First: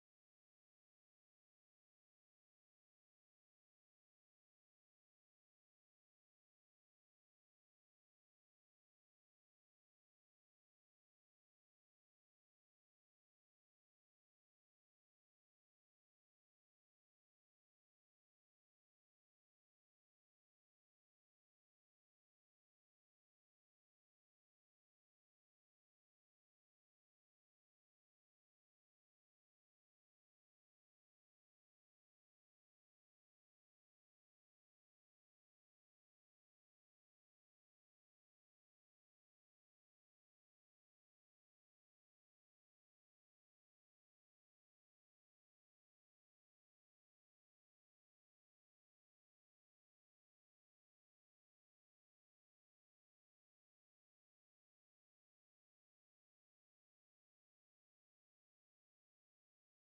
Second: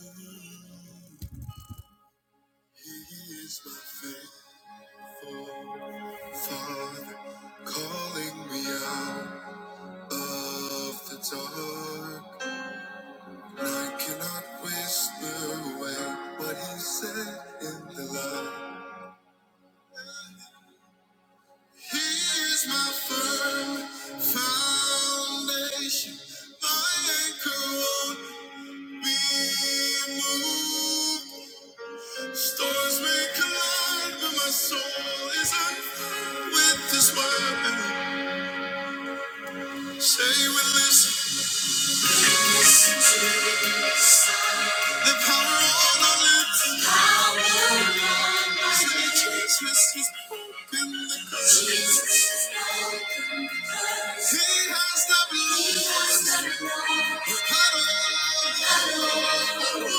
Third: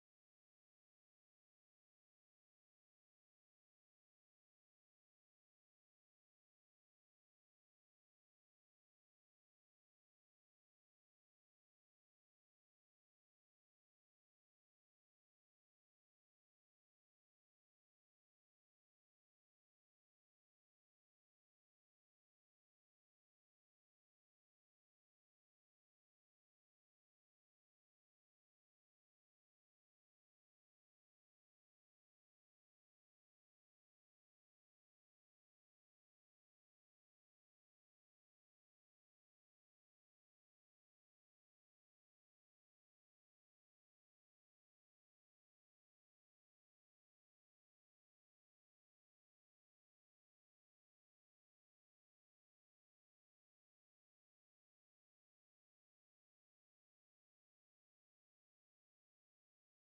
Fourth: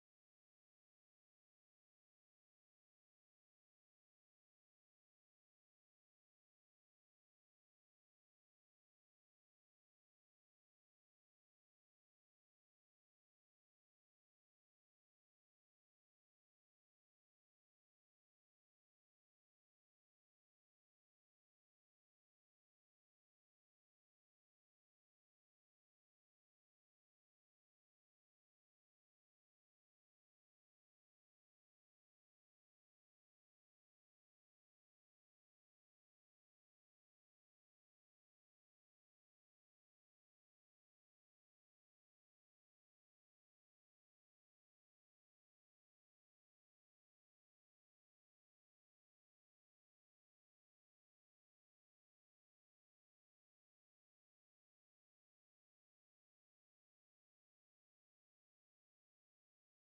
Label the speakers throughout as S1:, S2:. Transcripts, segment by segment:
S1: He is my faithful Father, calling me out of the dark. And I cannot whisper away what He said in the light. He is my firm foundation, my anchor won't be moved. Stars may collide, but my soul is unfound with this weapon. Say we listen. The power on our lips. Power on our Say lips. Jesus has opened the curtain. Jesus has opened the curtain. He has not lost. Battle over you.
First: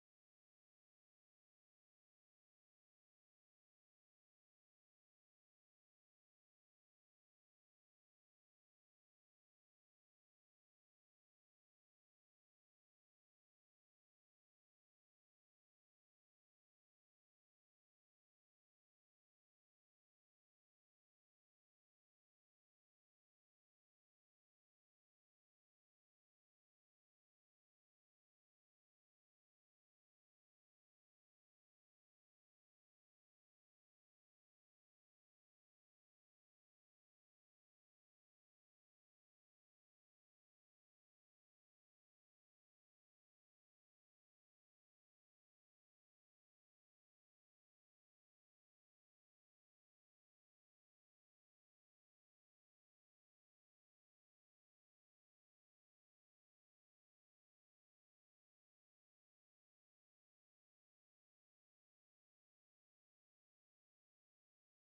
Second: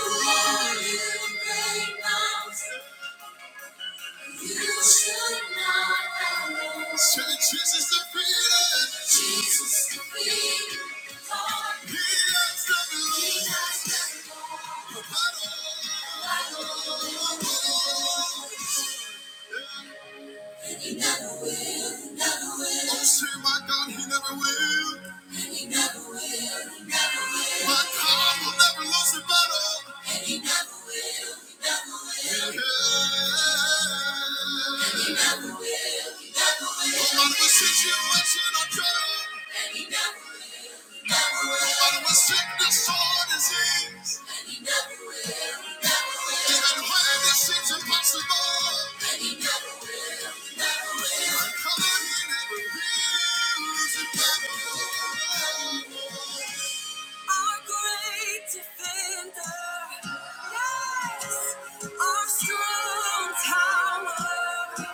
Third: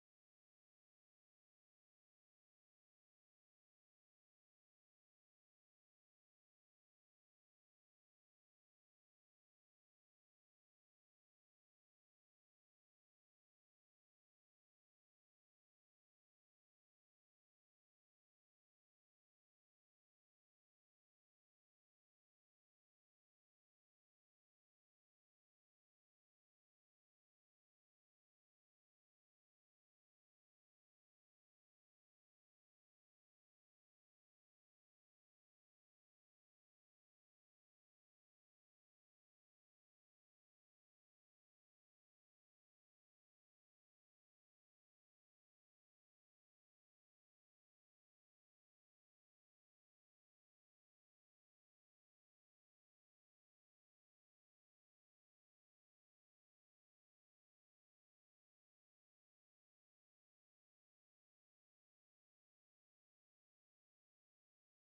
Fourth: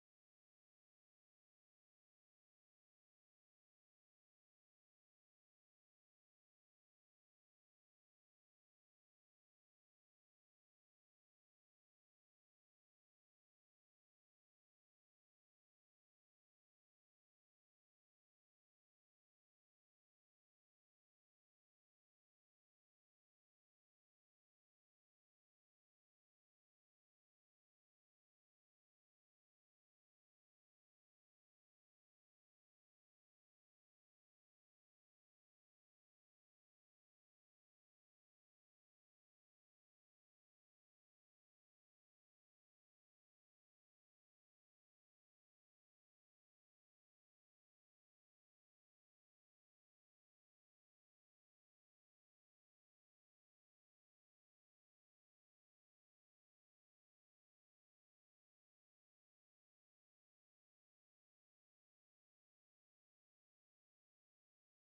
S1: Who are you, great mountain? Say Jesus defeated. Jesus defeated. All. He has done it all. He has done it all. Like a and He never will, never will. Oh, say my God, he never will. And He never will, he never will. My God will never lose a battle. And He never will, he never will. Yeah. And He never will, he never will. No matter what situation or trial. And He never will, he never will. No matter what sickness or disease. And He never will, Even when it seems impossible. And he never will. Never will. Come on, he never will. He's impossible. Our great defender, yes, our strong tower.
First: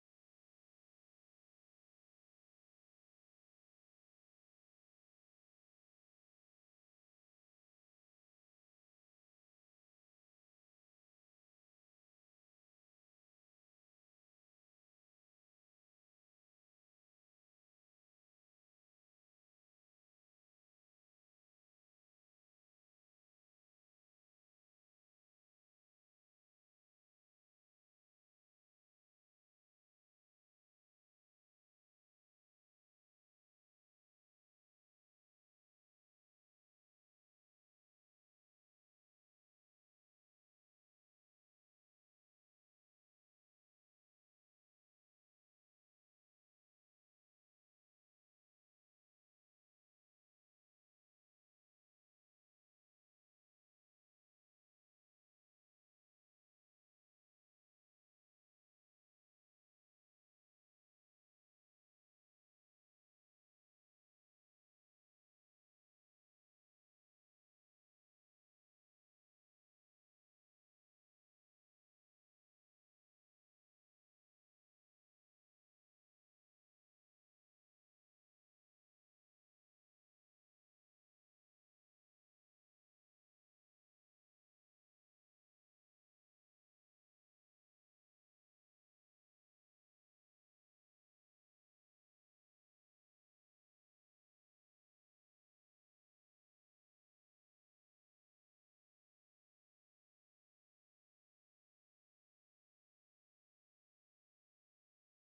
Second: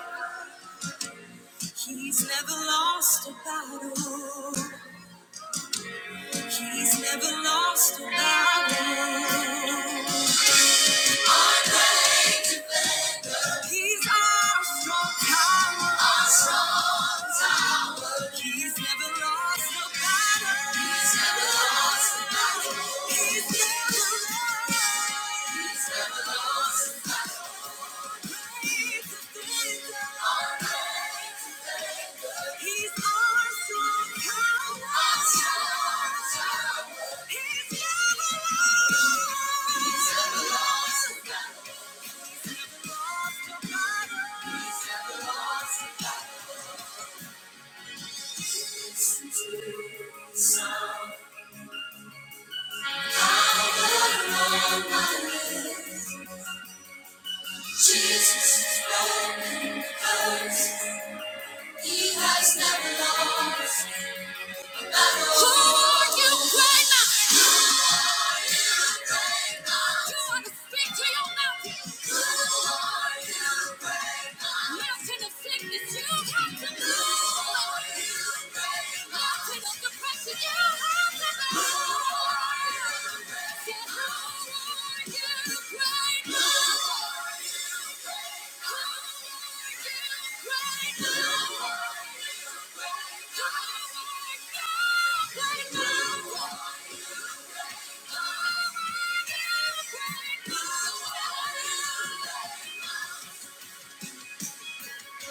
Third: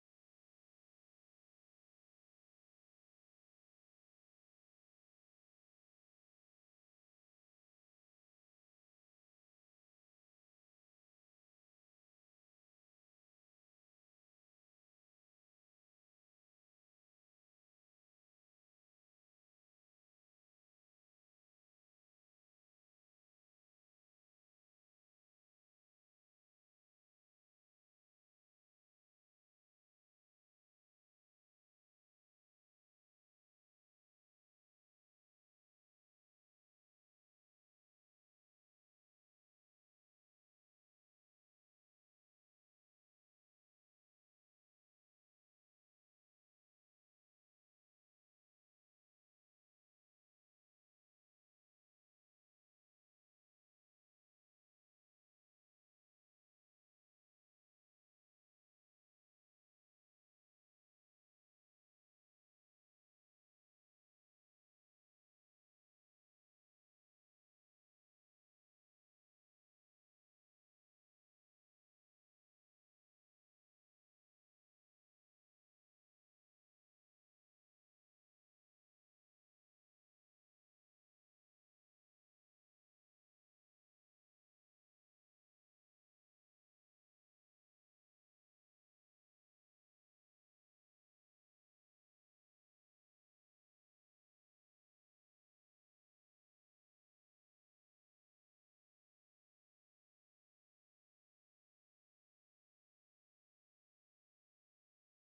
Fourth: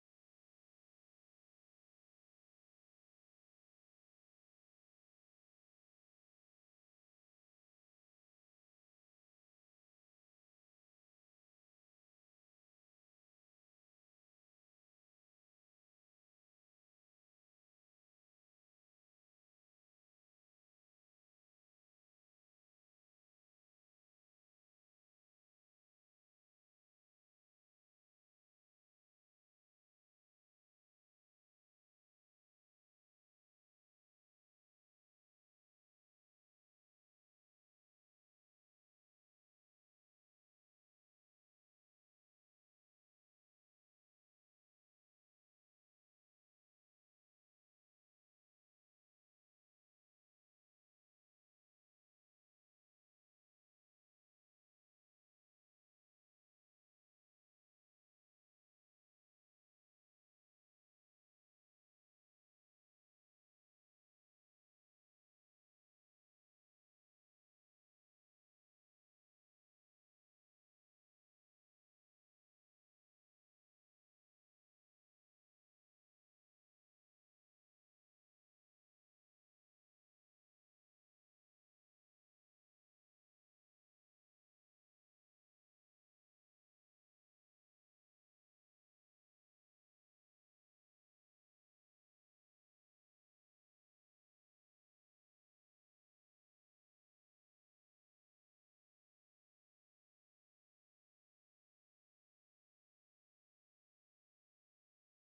S1: He's never lost a battle. He's never lost a battle. He's our strong tower. Our strong tower. He's never lost a battle. He's never lost a battle. He's never lost. He's never lost. He's is victor. Our faith He's our strong tower. Our strong tower. He's never He's never lost a battle. He's never lost a battle. He's never lost. no Who are you right now? Thank you.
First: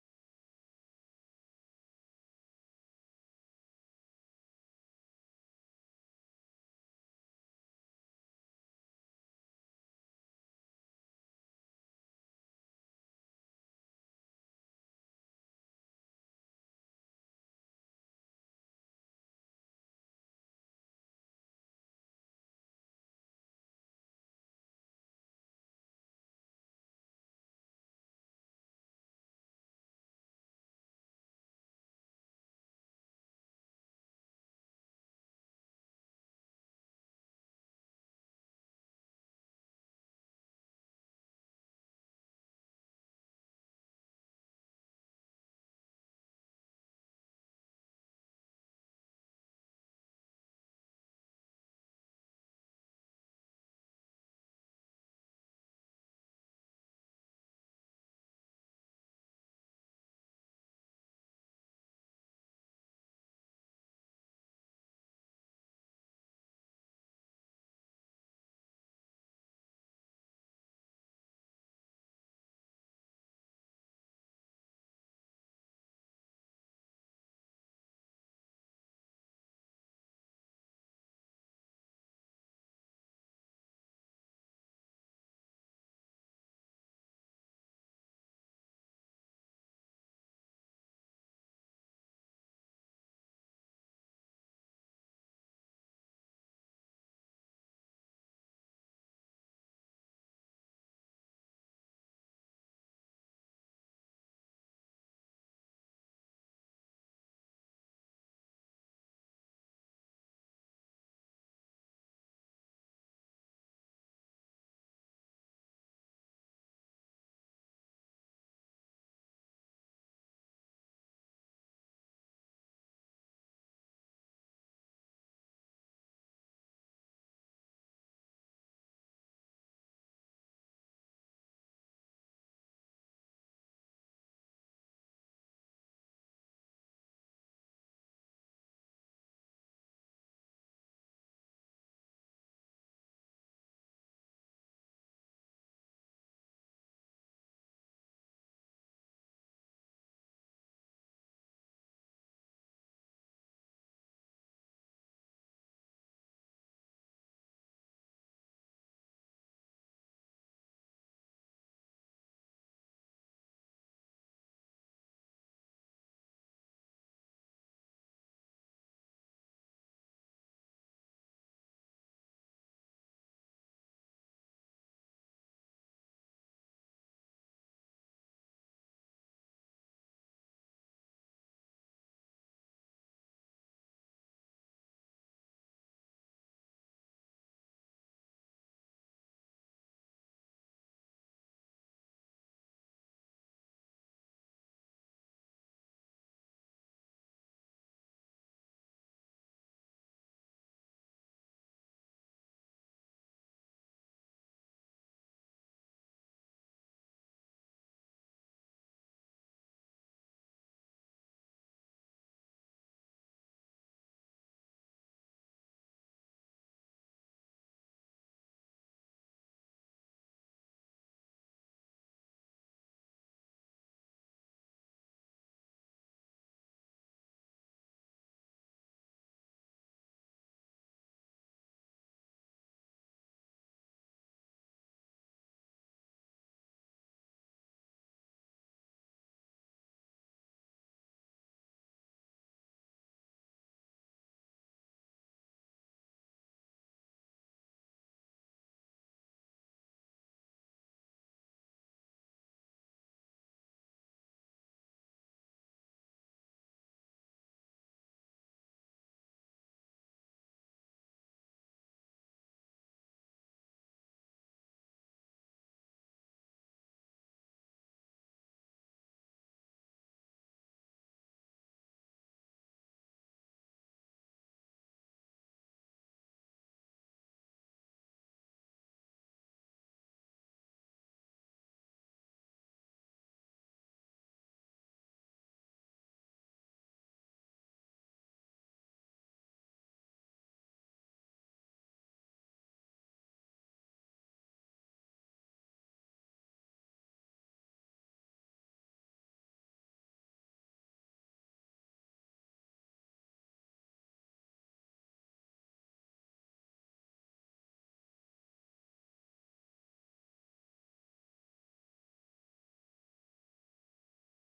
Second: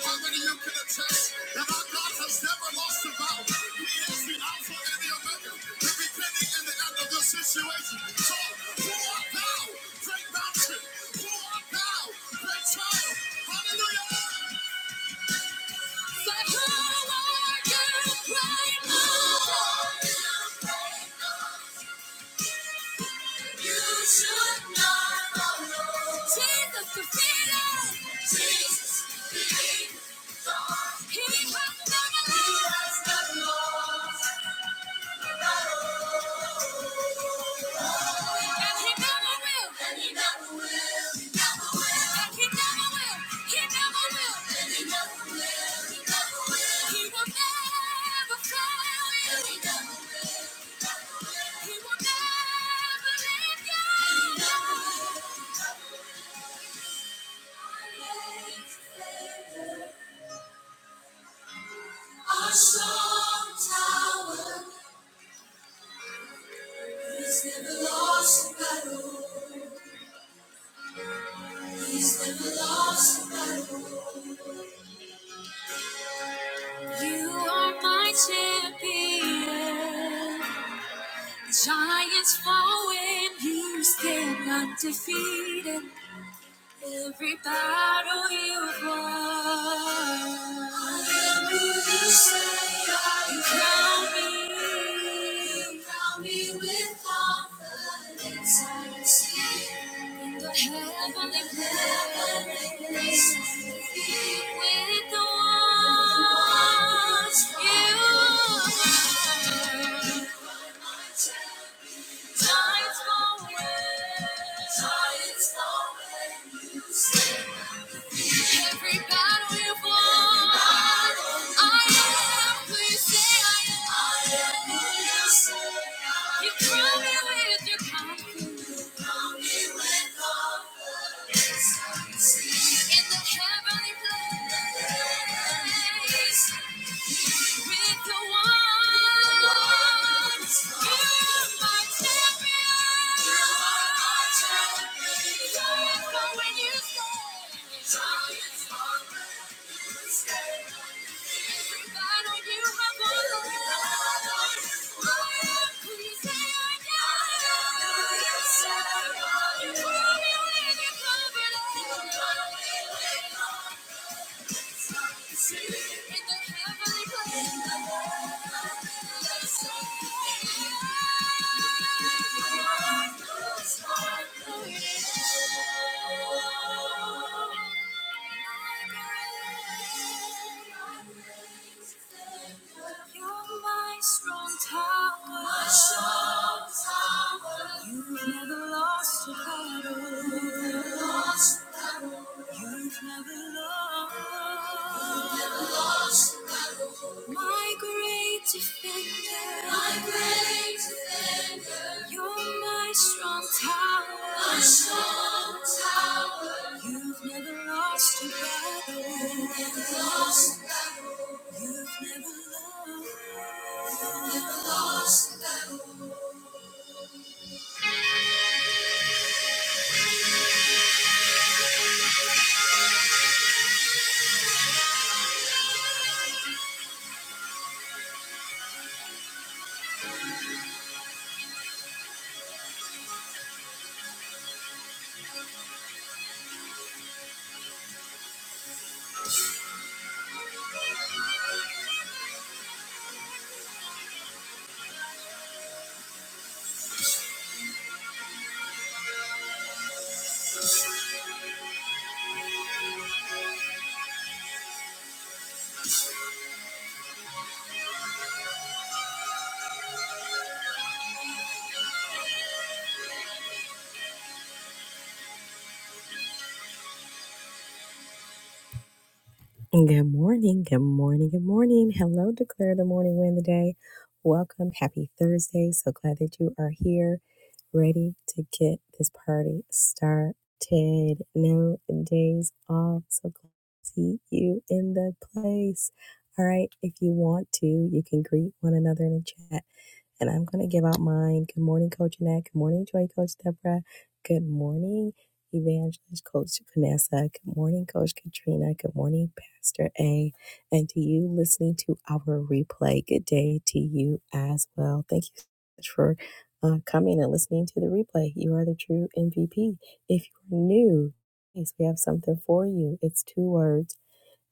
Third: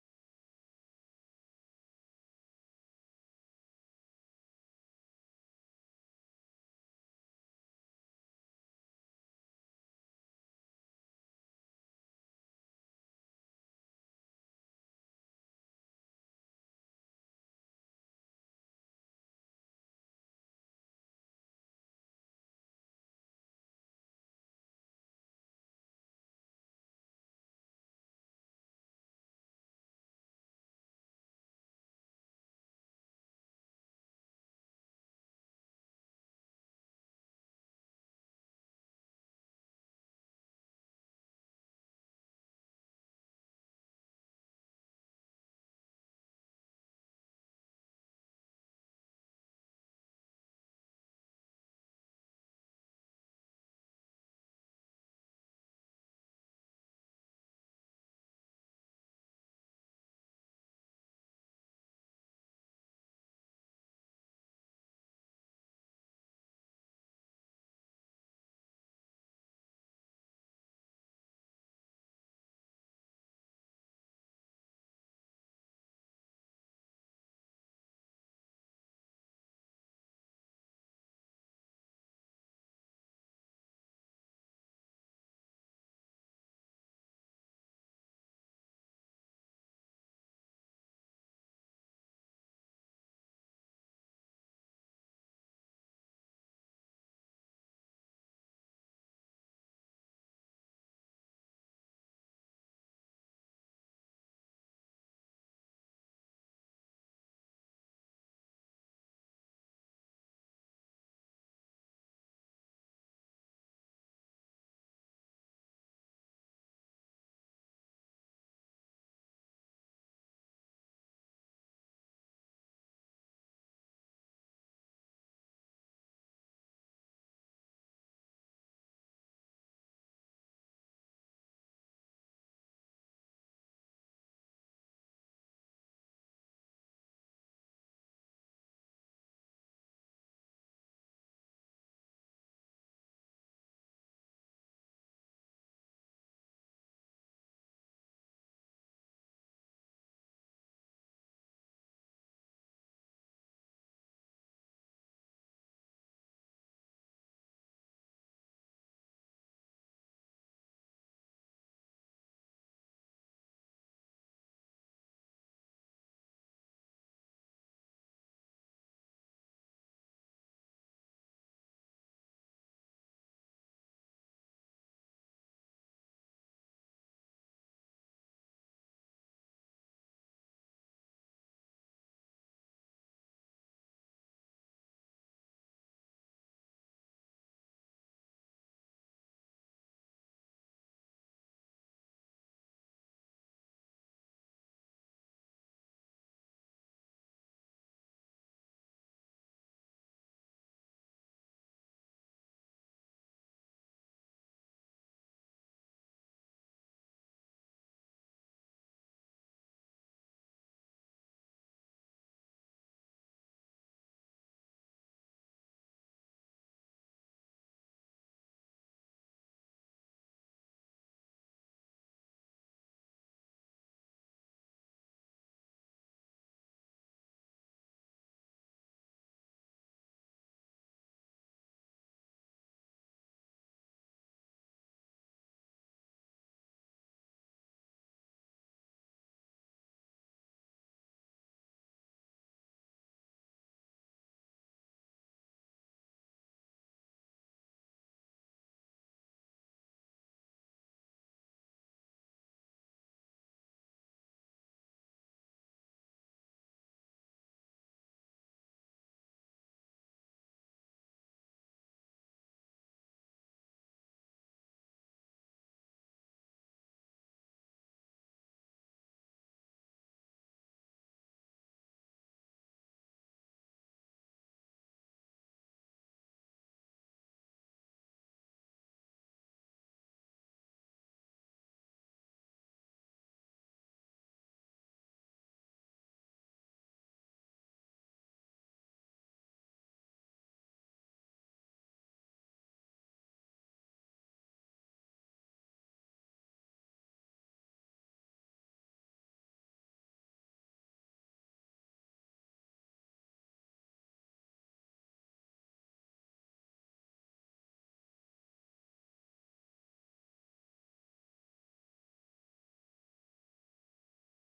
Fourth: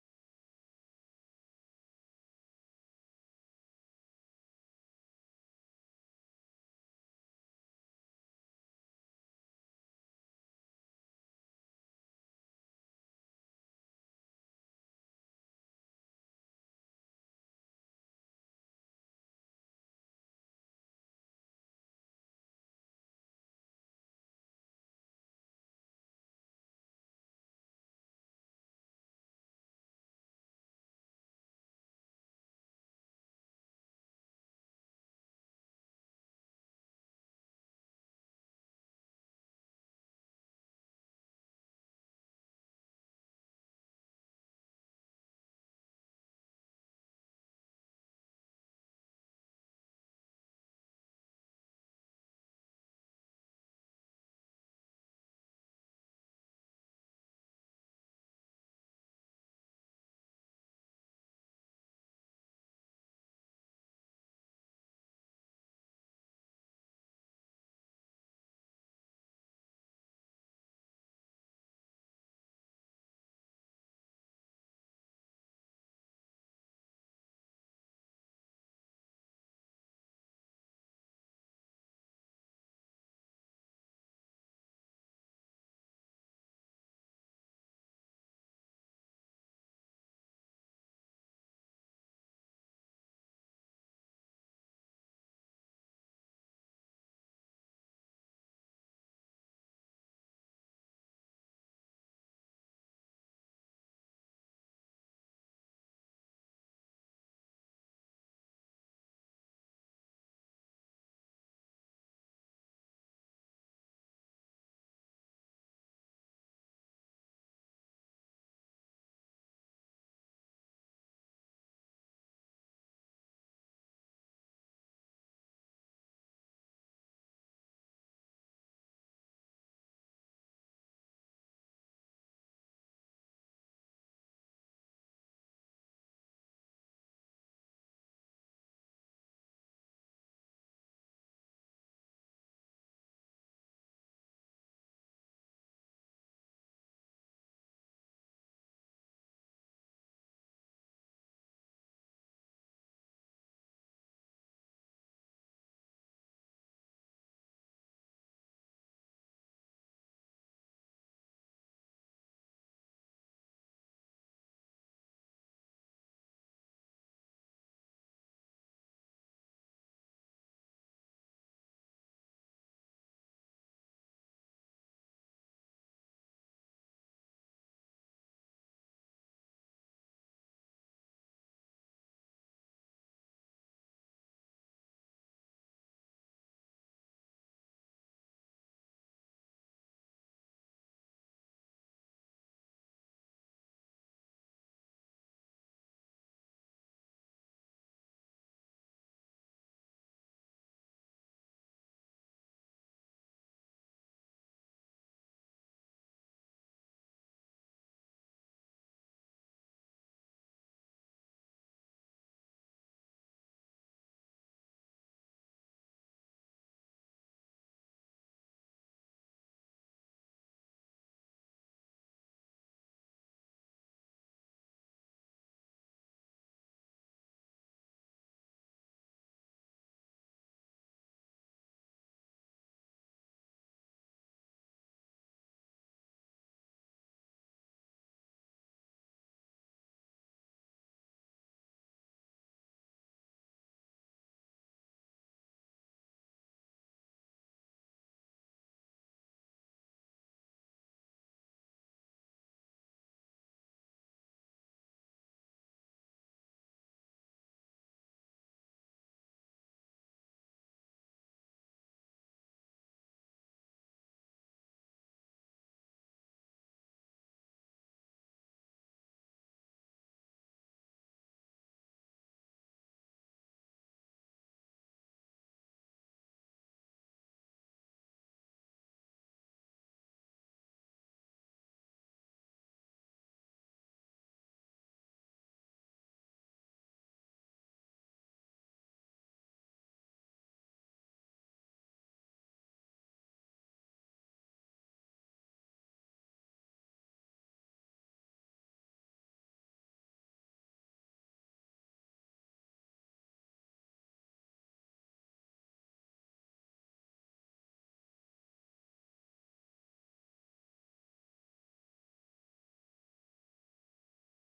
S1: How many of you can attest that our God has never lost a battle? He is the Alpha and the Omega, the beginning and the end of the situation. So, who art thou, great mountain? Who art thou, great child? Hallelujah! The are you great mountain. You should not follow. Jesus defeated. Jesus defeated. He has never lost. Our strong tower is never lost. You are my champion. Giants fall when you stand undefeated. Every battle you've won. Hallelujah, say, you crown me. You crown me with confidence. I can see in the heavenly place. With the ones you are. Tides go when- tides go when you say Every battle we won, I am. You say I am. You say I am. You crown me with your confidence. In the heavenly place. Thank you. You're my strong tower. My strong You've never lost a You've never lost a battle. You've never lost. My great defender. My great defender. You're my strong tower. My strong tower. You've never lost a battle. You've never lost. You've never loved. You've never lost. Good morning, good morning, good morning. Hello, declare the morning win the day. Welcome, happy Thursday. So glad that you are here, ready to get this party started. No days off. So glad to see you in the place. All right, if you want to, you can greet one another in the chat and I'm going to give out mine. Good morning, Coach Annette. Good morning, Joy Coach Deborah. Good morning, Evangelist Coach Vanessa. Good morning, Coach Katrina. Good morning, Pastor A. And to you listening to our replay, good day to you as well. Thank you so much for uh, coming and listening to the replay. You are the true MVP. If you're new, yes, we have something for you. It's two words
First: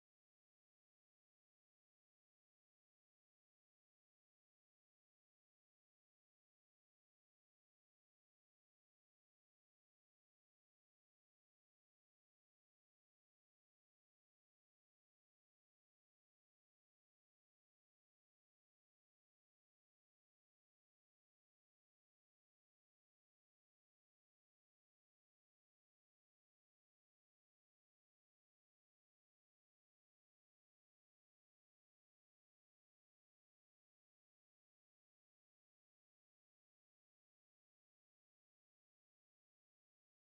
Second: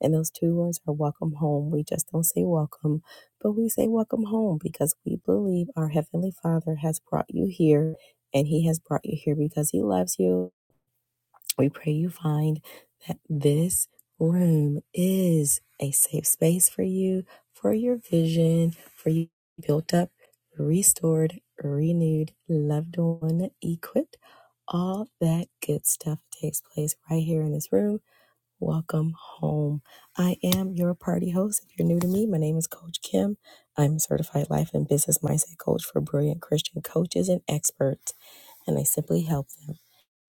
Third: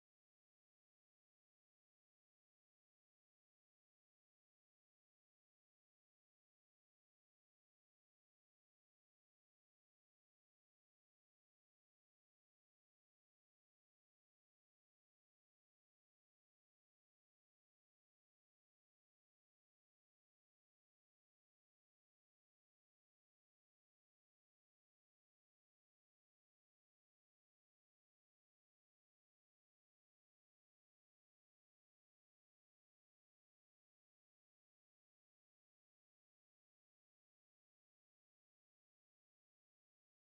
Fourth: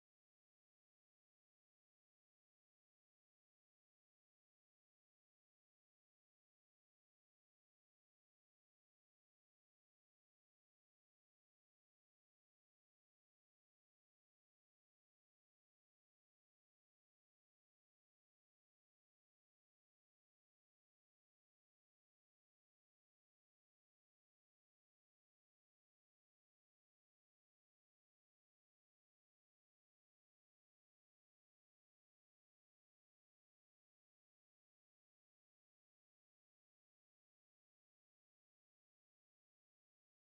S1: and those two words are welcome home. We just don't say welcome, but we say welcome home because we believe our Heavenly Father has brought you here and He has brought you here because He loves you. We pray you find that this room is a safe space for you, for your vision, for you built up, restored, renewed, loved on, equipped. All that good stuff takes place right here in this room Welcome home. I am your party host. If you're new to me, my name is Coach Kim. I'm a certified life and business mindset coach for brilliant Christian coaches and experts, and I simply help them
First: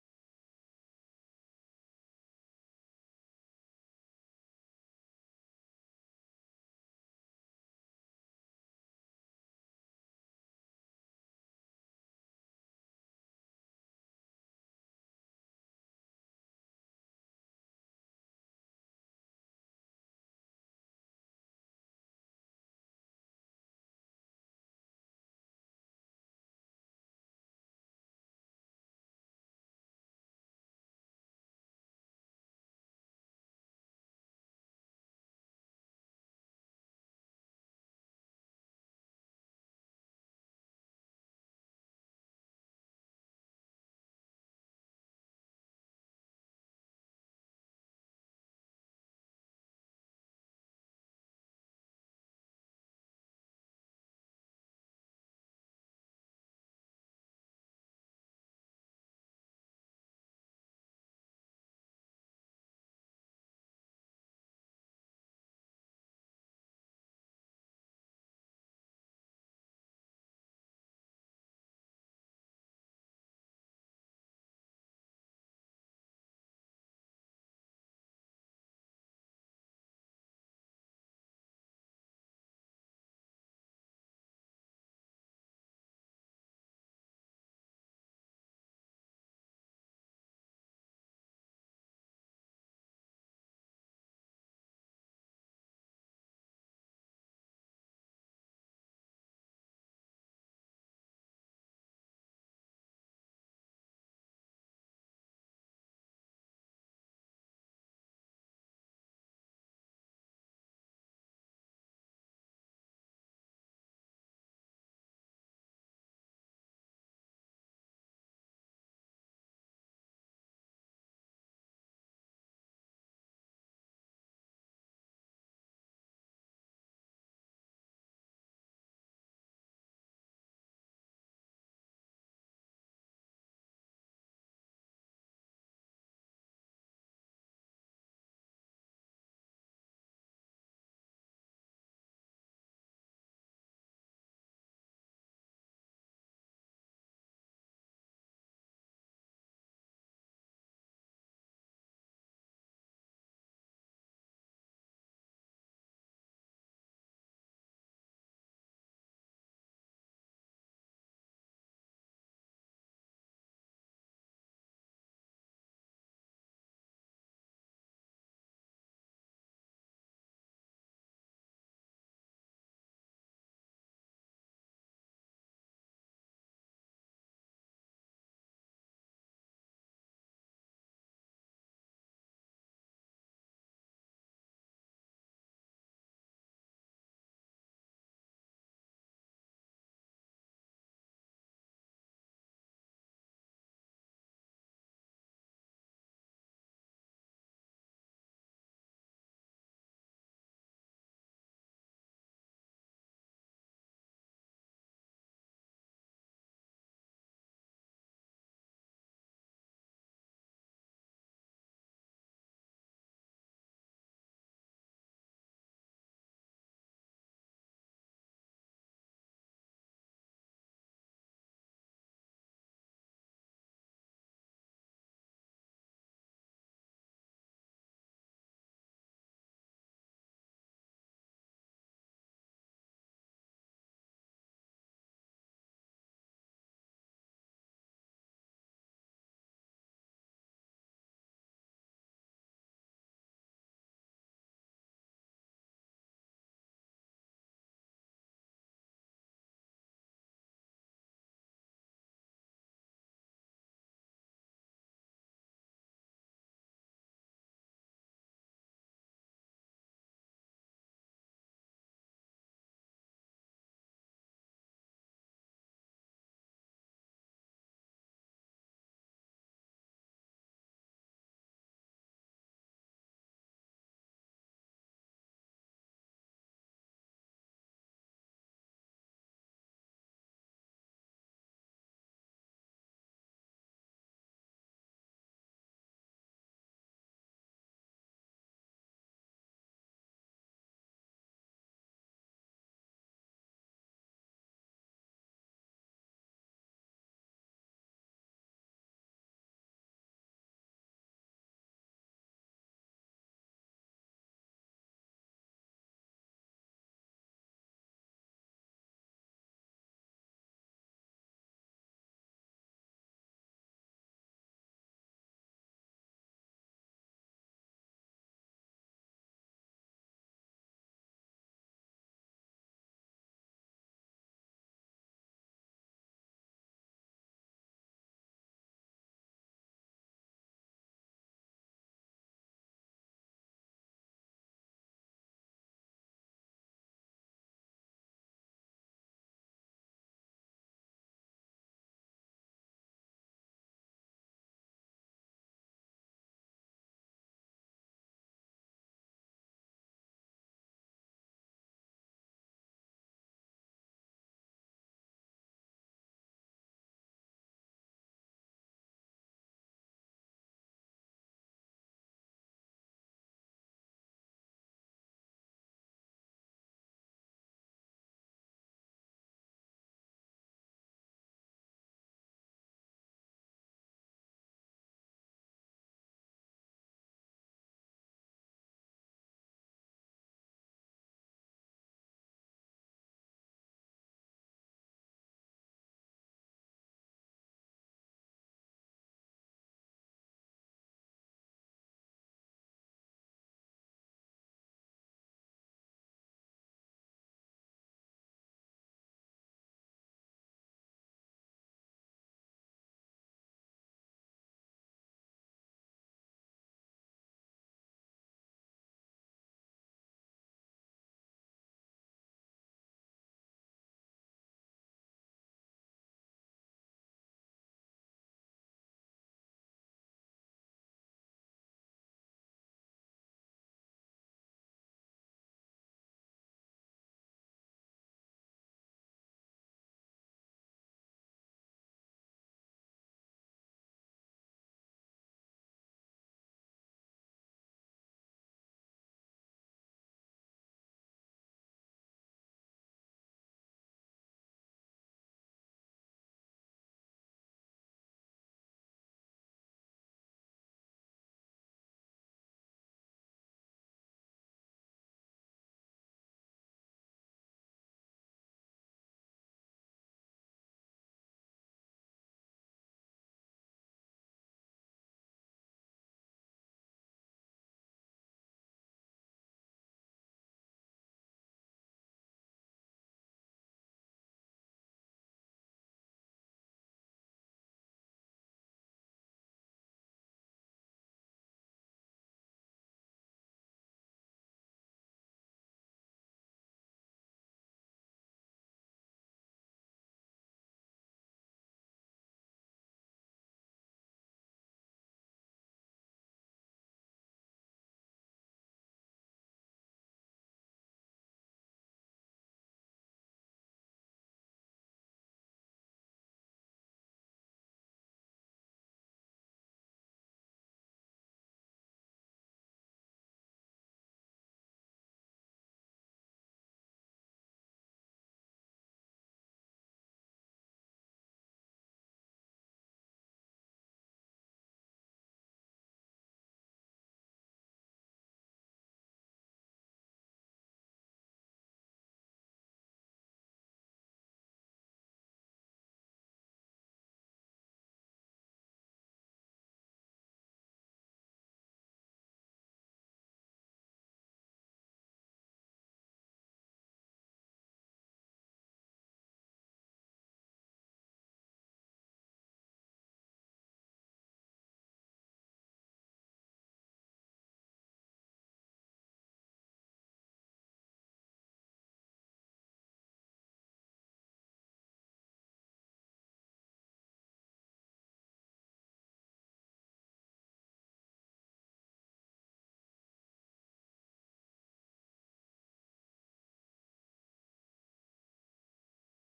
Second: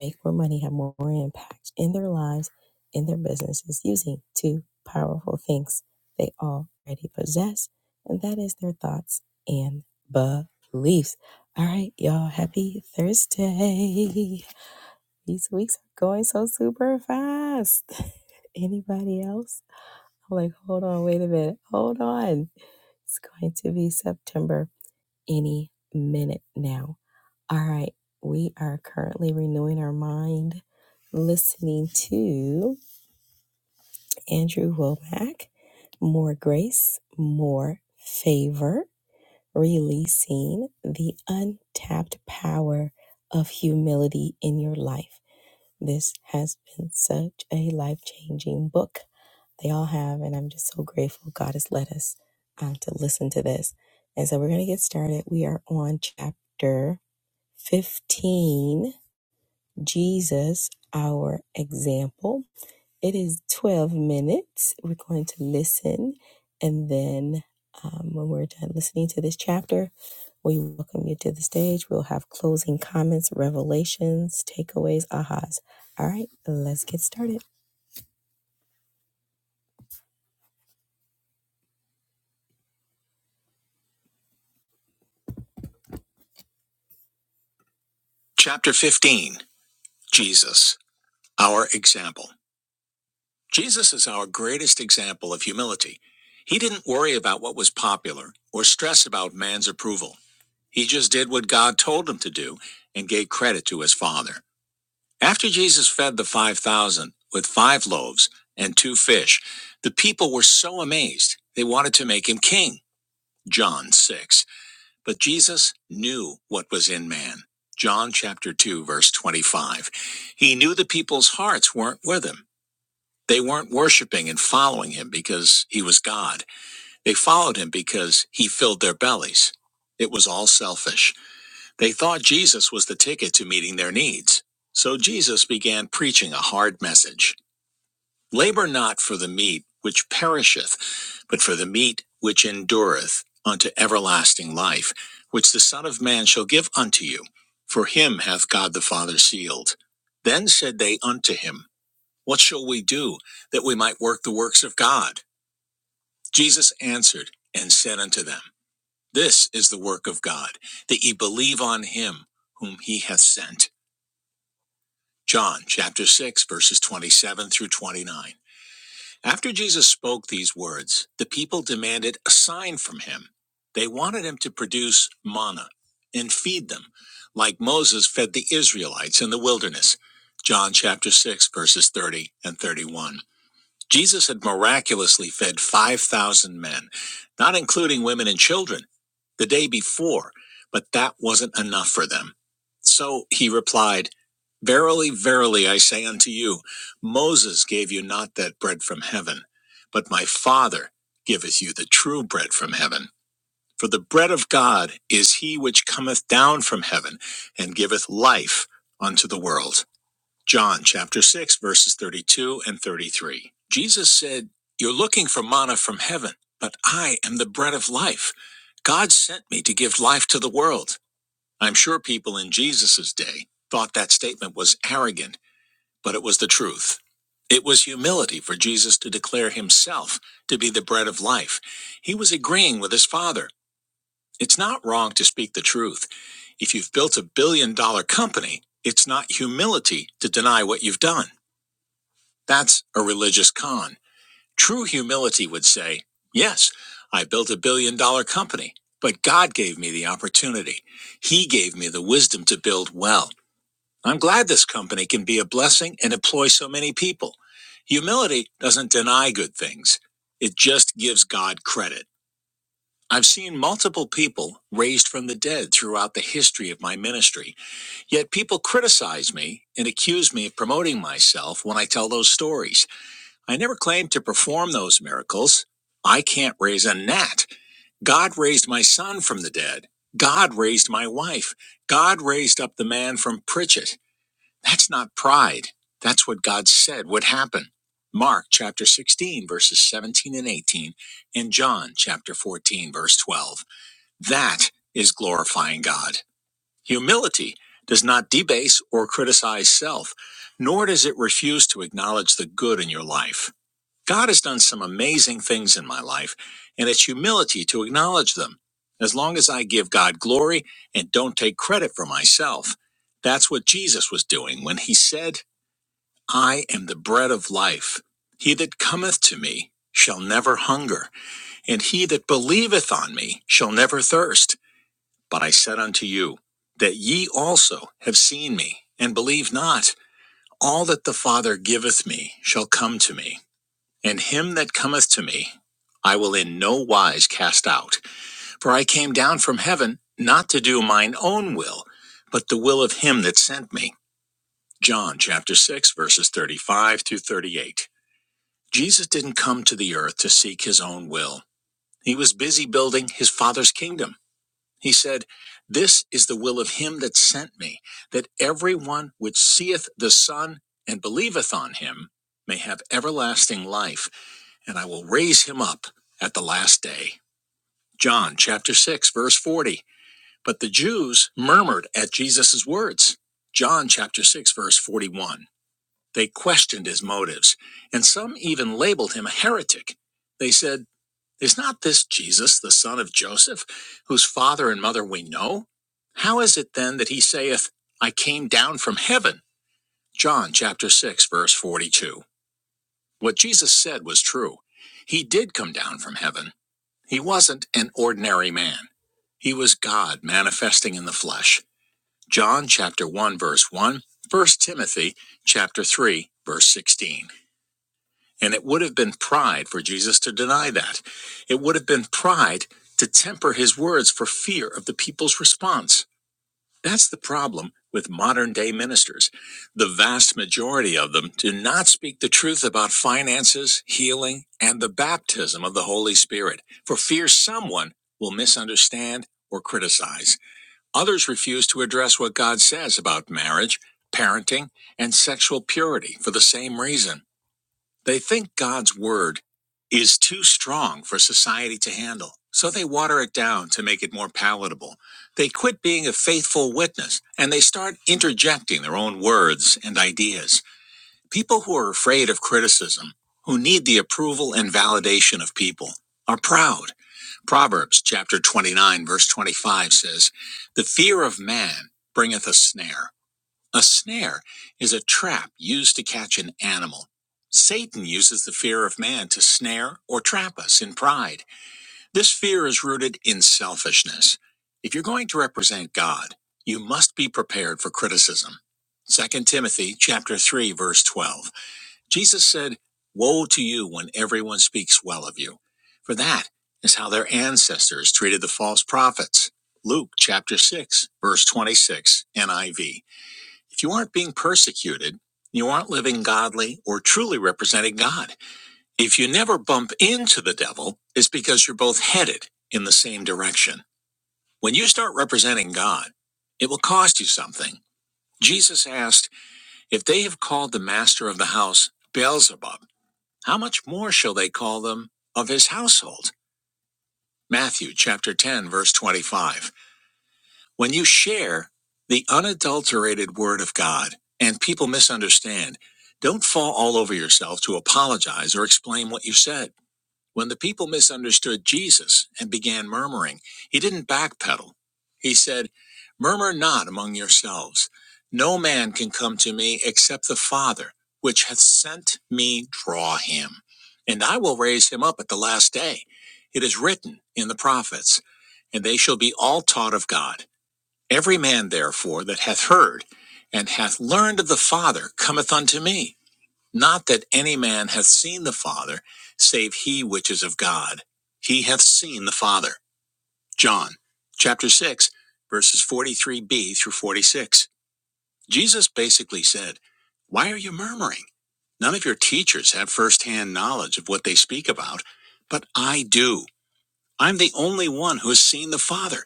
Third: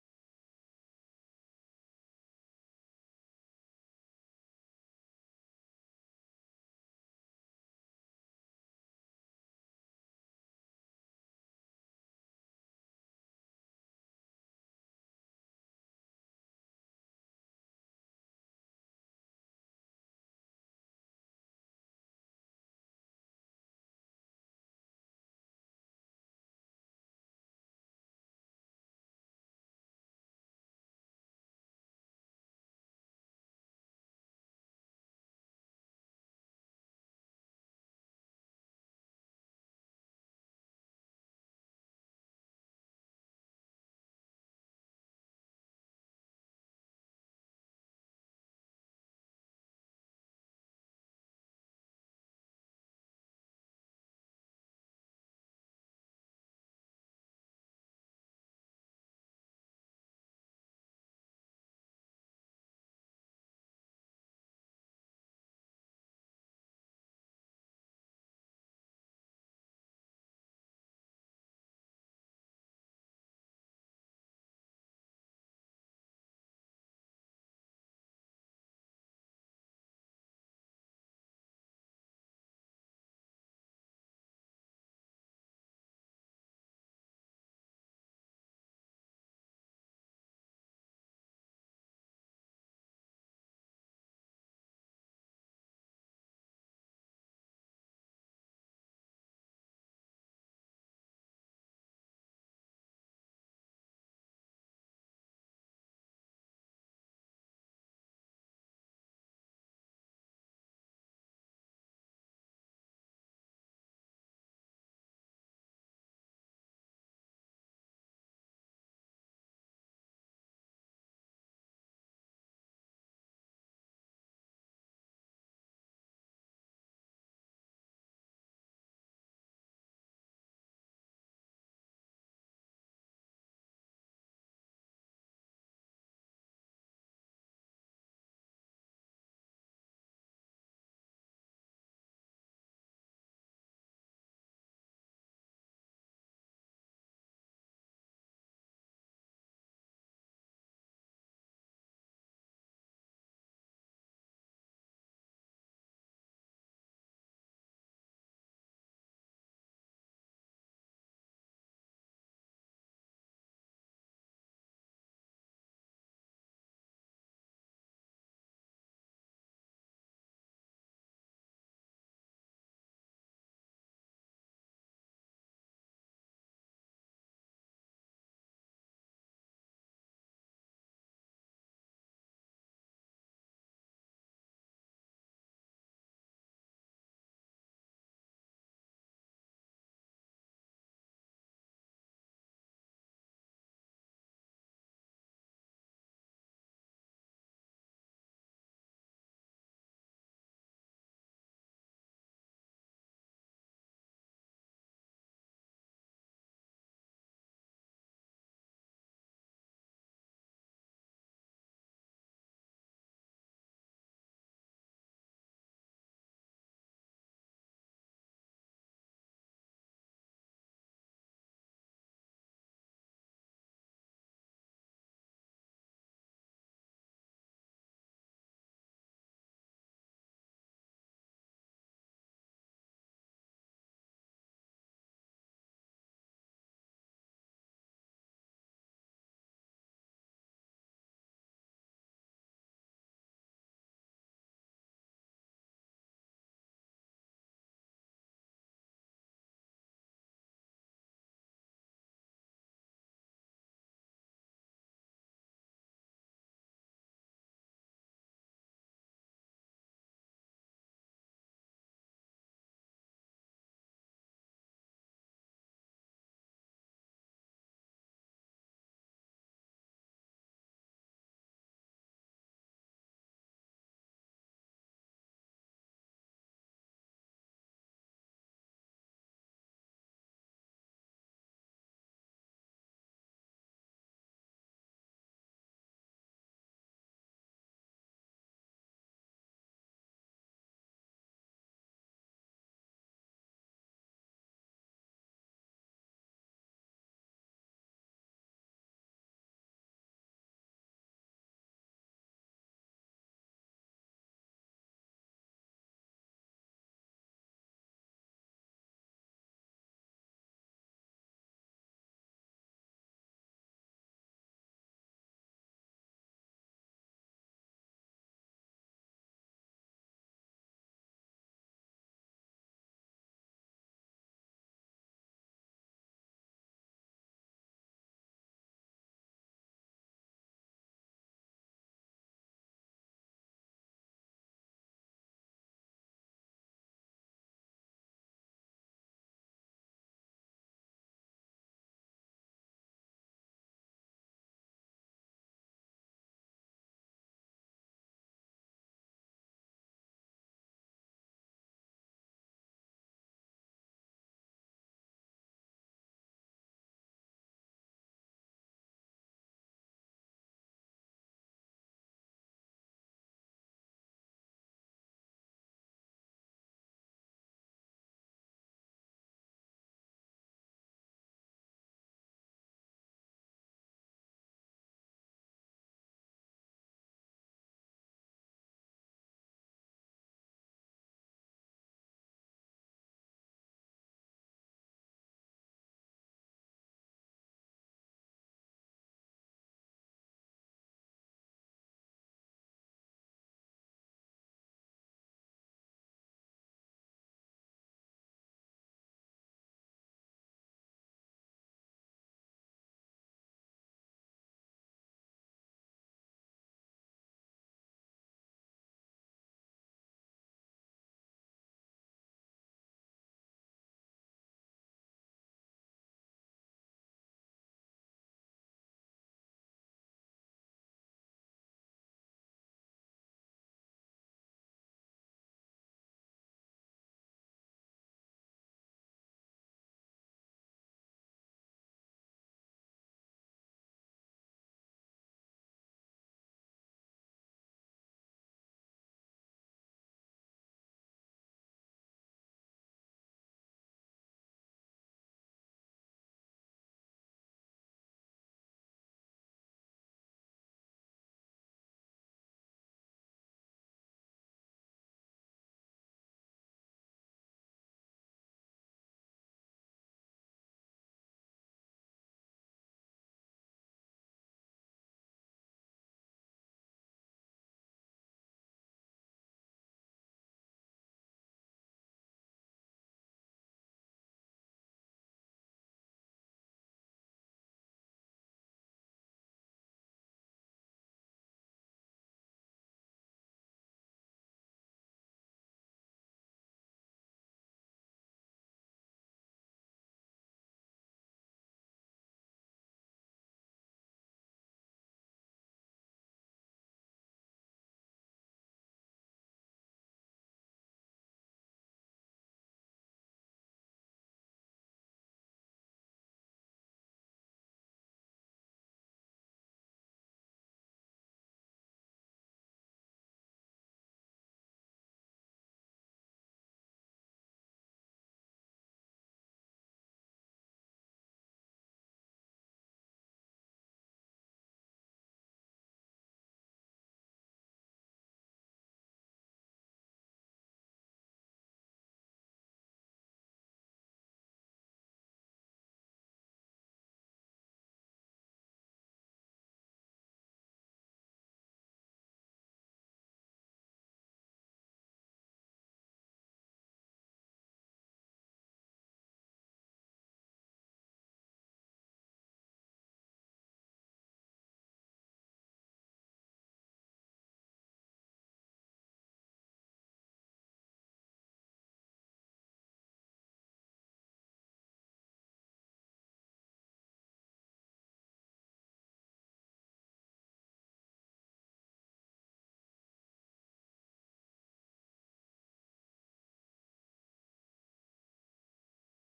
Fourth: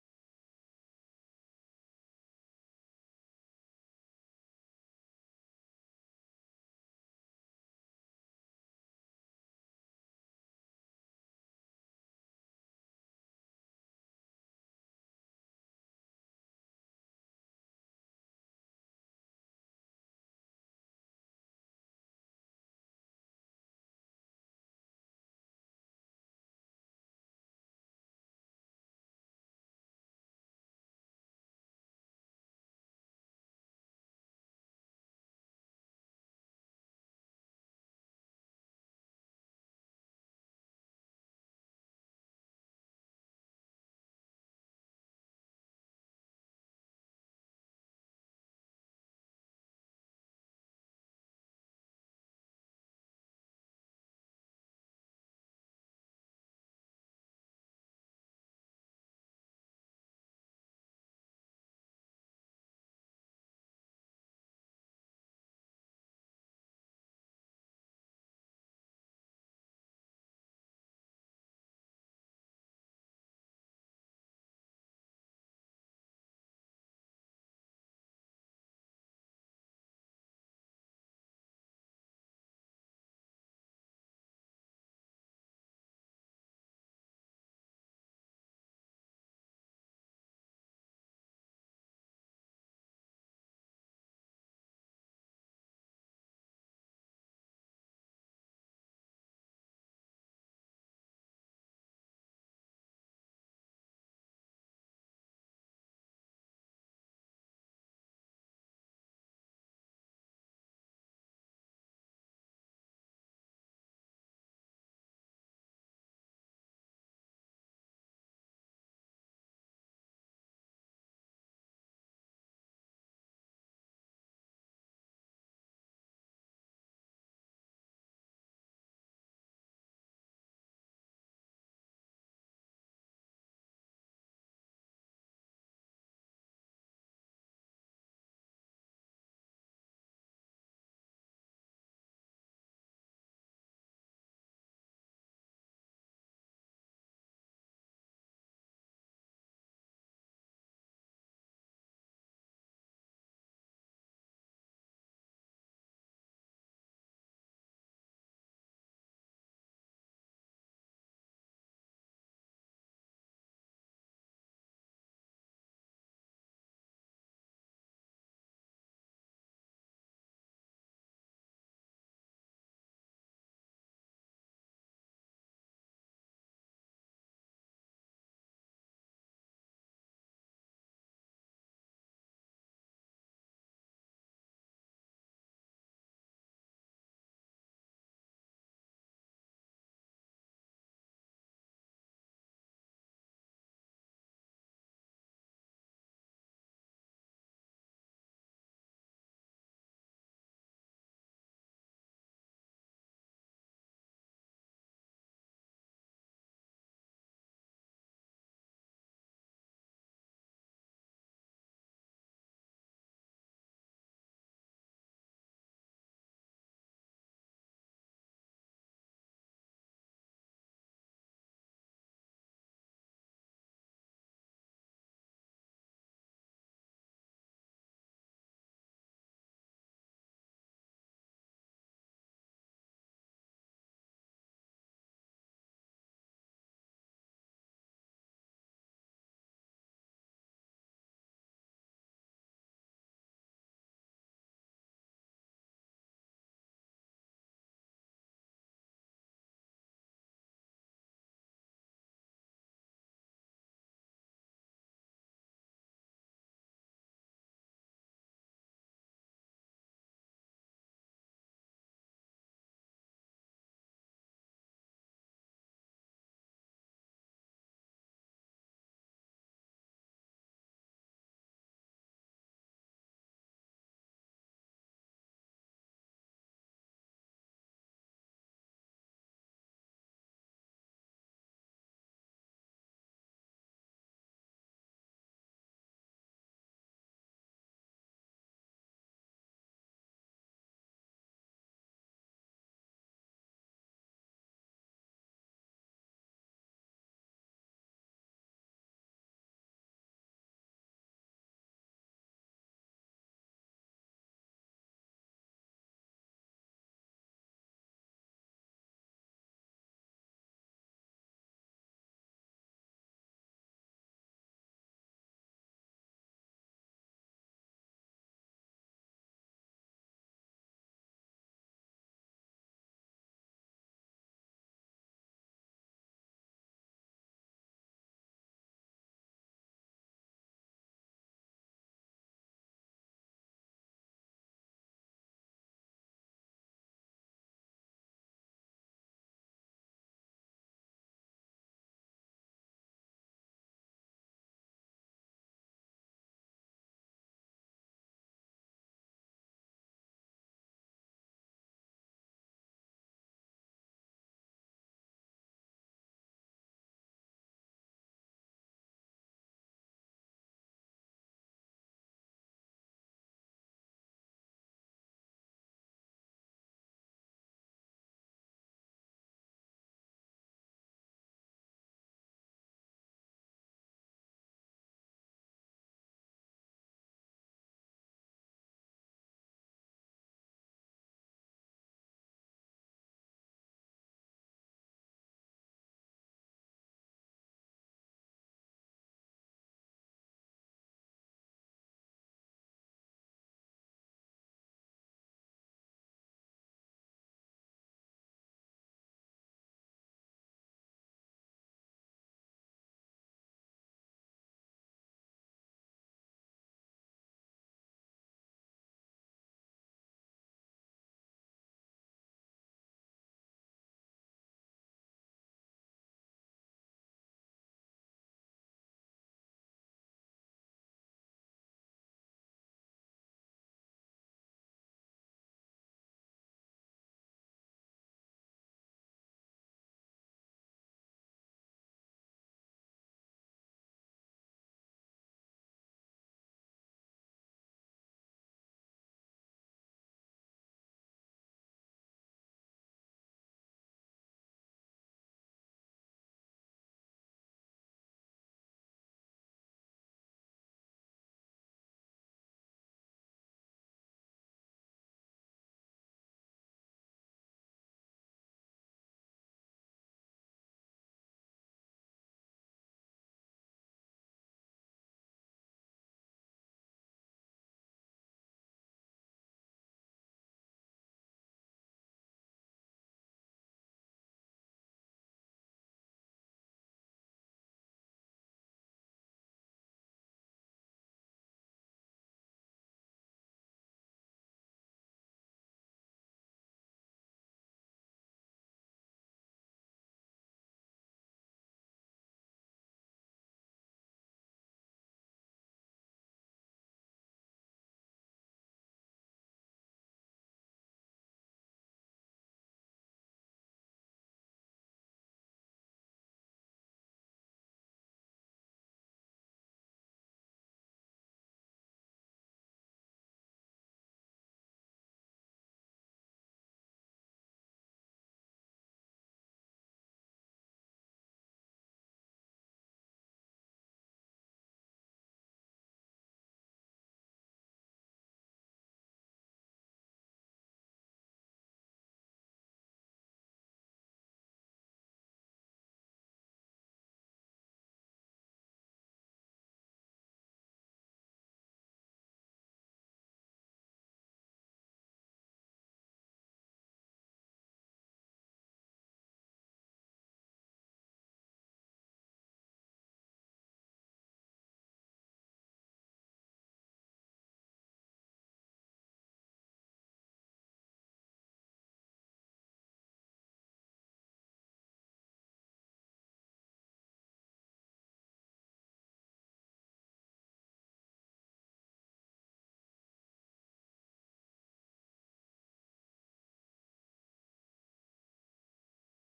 S1: make more money, have more impact in their lives, in their businesses, using two powerful things they already possess, and that is their thoughts and beliefs. All right, y'all, happy Thursday. These weeks are going so super fast. Anybody else? I'm like, hold on, wait a minute. Hold on. It's going to be September any minute now. All right. We are currently renewing our mind, listening to Andrew Womack, More Grace, More Favor, releasing the untapped power of humility in your life. This has been such a life changing book. They all have, and I'm just so grateful God has led us uh, to listen to this. And so we're going to get started. We are on chapter 15 Jesus, our example. It is 12 minutes. We're going to listen. And then um, when we're done listening to this chapter, we welcome you to the stage. We'll have closing comments, revelations, takeaways, ahas. All right, let's get started. Chapter 15 Jesus, our example. Jesus is our greatest example of humility. He didn't worry about what was popular or stress about man's approval. He just did what God told him to do and gave credit to his Father. After Jesus fed the 5,000 with five loaves and two fish, the people were so amazed they wanted to make him king. John 6. But Jesus knew what was in man. John chapter 2, verse 25. He knew the people's hearts weren't with him. They weren't worshiping and following him because he was God. They followed him because he filled their bellies. It was all selfish. They thought Jesus was the ticket to meeting their needs. So Jesus began preaching a hard message Labor not for the meat which perisheth, but for the meat which endureth unto everlasting life, which the Son of Man shall give unto you. For him hath God the Father sealed. Then said they unto him, What shall we do that we might work the works of God? Jesus answered and said unto them, This is the work of God, that ye believe on him whom he hath sent. John chapter 6 verses 27 through 29. After Jesus spoke these words, the people demanded a sign from him. They wanted him to produce manna and feed them, like Moses fed the Israelites in the wilderness. John chapter 6 verses 30 and 31. Jesus had miraculously fed 5,000 men, not including women and children, the day before, but that wasn't enough for them. So he replied, Verily, verily, I say unto you, Moses gave you not that bread from heaven, but my Father giveth you the true bread from heaven. For the bread of God is he which cometh down from heaven and giveth life unto the world. John chapter 6, verses 32 and 33. Jesus said, You're looking for manna from heaven, but I am the bread of life. God sent me to give life to the world. I'm sure people in Jesus' day thought that statement was arrogant, but it was the truth. It was humility for Jesus to declare himself to be the bread of life. He was agreeing with his Father. It's not wrong to speak the truth. If you've built a billion dollar company, it's not humility to deny what you've done. That's a religious con. True humility would say, Yes, I built a billion dollar company, but God gave me the opportunity. He gave me the wisdom to build well. I'm glad this company can be a blessing and employ so many people. Humility doesn't deny good things, it just gives God credit. I've seen multiple people raised from the dead throughout the history of my ministry. Yet people criticize me and accuse me of promoting myself when I tell those stories. I never claimed to perform those miracles. I can't raise a gnat. God raised my son from the dead. God raised my wife. God raised up the man from Pritchett. That's not pride. That's what God said would happen. Mark chapter 16, verses 17 and 18, and John chapter 14, verse 12. That is glorifying God. Humility does not debase or criticize self, nor does it refuse to acknowledge the good in your life. God has done some amazing things in my life, and it's humility to acknowledge them. As long as I give God glory and don't take credit for myself, that's what Jesus was doing when he said, I am the bread of life. He that cometh to me shall never hunger, and he that believeth on me shall never thirst. But I said unto you, that ye also have seen me, and believe not. All that the Father giveth me shall come to me and him that cometh to me, I will in no wise cast out. For I came down from heaven not to do mine own will, but the will of him that sent me. John chapter 6, verses 35 through 38. Jesus didn't come to the earth to seek his own will. He was busy building his Father's kingdom. He said, This is the will of him that sent me, that everyone which seeth the Son and believeth on him may have everlasting life, and I will raise him up at the last day. John chapter 6, verse 40. But the Jews murmured at Jesus' words. John chapter 6, verse 41. They questioned his motives, and some even labeled him a heretic. They said, Is not this Jesus, the son of Joseph, whose father and mother we know? How is it then that he saith, 'I came down from heaven? John chapter 6 verse 42. What Jesus said was true. He did come down from heaven. He wasn't an ordinary man. He was God manifesting in the flesh. John chapter 1 verse 1, 1 Timothy chapter 3 verse 16. And it would have been pride for Jesus to deny that. It would have been pride to temper his words for fear of the people's response. That's the problem with modern day ministers. The vast majority of them do not speak the truth about finances, healing, and the baptism of the Holy Spirit for fear someone will misunderstand or criticize. Others refuse to address what God says about marriage, parenting, and sexual purity for the same reason. They think God's word is too strong for society to handle, so they water it down to make it more palatable. They quit being a faithful witness and they start interjecting their own words and ideas. People who are afraid of criticism, who need the approval and validation of people, are proud. Proverbs chapter 29 verse 25 says, The fear of man bringeth a snare a snare is a trap used to catch an animal. Satan uses the fear of man to snare or trap us in pride. This fear is rooted in selfishness. If you're going to represent God, you must be prepared for criticism. Second Timothy chapter 3 verse 12. Jesus said, "Woe to you when everyone speaks well of you, for that is how their ancestors treated the false prophets." Luke chapter 6 verse 26 NIV. If you aren't being persecuted, you aren't living godly or truly representing God. If you never bump into the devil, it's because you're both headed in the same direction. When you start representing God, it will cost you something. Jesus asked, If they have called the master of the house Beelzebub, how much more shall they call them of his household? Matthew chapter 10, verse 25. When you share the unadulterated word of God and people misunderstand, don't fall all over yourself to apologize or explain what you said. When the people misunderstood Jesus and began murmuring, he didn't backpedal. He said, Murmur not among yourselves. No man can come to me except the Father, which hath sent me, draw him. And I will raise him up at the last day. It is written in the prophets, and they shall be all taught of God. Every man, therefore, that hath heard and hath learned of the Father cometh unto me. Not that any man hath seen the Father, save he which is of God. He hath seen the Father. John chapter 6, verses 43b through 46. Jesus basically said, Why are you murmuring? None of your teachers have firsthand knowledge of what they speak about, but I do. I'm the only one who has seen the Father,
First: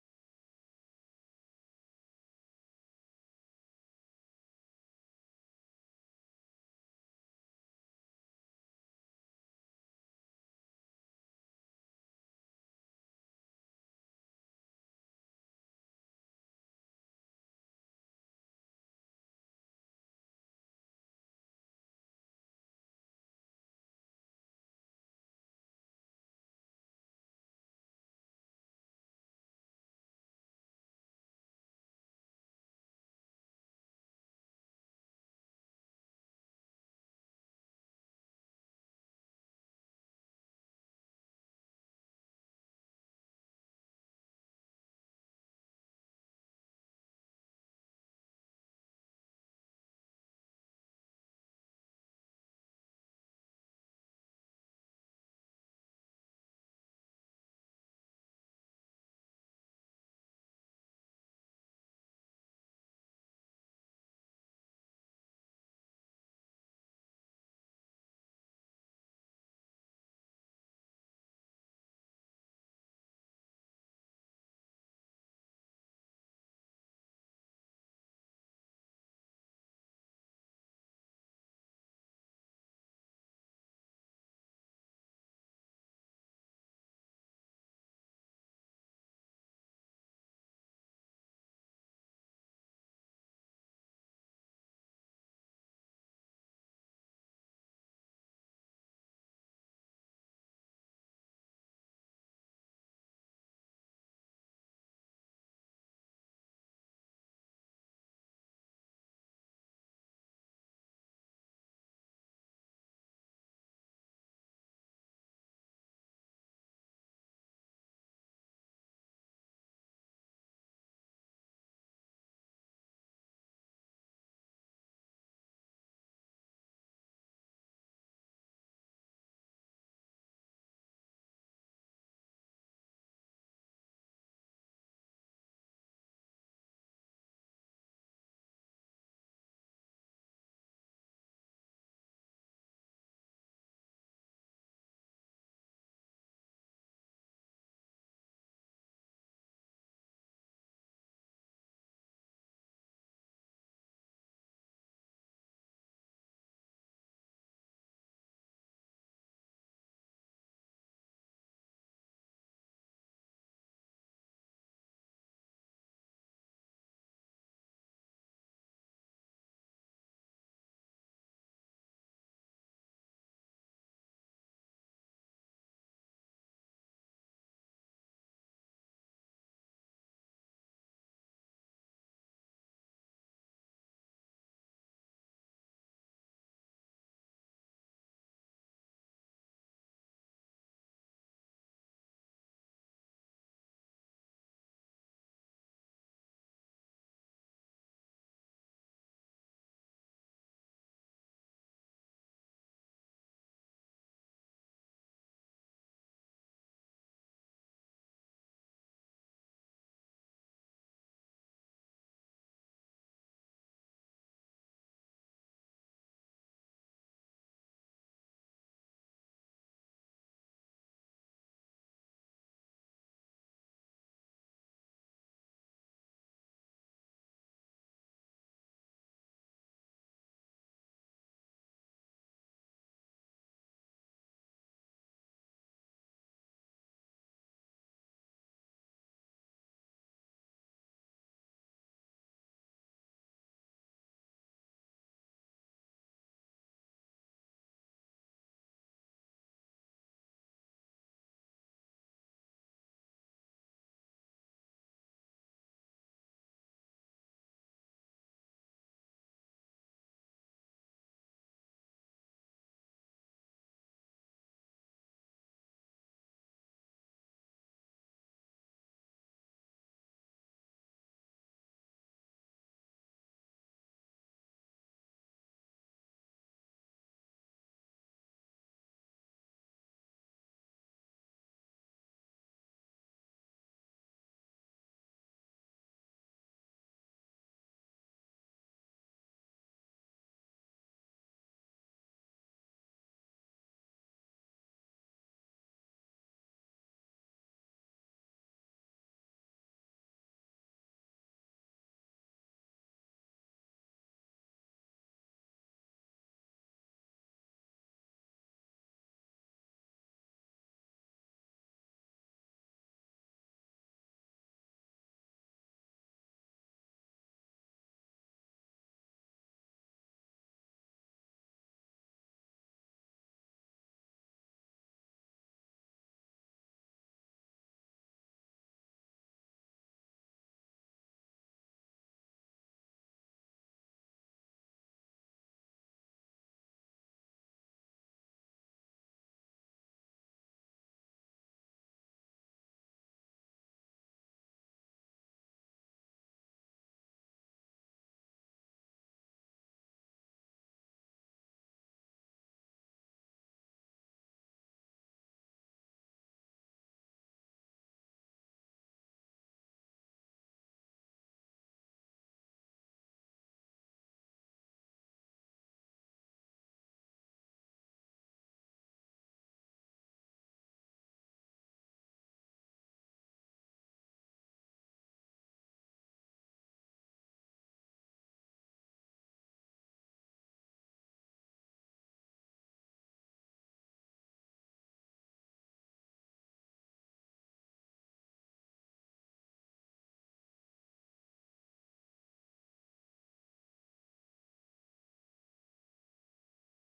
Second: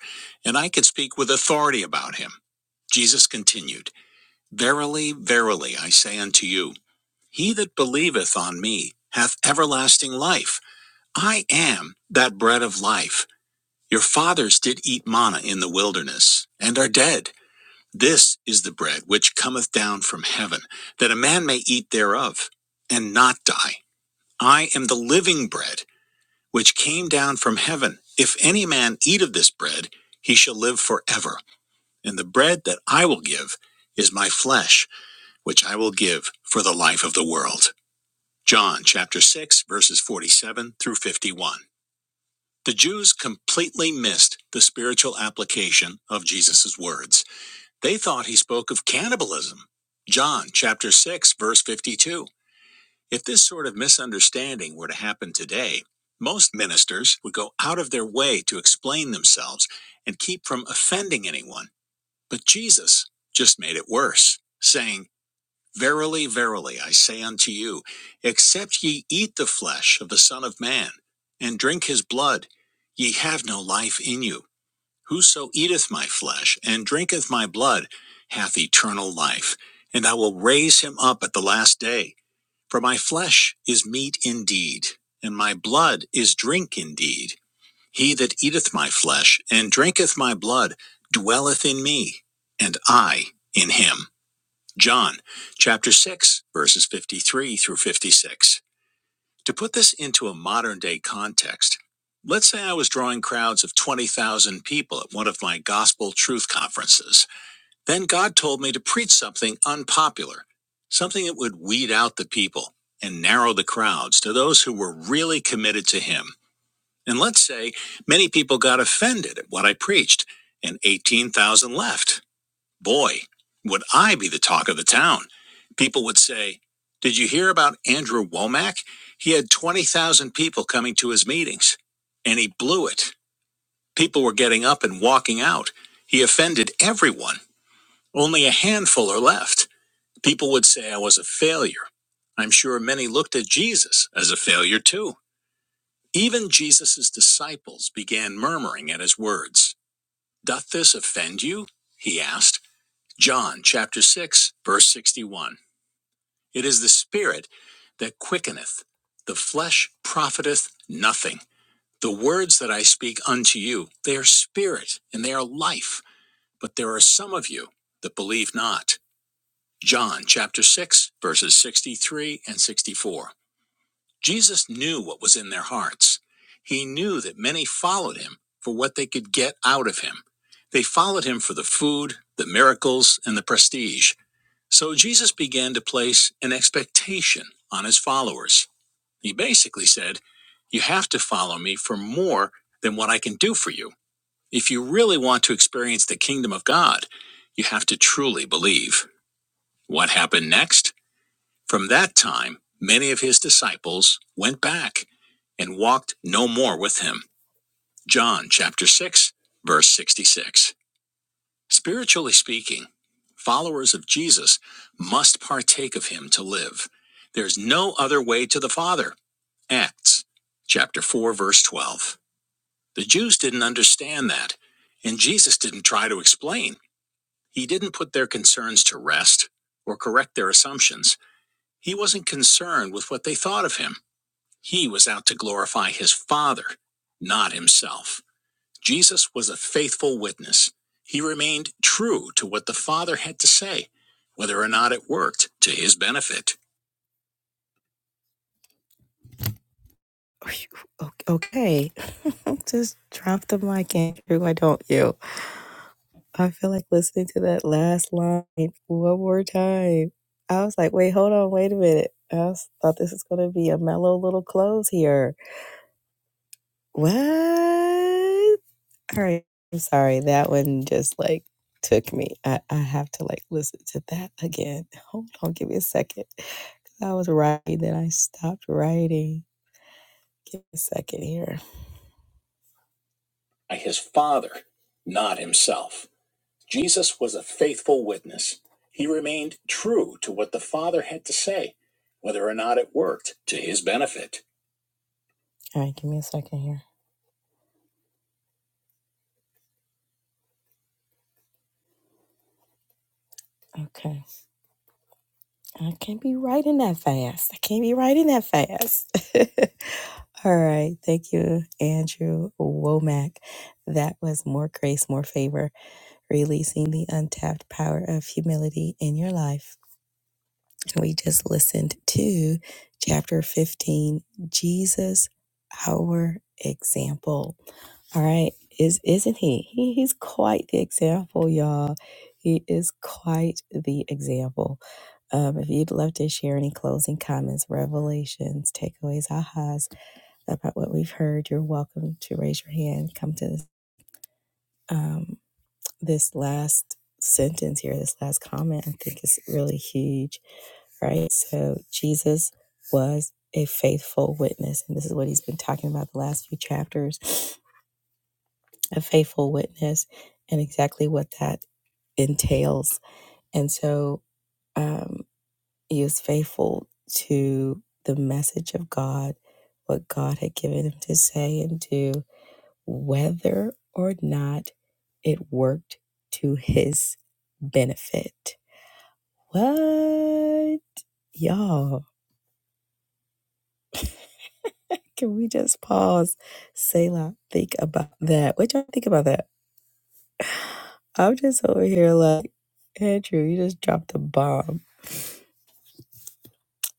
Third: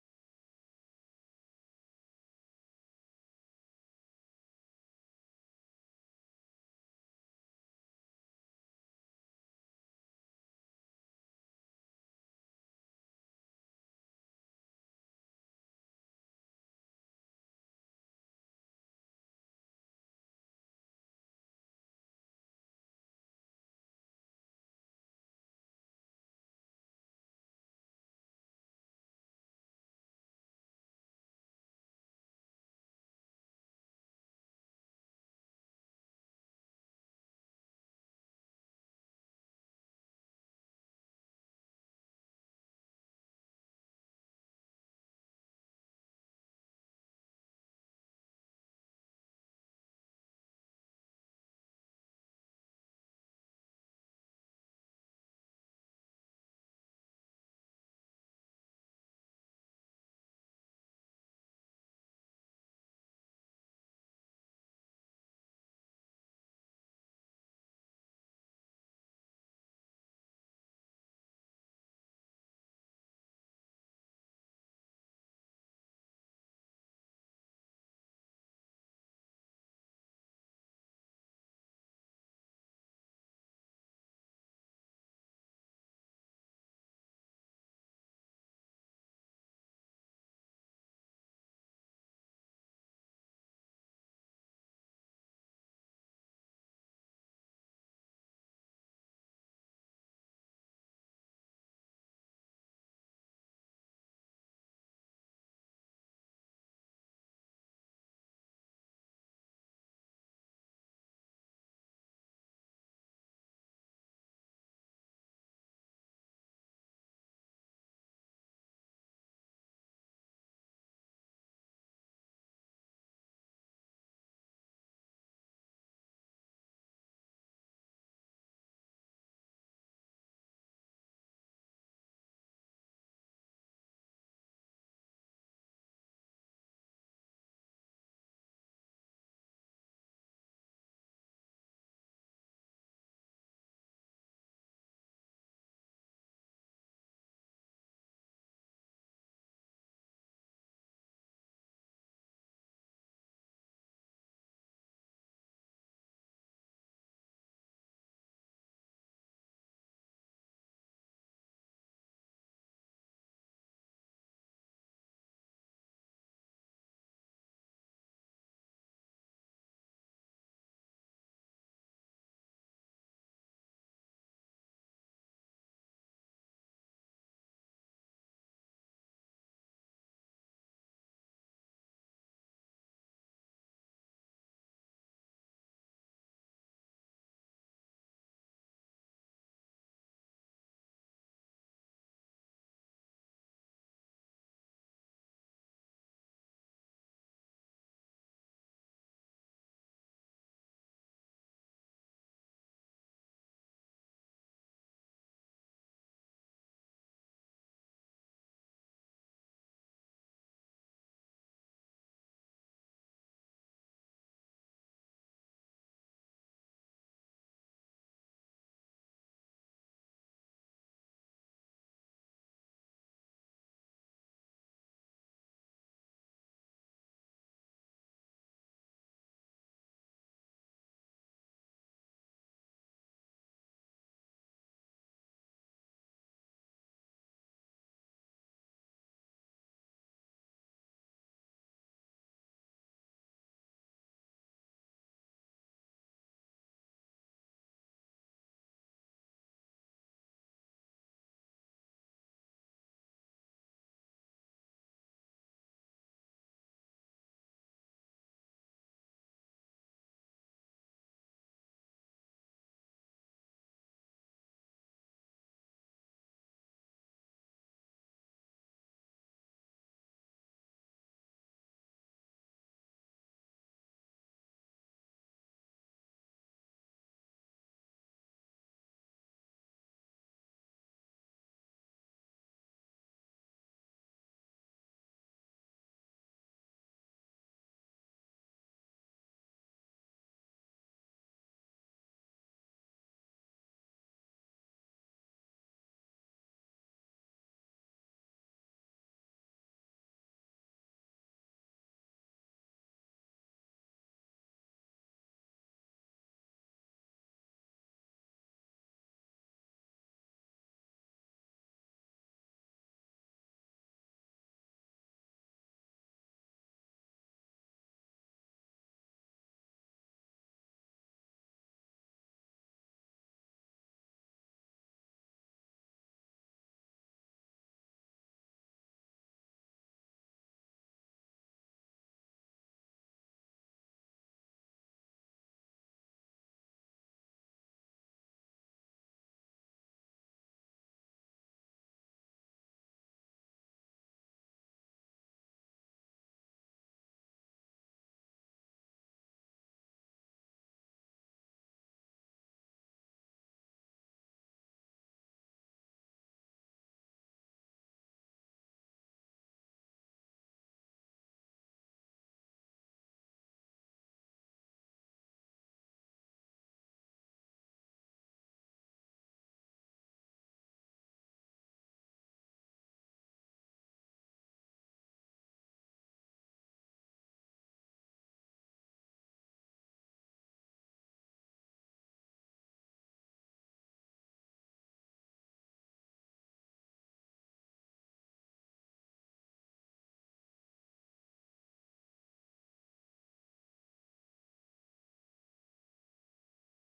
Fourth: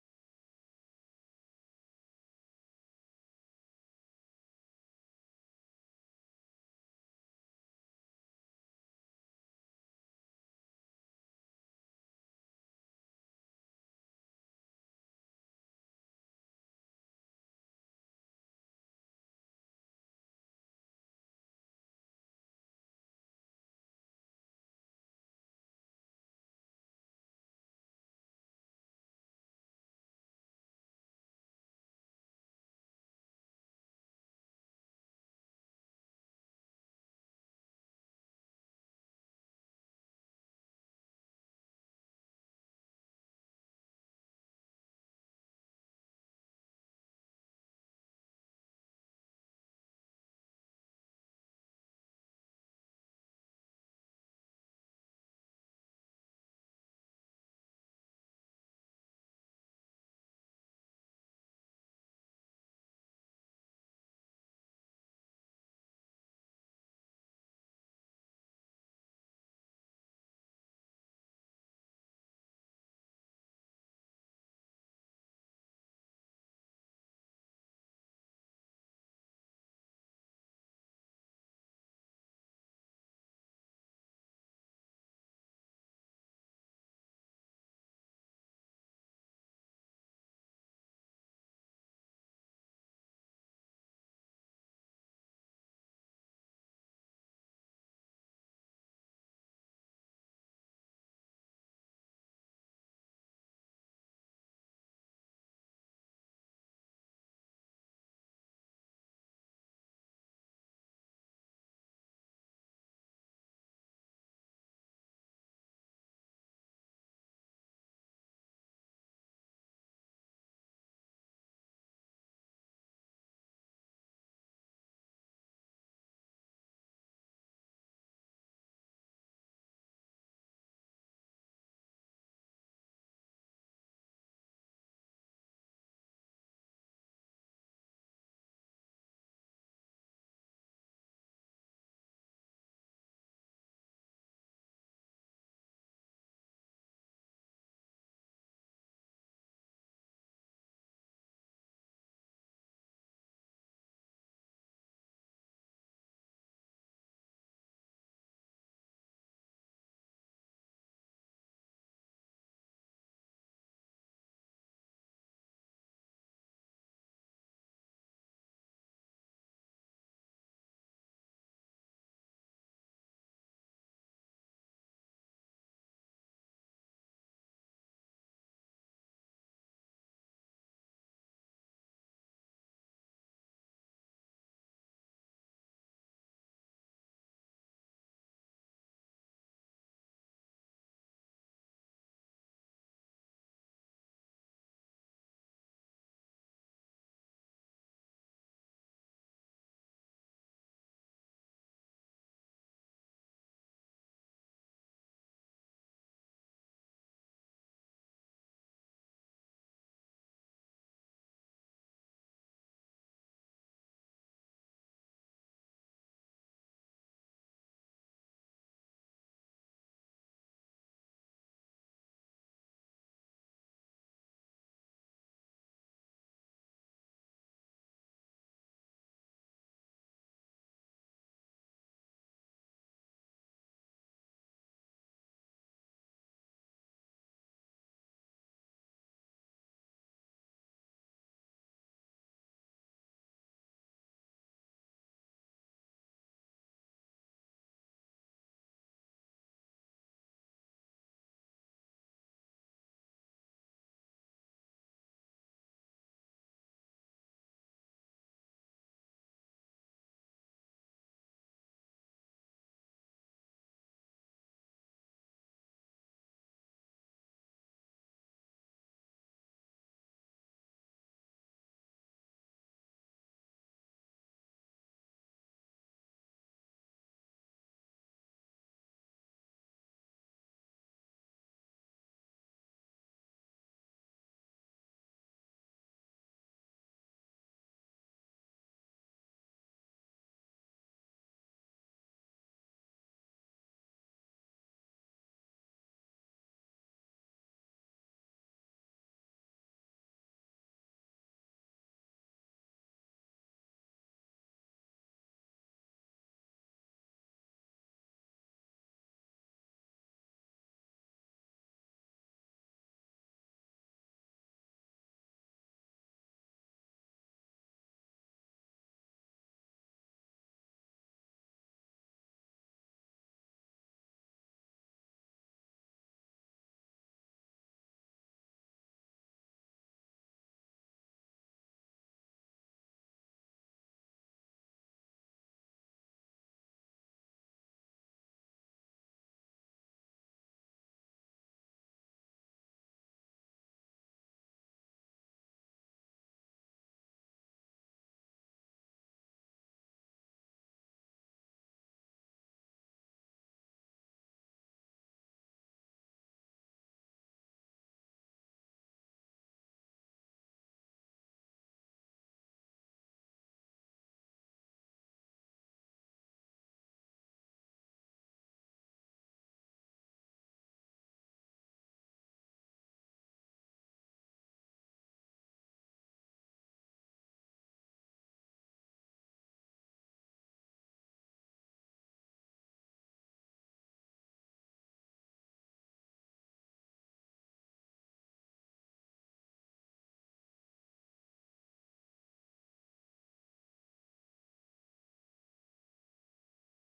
S1: and I can speak with authority about him. Jesus continued, Verily, verily, I say unto you, he that believeth on me hath everlasting life. I am that bread of life. Your fathers did eat manna in the wilderness, and are dead. This is the bread which cometh down from heaven, that a man may eat thereof, and not die. I am the living bread which came down from heaven. If any man eat of this bread, he shall live forever. And the bread that I will give is my flesh, which I will give for the life of the world. John chapter 6, verses 47 through 51. The Jews completely missed the spiritual application of Jesus' words. They thought he spoke of cannibalism. John chapter 6, verse 52. If this sort of misunderstanding were to happen today, most ministers would go out of their way to explain themselves and keep from offending anyone. But Jesus just made it worse, saying, Verily, verily, I say unto you, except ye eat the flesh of the Son of Man and drink his blood, ye have no life in you. Whoso eateth my flesh and drinketh my blood hath eternal life, and I will raise him up at the last day. For my flesh is meat indeed, and my blood is drink indeed. He that eateth my flesh and drinketh my blood dwelleth in me, and I in him. John chapter 6, verses 53 through 56. To put this into a modern day context, let's say I was drawing crowds of 20,000 people at one of my gospel truth conferences. Then God told me to preach something unpopular, something that would weed out the people and narrow the crowds to those who were really committed to Him. And let's say many people got offended at what I preached, and 18,000 left. Boy, would I be the talk of the town. People would say, Did you hear about Andrew Womack? He had 20,000 people coming to his meetings, and he blew it. People were getting up and walking out. He offended everyone. Only a handful are left. People would say I was a failure. I'm sure many looked at Jesus as a failure too. Even Jesus' disciples began murmuring at his words. Doth this offend you? He asked. John chapter 6, verse 61. It is the Spirit that quickeneth, the flesh profiteth nothing. The words that I speak unto you, they are spirit and they are life, but there are some of you that believe not. John chapter 6, verses 63 and 64. Jesus knew what was in their hearts. He knew that many followed him for what they could get out of him. They followed him for the food, the miracles, and the prestige. So Jesus began to place an expectation on his followers. He basically said, You have to follow me for more than what I can do for you. If you really want to experience the kingdom of God, you have to truly believe. What happened next? From that time, many of his disciples went back and walked no more with him. John chapter 6, verse 66. Spiritually speaking, followers of Jesus must partake of him to live. There's no other way to the Father. Acts chapter 4, verse 12. The Jews didn't understand that, and Jesus didn't try to explain. He didn't put their concerns to rest or correct their assumptions. He wasn't concerned with what they thought of him. He was out to glorify his Father, not himself. Jesus was a faithful witness. He remained true to what the Father had to say, whether or not it worked to his benefit. Okay. Just drop the mic, Andrew. Why don't you? I feel like listening to that last line one more time. I was like, wait, hold on, wait a minute. I was, thought this was going to be a mellow little close here. What? All right. I'm sorry. That one just like took me. I, I have to like listen to that again. Hold on. Give me a second. 'Cause I was writing, then I stopped writing. Give me a second here. By his father, not himself. Jesus was a faithful witness. He remained true to what the father had to say, whether or not it worked to his benefit. All right. Give me a second here. Okay. I can't be writing that fast. I can't be writing that fast. All right. Thank you, Andrew Womack. That was More Grace, More Favor, releasing the untapped power of humility in your life. And we just listened to chapter 15 Jesus, our example. All right, is isn't he? he? He's quite the example, y'all. He is quite the example. Um, if you'd love to share any closing comments, revelations, takeaways, ahas about what we've heard, you're welcome to raise your hand. Come to this, um, this last sentence here, this last comment. I think is really huge, right? So Jesus was a faithful witness, and this is what he's been talking about the last few chapters a faithful witness and exactly what that entails. And so um, he was faithful to the message of God, what God had given him to say and do, whether or not it worked to his benefit. What? Y'all, can we just pause, Selah, think about that? What y'all think about that? I'm just over here like, Andrew, you just dropped a bomb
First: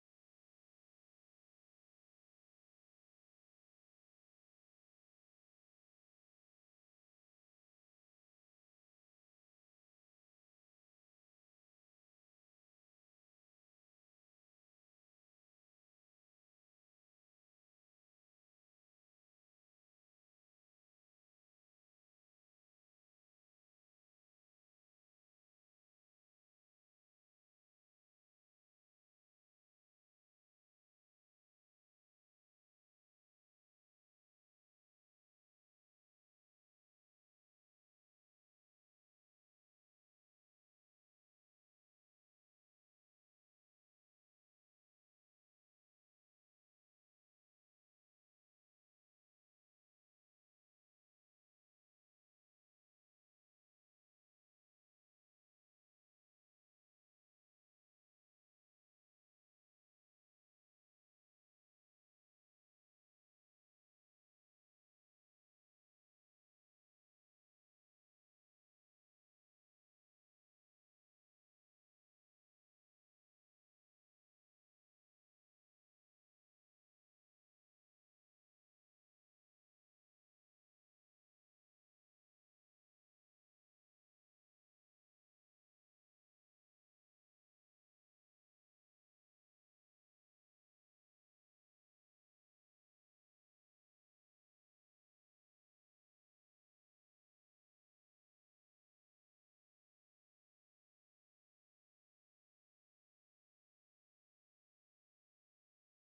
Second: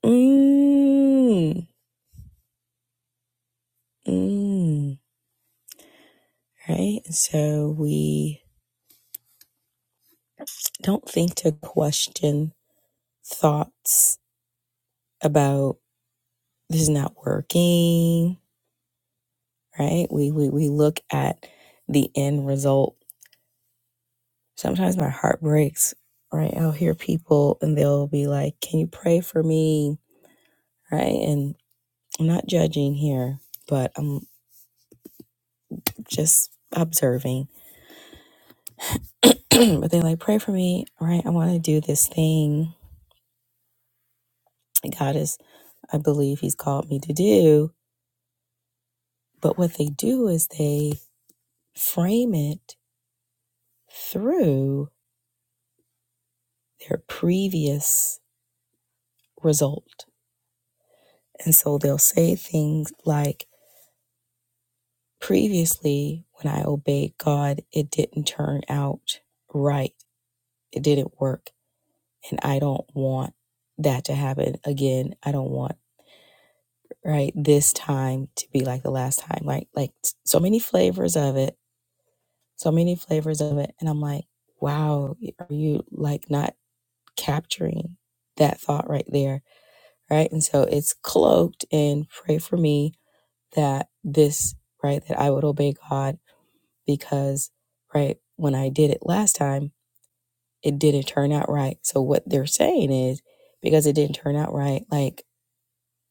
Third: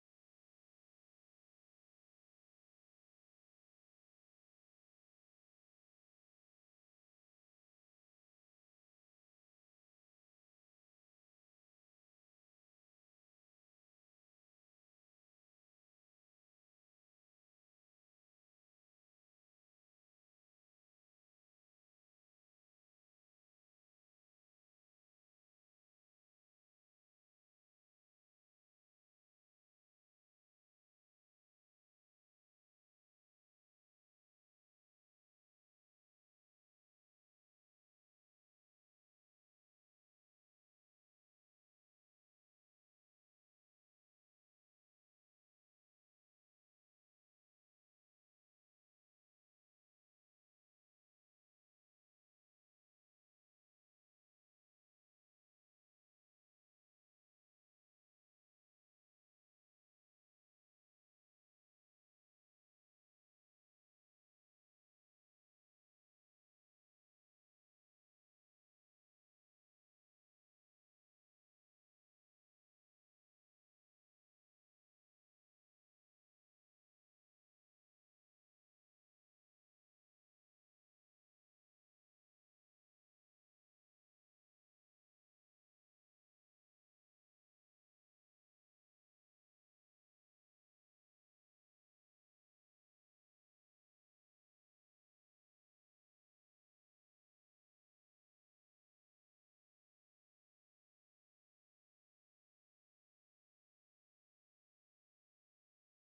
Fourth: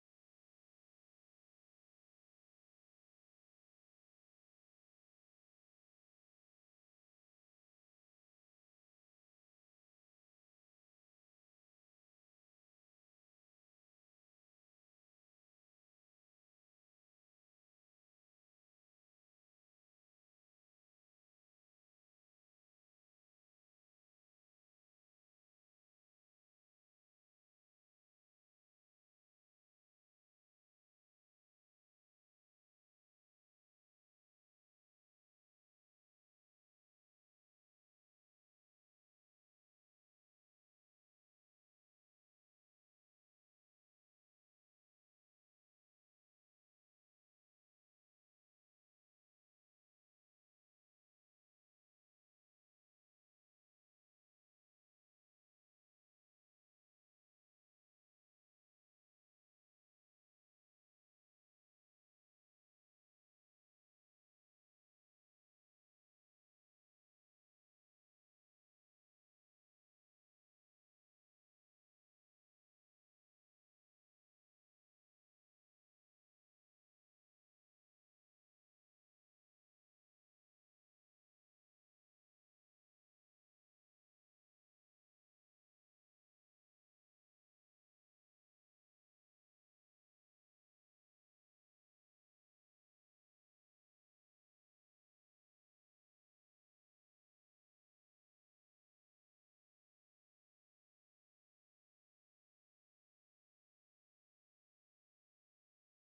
S1: Mm, mm, right? So we don't think to question thoughts about this is not working, right? We, we, we look at the end result. Sometimes my heart breaks, right? I'll hear people and they'll be like, Can you pray for me? Right? And I'm not judging here, but I'm just observing. but they're like, Pray for me, right? I want to do this thing God is, I believe He's called me to do. But what they do is they frame it through their previous result. And so they'll say things like, previously, when I obeyed God, it didn't turn out right, it didn't work. And I don't want that to happen again. I don't want right this time to be like the last time like like so many flavors of it so many flavors of it. And I'm like, wow, are you like not capturing that thought right there? Right. And so it's cloaked in pray for me that this, right, that I would obey God because, right, when I did it last time, it didn't turn out right. So what they're saying is because it didn't turn out right, like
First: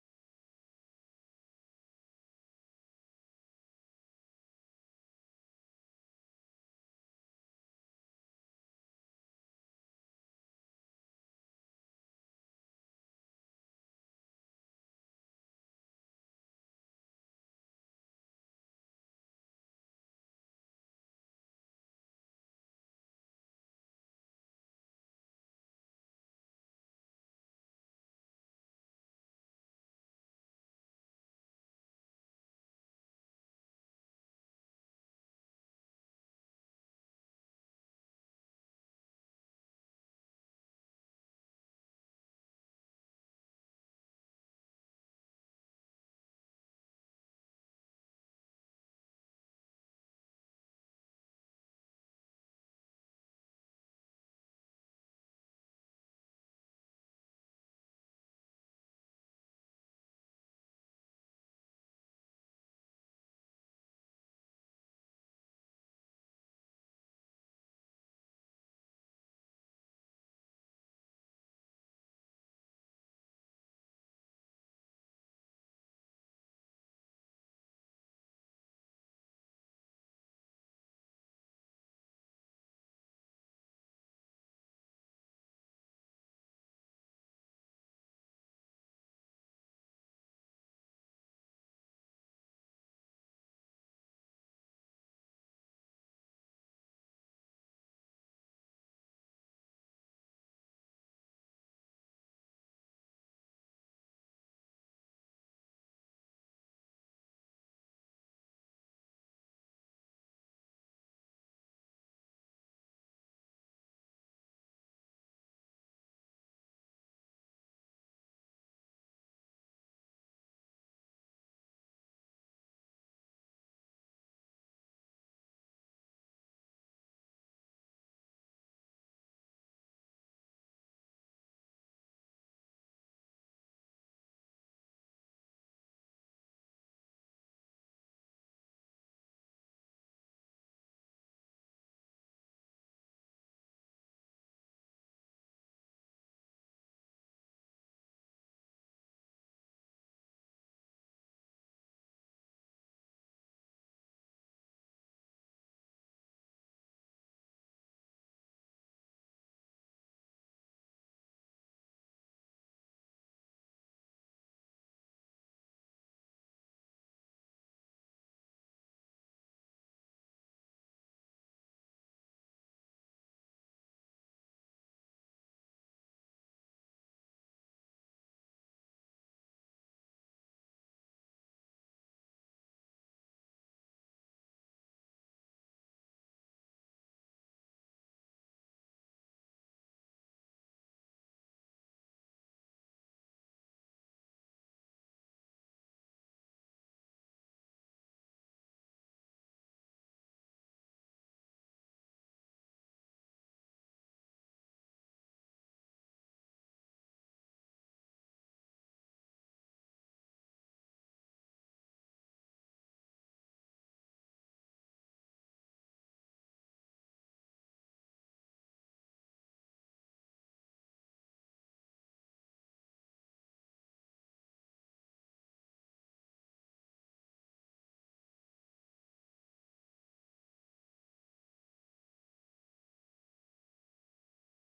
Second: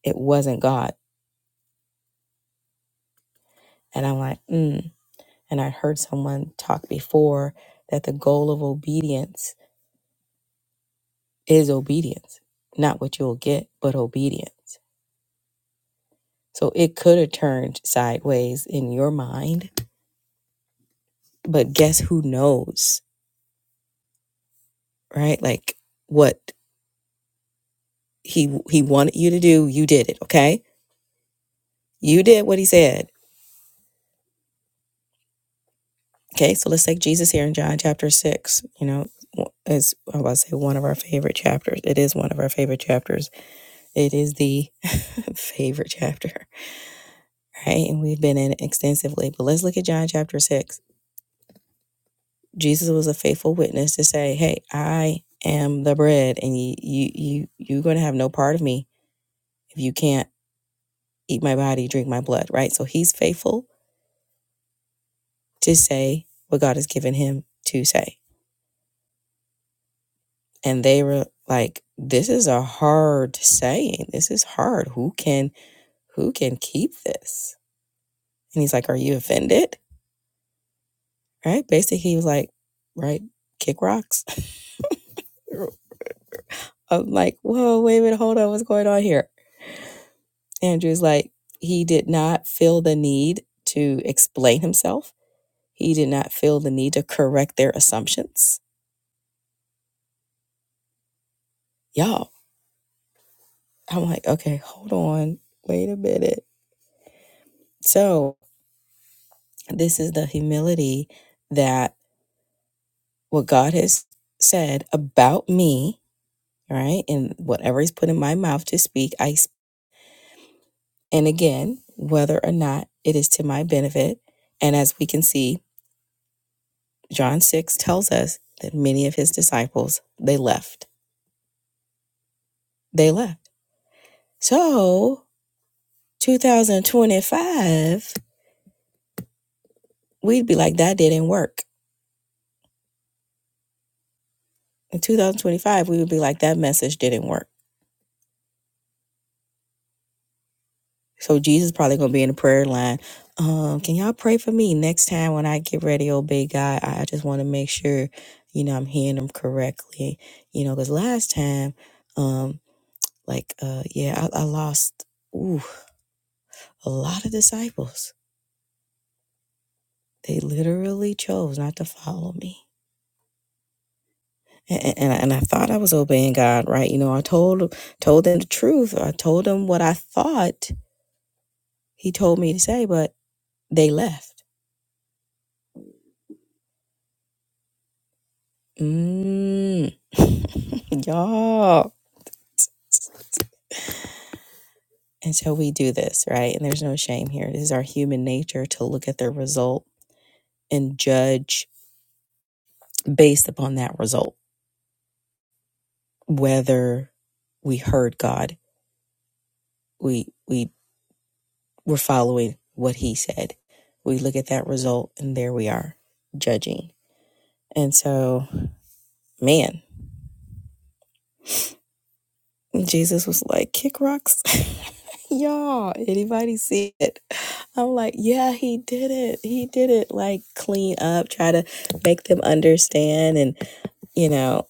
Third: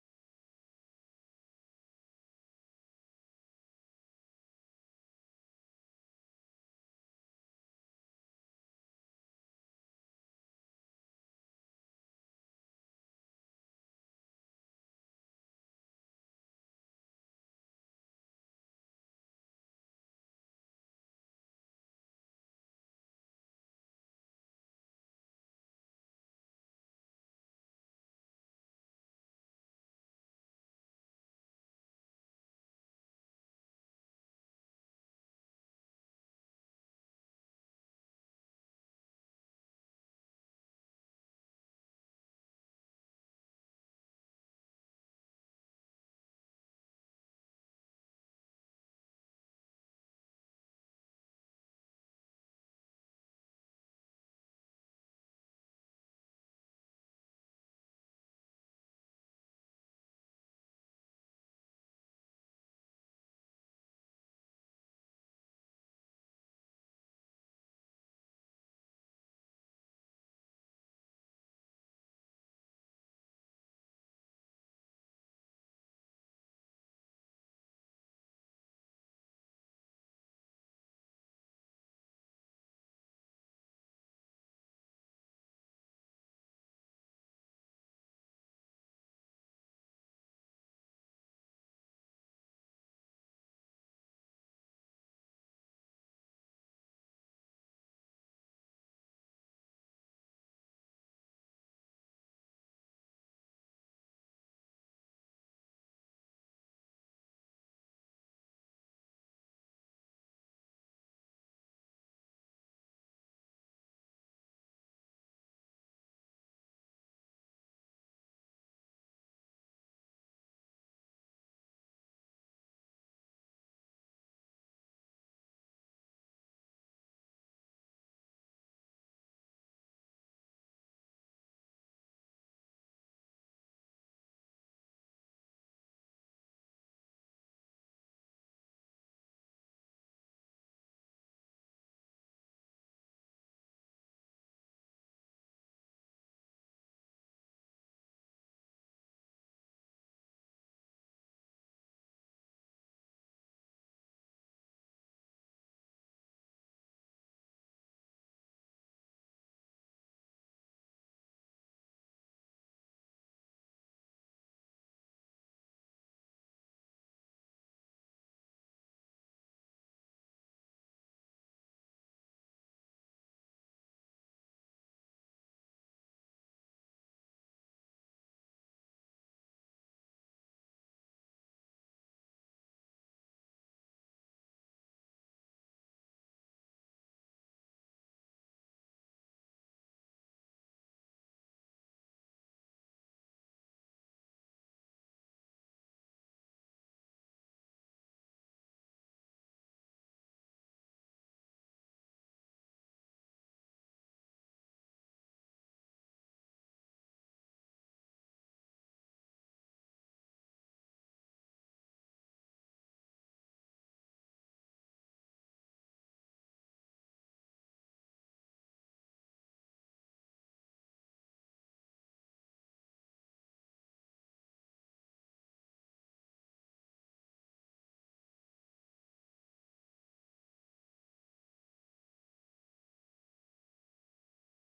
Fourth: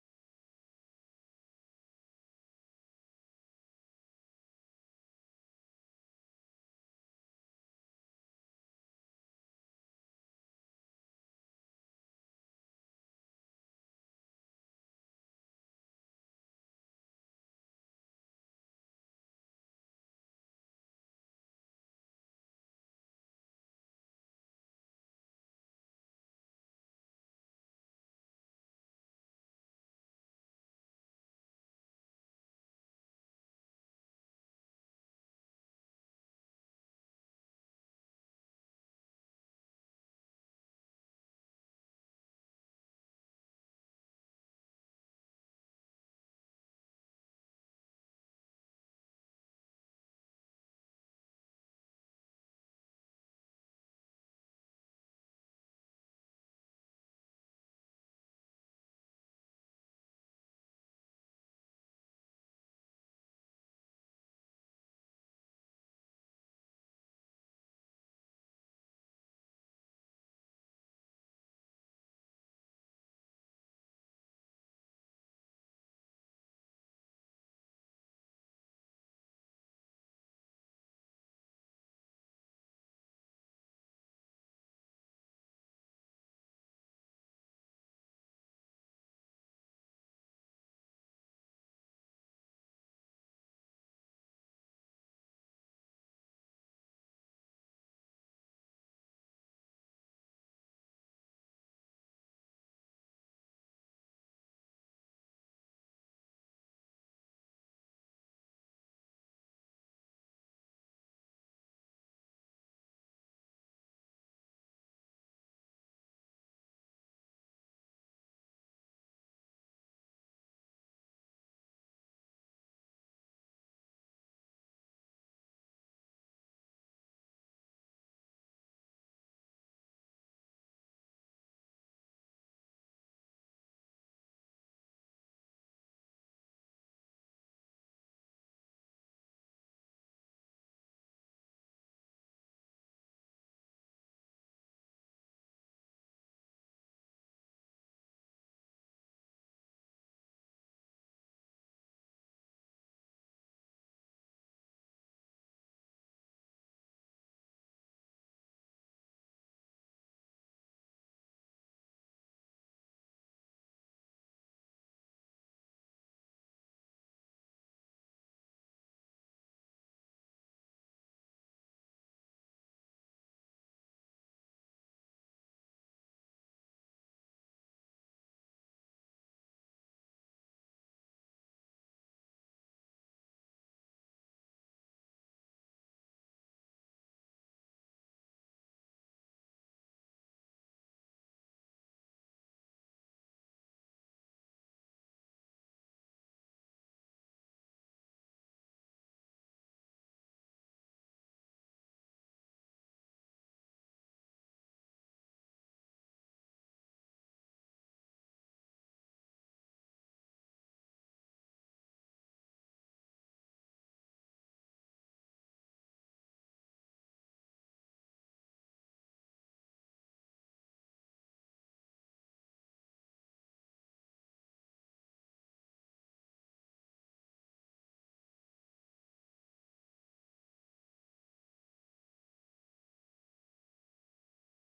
S1: it wasn't God. And I'm like, mm. And I heard someone talk before that the goal of obedience is obedience, not what you'll get, but obedience. So it could have turned sideways in your mind, but guess who knows, right? Like what he he wanted you to do, you did it, okay? You did what he said. Okay, so let's take Jesus here in John chapter 6, you know, is I was about to say one of our favorite chapters. It is one of our favorite chapters. It is the favorite chapter, right? And we've been in it extensively. But let's look at John chapter 6 Jesus was a faithful witness to say, "Hey, I am the bread, and you you you you're going to have no part of me if you can't eat my body, drink my blood." Right? So he's faithful to say what God has given him to say, and they were like, "This is a hard saying. This is hard. Who can who can keep this?" And he's like, "Are you offended?" Right? Basically, he was like, "Right, kick rocks." I'm like, "Whoa, wait a minute, hold on, what's going on here?" Andrew's like, he did not feel the need to explain himself. He did not feel the need to correct their assumptions. Y'all, I'm like, okay, hold on. Wait a minute. So, this is the humility that what God has said about me, right? And whatever He's put in my mouth to speak, I, speak. and again, whether or not it is to my benefit. And as we can see, John 6 tells us that many of his disciples, they left They left. So 2025, we'd be like, that didn't work. In 2025, we would be like, that message didn't work. So Jesus probably gonna be in the prayer line. Um, can y'all pray for me next time when I get ready, oh big God? I just want to make sure, you know, I'm hearing them correctly. You know, because last time, um, like uh yeah, I, I lost ooh, a lot of disciples. They literally chose not to follow me. and, and I, and I thought I was obeying God, right? You know, I told told them the truth. I told them what I thought He told me to say, but they left. Mm. Y'all. And so we do this, right? And there's no shame here. This is our human nature to look at the result and judge based upon that result, whether we heard God, we we were following what He said. We look at that result, and there we are judging. And so man jesus was like kick rocks y'all anybody see it i'm like yeah he did it he did it like clean up try to make them understand and you know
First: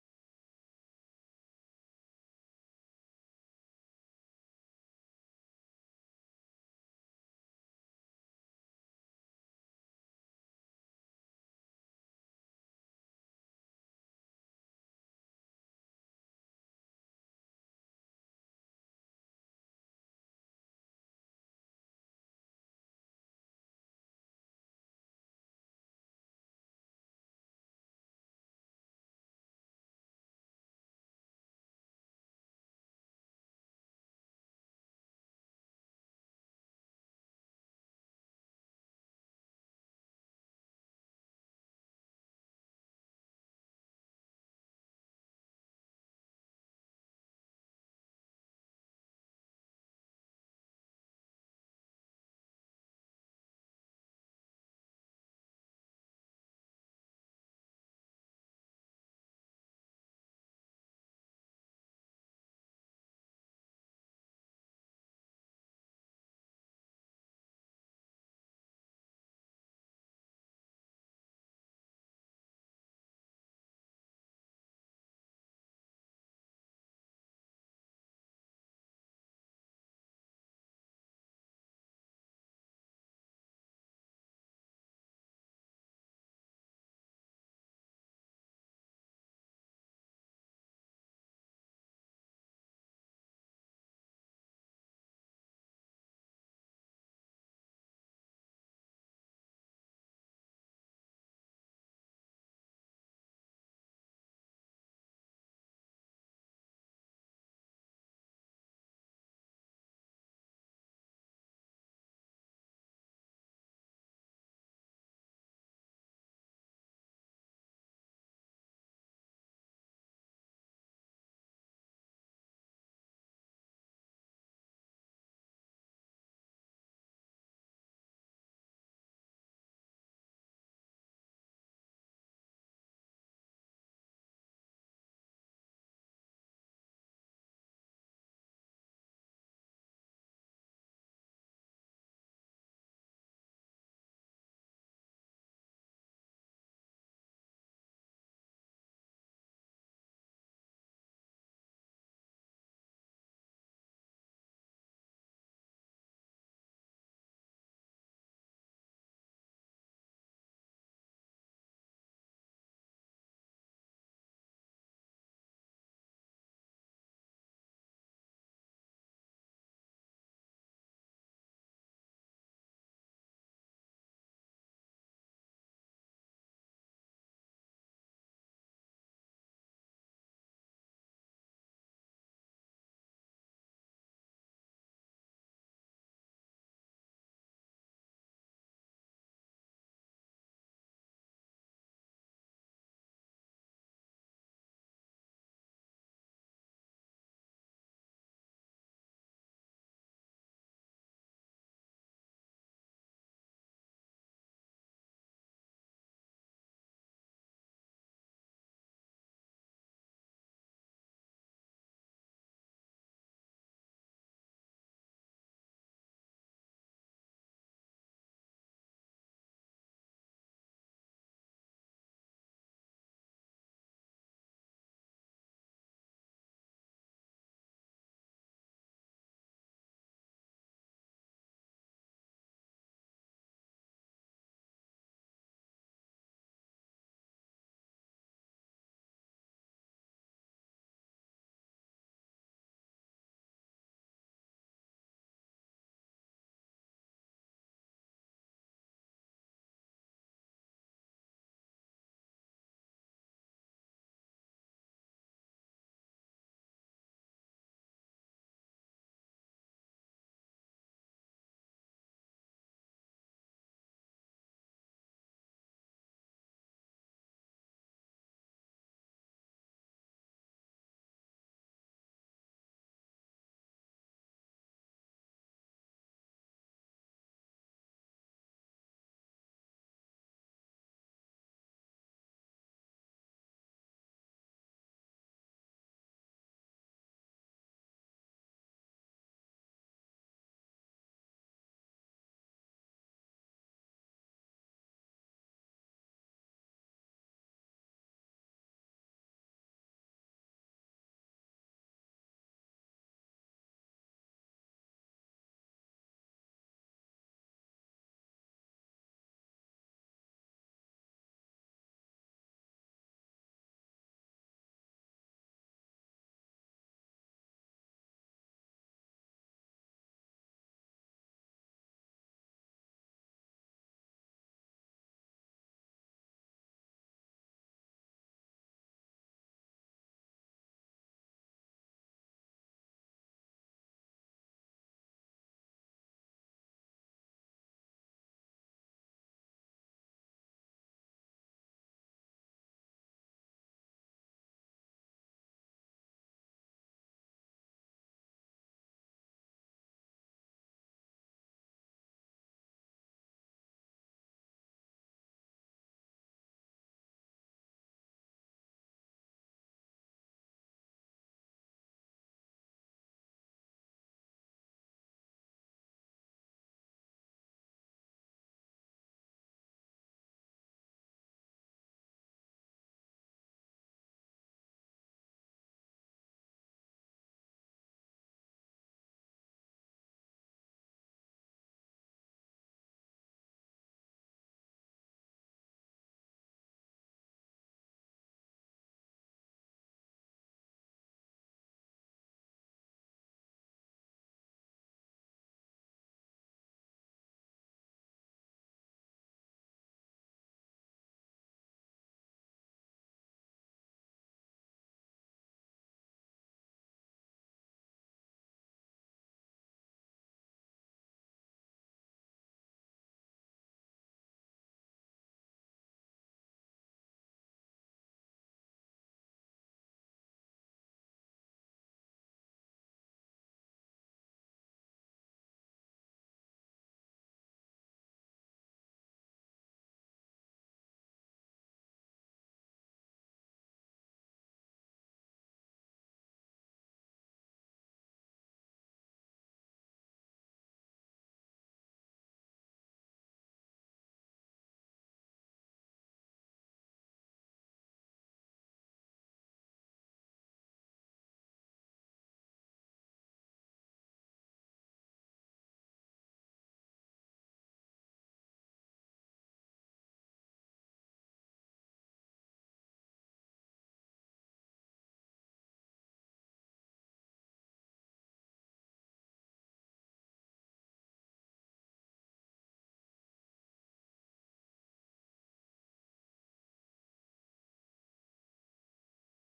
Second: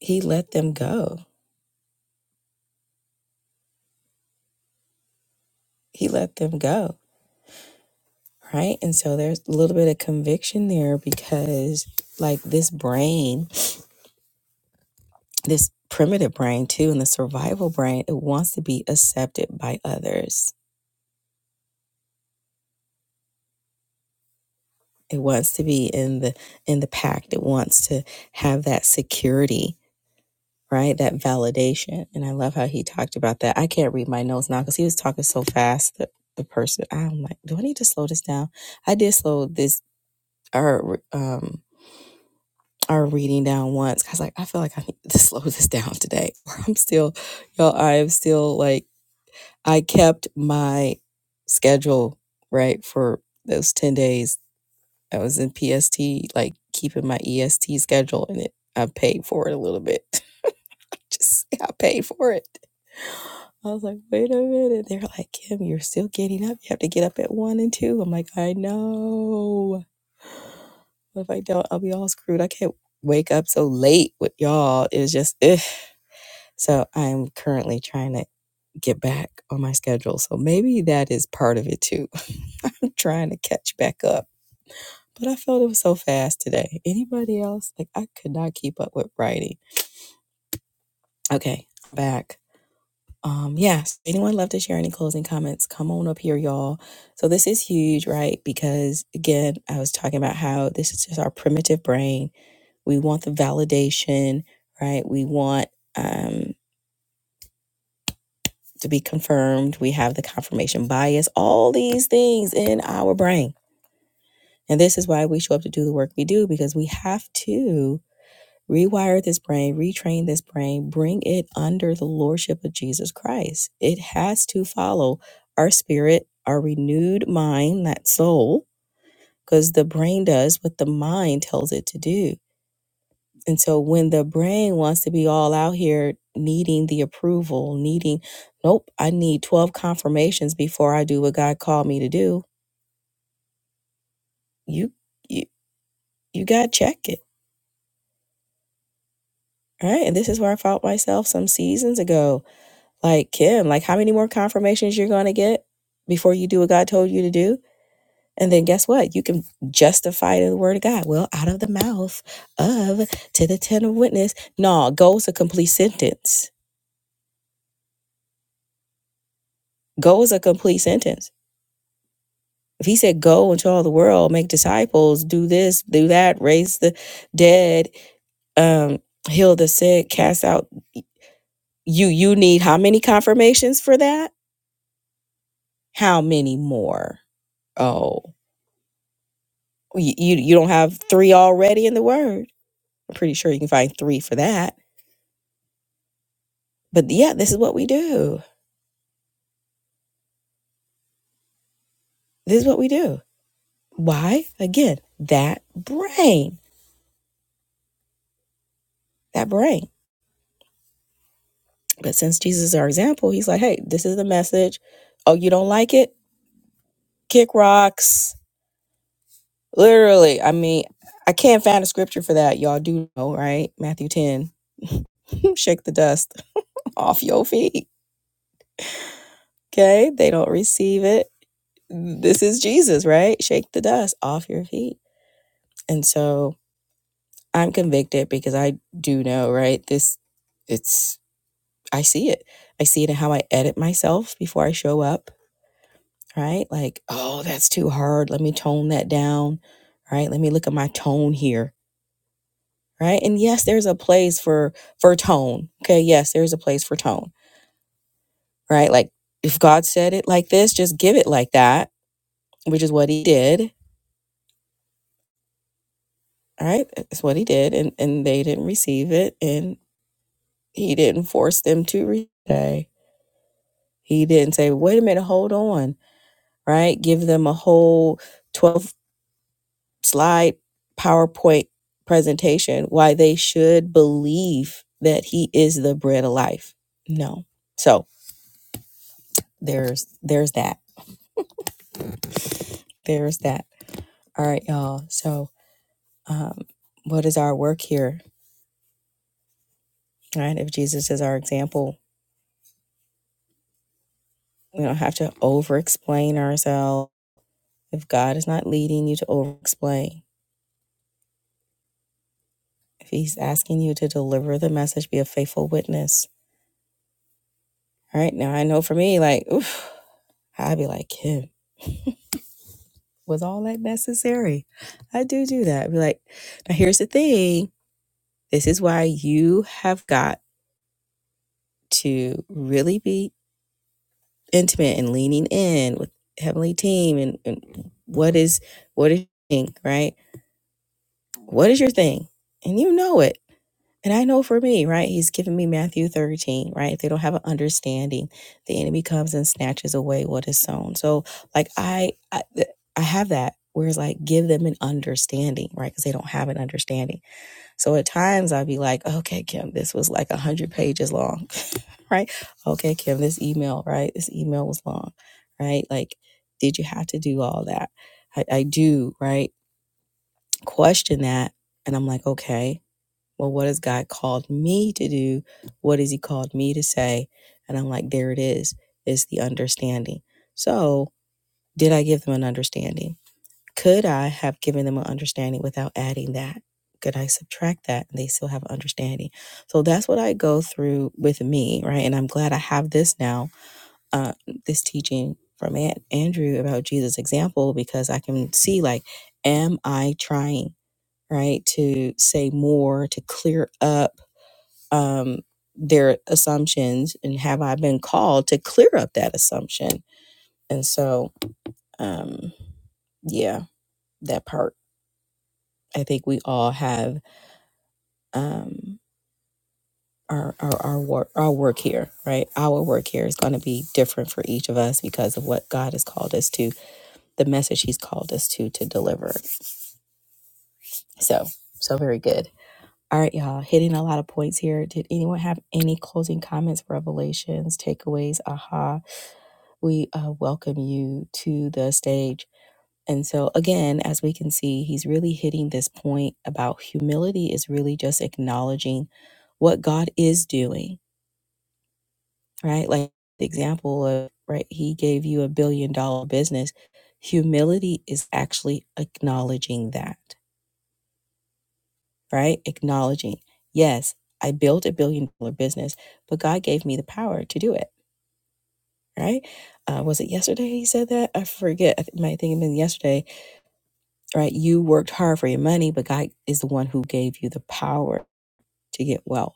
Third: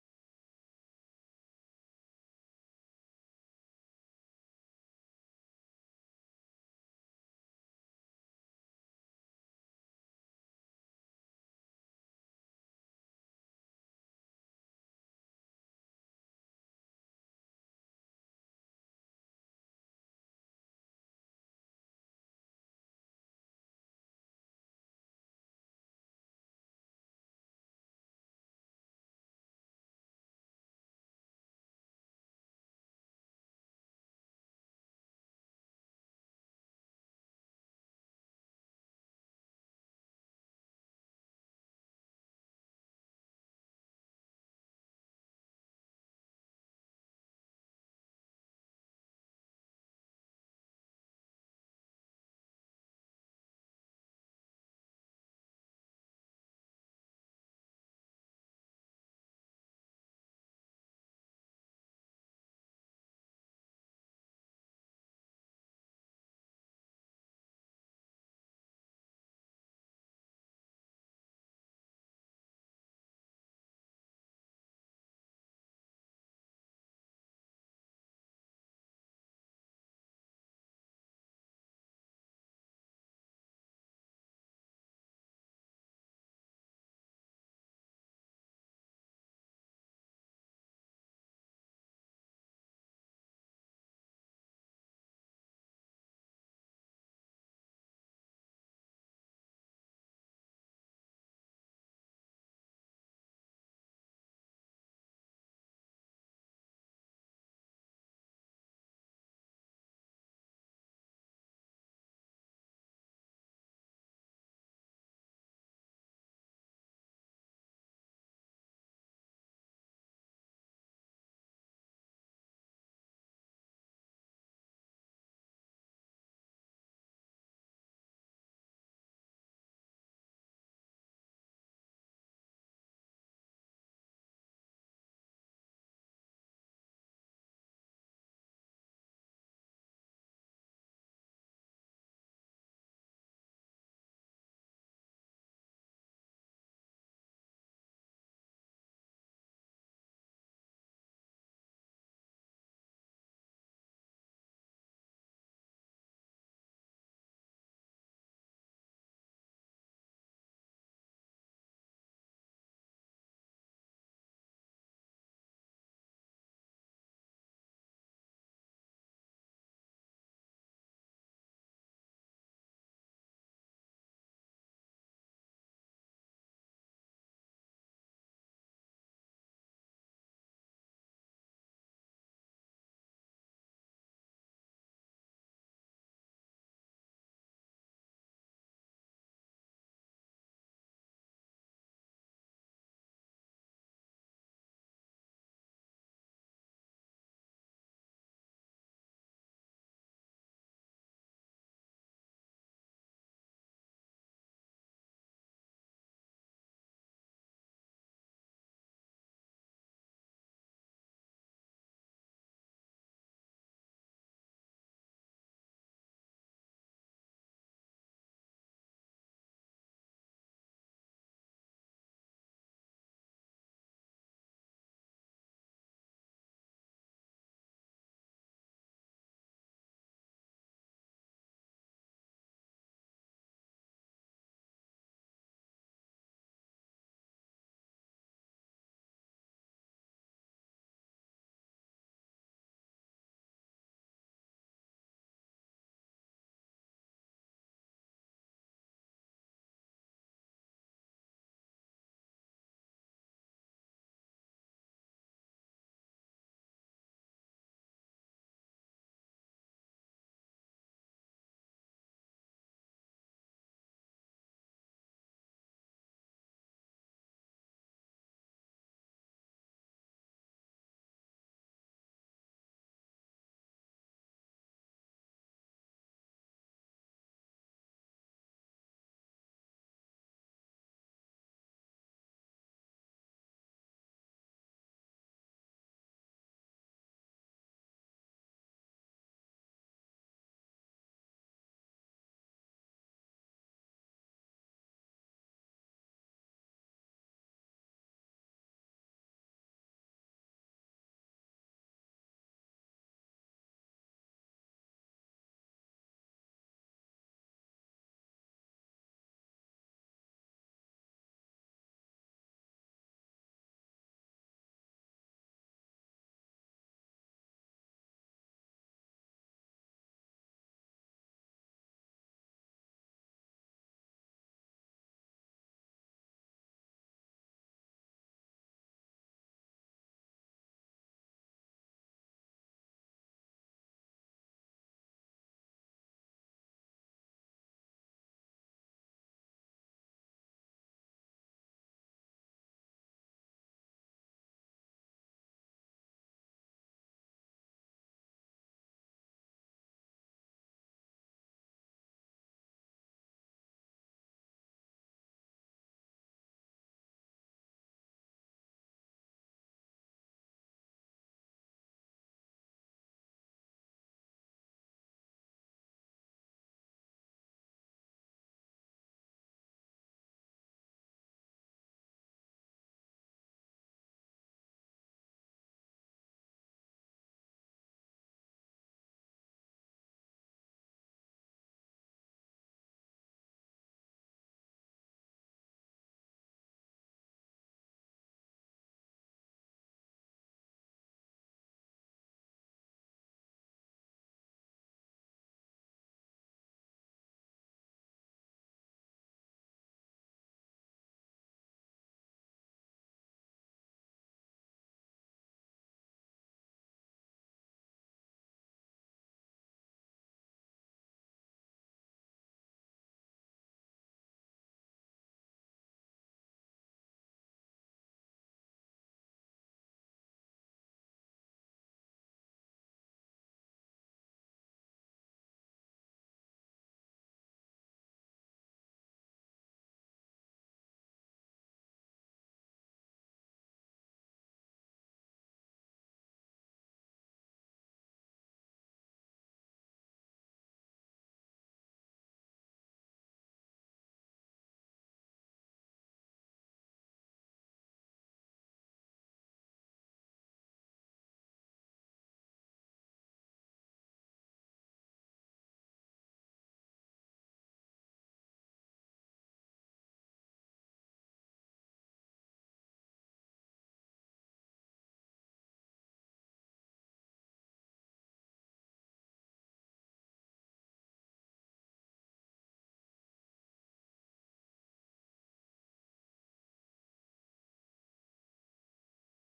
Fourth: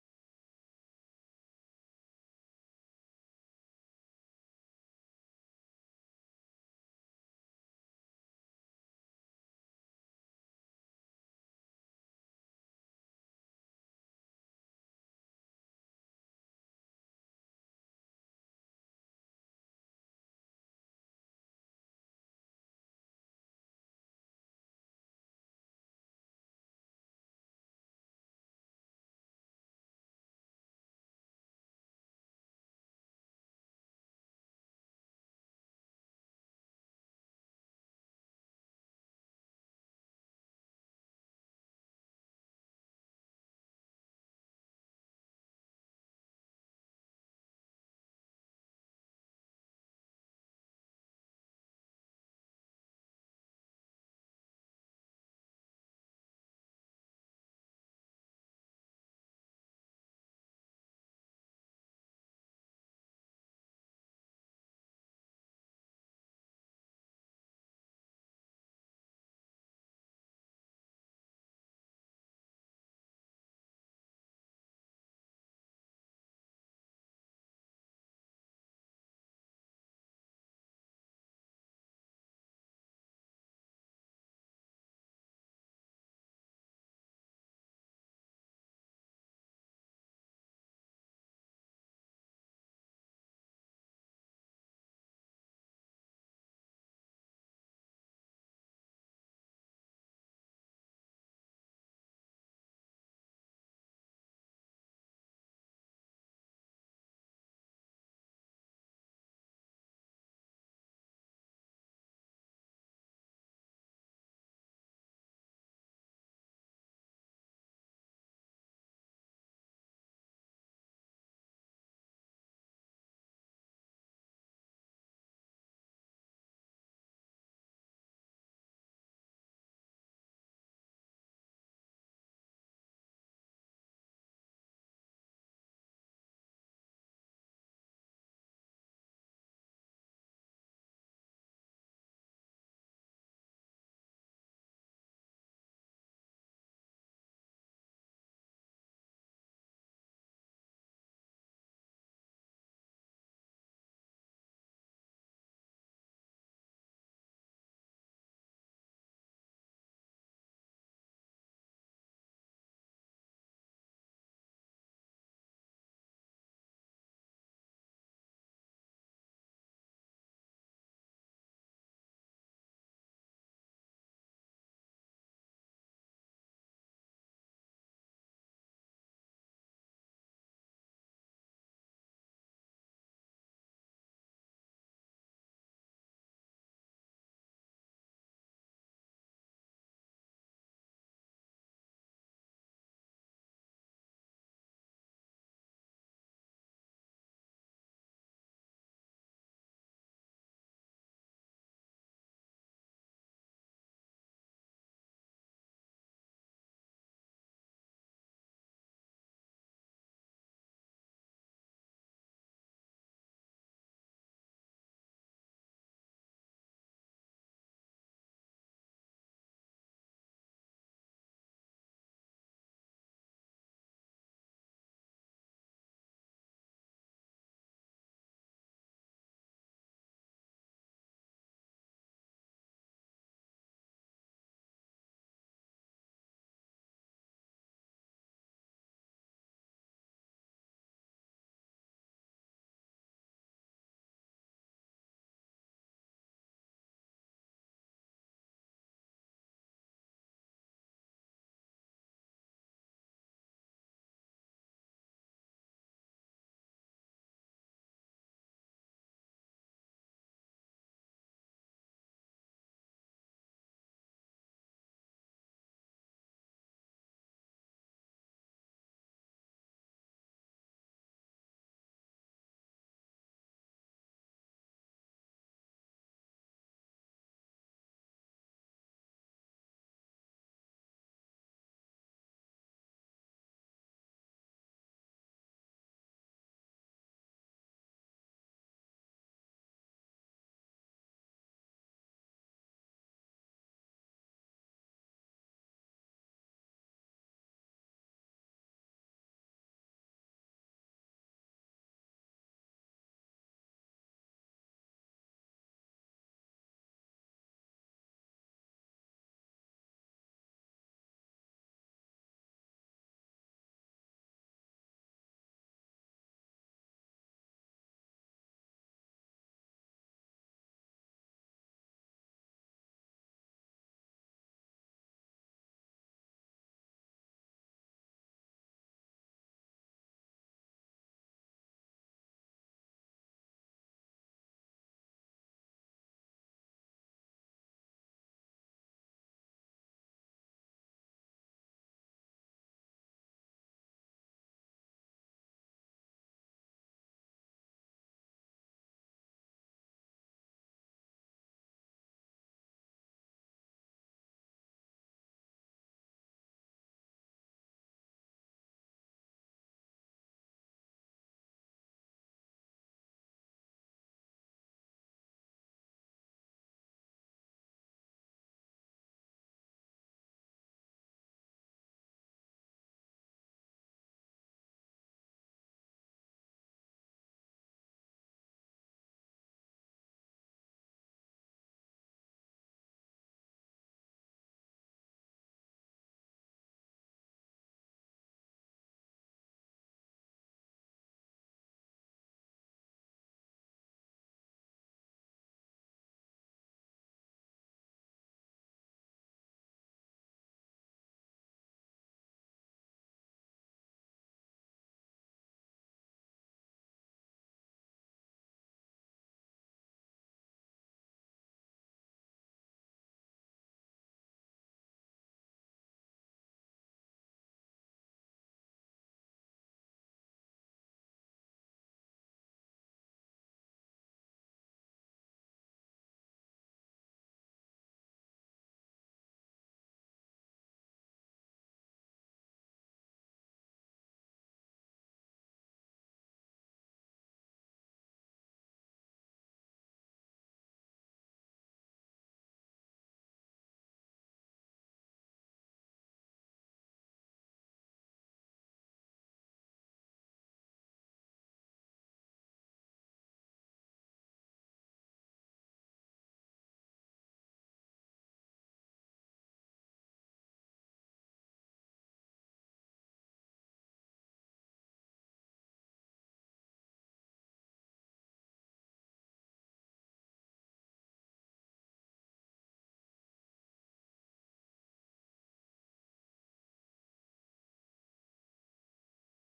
S1: he let them go he let them go right and so there's a little bit of conviction there because like this brain this primitive brain too and the survival brain it wants to be accepted by others it wants to be in the in the pact it wants to have that security right that validation and i love how he talked about that i can't read my notes now because he was talking so fast that the person i'm like do i need to slow this down i did slow this our um our reading down once. i was like i feel like i need to slow this down today or i'm still y'all i am still like i kept my schedule right for those 10 days I was in PST, like keeping my EST schedule, and it I paid for it a little bit. Just I paid for it. I was like, wait a minute. They're like, Kim, you're still getting up. You have to get up at one and two. I'm like, I know. But if I don't, I'll be all screwed. I can't wake up so late with y'all. It was just, ugh. so I'm currently trying to get back on my schedule. So maybe that is part of it too. I'm trying to catch back up but I felt it was so fast today. Anybody else? Like I could not keep up with writing. Okay, back. Um, yes. Anyone love to share any closing comments? Come on up here, y'all. So this is huge, right? Because again, I was talking about how this is just our primitive brain. We want the validation, right? We want um to be confirmed. We have the confirmation bias, all these things in our brain. And this is why we show up to do the work we do because we have to Rewire this brain, retrain this brain, bring it under the lordship of Jesus Christ. It has to follow our spirit, our renewed mind, that soul, because the brain does what the mind tells it to do. And so when the brain wants to be all out here needing the approval, needing, nope, I need 12 confirmations before I do what God called me to do, you you you gotta check it. All right. And this is where I found myself some seasons ago Like Kim, like how many more confirmations you're going to get before you do what God told you to do? And then guess what? You can justify it the word of God. Well, out of the mouth of to the ten of witness. No, go is a complete sentence. Go is a complete sentence. If he said go into all the world, make disciples, do this, do that, raise the dead, um, heal the sick, cast out you you need how many confirmations for that? How many more? Oh. you you you don't have three already in the word i'm pretty sure you can find three for that but yeah this is what we do this is what we do why again that brain that brain but since jesus is our example he's like hey this is the message oh you don't like it kick rocks literally i mean i can't find a scripture for that y'all do know right matthew 10 shake the dust off your feet okay they don't receive it this is jesus right shake the dust off your feet And so I'm convicted because I do know, right? This, it's, I see it. I see it in how I edit myself before I show up, right? Like, oh, that's too hard. Let me tone that down, right? Let me look at my tone here, right? And yes, there's a place for, for tone. Okay. Yes, there's a place for tone, right? Like, if God said it like this, just give it like that, which is what he did, all right? That's what he did. And, and they didn't receive it. And he didn't force them to read it. He didn't say, wait a minute, hold on, right? Give them a whole 12 slide PowerPoint presentation why they should believe that he is the bread of life. No. So there's there's that. There's that. All right, y'all. So um what is our work here? Right? If Jesus is our example, we don't have to over explain ourselves. If God is not leading you to over explain, if he's asking you to deliver the message, be a faithful witness All right. Now I know for me, like, oof, I'd be like, Kim, was all that necessary? I do do that. I'd be like, now here's the thing. This is why you have got to really be intimate and leaning in with Heavenly Team and, and what is what is your thing, right? What is your thing? And you know it. And I know for me, right? He's given me Matthew 13, right? If they don't have an understanding, the enemy comes and snatches away what is sown. So, like, I, I, I have that. Whereas, like, give them an understanding, right? Because they don't have an understanding. So at times I'd be like, okay, Kim, this was like a hundred pages long, right? Okay, Kim, this email, right? This email was long, right? Like, did you have to do all that? I, I do, right? Question that, and I'm like, okay. Well, what has God called me to do? What has He called me to say? And I'm like, there it is. It's the understanding. So, did I give them an understanding? Could I have given them an understanding without adding that? Could I subtract that and they still have understanding? So that's what I go through with me, right? And I'm glad I have this now, uh, this teaching from Aunt Andrew about Jesus' example, because I can see like, am I trying, right, to say more, to clear up? um, their assumptions and have I been called to clear up that assumption? And so, um, yeah, that part. I think we all have um, our, our, our, work, our work here, right? Our work here is going to be different for each of us because of what God has called us to, the message He's called us to to deliver. So, so very good. All right, y'all, hitting a lot of points here. Did anyone have any closing comments, revelations, takeaways, aha? we uh, welcome you to the stage. And so, again, as we can see, he's really hitting this point about humility is really just acknowledging what God is doing, right? Like the example of, right, he gave you a billion dollar business. Humility is actually acknowledging that, right? Acknowledging, yes, I built a billion dollar business, but God gave me the power to do it, right? Uh, was it yesterday he said that? I forget. I th- might think it might have been yesterday right? You worked hard for your money, but God is the one who gave you the power to get wealth.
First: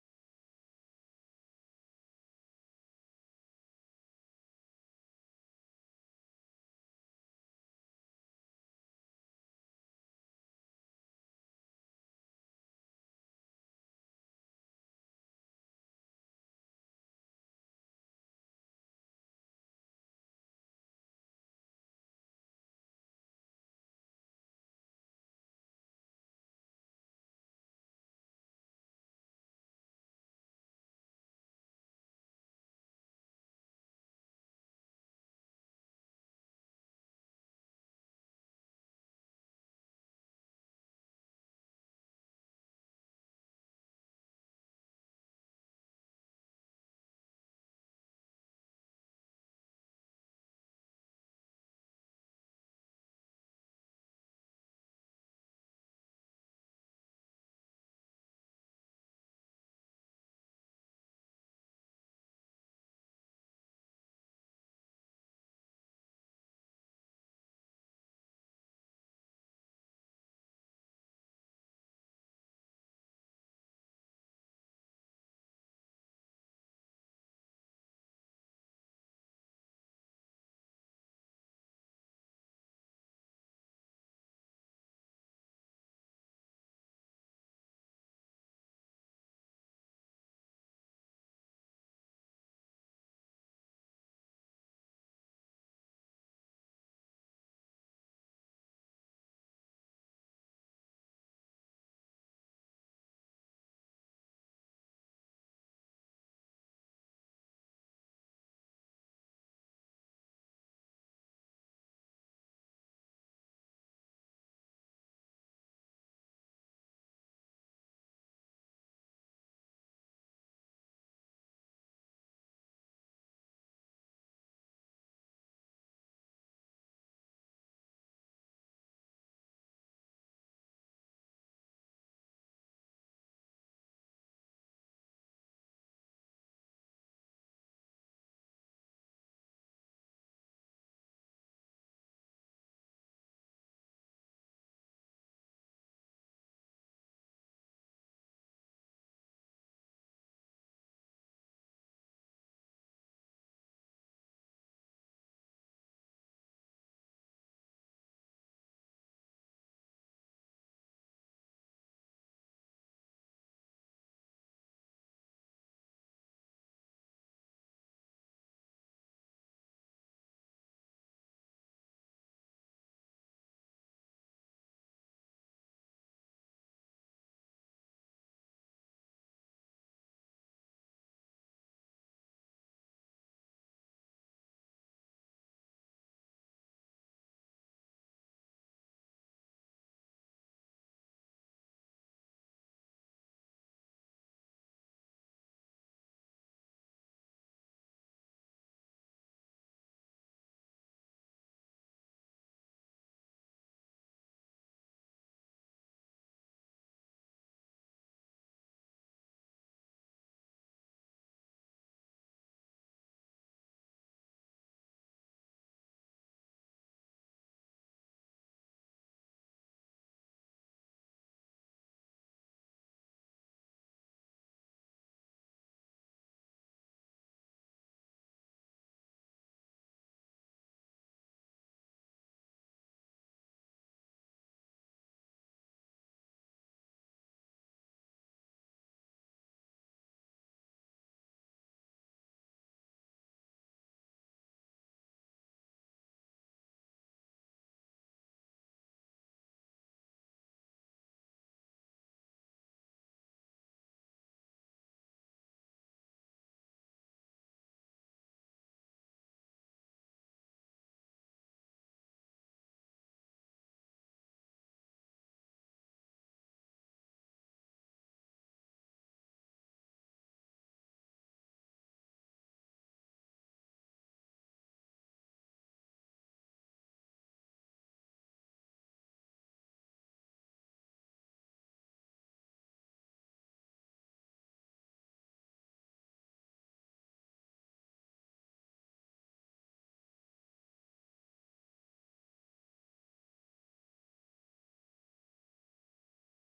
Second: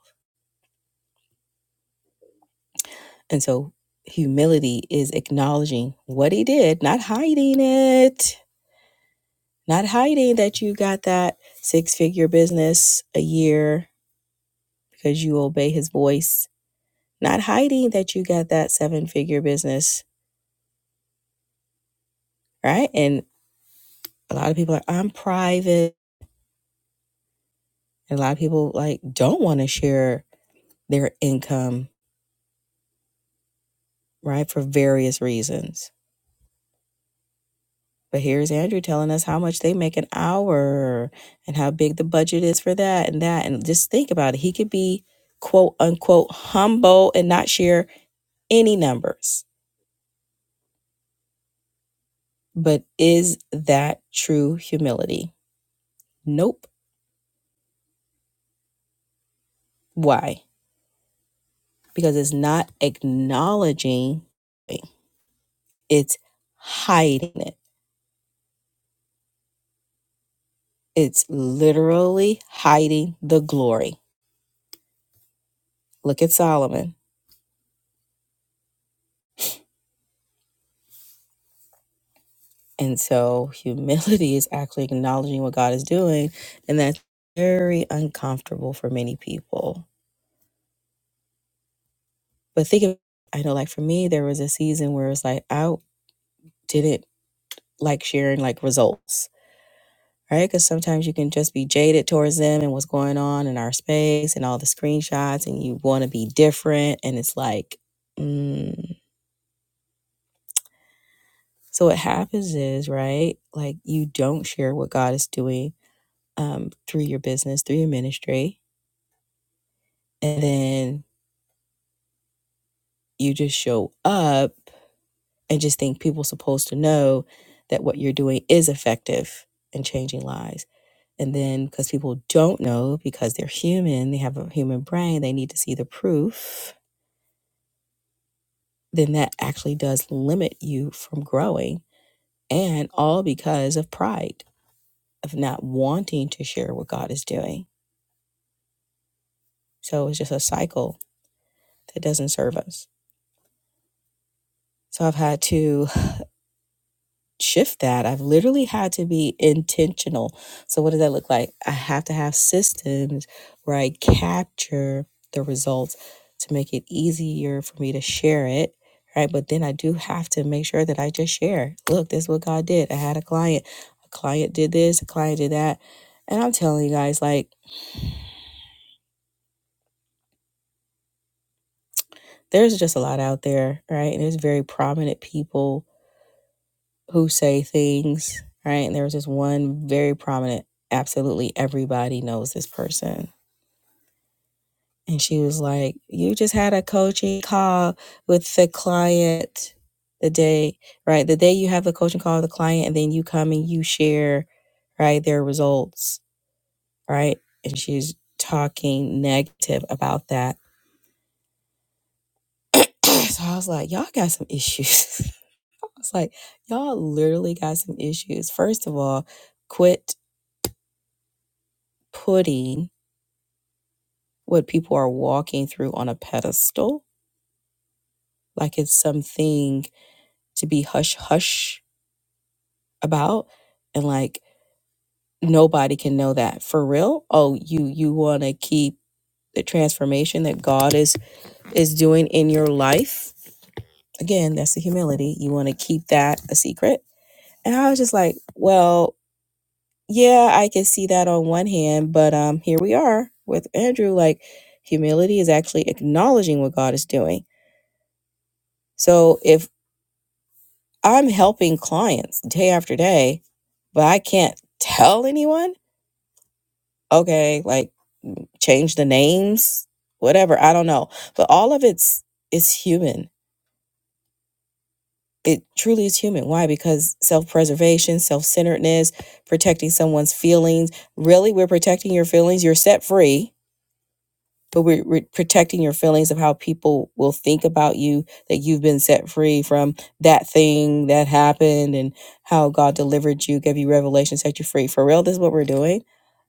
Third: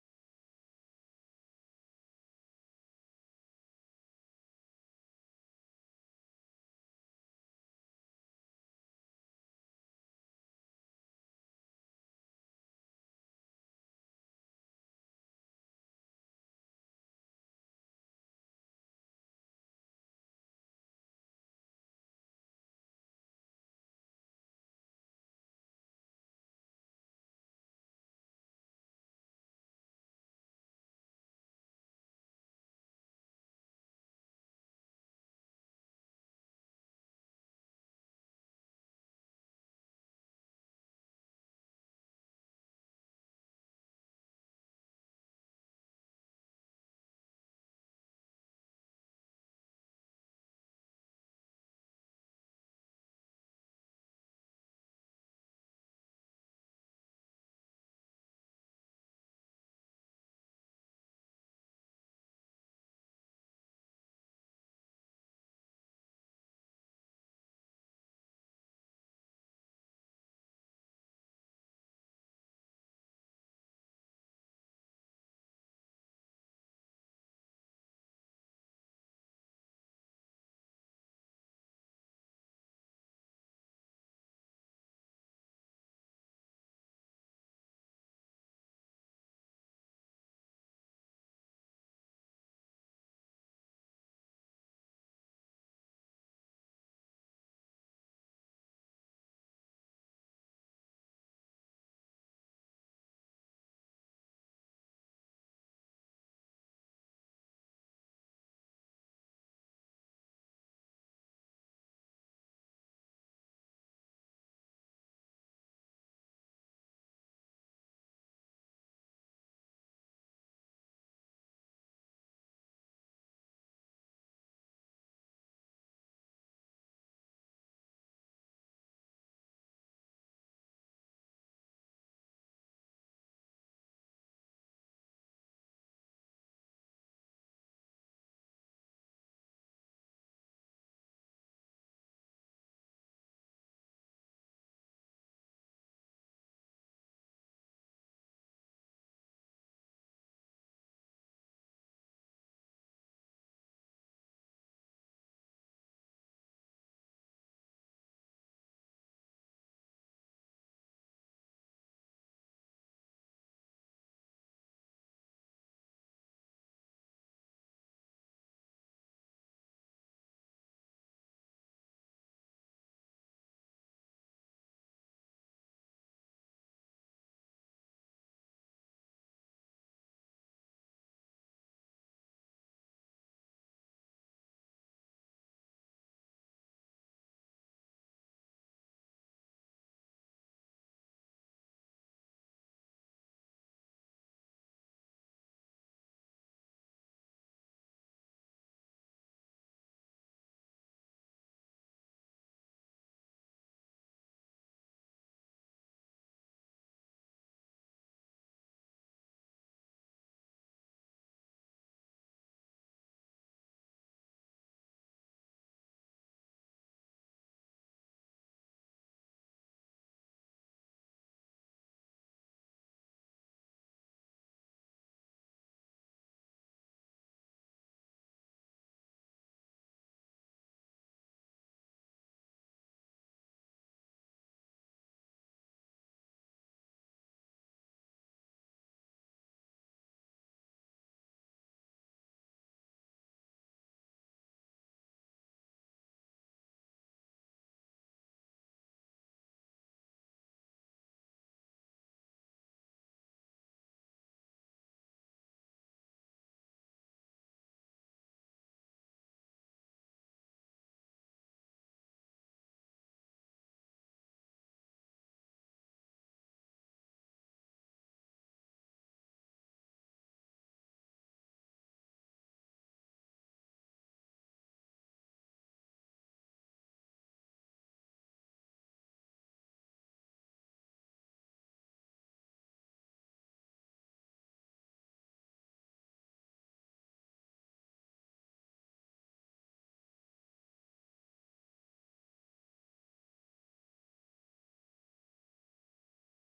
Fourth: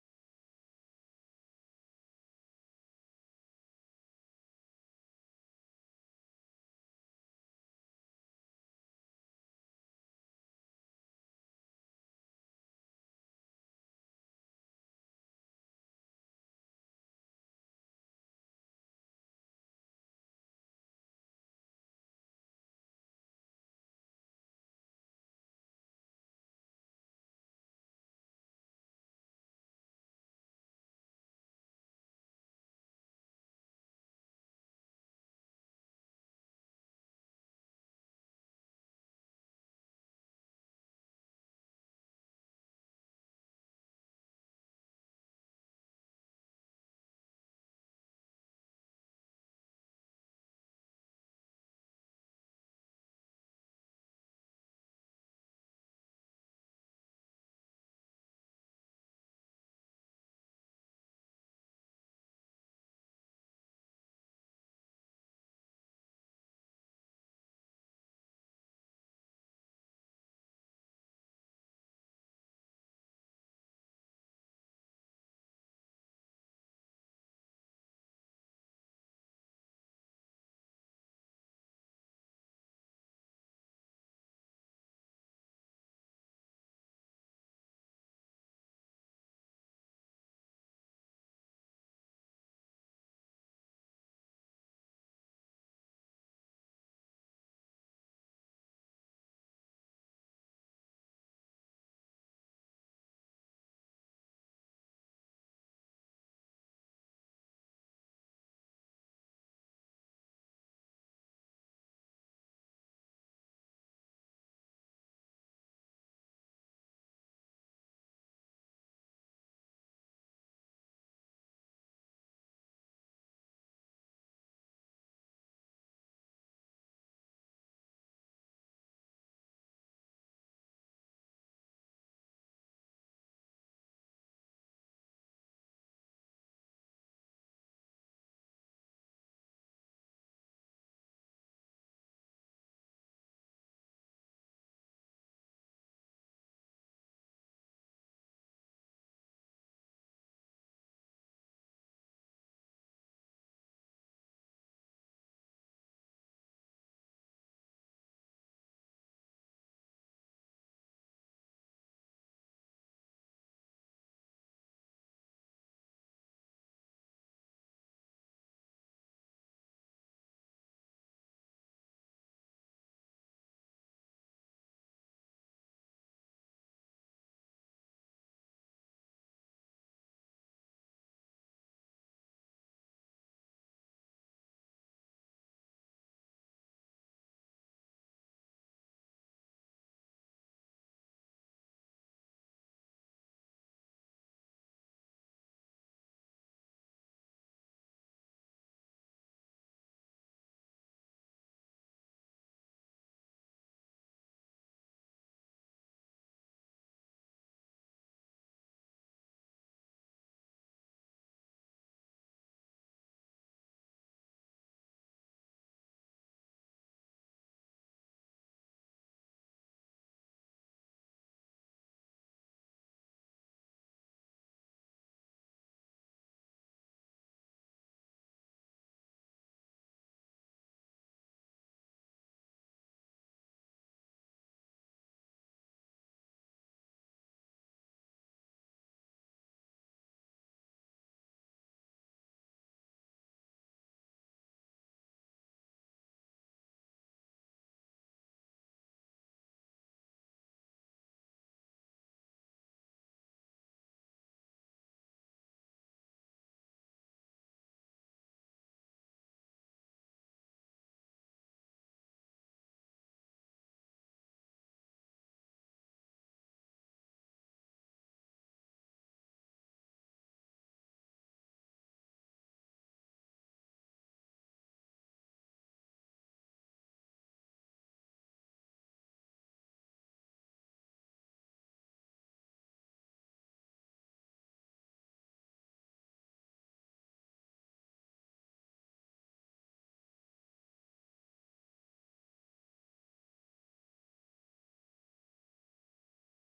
S1: And so humility is acknowledging what he did, not hiding it, not hiding that you got that six figure business a year because you obey his voice, not hiding that you got that seven figure business, right? And a lot of people are, I'm private. And a lot of people like don't want to share their income, right? For various reasons But here's Andrew telling us how much they make an hour and how big the budget is for that and that. And just think about it. He could be quote unquote humble and not share any numbers. But is that true humility? Nope. Why? Because it's not acknowledging, it's hiding it. It's literally hiding the glory. Look at Solomon And so humility is actually acknowledging what God is doing. And that's very uncomfortable for many people. But think of, I know, like for me, there was a season where it's like, I didn't like sharing like results, right? Because sometimes you can just be jaded towards them and what's going on in our space and all the screenshots, and you want to be different. And it's like, mm. so what happens is, right? Like you don't share what God is doing um, through your business, through your ministry. And then you just show up and just think people are supposed to know that what you're doing is effective in changing lives and then because people don't know because they're human they have a human brain they need to see the proof then that actually does limit you from growing and all because of pride of not wanting to share what god is doing so it's just a cycle that doesn't serve us so i've had to shift that. I've literally had to be intentional. So, what does that look like? I have to have systems where I capture the results to make it easier for me to share it. Right. But then I do have to make sure that I just share. Look, this is what God did. I had a client. A client did this, a client did that. And I'm telling you guys, like, there's just a lot out there, right? And there's very prominent people who say things, right? And there was this one very prominent, absolutely everybody knows this person. And she was like, You just had a coaching call with the client the day, right? The day you have the coaching call with the client, and then you come and you share, right, their results, right? And she's talking negative about that. so I was like, Y'all got some issues. I was like, Y'all literally got some issues. First of all, quit putting what people are walking through on a pedestal, like it's something to be hush hush about and like nobody can know that for real. Oh, you you want to keep the transformation that God is is doing in your life. Again, that's the humility. You want to keep that a secret. And I was just like, well, yeah, I can see that on one hand, but um here we are with Andrew like humility is actually acknowledging what God is doing. So if I'm helping clients day after day, but I can't tell anyone. Okay, like change the names, whatever, I don't know. But all of it's is human. It truly is human. Why? Because self-preservation, self-centeredness, protecting someone's feelings. Really, we're protecting your feelings. You're set free but we're, we're protecting your feelings of how people will think about you that you've been set free from that thing that happened and how god delivered you gave you revelation set you free for real this is what we're doing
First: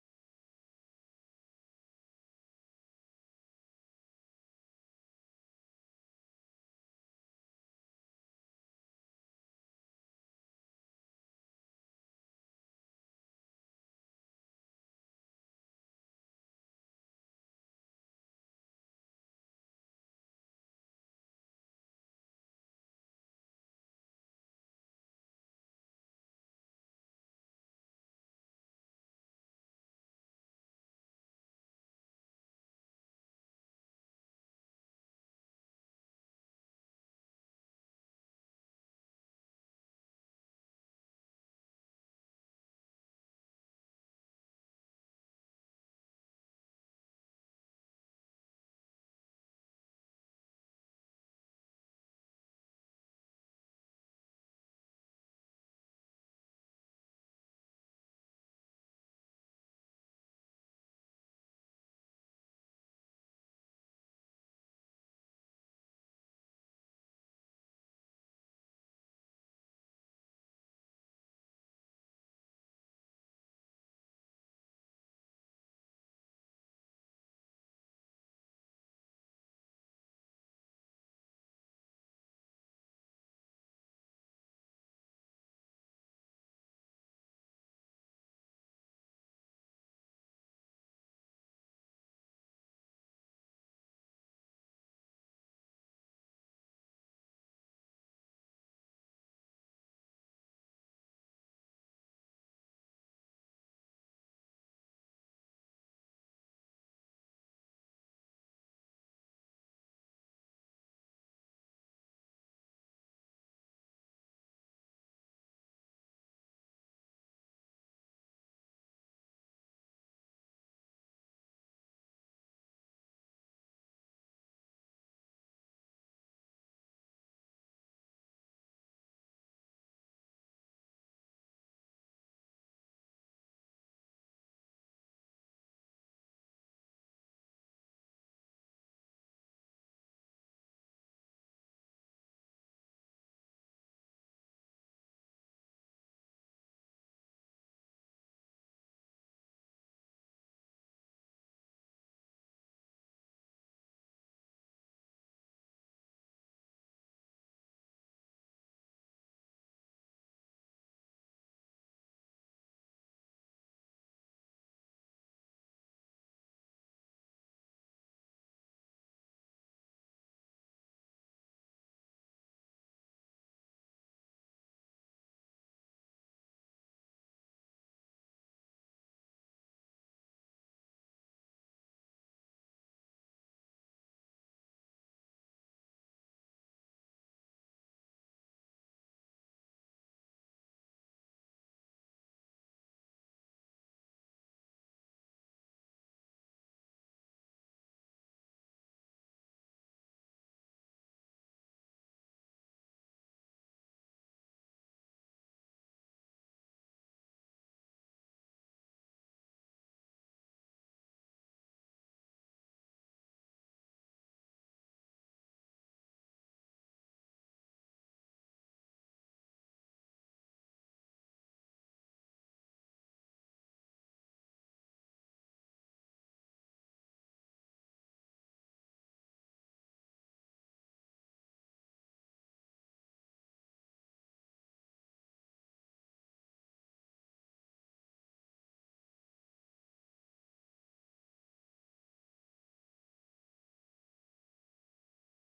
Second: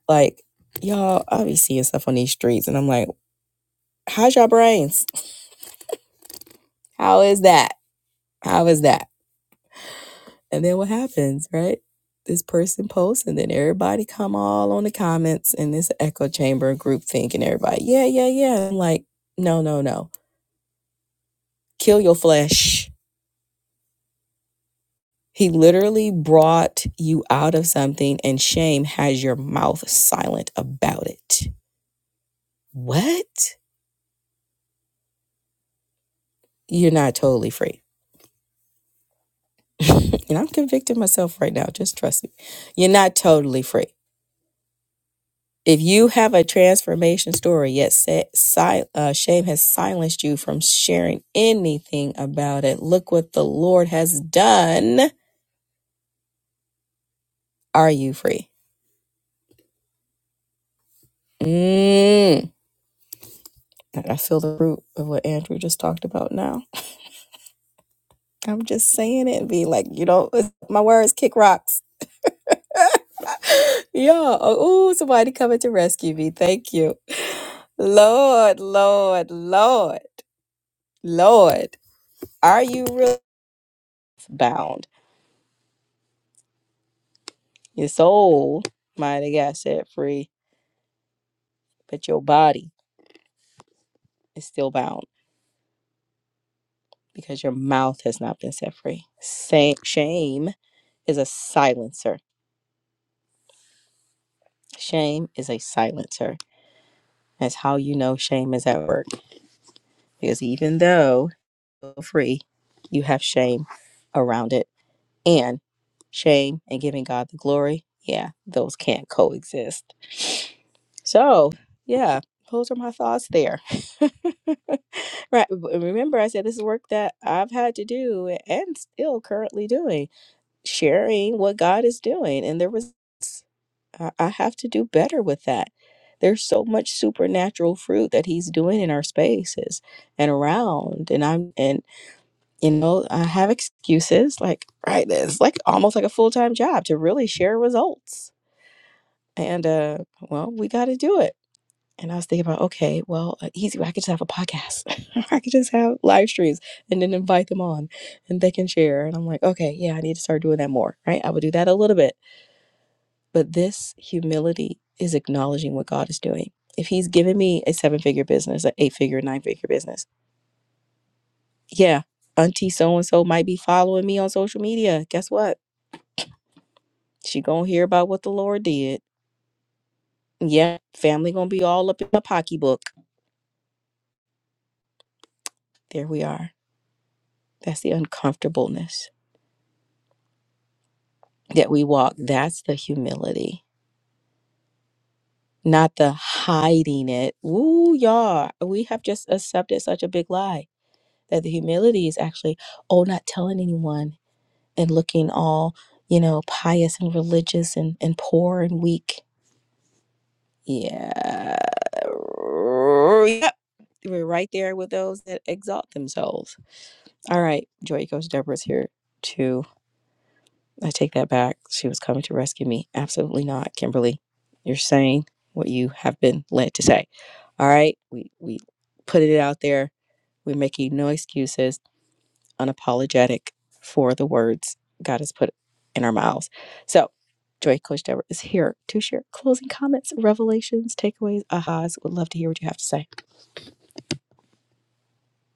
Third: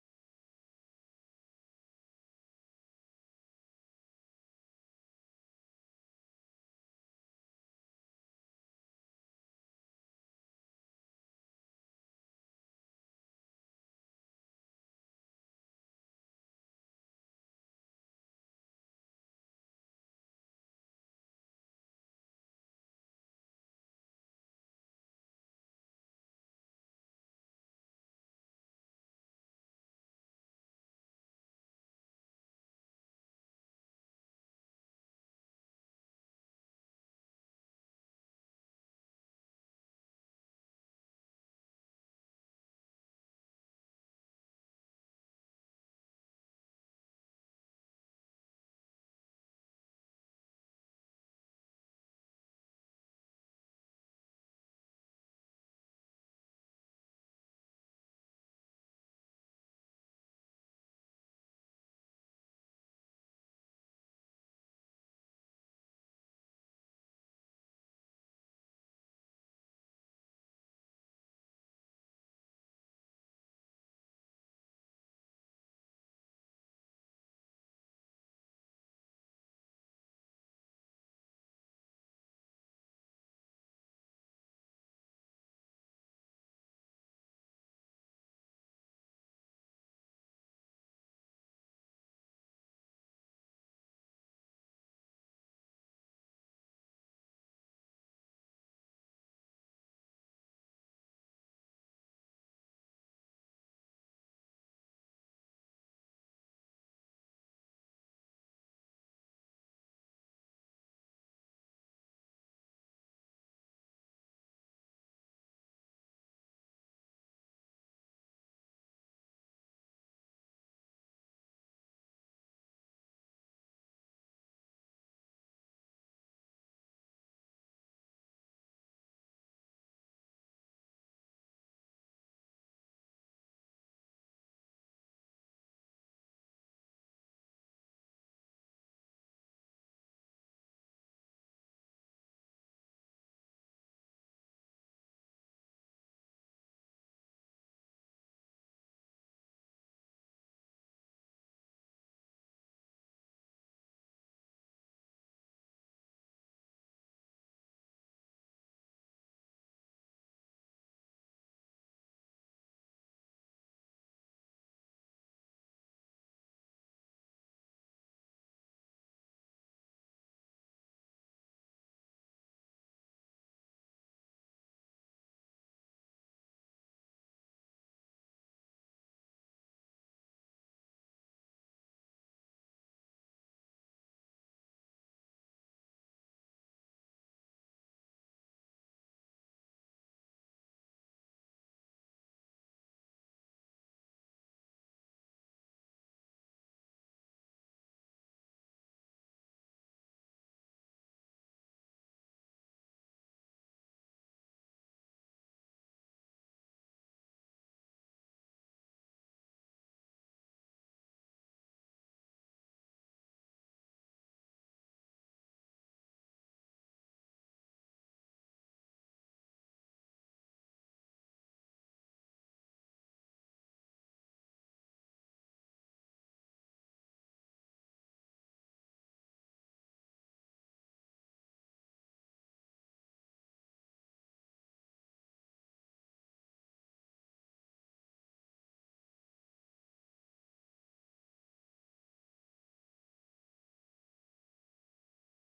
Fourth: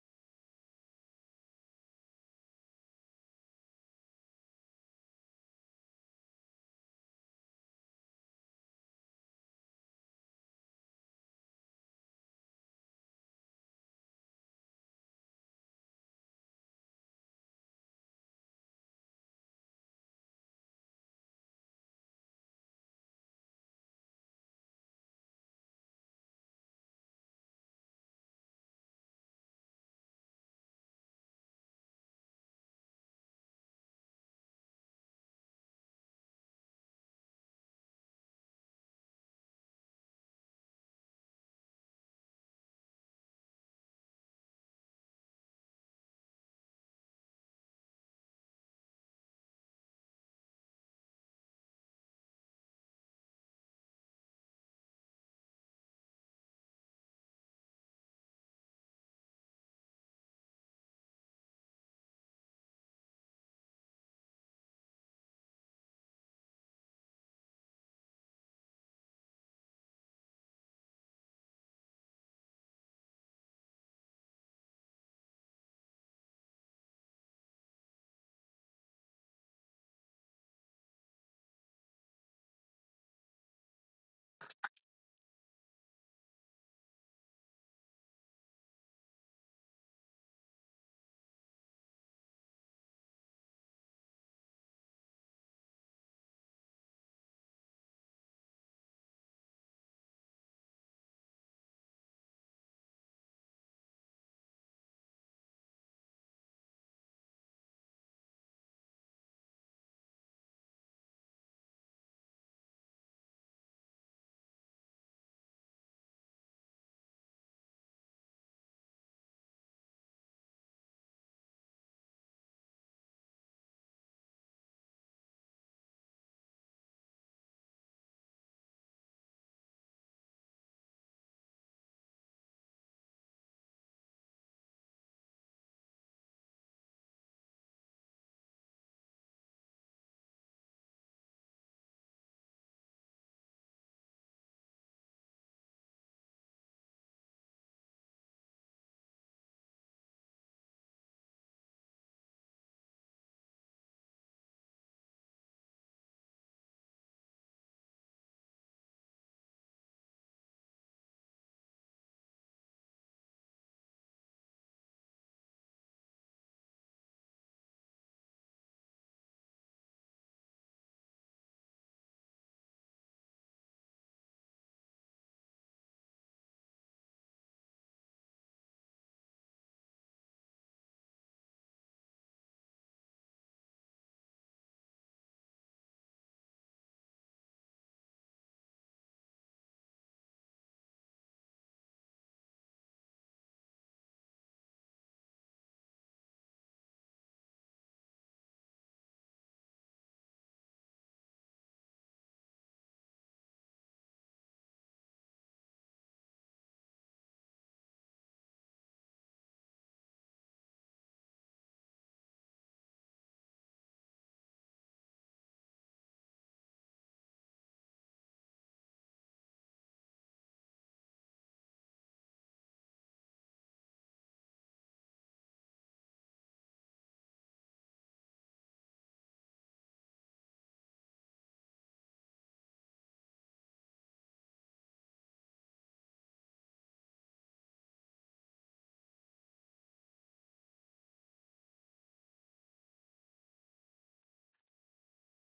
S1: like y'all i will be seeing stuff on these streets and i'm like how's your brains how is that how is that and then what happens right this person posts and then everybody come all on the comments in this echo chamber group think and everybody yeah yeah yeah I'm like no no no kill your flesh He literally brought you out of something, and shame has your mouth silent about it. What? You're not totally free. and I'm convicting myself right now. Just trust me. You're not totally free. If you have a transformation story, yet sa- si- uh, shame has silenced you from sharing anything about it, look what the Lord has done. Are you free? Mm. I feel the root of what Andrew just talked about now I'm just saying it and be like, you know, it's- my words kick rocks. yeah. Oh, ooh, somebody coming to rescue me. Thank you. Lord, Lord, Lord, Lord, are you really bound? Your soul might have got set free, but your body is still bound because your mouth has not been set free. Sa- Shame is a silencer. Shame is a silencer. That's how you know shame is at work. Because even though free, you have shame around it. And shame and giving God the glory, yeah, those can't coexist. So, yeah, those are my thoughts there. right. but Remember, I said this is work that I've had to do and still currently doing, sharing what God is doing. And there was, I I have to do better with that. There's so much supernatural fruit that he's doing in our spaces and around. And I'm and you know, I have excuses like right it's like almost like a full-time job to really share results. And uh well, we got to do it. And I was thinking about, okay, well, uh, easy. way, I could just have a podcast. I could just have live streams and then invite them on and they can share. And I'm like, okay, yeah, I need to start doing that more, right? I would do that a little bit. But this humility is acknowledging what God is doing. If He's given me a seven figure business, an eight figure, nine figure business, yeah, Auntie so and so might be following me on social media. Guess what? She gonna hear about what the Lord did. Yeah, family gonna be all up in the pocketbook. There we are. That's the uncomfortableness that we walk. That's the humility, not the hiding it. Ooh, y'all. We have just accepted such a big lie that the humility is actually oh, not telling anyone and looking all you know pious and religious and and poor and weak. Yeah, yep. We're right there with those that exalt themselves All right, Joy Coach Deborah's here too. I take that back. She was coming to rescue me. Absolutely not, Kimberly. You're saying what you have been led to say. All right, we we put it out there. We're making no excuses, unapologetic for the words God has put in our mouths. So, Joy Coach Deborah is here to share closing comments, revelations, takeaways, ahas. Would love to hear what you have to say.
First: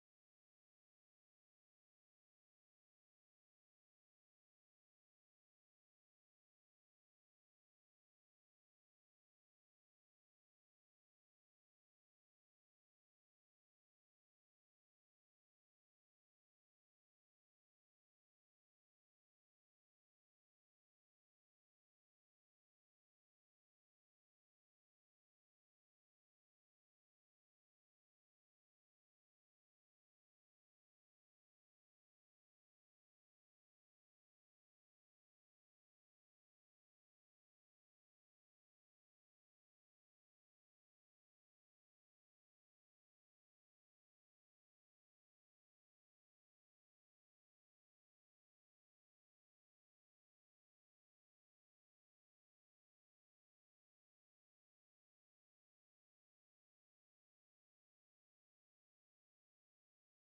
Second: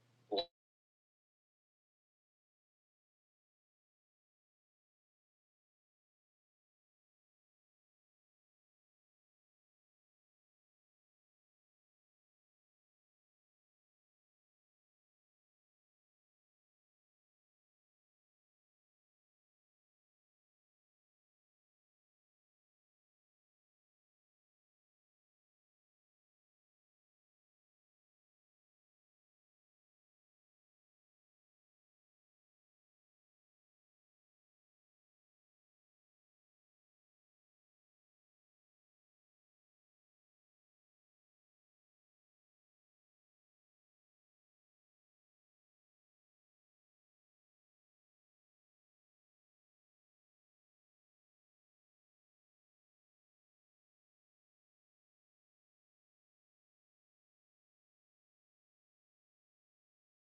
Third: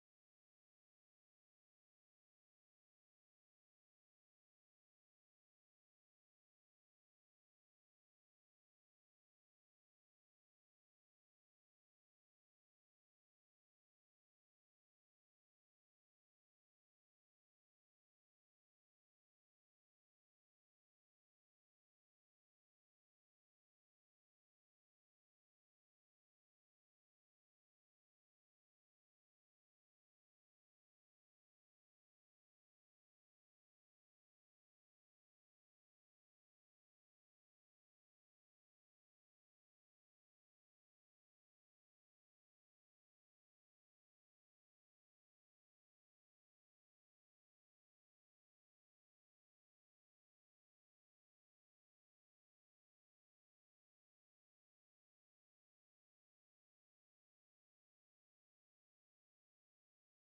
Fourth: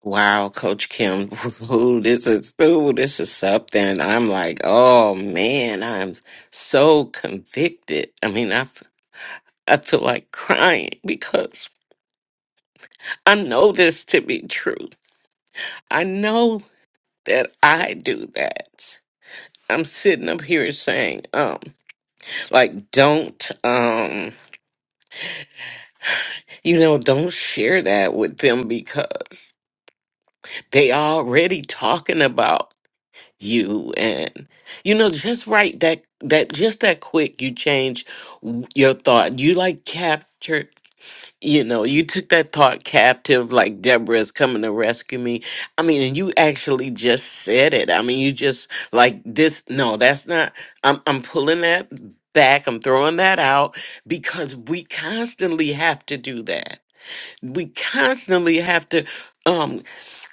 S2: Wow, Coach Kim, ooh, this is ooh, this is something. I'm like, oh man, I'm so convicted. I mean, I, f- I feel like crying because I know this to be true. I know that I do that. I'm sitting up here saying, um, like, don't, um, you know, don't share that with them because they already talking about. you and you know just right that that just that quick you change w- your thought you like captured you know you took that thought captive like deborah is coming to rescue me i mean and you actually just said it i mean you just like this no that's not i'm, I'm pulling that back i'm throwing that out because we constantly have to do that we constantly have to um,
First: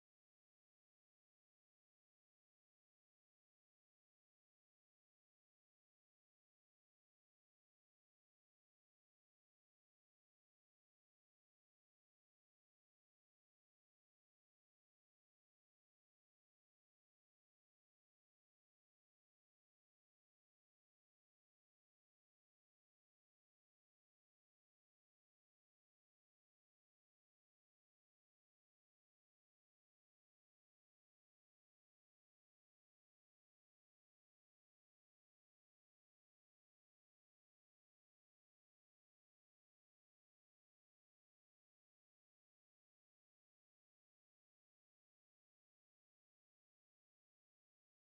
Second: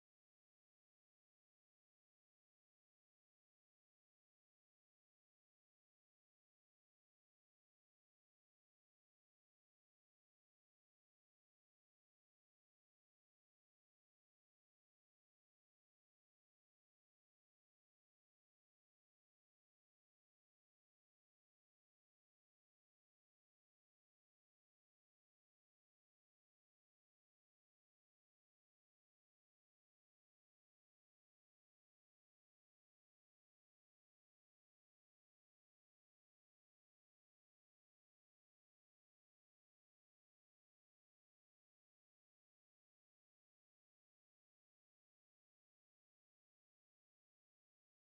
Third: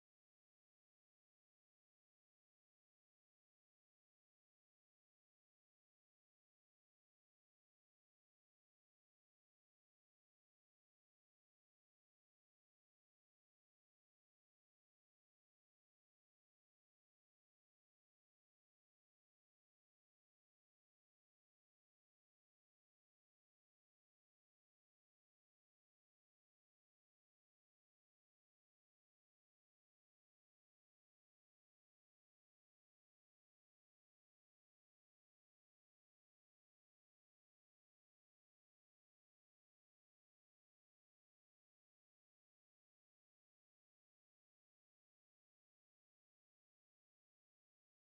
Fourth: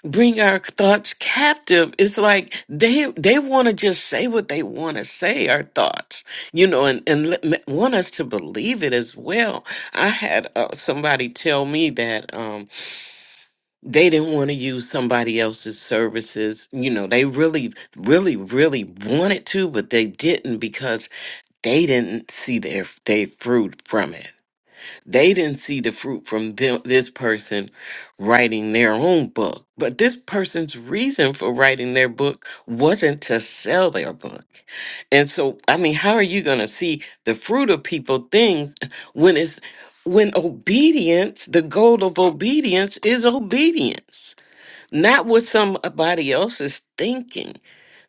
S2: bring our thoughts captive it's like they they want to just say what they want to say our thoughts you know and and let, ma- want us to believe it as well i had uh, somebody tell me that um they didn't want to use somebody else's services you know they really really really wanted to but they didn't because they didn't see their their fruit from it they didn't see the fruit from them, this person writing their own book. But this person's reason for writing their book wasn't to sell their book. And so, I mean, how are you going to see the fruit of people things when it's when obedience, the goal of obedience is obedience, not what somebody else is thinking.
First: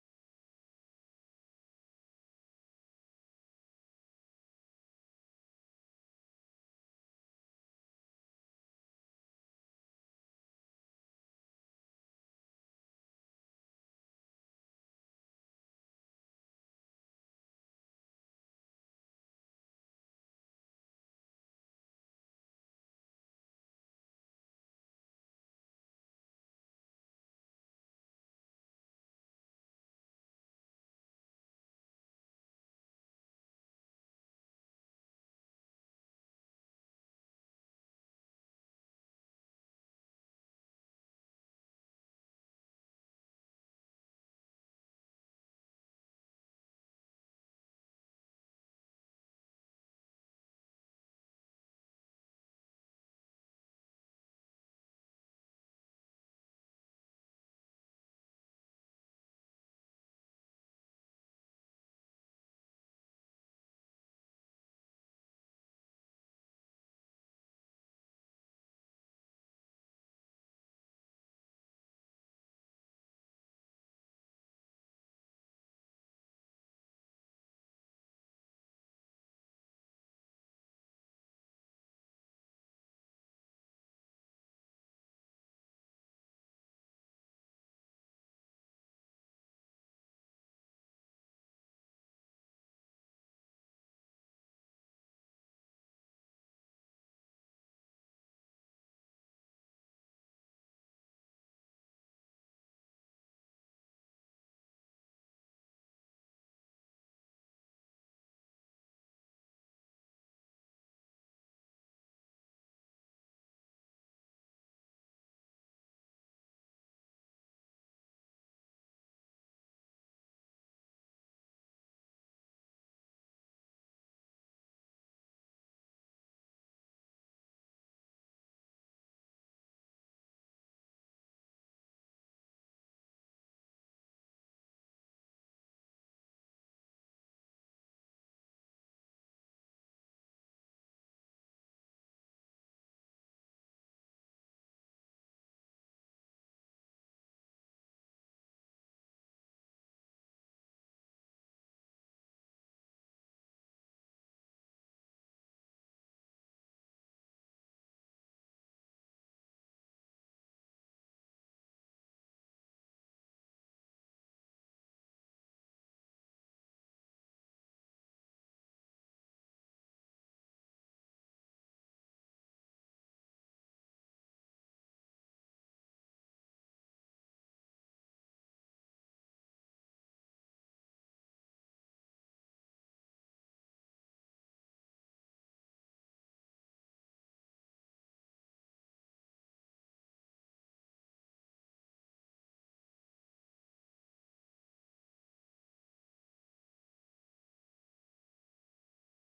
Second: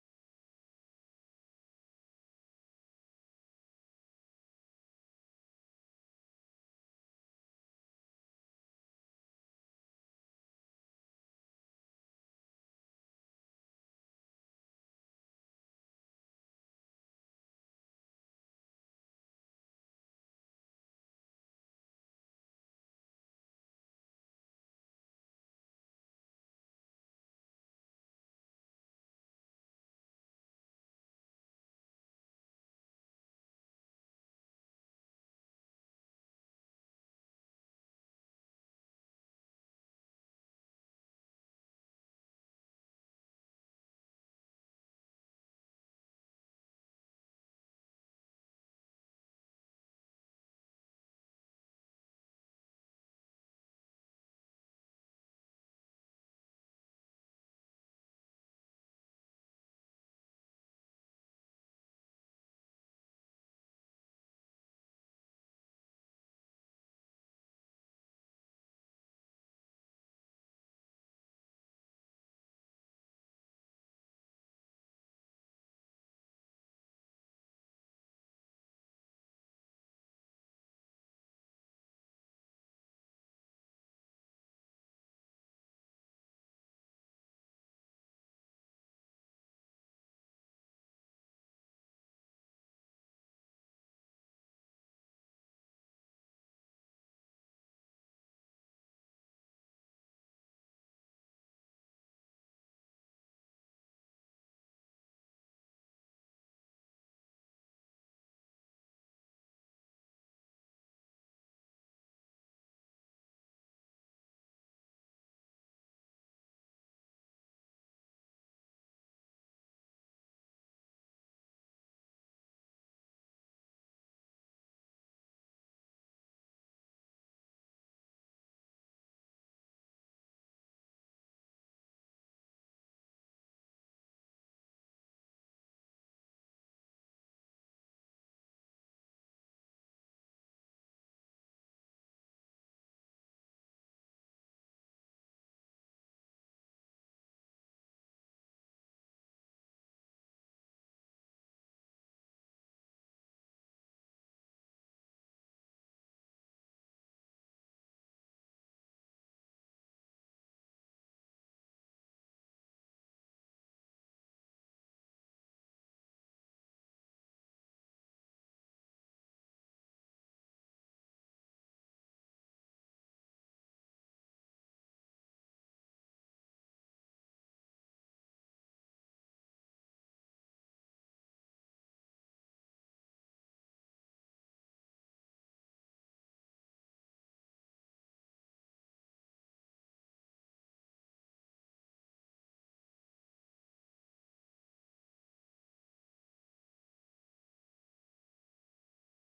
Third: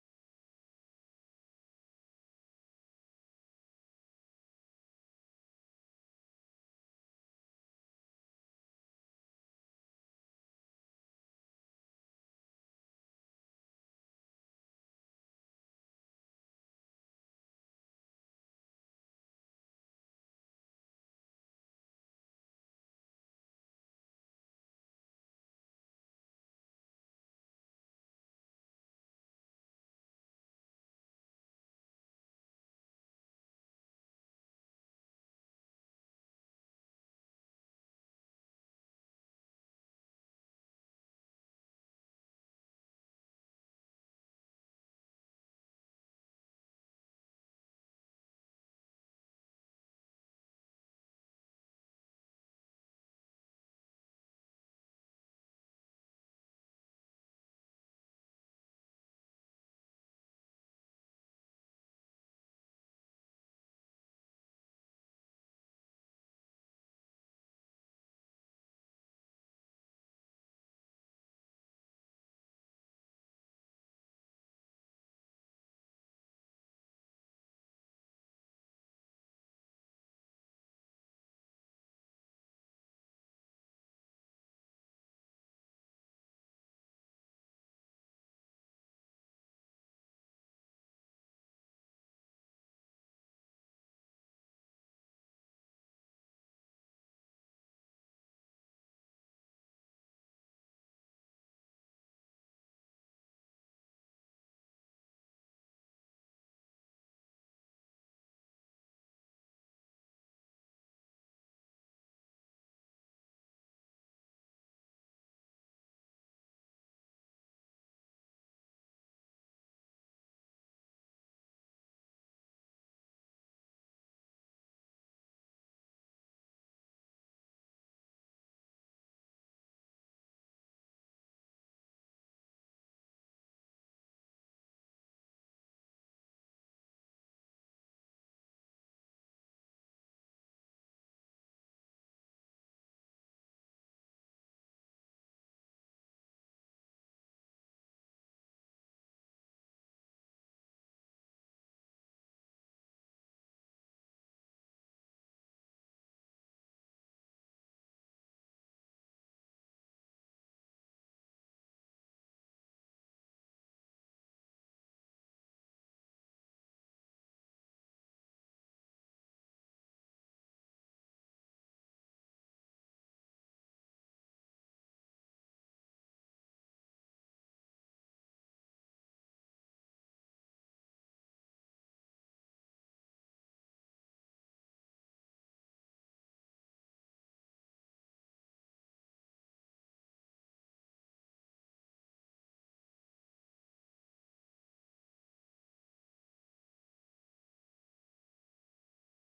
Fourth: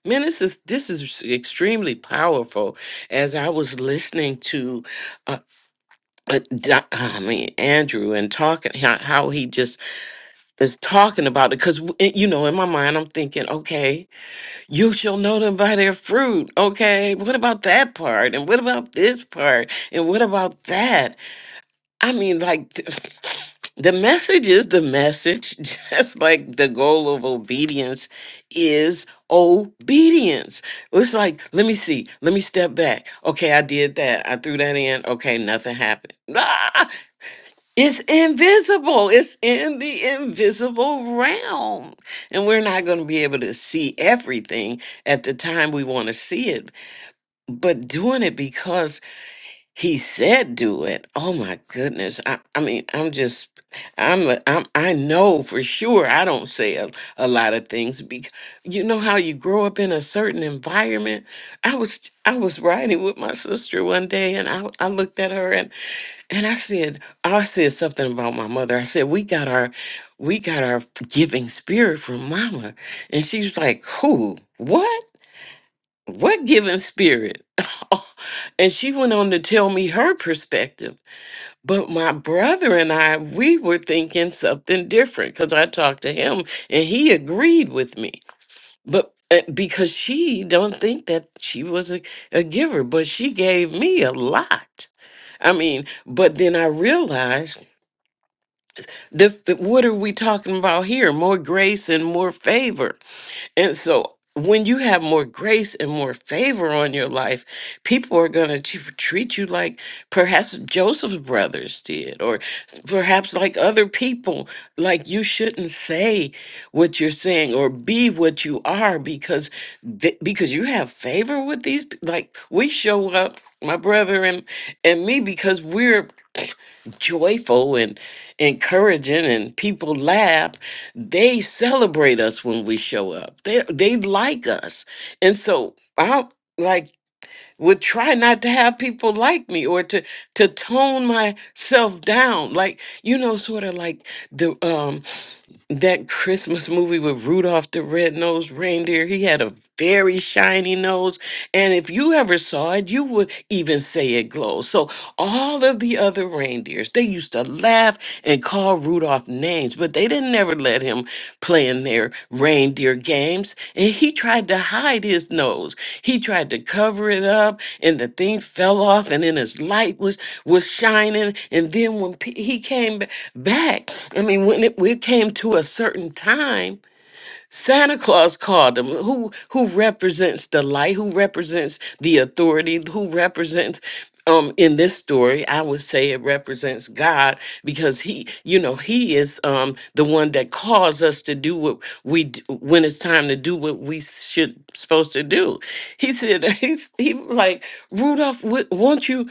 S2: Man, this is this is extremely powerful. As I was listening to uh, Doc- I mean, Andrew and talking how, how he just is talking about it because you know in my mind I'm thinking, okay, you shall know them by their fruit. Okay, what about that part? And what about this part? And what about that? I mean, like t- the message is the message, just like the goal of obedience is obedience. It's like, let me see, let me step back. Okay, I did that. I threw that in. Okay, nothing happened. It's invisible. It's in the invisible realm. And we're not going to be able to see everything at the time we want to see it. But doing it because he said do it. Oh my goodness. I, I mean, I'm just I'm, a, I'm I know for sure I don't say a, a lot of things because you know how you grow up in a certain environment. I was I was riding with my sister one day and I, I looked at her and I said, I said something about my mother. I said, we got our, we got our giving spirit from mama. And she's like, who? What? What giving spirit? and she went on to tell me her perspective. But my brother and I, we were thinking something different because I talked to him and he agreed with me. But uh, because she don't think that she was a, a giver, but she gave me a lot. I mean, but then I realized The, what are we talking about here? More grace and more favor. And so when you have more grace and more favor on your life, people are going to treat you like perhaps Joseph's brothers did, or s- perhaps like other people. Like you shouldn't say what you're saying or be what you are because th- because you have favor with these. pe- Like we show up, my brother and and me, because we're joyful and encouraging and people laugh they celebrate us when we show up they they like us and so i like would try not to have people like me or to to tone myself down like you know sort of like the um that Christmas movie with Rudolph the Red-Nosed Reindeer. He had a very shiny nose. And if you ever saw it, you would even say it glows. So all of the other reindeers, they used to laugh and call Rudolph names, but they didn't never let him playing their reindeer games. And he tried to hide his nose. He tried to cover it up, and the thing fell off, and then his light was was shining. And then when pe- he came b- back, I mean, when it, we came to a certain time Santa Claus called him, who who represents the light, who represents the authority, who represents um in this story, I would say it represents God because he, you know, he is um the one that calls us to do what we d- when it's time to do what we should supposed to do. He said he's he was like Rudolph, wh- won't you?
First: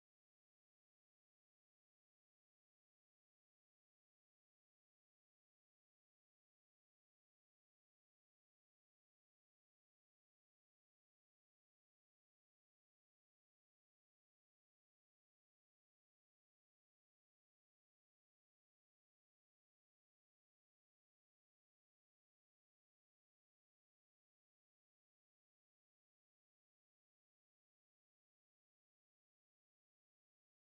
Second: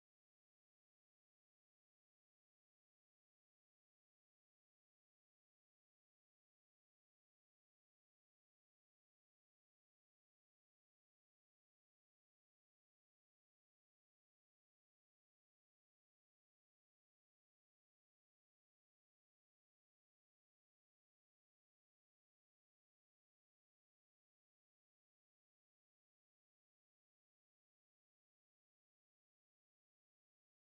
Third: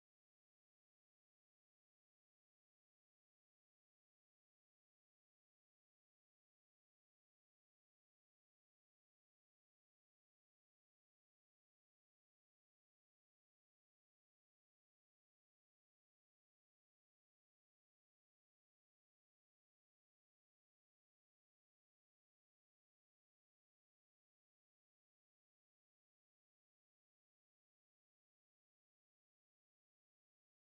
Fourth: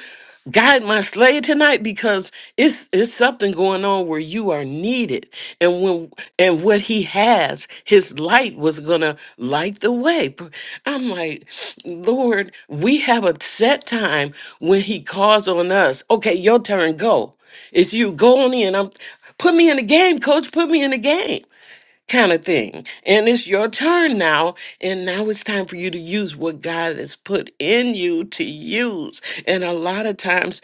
S2: guide my slave tonight because it's it's something going on where you are needed and when and what he has his light was gonna light the way P- i'm like lord we have a set time when he calls on us okay your turn go it's you go on in i'm put me in the game coach put me in the game kind of thing. And it's your turn now. And now it's time for you to use what God has put in you to use. And a lot of times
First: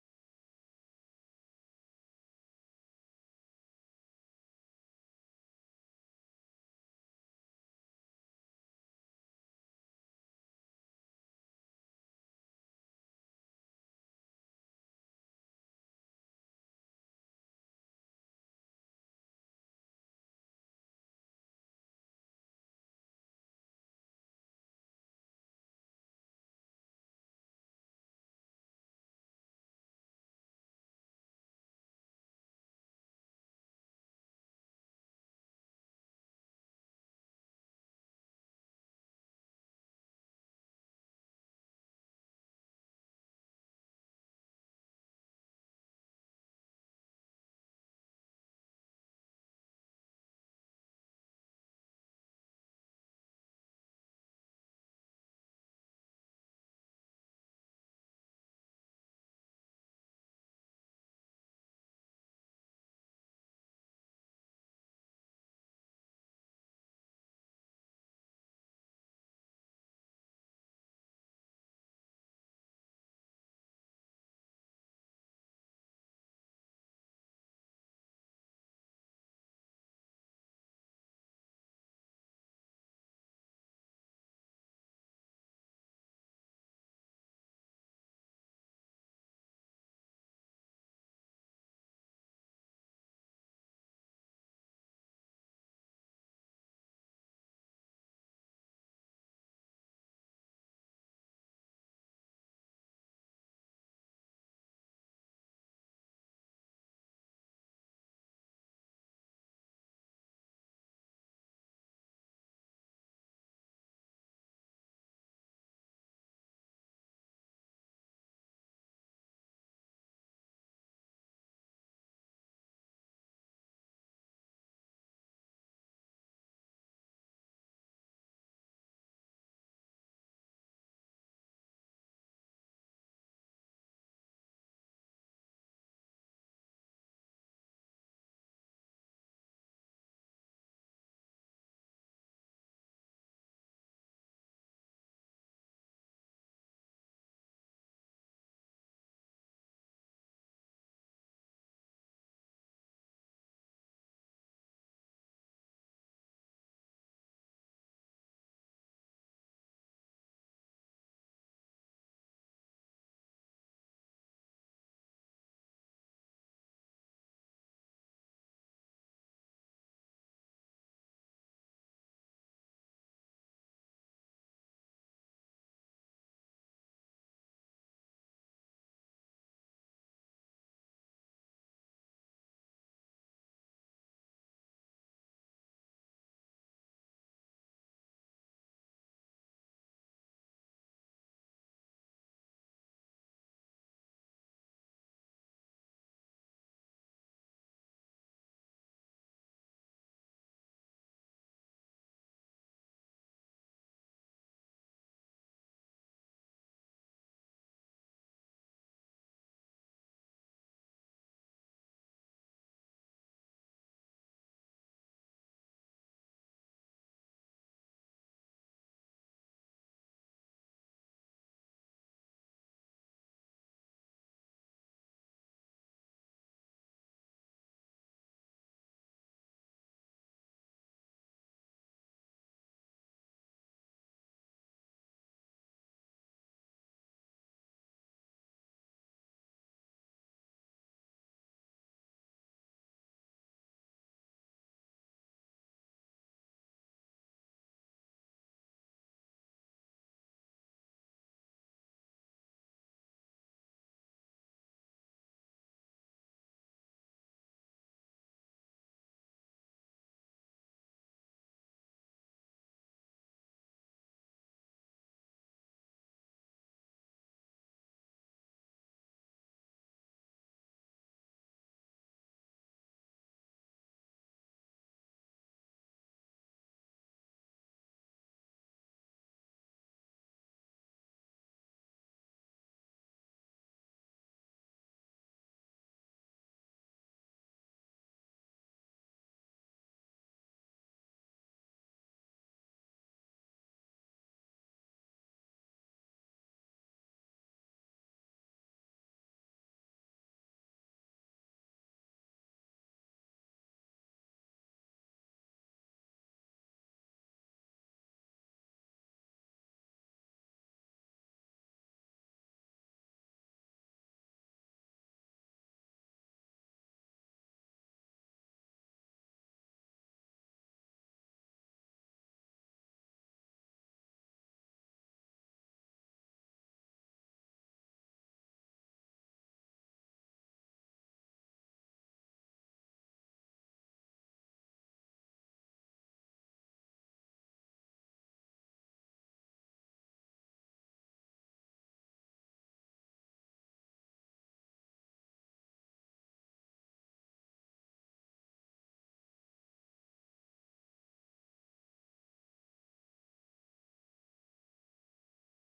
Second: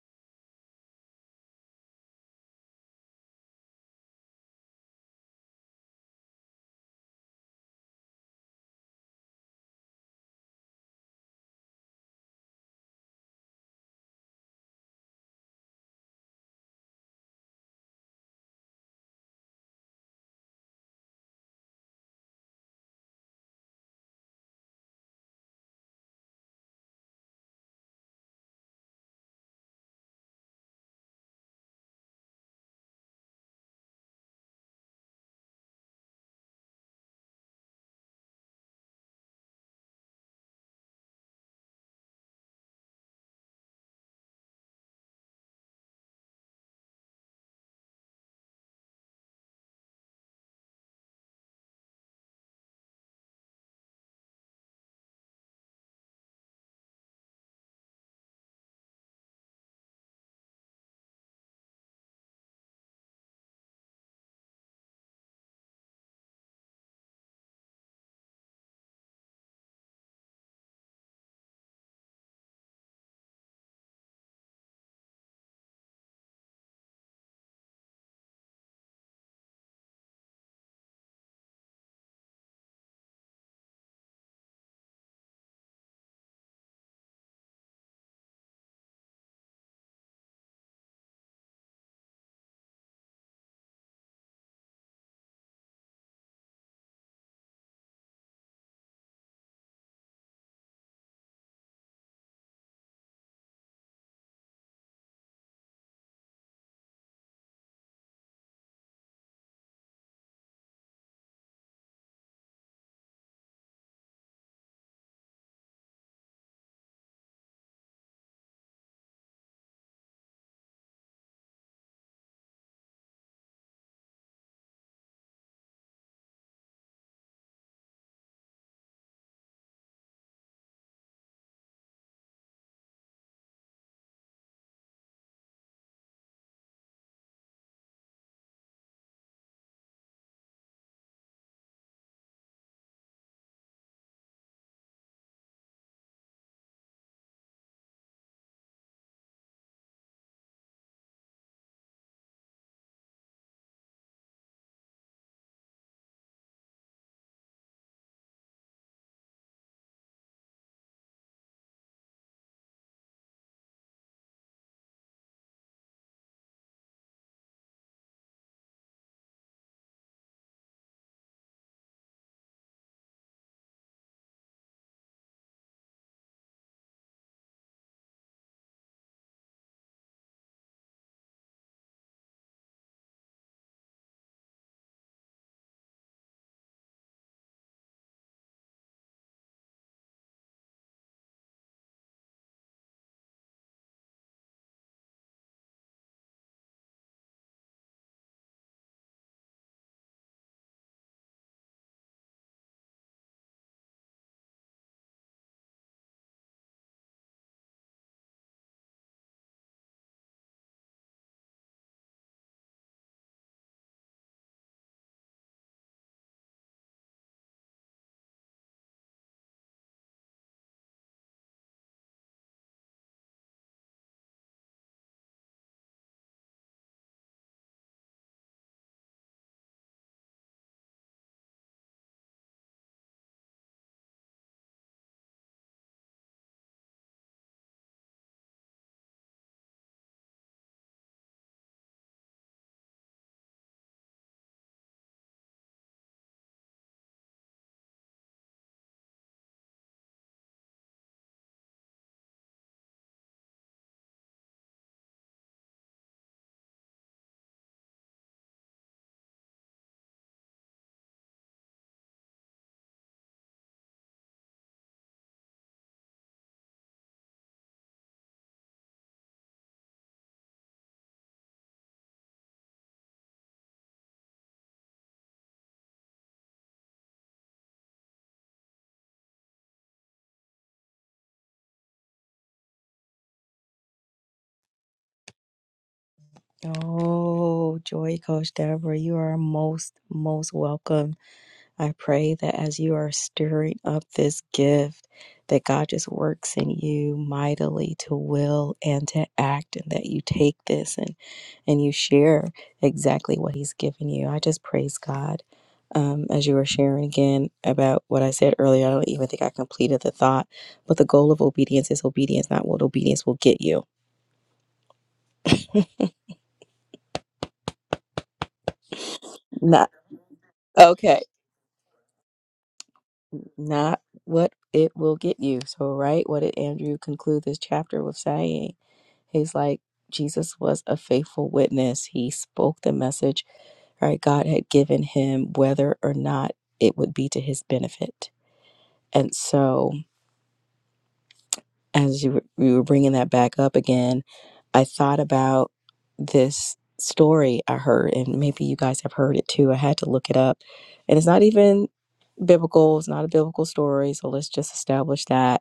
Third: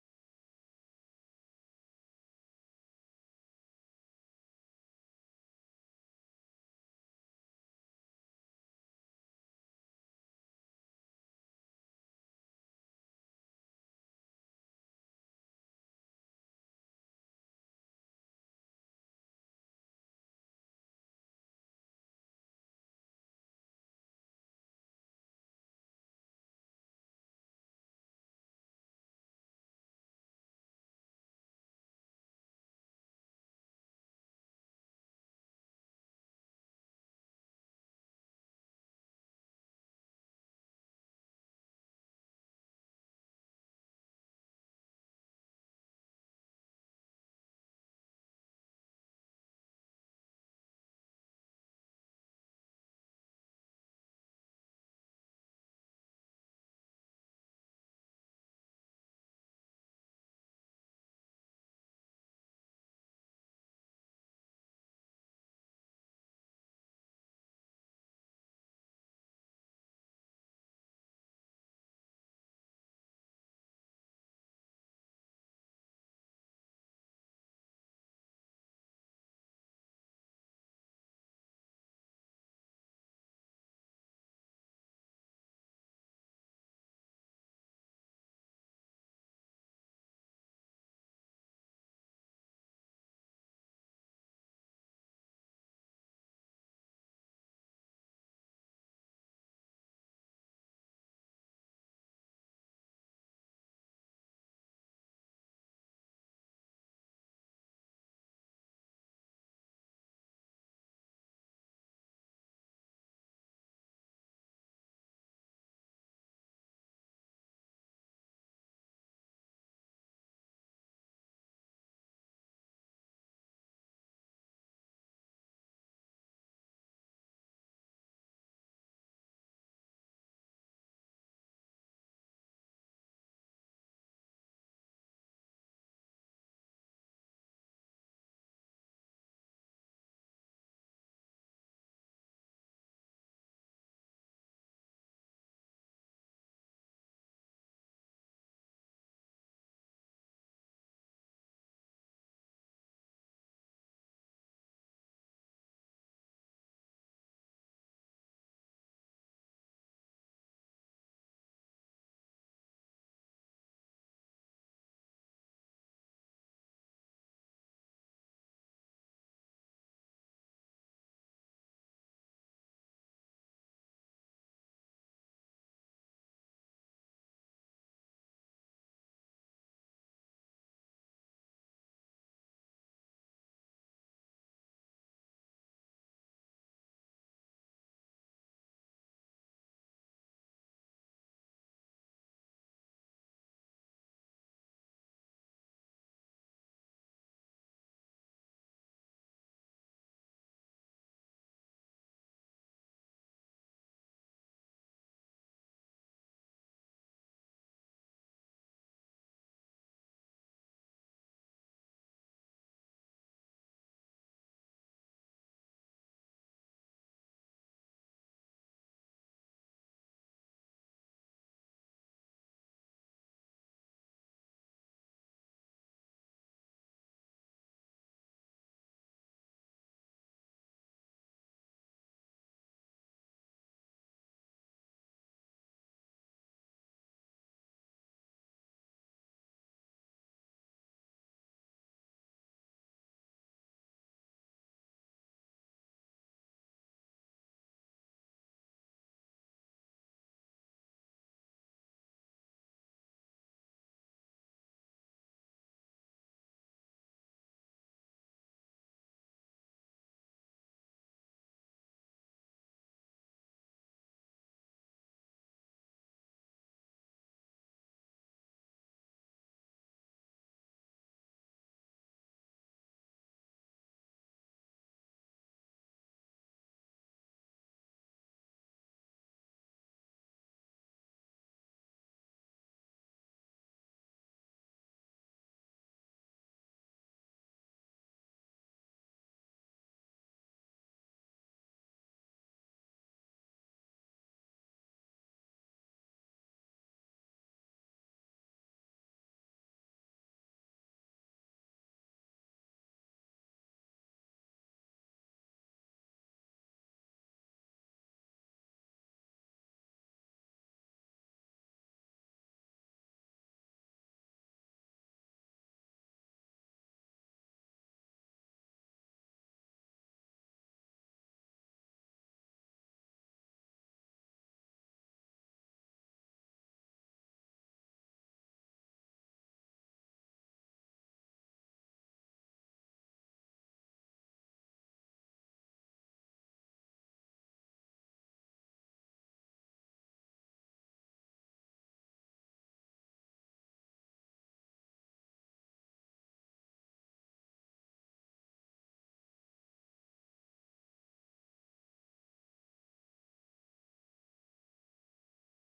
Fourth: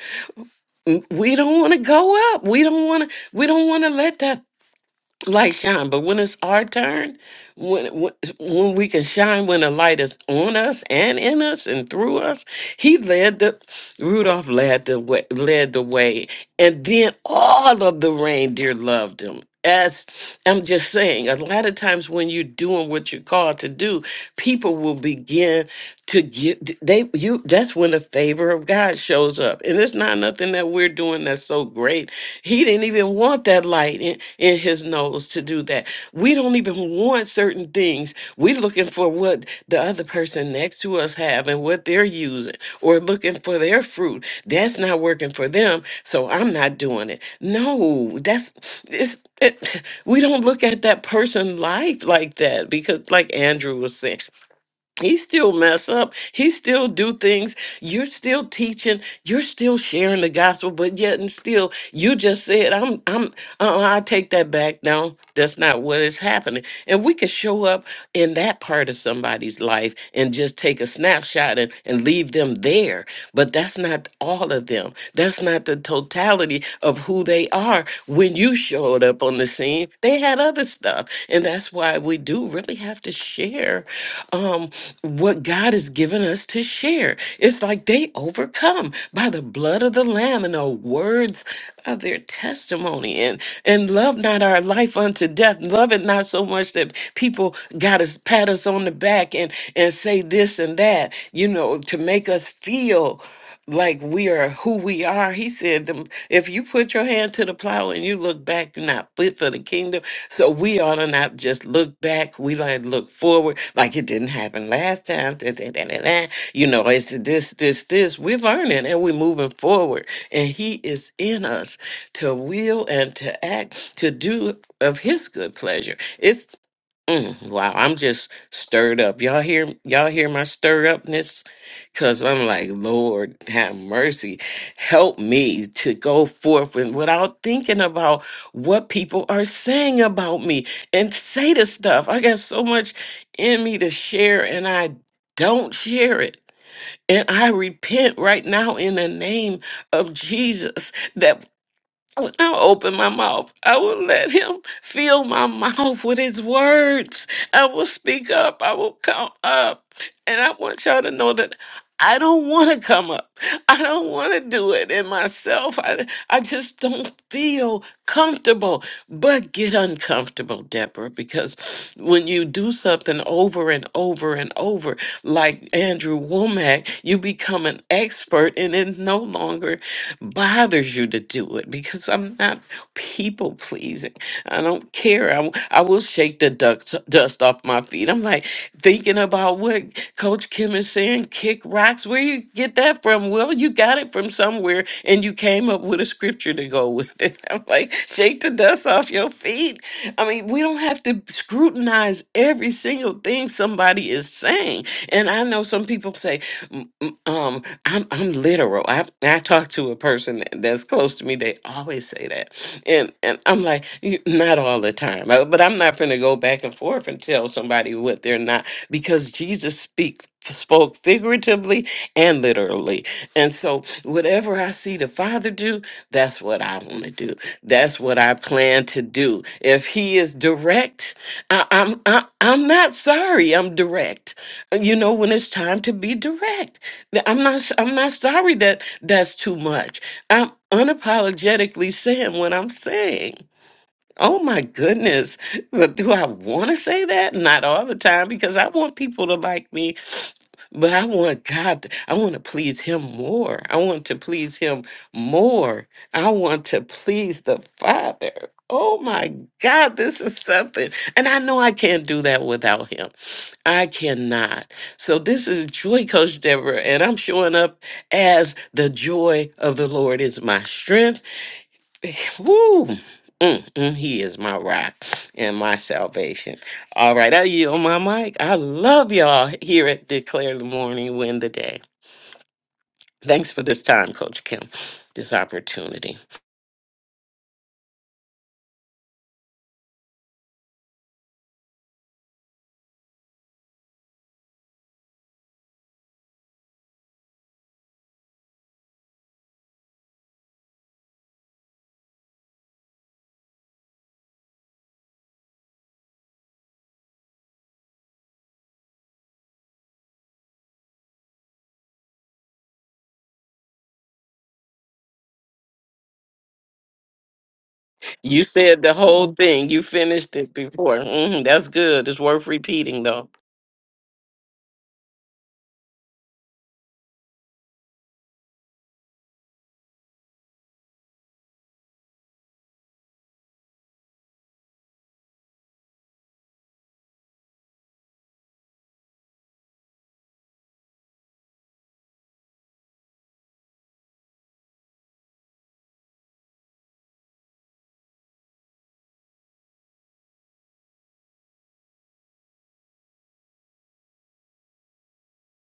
S2: mm, we don't want to go up. We don't want to, we don't want to let that light shine. But when it's our turn, when, when when we can shine when the light is on us and in us and through us, he led the Rudolph led the way led the way. And then all of the reindeer loved him. As I'm just saying, a lot of times when you're doing what you're called to do, people will begin to get they you that's when the favor of God shows up. And it's not nothing that we're doing that's so great. He didn't even want that light in, in his nose to do that. We don't even want certain things. We're looking for what the other person next to us have and what they're using or looking for their fruit. That's not working for them, so I'm not doing it. No, that's it's it, we don't look at that person life like that because like Andrew was saying he still mess up he still do things you're still teaching you're still sharing the gospel but yet and still you just said i'm i'm uh, i take that back no that's not what is happening and we can show up in that part of somebody's life and just take a snapshot and, and leave them there but that's not all of them. That's not the totality of who they are. When you showed up on the scene, they had other stuff. And that's why we do really have to share um, what God has given us to share. It's like they overcome by the blood blood of the Lamb and the words of their testimony and, and love not our life unto death. Love it not so much that people got to pat us on the back and, and say this and that, you know, to make us feel like we are who we are. He said, them, if you put your hand to the plow and you look back, you're not fit for the kingdom. So we ought to not just look back. We like look forward like it didn't happen last time. you know it's this this this we're learning and we're moving forward and he is in us to will and to act to do of his good pleasure it's mm, wow i'm just stirred up y'all hear y'all hear my stir upness because i'm like lord have mercy help me to go forth and without thinking about what people are saying about me and say the stuff i got so much in me to share and i don't share it and I repent right now in the name of Jesus that I'll open my mouth. I will let him fill my mouth with his words. I will speak up. I will come up. And I want y'all to know that I don't want to come up. I don't want to do it in myself. I, I just don't feel comfortable. But get uncomfortable, Deborah, because when you do something over and over and over, like Andrew Womack, you become an expert and it no longer bothers tells you to do it because I'm not people pleasing. I don't care. I, w- I will shake the dust, dust off my feet. I'm like thinking about what Coach Kim is saying kick rocks. Where you get that from? Well, you got it from somewhere and you came up with a scripture to go with it. I'm like, shake the dust off your feet. I mean, we don't have to scrutinize every single thing somebody is saying. And I know some people say, M- m- Um, I'm I'm literal. I I talk to a person that's close to me. They always say that, and and I'm like, "You- not all the time, Uh, but I'm not gonna go back and forth and tell somebody what they're not because Jesus speaks spoke figuratively and literally, and so whatever I see the Father do, that's what I want to do. That's what I plan to do. If He is direct, I, I'm I, I'm not sorry. I'm direct you know when it's time to be direct Th- i'm not s- i'm not sorry that that's too much i'm unapologetically saying what i'm saying oh my goodness but do i want to say that not all the time because i want people to like me but i want god to, i want to please him more i want to please him more i want to please the father oh my god this is something and i know i can't do that without him I cannot. So this is Joy Coach Deborah, and I'm showing up as the joy of the Lord is my strength. Woo! Mm, mm, he is my rock and my salvation. All right, I yield my mic. I love y'all here at Declare the Morning, Win the Day. Thanks for this time, Coach Kim, this opportunity.
S1: Oh, Joy Coach Deborah, you are most most welcome I pray that as you are stirring up this gift, that God just works in you mightily to will and to act, and that you take this and and you share exactly what He's given you. I just praise God um, as you were sharing again about what I said earlier. I don't even think I completed the thought, but the goal of obedience is obedience, not what obedience will get you.
S2: You said the whole thing. You
S1: Not
S2: finished it before.
S1: okay,
S2: Mhm, that's good. It's worth repeating, though.
S1: not what it will get you. So, right, what did Andrew conclude this chapter with saying? He's like, Jesus was a faithful witness. He spoke the message, right? God had given him whether or not it would be to his benefit. And so, as you were, you were bringing that back up again, I thought about this story I heard, and maybe you guys have heard it too. I had to look it up. And it's not even biblical, it's not a biblical story. So, let's just establish that,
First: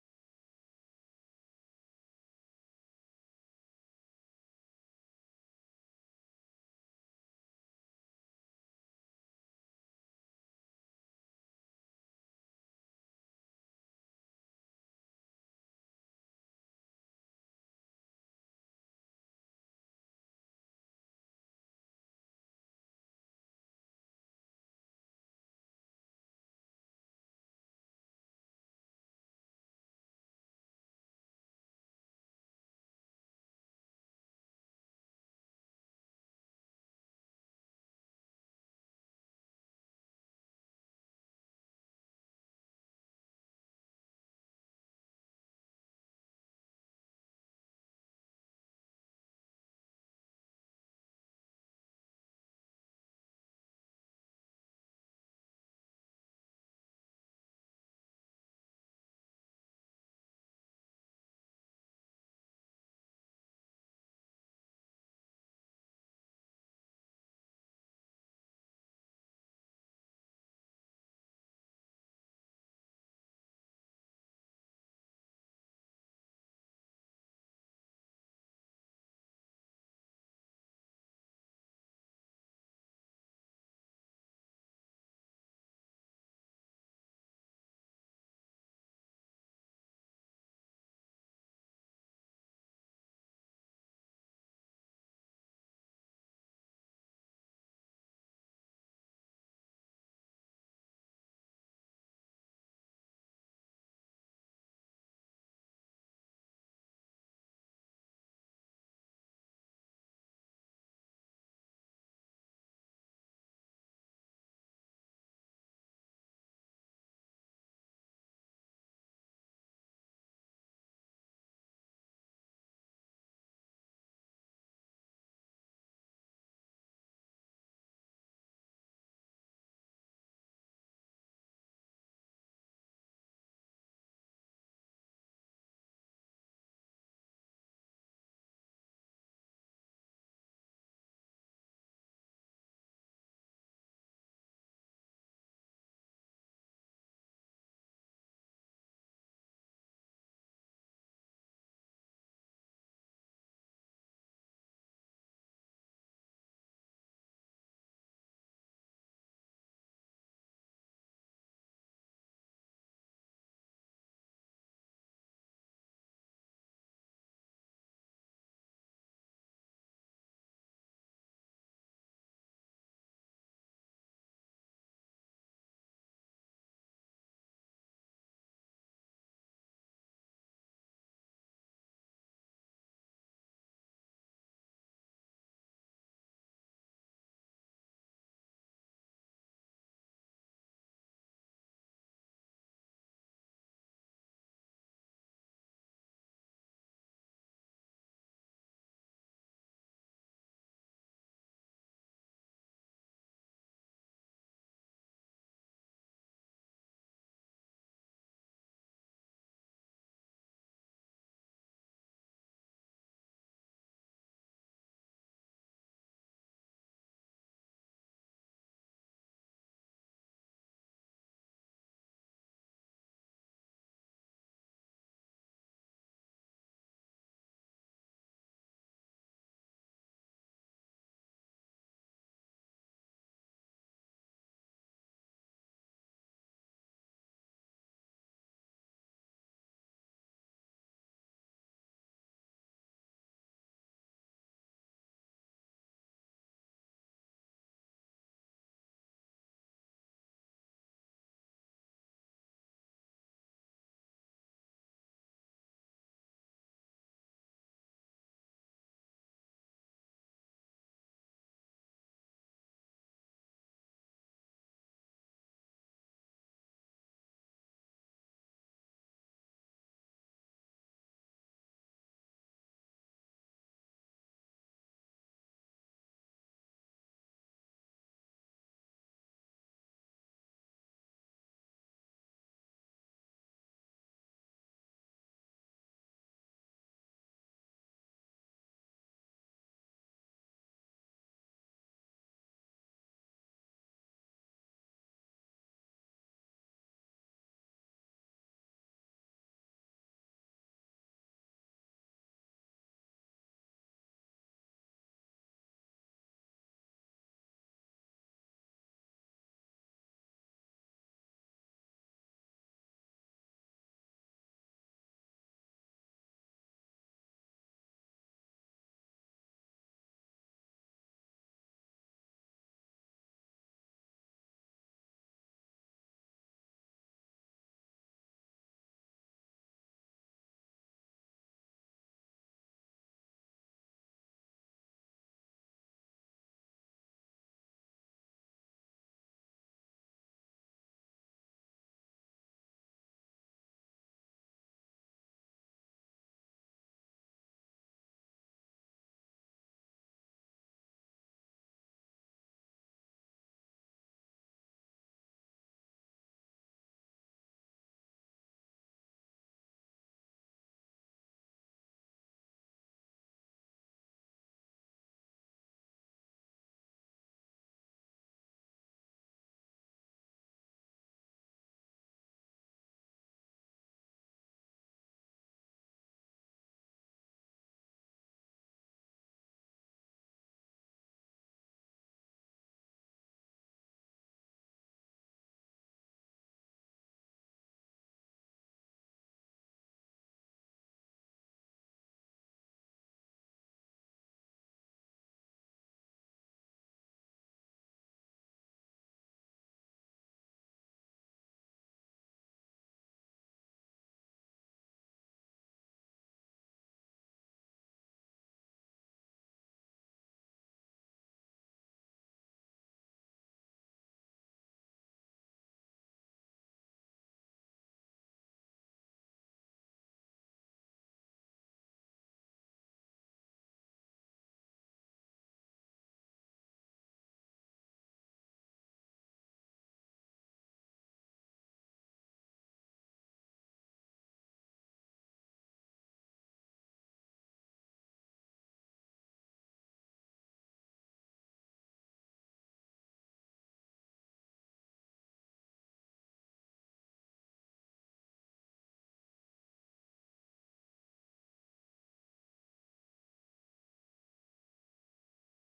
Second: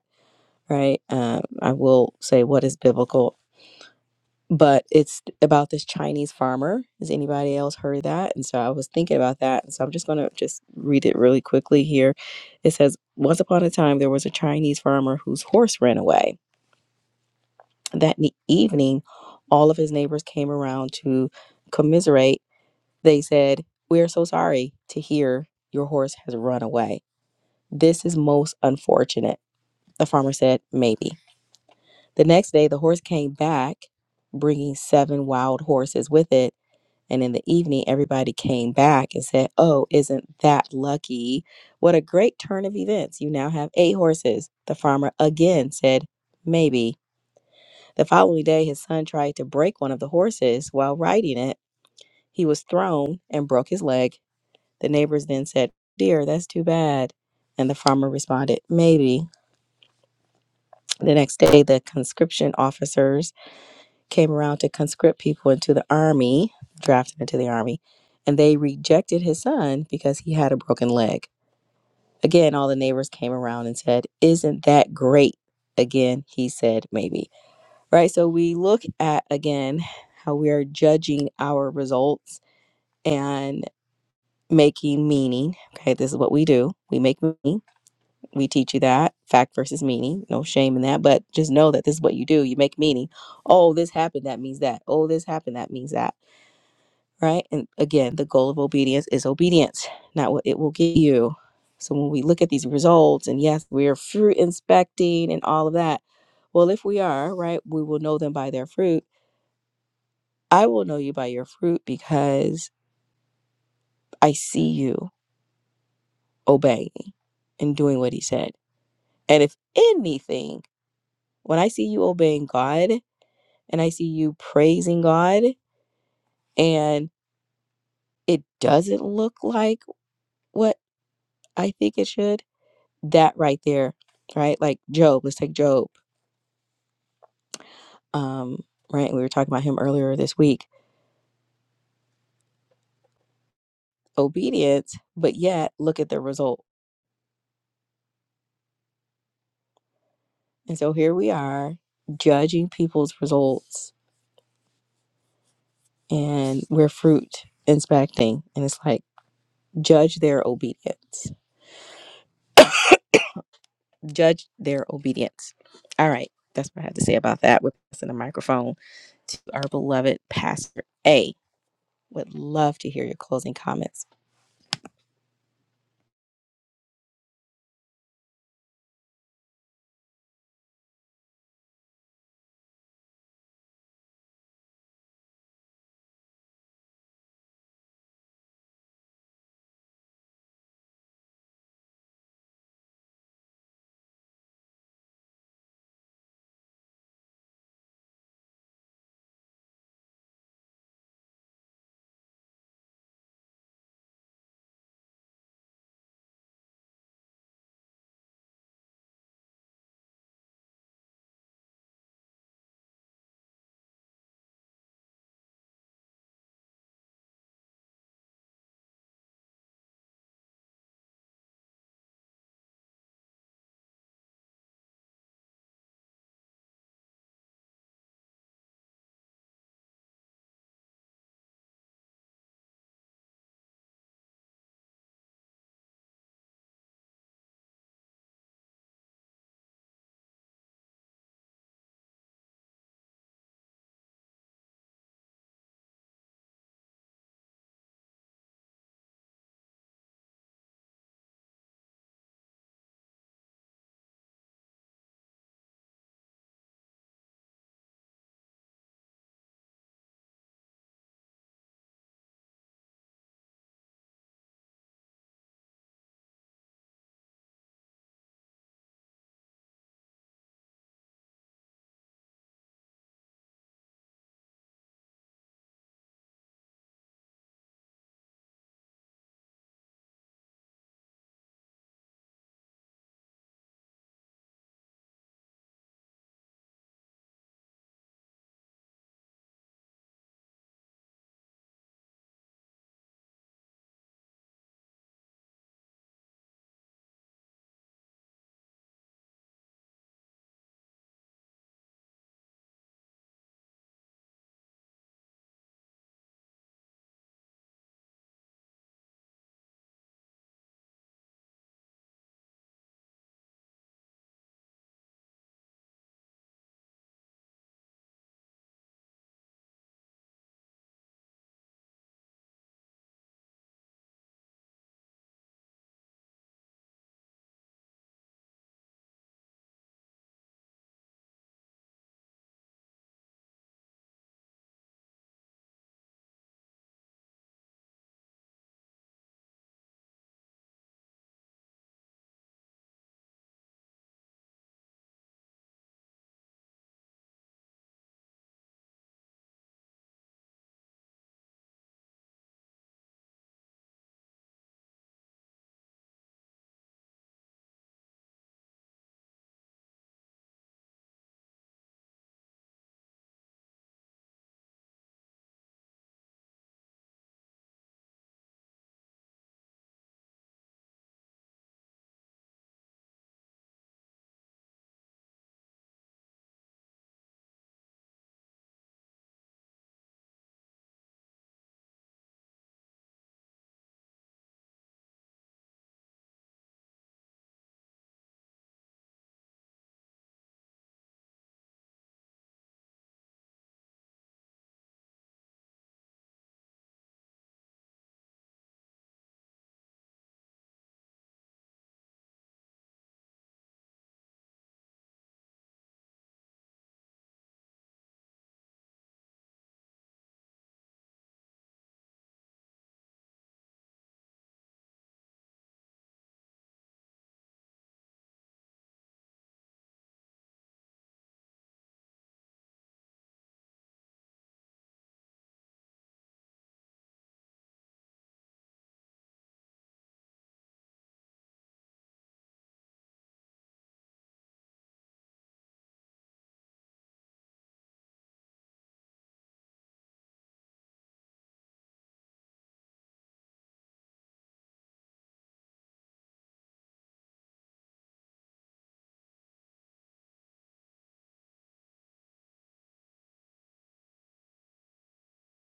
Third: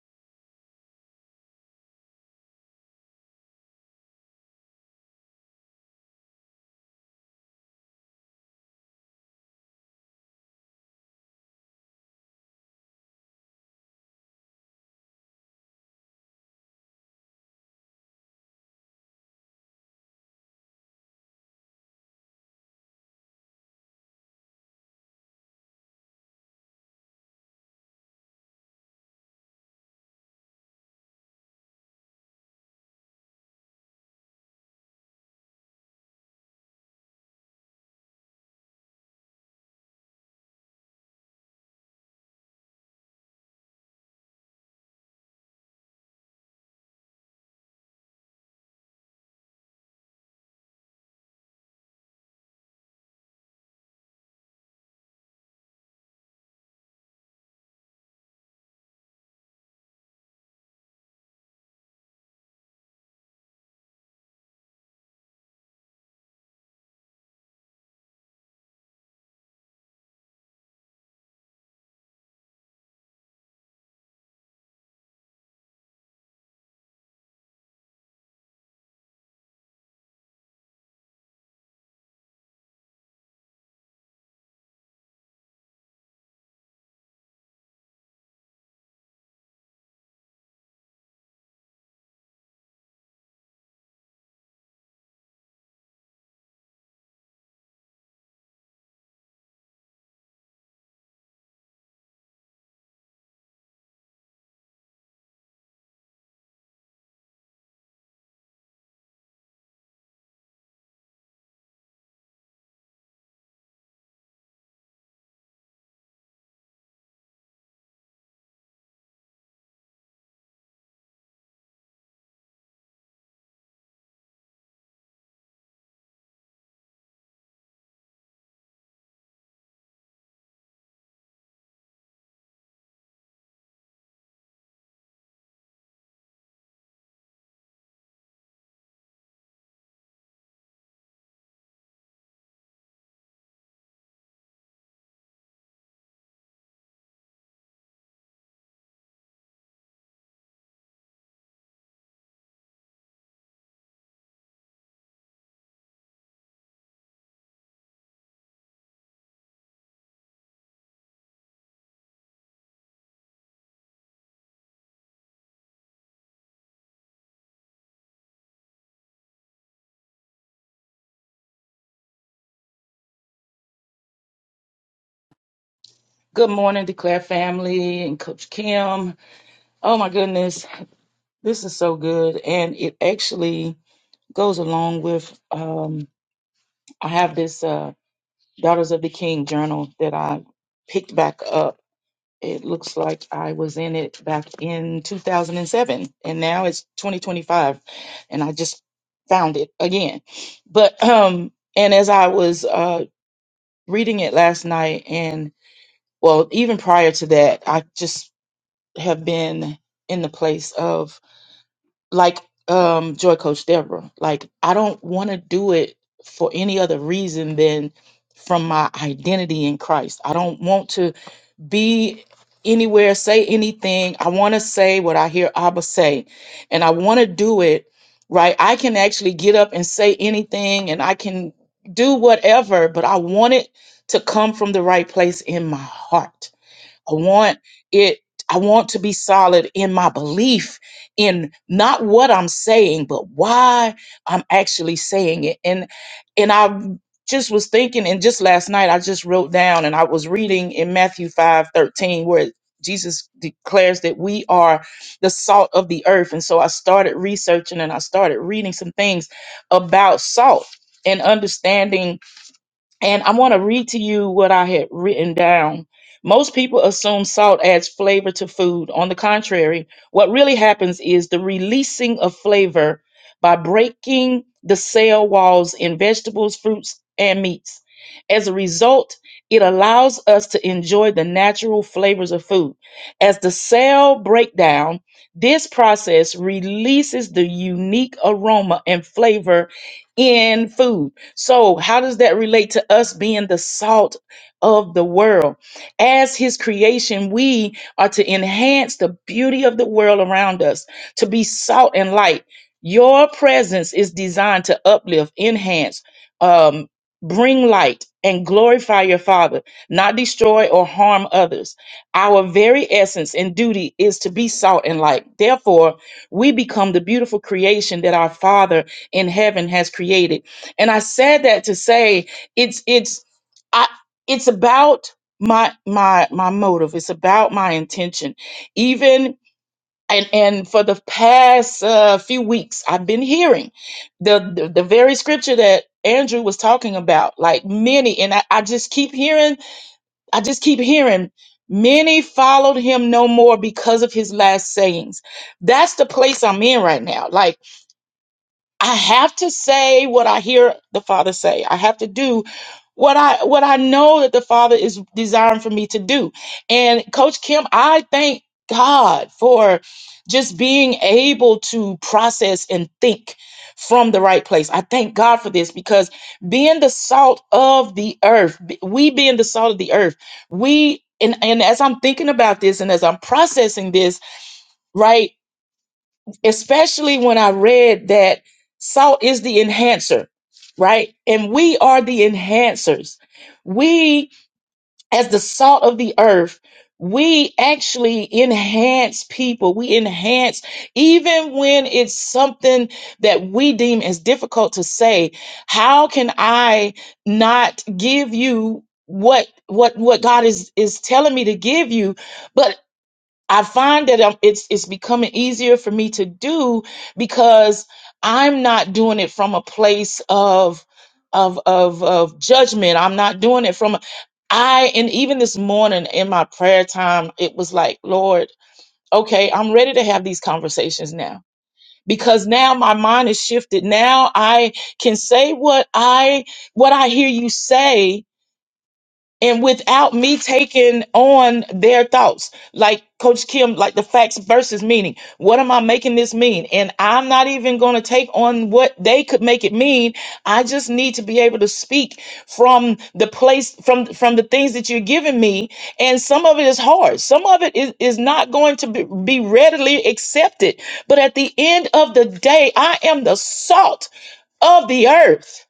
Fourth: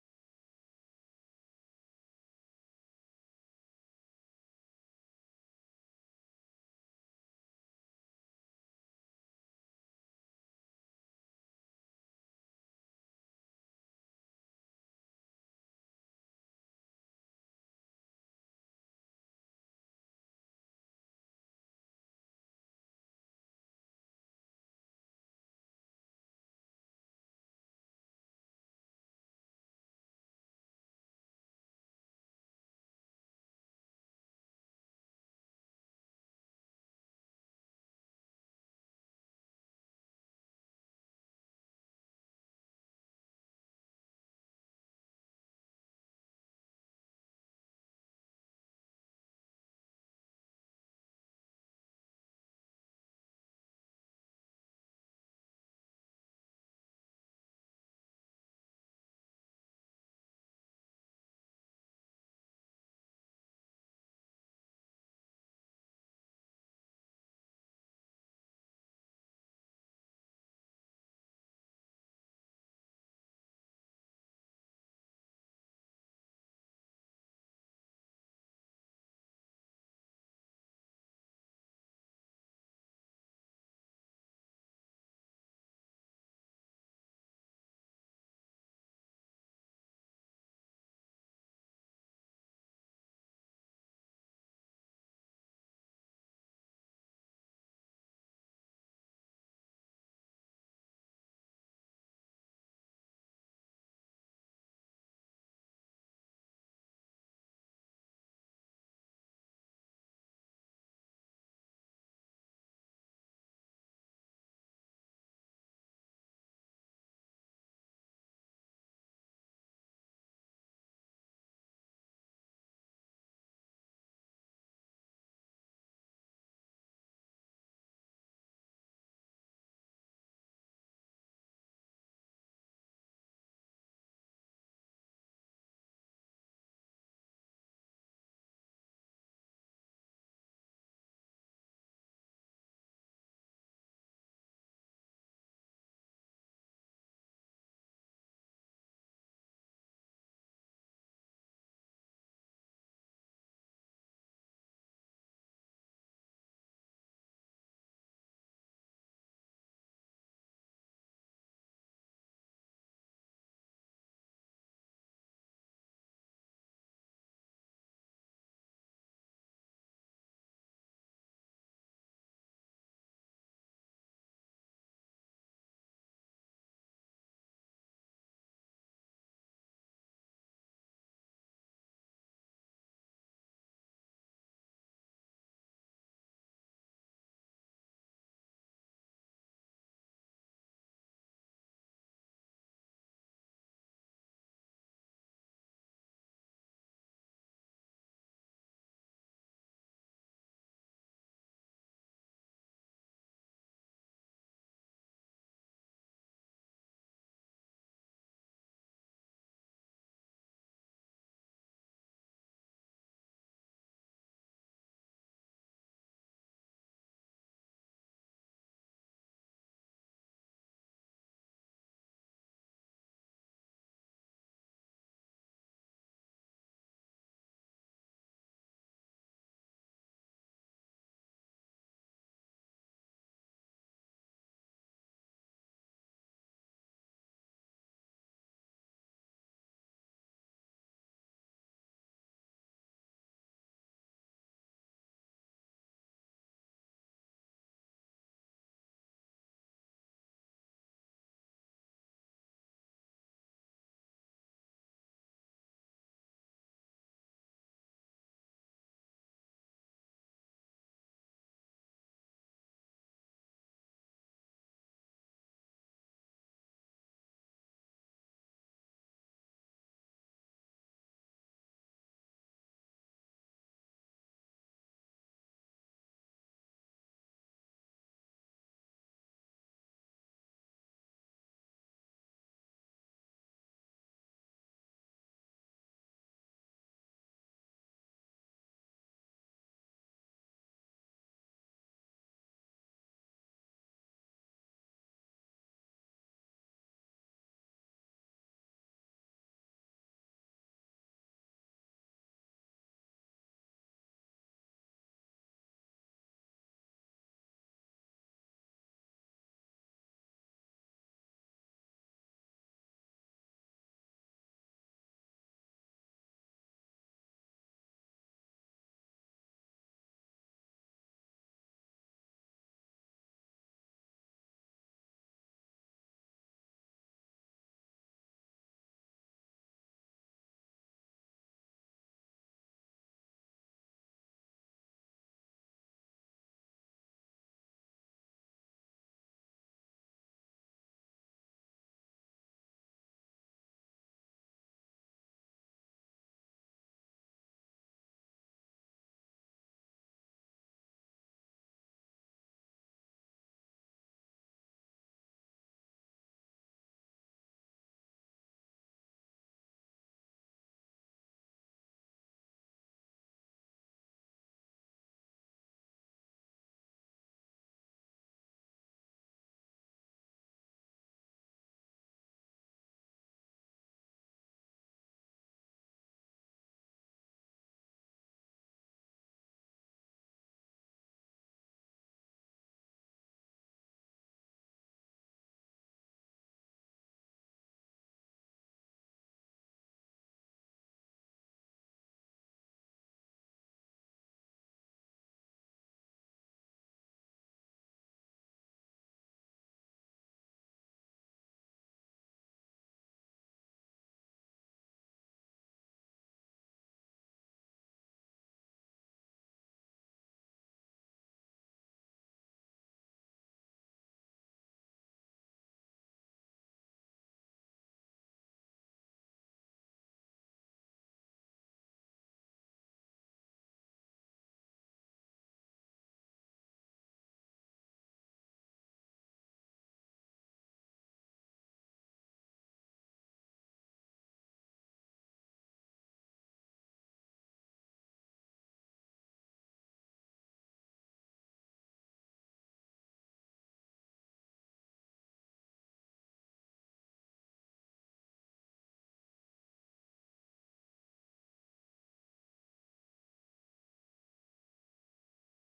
S1: right? Um, I will say what is biblical but it's about this Chinese farmer. Has anybody else heard that? And so I was thinking about that. And so I'm just going to just read it really quickly here. It says, Once upon a time, there was a Chinese farmer whose horse ran away. That ne- evening, all of his neighbors came around to commiserate. They said, 'We are so sorry to hear your horse has run away. This is most unfortunate. The farmer said, Maybe. The next day, the horse came back, bringing seven wild horses with it. And in the evening, everybody came back and said, Oh, isn't that lucky? What a great turn of events. You now have eight horses. The farmer again said, Maybe. The following day, his son tried to break one of the horses while riding it. He was thrown and broke his leg. The neighbors then said, Dear, that's too bad. And the farmer responded, Maybe. The next day, the conscription officers came around to conscript people into the army, drafted into the army, and they rejected his son because he had a broken leg. Again, all the neighbors came around and said, Isn't that great? Again, he said, Maybe. Right? So we look at again how we are judging our results and making meaning. Okay, this is what we do. We make meaning. We teach you that fact versus meaning. No shame in that, but just know that this is what you do. You make meaning. Oh, this happened. That means that. Oh, this happened. That means that right? And again, the goal of obedience is obedience, not what it will get you. So when we look at these results, and yes, we are fruit inspecting and all of that. Well, if we are, right, we will know them by their fruit. I will know you by your fruit because I see you obeying and doing what he said. And if anything, when I see you obeying God and I see you praising God and it doesn't look like what I think it should, that right there, right? Like Job, let's take Job, um, right? We were talking about him earlier this week. Obedience, but yet look at the result. And so here we are judging people's results and we're fruit inspecting. And it's like, judge their obedience, judge their obedience. All right. That's what I had to say about that. We're passing the microphone to our beloved Pastor A. Would love to hear your closing comments.
S3: Good morning, Declare family and Coach Kim. Oh my goodness, this is so good. And it actually goes along with um, I have this uh, Daughters of the King journal that I picked back up. It looks like I was in it back in 2007, and seven, and now it's 2025, and I just found it again. But, um, and as I was uh, reading it last night, and well, even prior to that, I just have been in the place of like um joy coach deborah like i don't want to do it for any other reason than from my identity in christ i don't want to be anywhere say anything i want to say what i hear abba say and i want to do it right i can actually get up and say anything and i can do whatever but i want it to come from the right place in my heart I want it I want to be solid in my belief in not what I'm saying, but why I'm actually saying it. And and I just was thinking and just last night I just wrote down and I was reading in Matthew 5 13, where Jesus declares that we are the salt of the earth. And so I started researching and I started reading some things about salt and understanding and I want to read to you what I had written down. Most people assume salt adds flavor to food. On the contrary, what really happens is the releasing of flavor by breaking the cell walls in vegetables, fruits, and meats. As a result, it allows us to enjoy the natural flavors of food. As the cell breakdown, this process releases the unique aroma and flavor in food. So, how does that relate to us being the salt of the world? As His creation, we are to enhance the beauty of the world around us, to be salt and light. Your presence is designed to uplift, enhance, um, bring light, and glorify your Father, not destroy or harm others. Our very essence and duty is to be salt and light. Therefore, we become the beautiful creation that our Father in heaven has created and I said that to say it's it's I it's about my my my motive. It's about my intention. Even and and for the past uh, few weeks, I've been hearing the, the the very scripture that Andrew was talking about. Like many, and I, I just keep hearing. I just keep hearing. Many followed him no more because of his last sayings. That's the place I'm in right now. Like I have to say what I hear the Father say. I have to do what I what I know that the Father is desiring for me to do. And Coach Kim, I thank God for just being able to process and think from the right place. I thank God for this because being the salt of the earth, b- we being the salt of the earth, we and, and as I'm thinking about this and as I'm processing this, right? especially when I read that salt is the enhancer, right? And we are the enhancers. We, as the salt of the earth, we actually enhance people. We enhance, even when it's something that we deem as difficult to say, how can I not give you what what what God is is telling me to give you But I find that um, it's it's becoming easier for me to do because I'm not doing it from a place of of of of judgment. I'm not doing it from a- I and even this morning in my prayer time, it was like, Lord, okay, I'm ready to have these conversations now. Because now my mind is shifted. Now I can say what I what I hear you say and without me taking on their thoughts like coach kim like the facts versus meaning what am i making this mean and i'm not even going to take on what they could make it mean i just need to be able to speak from the place from from the things that you're giving me and some of it is hard some of it is, is not going to be, be readily accepted but at the end of the day i am the salt of the earth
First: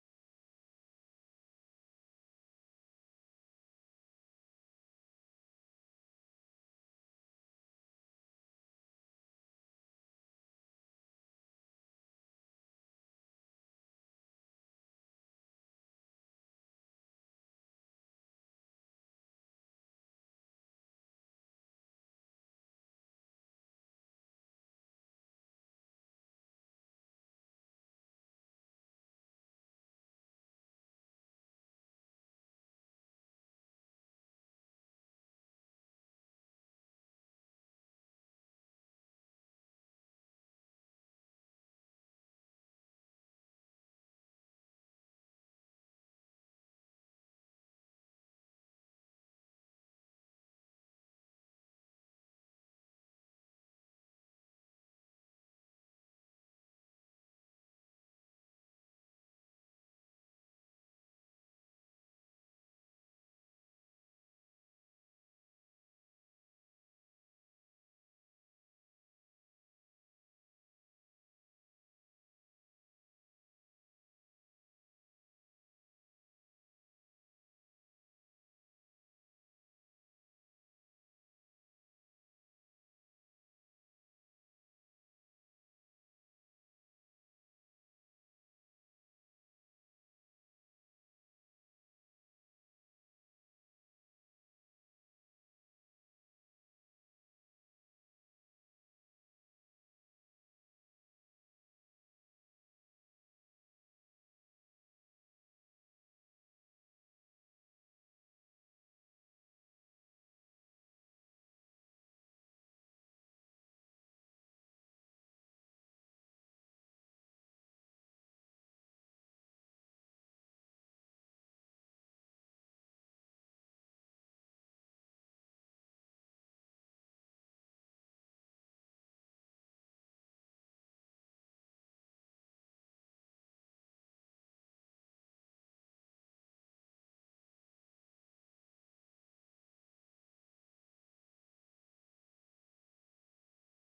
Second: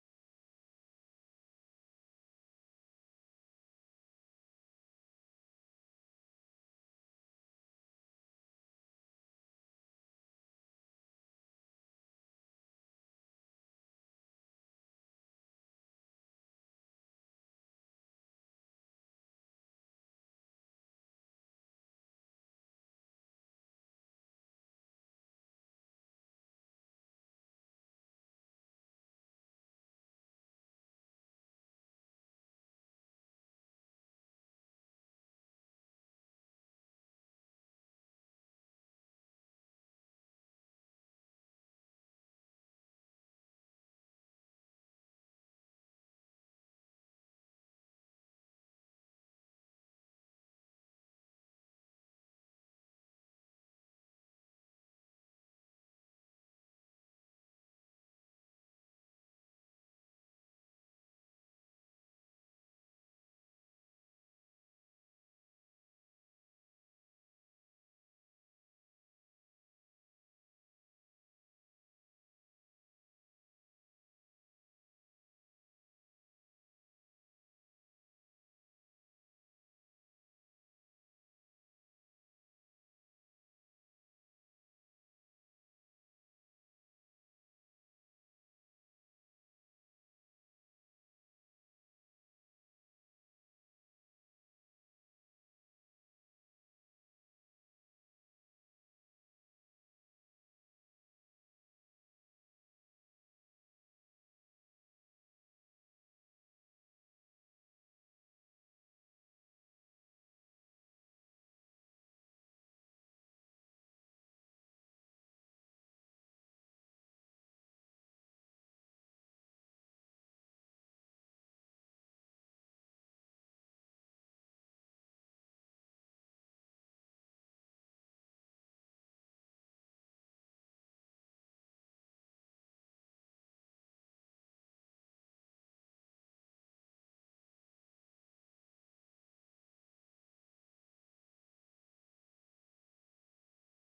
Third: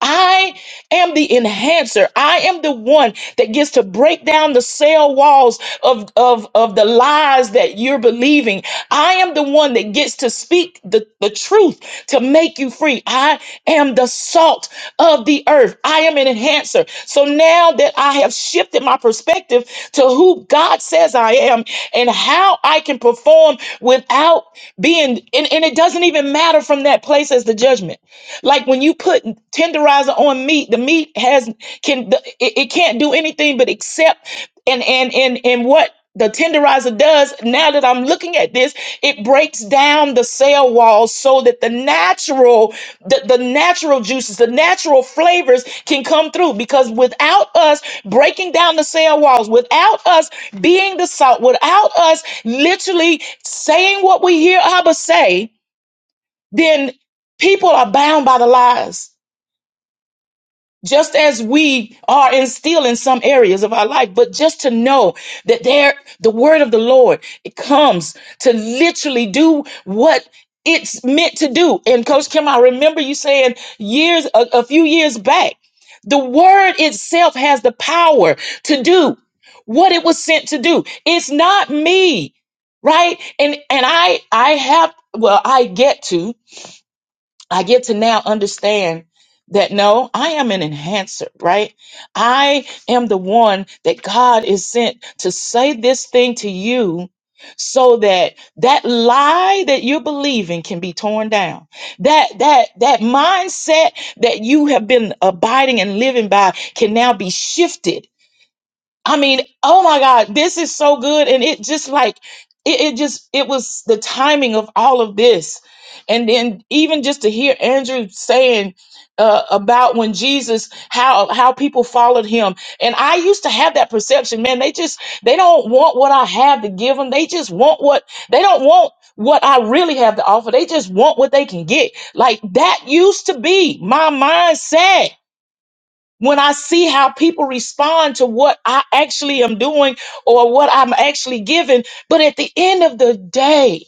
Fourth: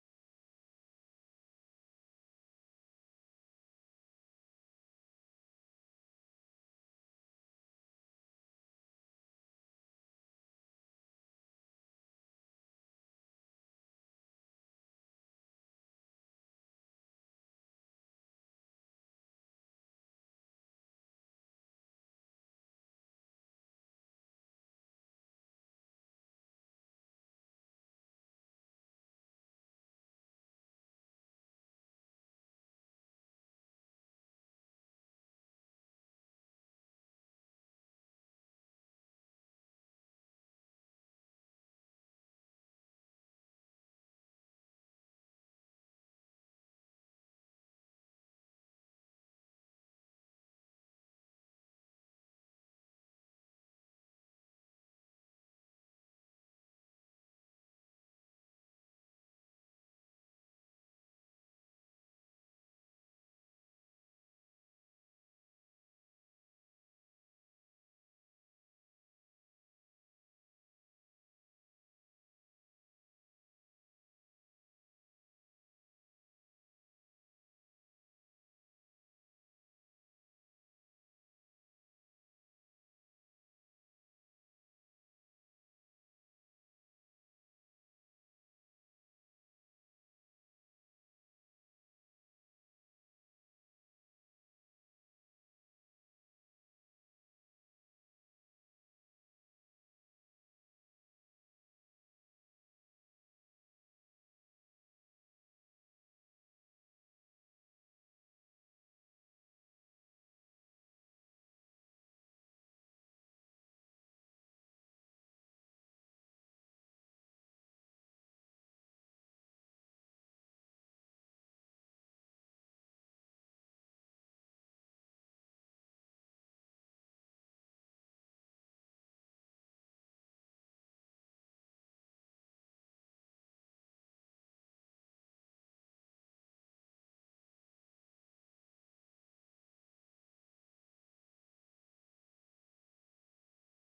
S3: I am the enhancer. I am the one that gets to break down the cell walls of, of, of the lies that you're believing. I am the one that gets to speak the, the truth to make you free. I am the salt of the earth. I am an enhancer. So now that I have shifted my perspective to who God says I am and how I can perform without being, and, and it doesn't even matter from that place as the judgment. Like when you put tenderizer on meat, the meat has can the, it, it can't do anything but accept and and and and what the tenderizer does now that I'm looking at this, it breaks down the cell walls so that the natural, the, the natural juices, the natural flavors can come through. Because without us breaking down the cell walls, without us being the salt, without us literally saying what we hear Abba say, then people are bound by the lies just as we are in still in some areas of our life but just to know that there the word of the lord it comes to literally do what it's meant to do and coach kim i remember you saying years a, a few years back the word itself has the power to do what it was sent to do it's not me right and and i i have well i get to I get to now understand that no, I am an enhancer, right? I am the one that God is sent to say this thing to you so that that lie that you're believing can be torn down that that that mindset that you have been abiding and living by can now be shifted I mean, oh my God, this is so good. And it just like, it, it just, it was the timing of all of this. And then even just to hear Andrew saying uh, about when Jesus, how, how people followed him. And I used to have that perception, man, they just, they don't want what I have to give them. They just want what, they don't want what I really have to offer. They just want what they can get. Like that used to be my mindset when I see how people respond to what I actually am doing or what I'm actually giving. But at the end of the day,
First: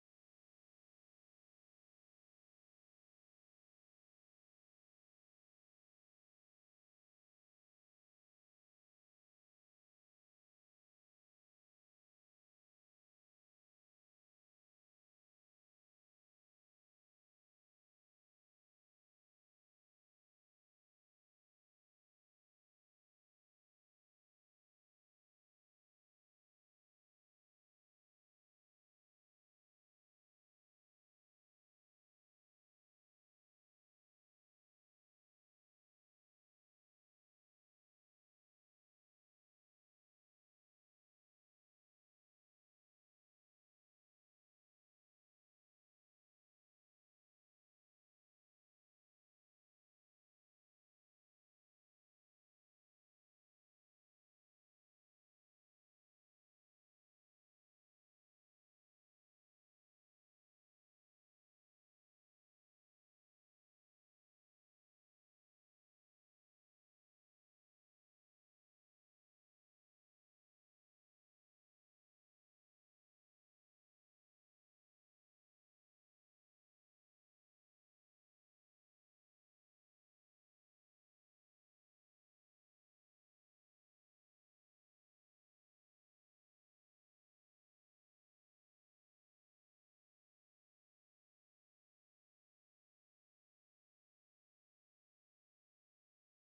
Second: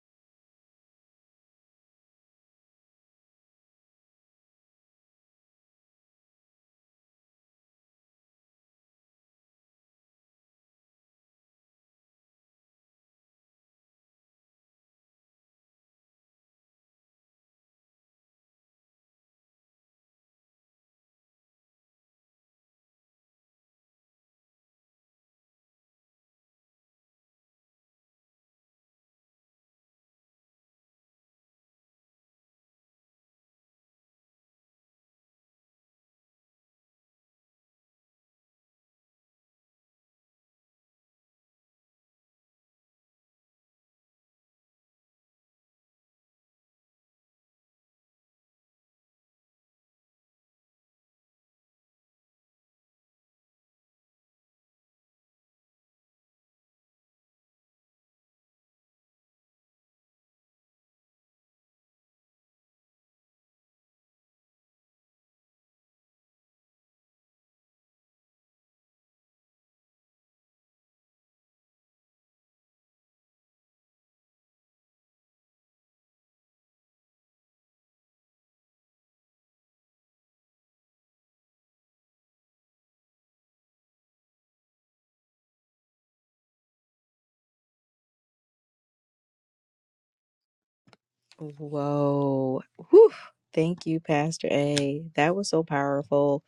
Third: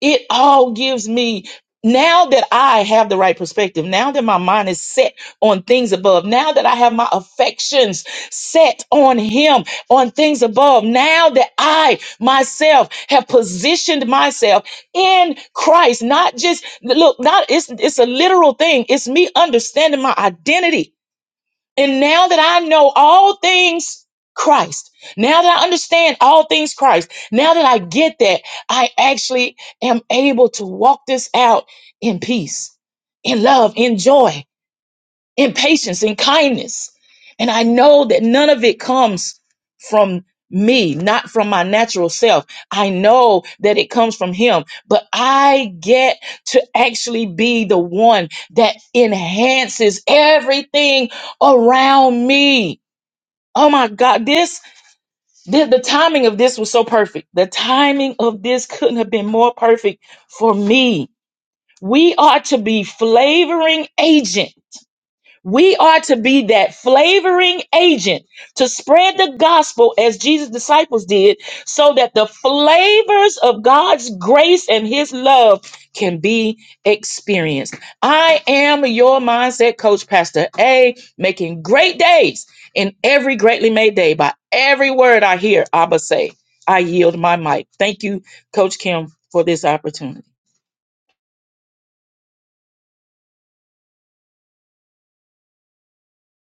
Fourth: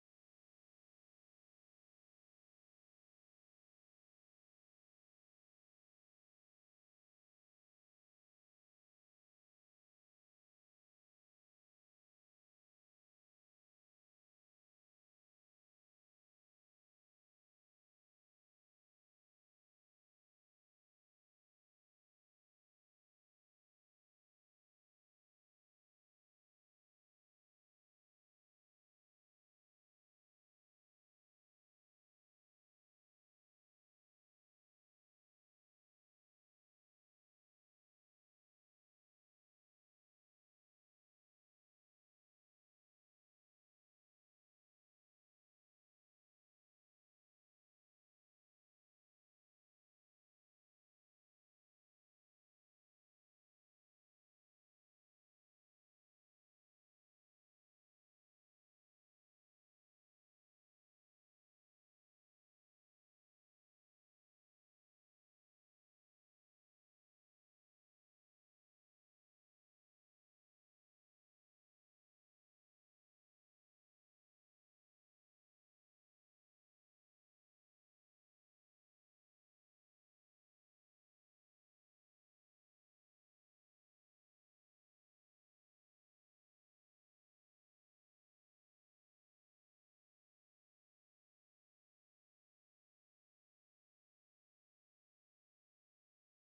S3: it all gives me now that I have the right perspective, now that my mind is set on things above, now that I have my affections set on Him, on things above, now that I myself have positioned myself in Christ, not just look, not it's it's a literal thing. It's me understanding my identity and now that I know all things Christ, now that I understand all things Christ, now that I get that, I actually am able to walk this out in peace, in love, in joy in patience and kindness. And I know that none of it comes from me, not from my natural self. I know that it comes from Him, but I get to actually be the one that enhances everything around me. Oh my God, this, the, the timing of this was so perfect. The timing of this couldn't have been more perfect for me. We are to be flavoring agents we are to be that flavoring agent to spread the gospel as Jesus' disciples did, so that the flavors of God's grace and his love can be experienced. I am your mindset coach, Pastor A, making great days in every greatly made day by every word I hear Abba say. I yield my mic. Thank you, Coach Kim, for this opportunity.
S1: Whoa. Whew. Thank you, Pastor A. That was so powerful.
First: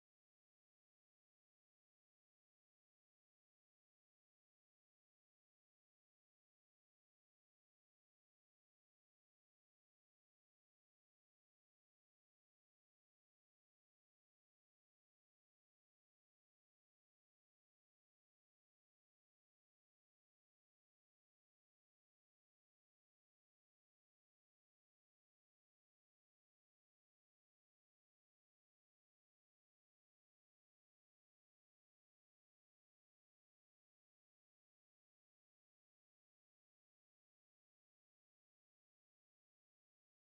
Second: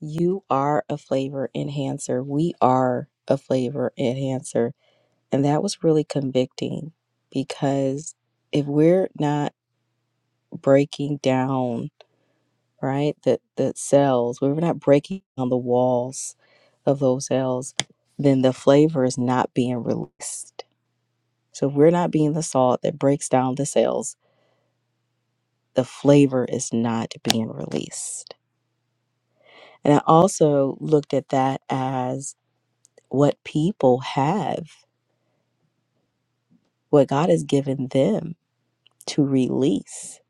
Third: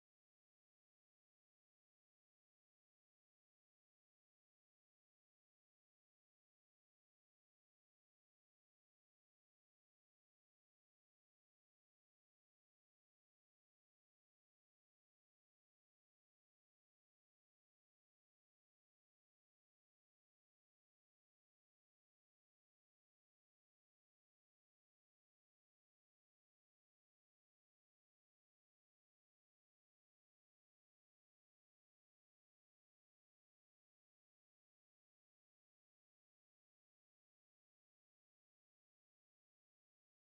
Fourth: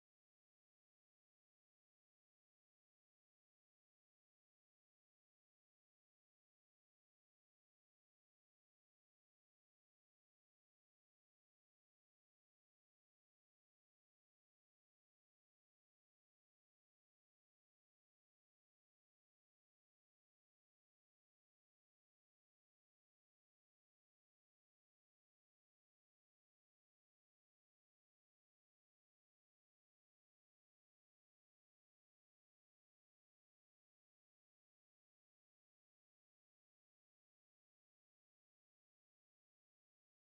S1: You are a flavor enhancer. We are a flavor enhancer. And that was really convicting because if we're not breaking down, right, the, the cells, we're not breaking down the walls of those cells, then the flavor is not being released. So if we're not being the salt that breaks down the cells the flavor is not being released. And I also looked at that as what people have, what God has given them to release,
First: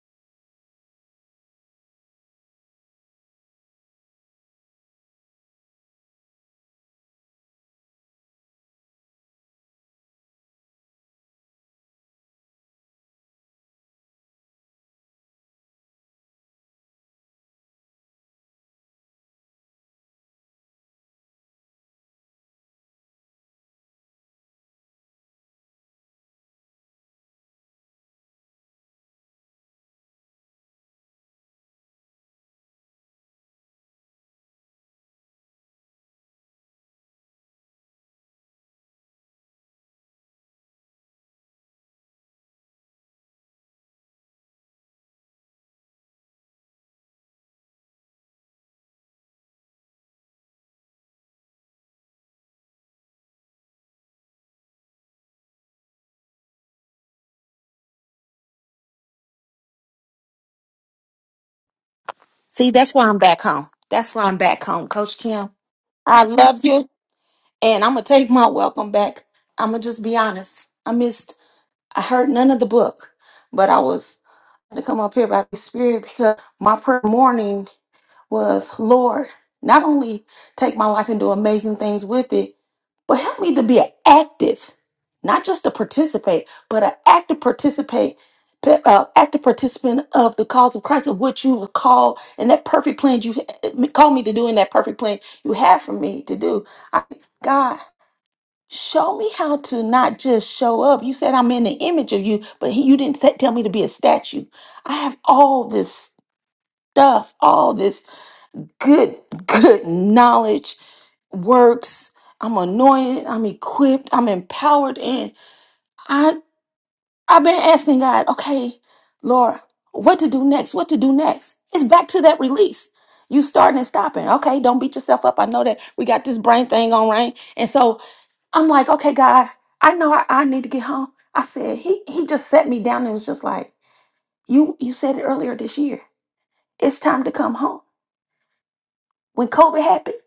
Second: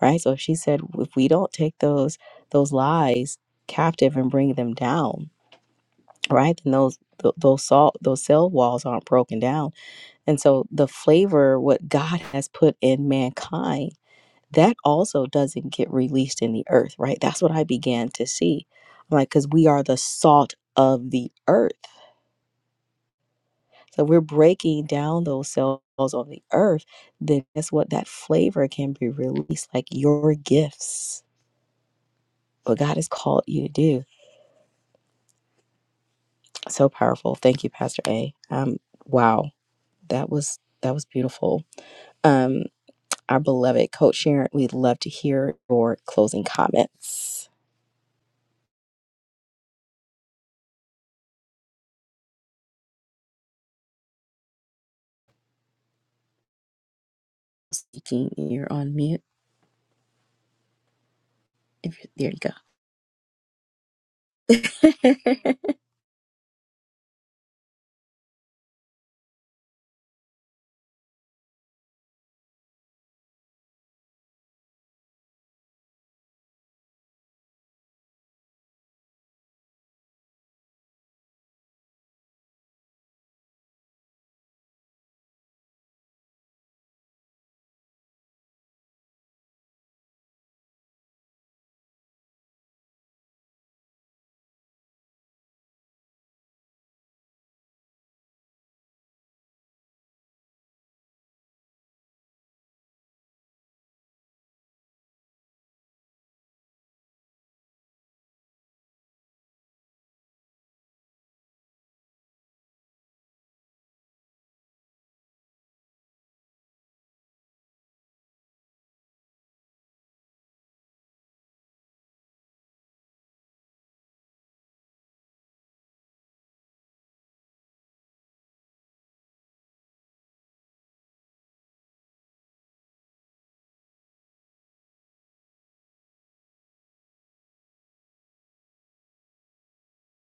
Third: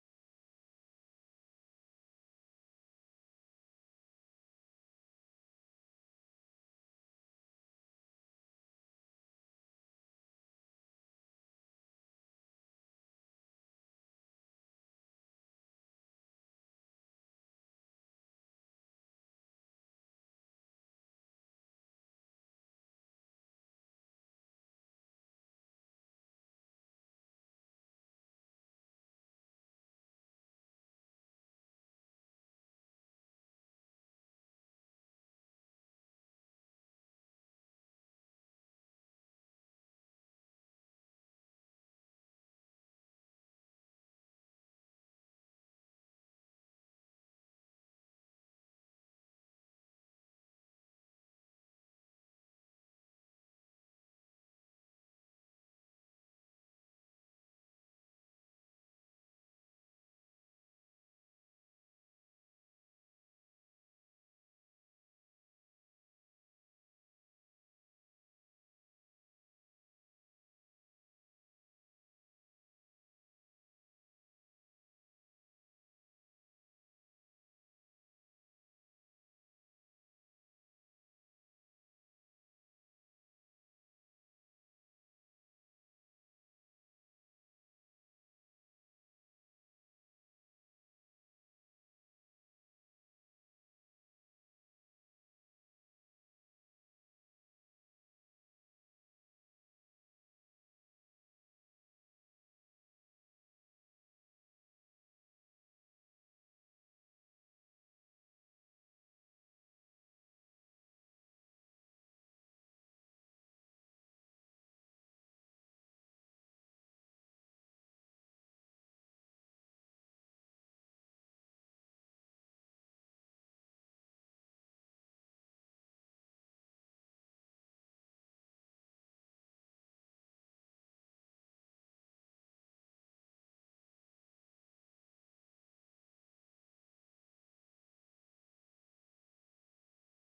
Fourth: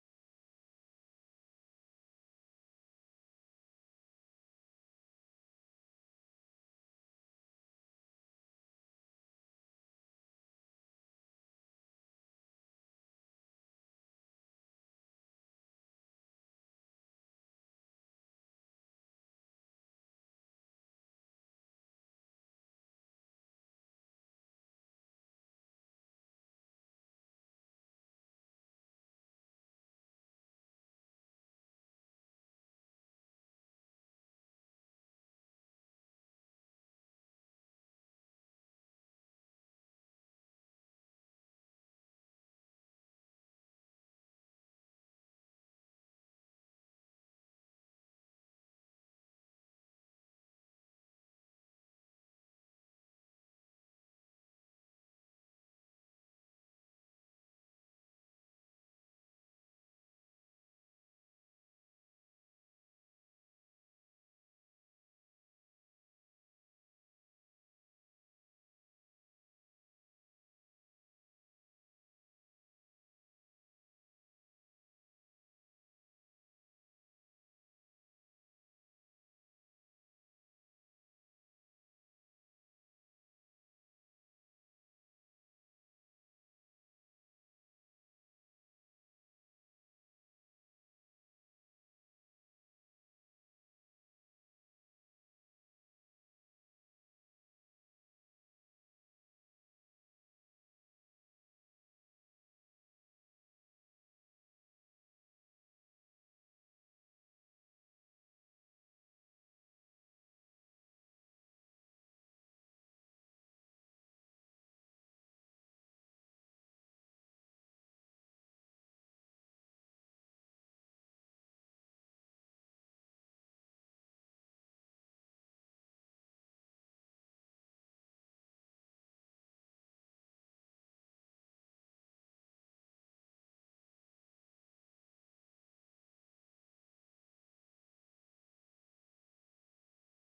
S1: right? So if she said if we don't take those those lies captive and bring them down, right? Then those th- those salt those cell walls aren't broken down. And so the flavor what God has put in mankind that also doesn't get released in the earth, right? That's what I began to see. I'm Like, because we are the salt of the earth. So we're breaking down those cells on the earth. Then guess what? That flavor can be released, like your gifts, what God has called you to do. So powerful. Thank you, Pastor A. Um, wow, that was that was beautiful. Um, our beloved Coach Sharon, we'd love to hear your closing comments. Speaking, you're on mute. If you, there you go.
S4: See, that's why I'm back home. That's why I'm back home, Coach Kim. I love you, and I'm gonna take my welcome back. I'm gonna just be honest. I missed. I heard none of the book, but I was to come up here by the Spirit because my prayer morning was, Lord, not only take my life and do amazing things with it, but help me to be an active, not just to participate, but an active participate, pa- uh, active participant of the cause of Christ, of what you have called and that perfect plan you ha- called me to do, and that perfect plan you have for me to do. I, God, show me how to not just show up. You said I'm in the image of you, but he, you didn't say, tell me to be a statue. I have all this stuff, all this good good knowledge works i'm anointed i'm equipped i'm empowered and i i've been asking god okay lord what to do next what to do next it's back to that release you starting and stopping okay don't beat yourself up i know that we got this brain thing on right and so i'm like okay god i know i, I need to get home i said he he just sat me down and was just like you you said it earlier this year it's time to come home When COVID happened,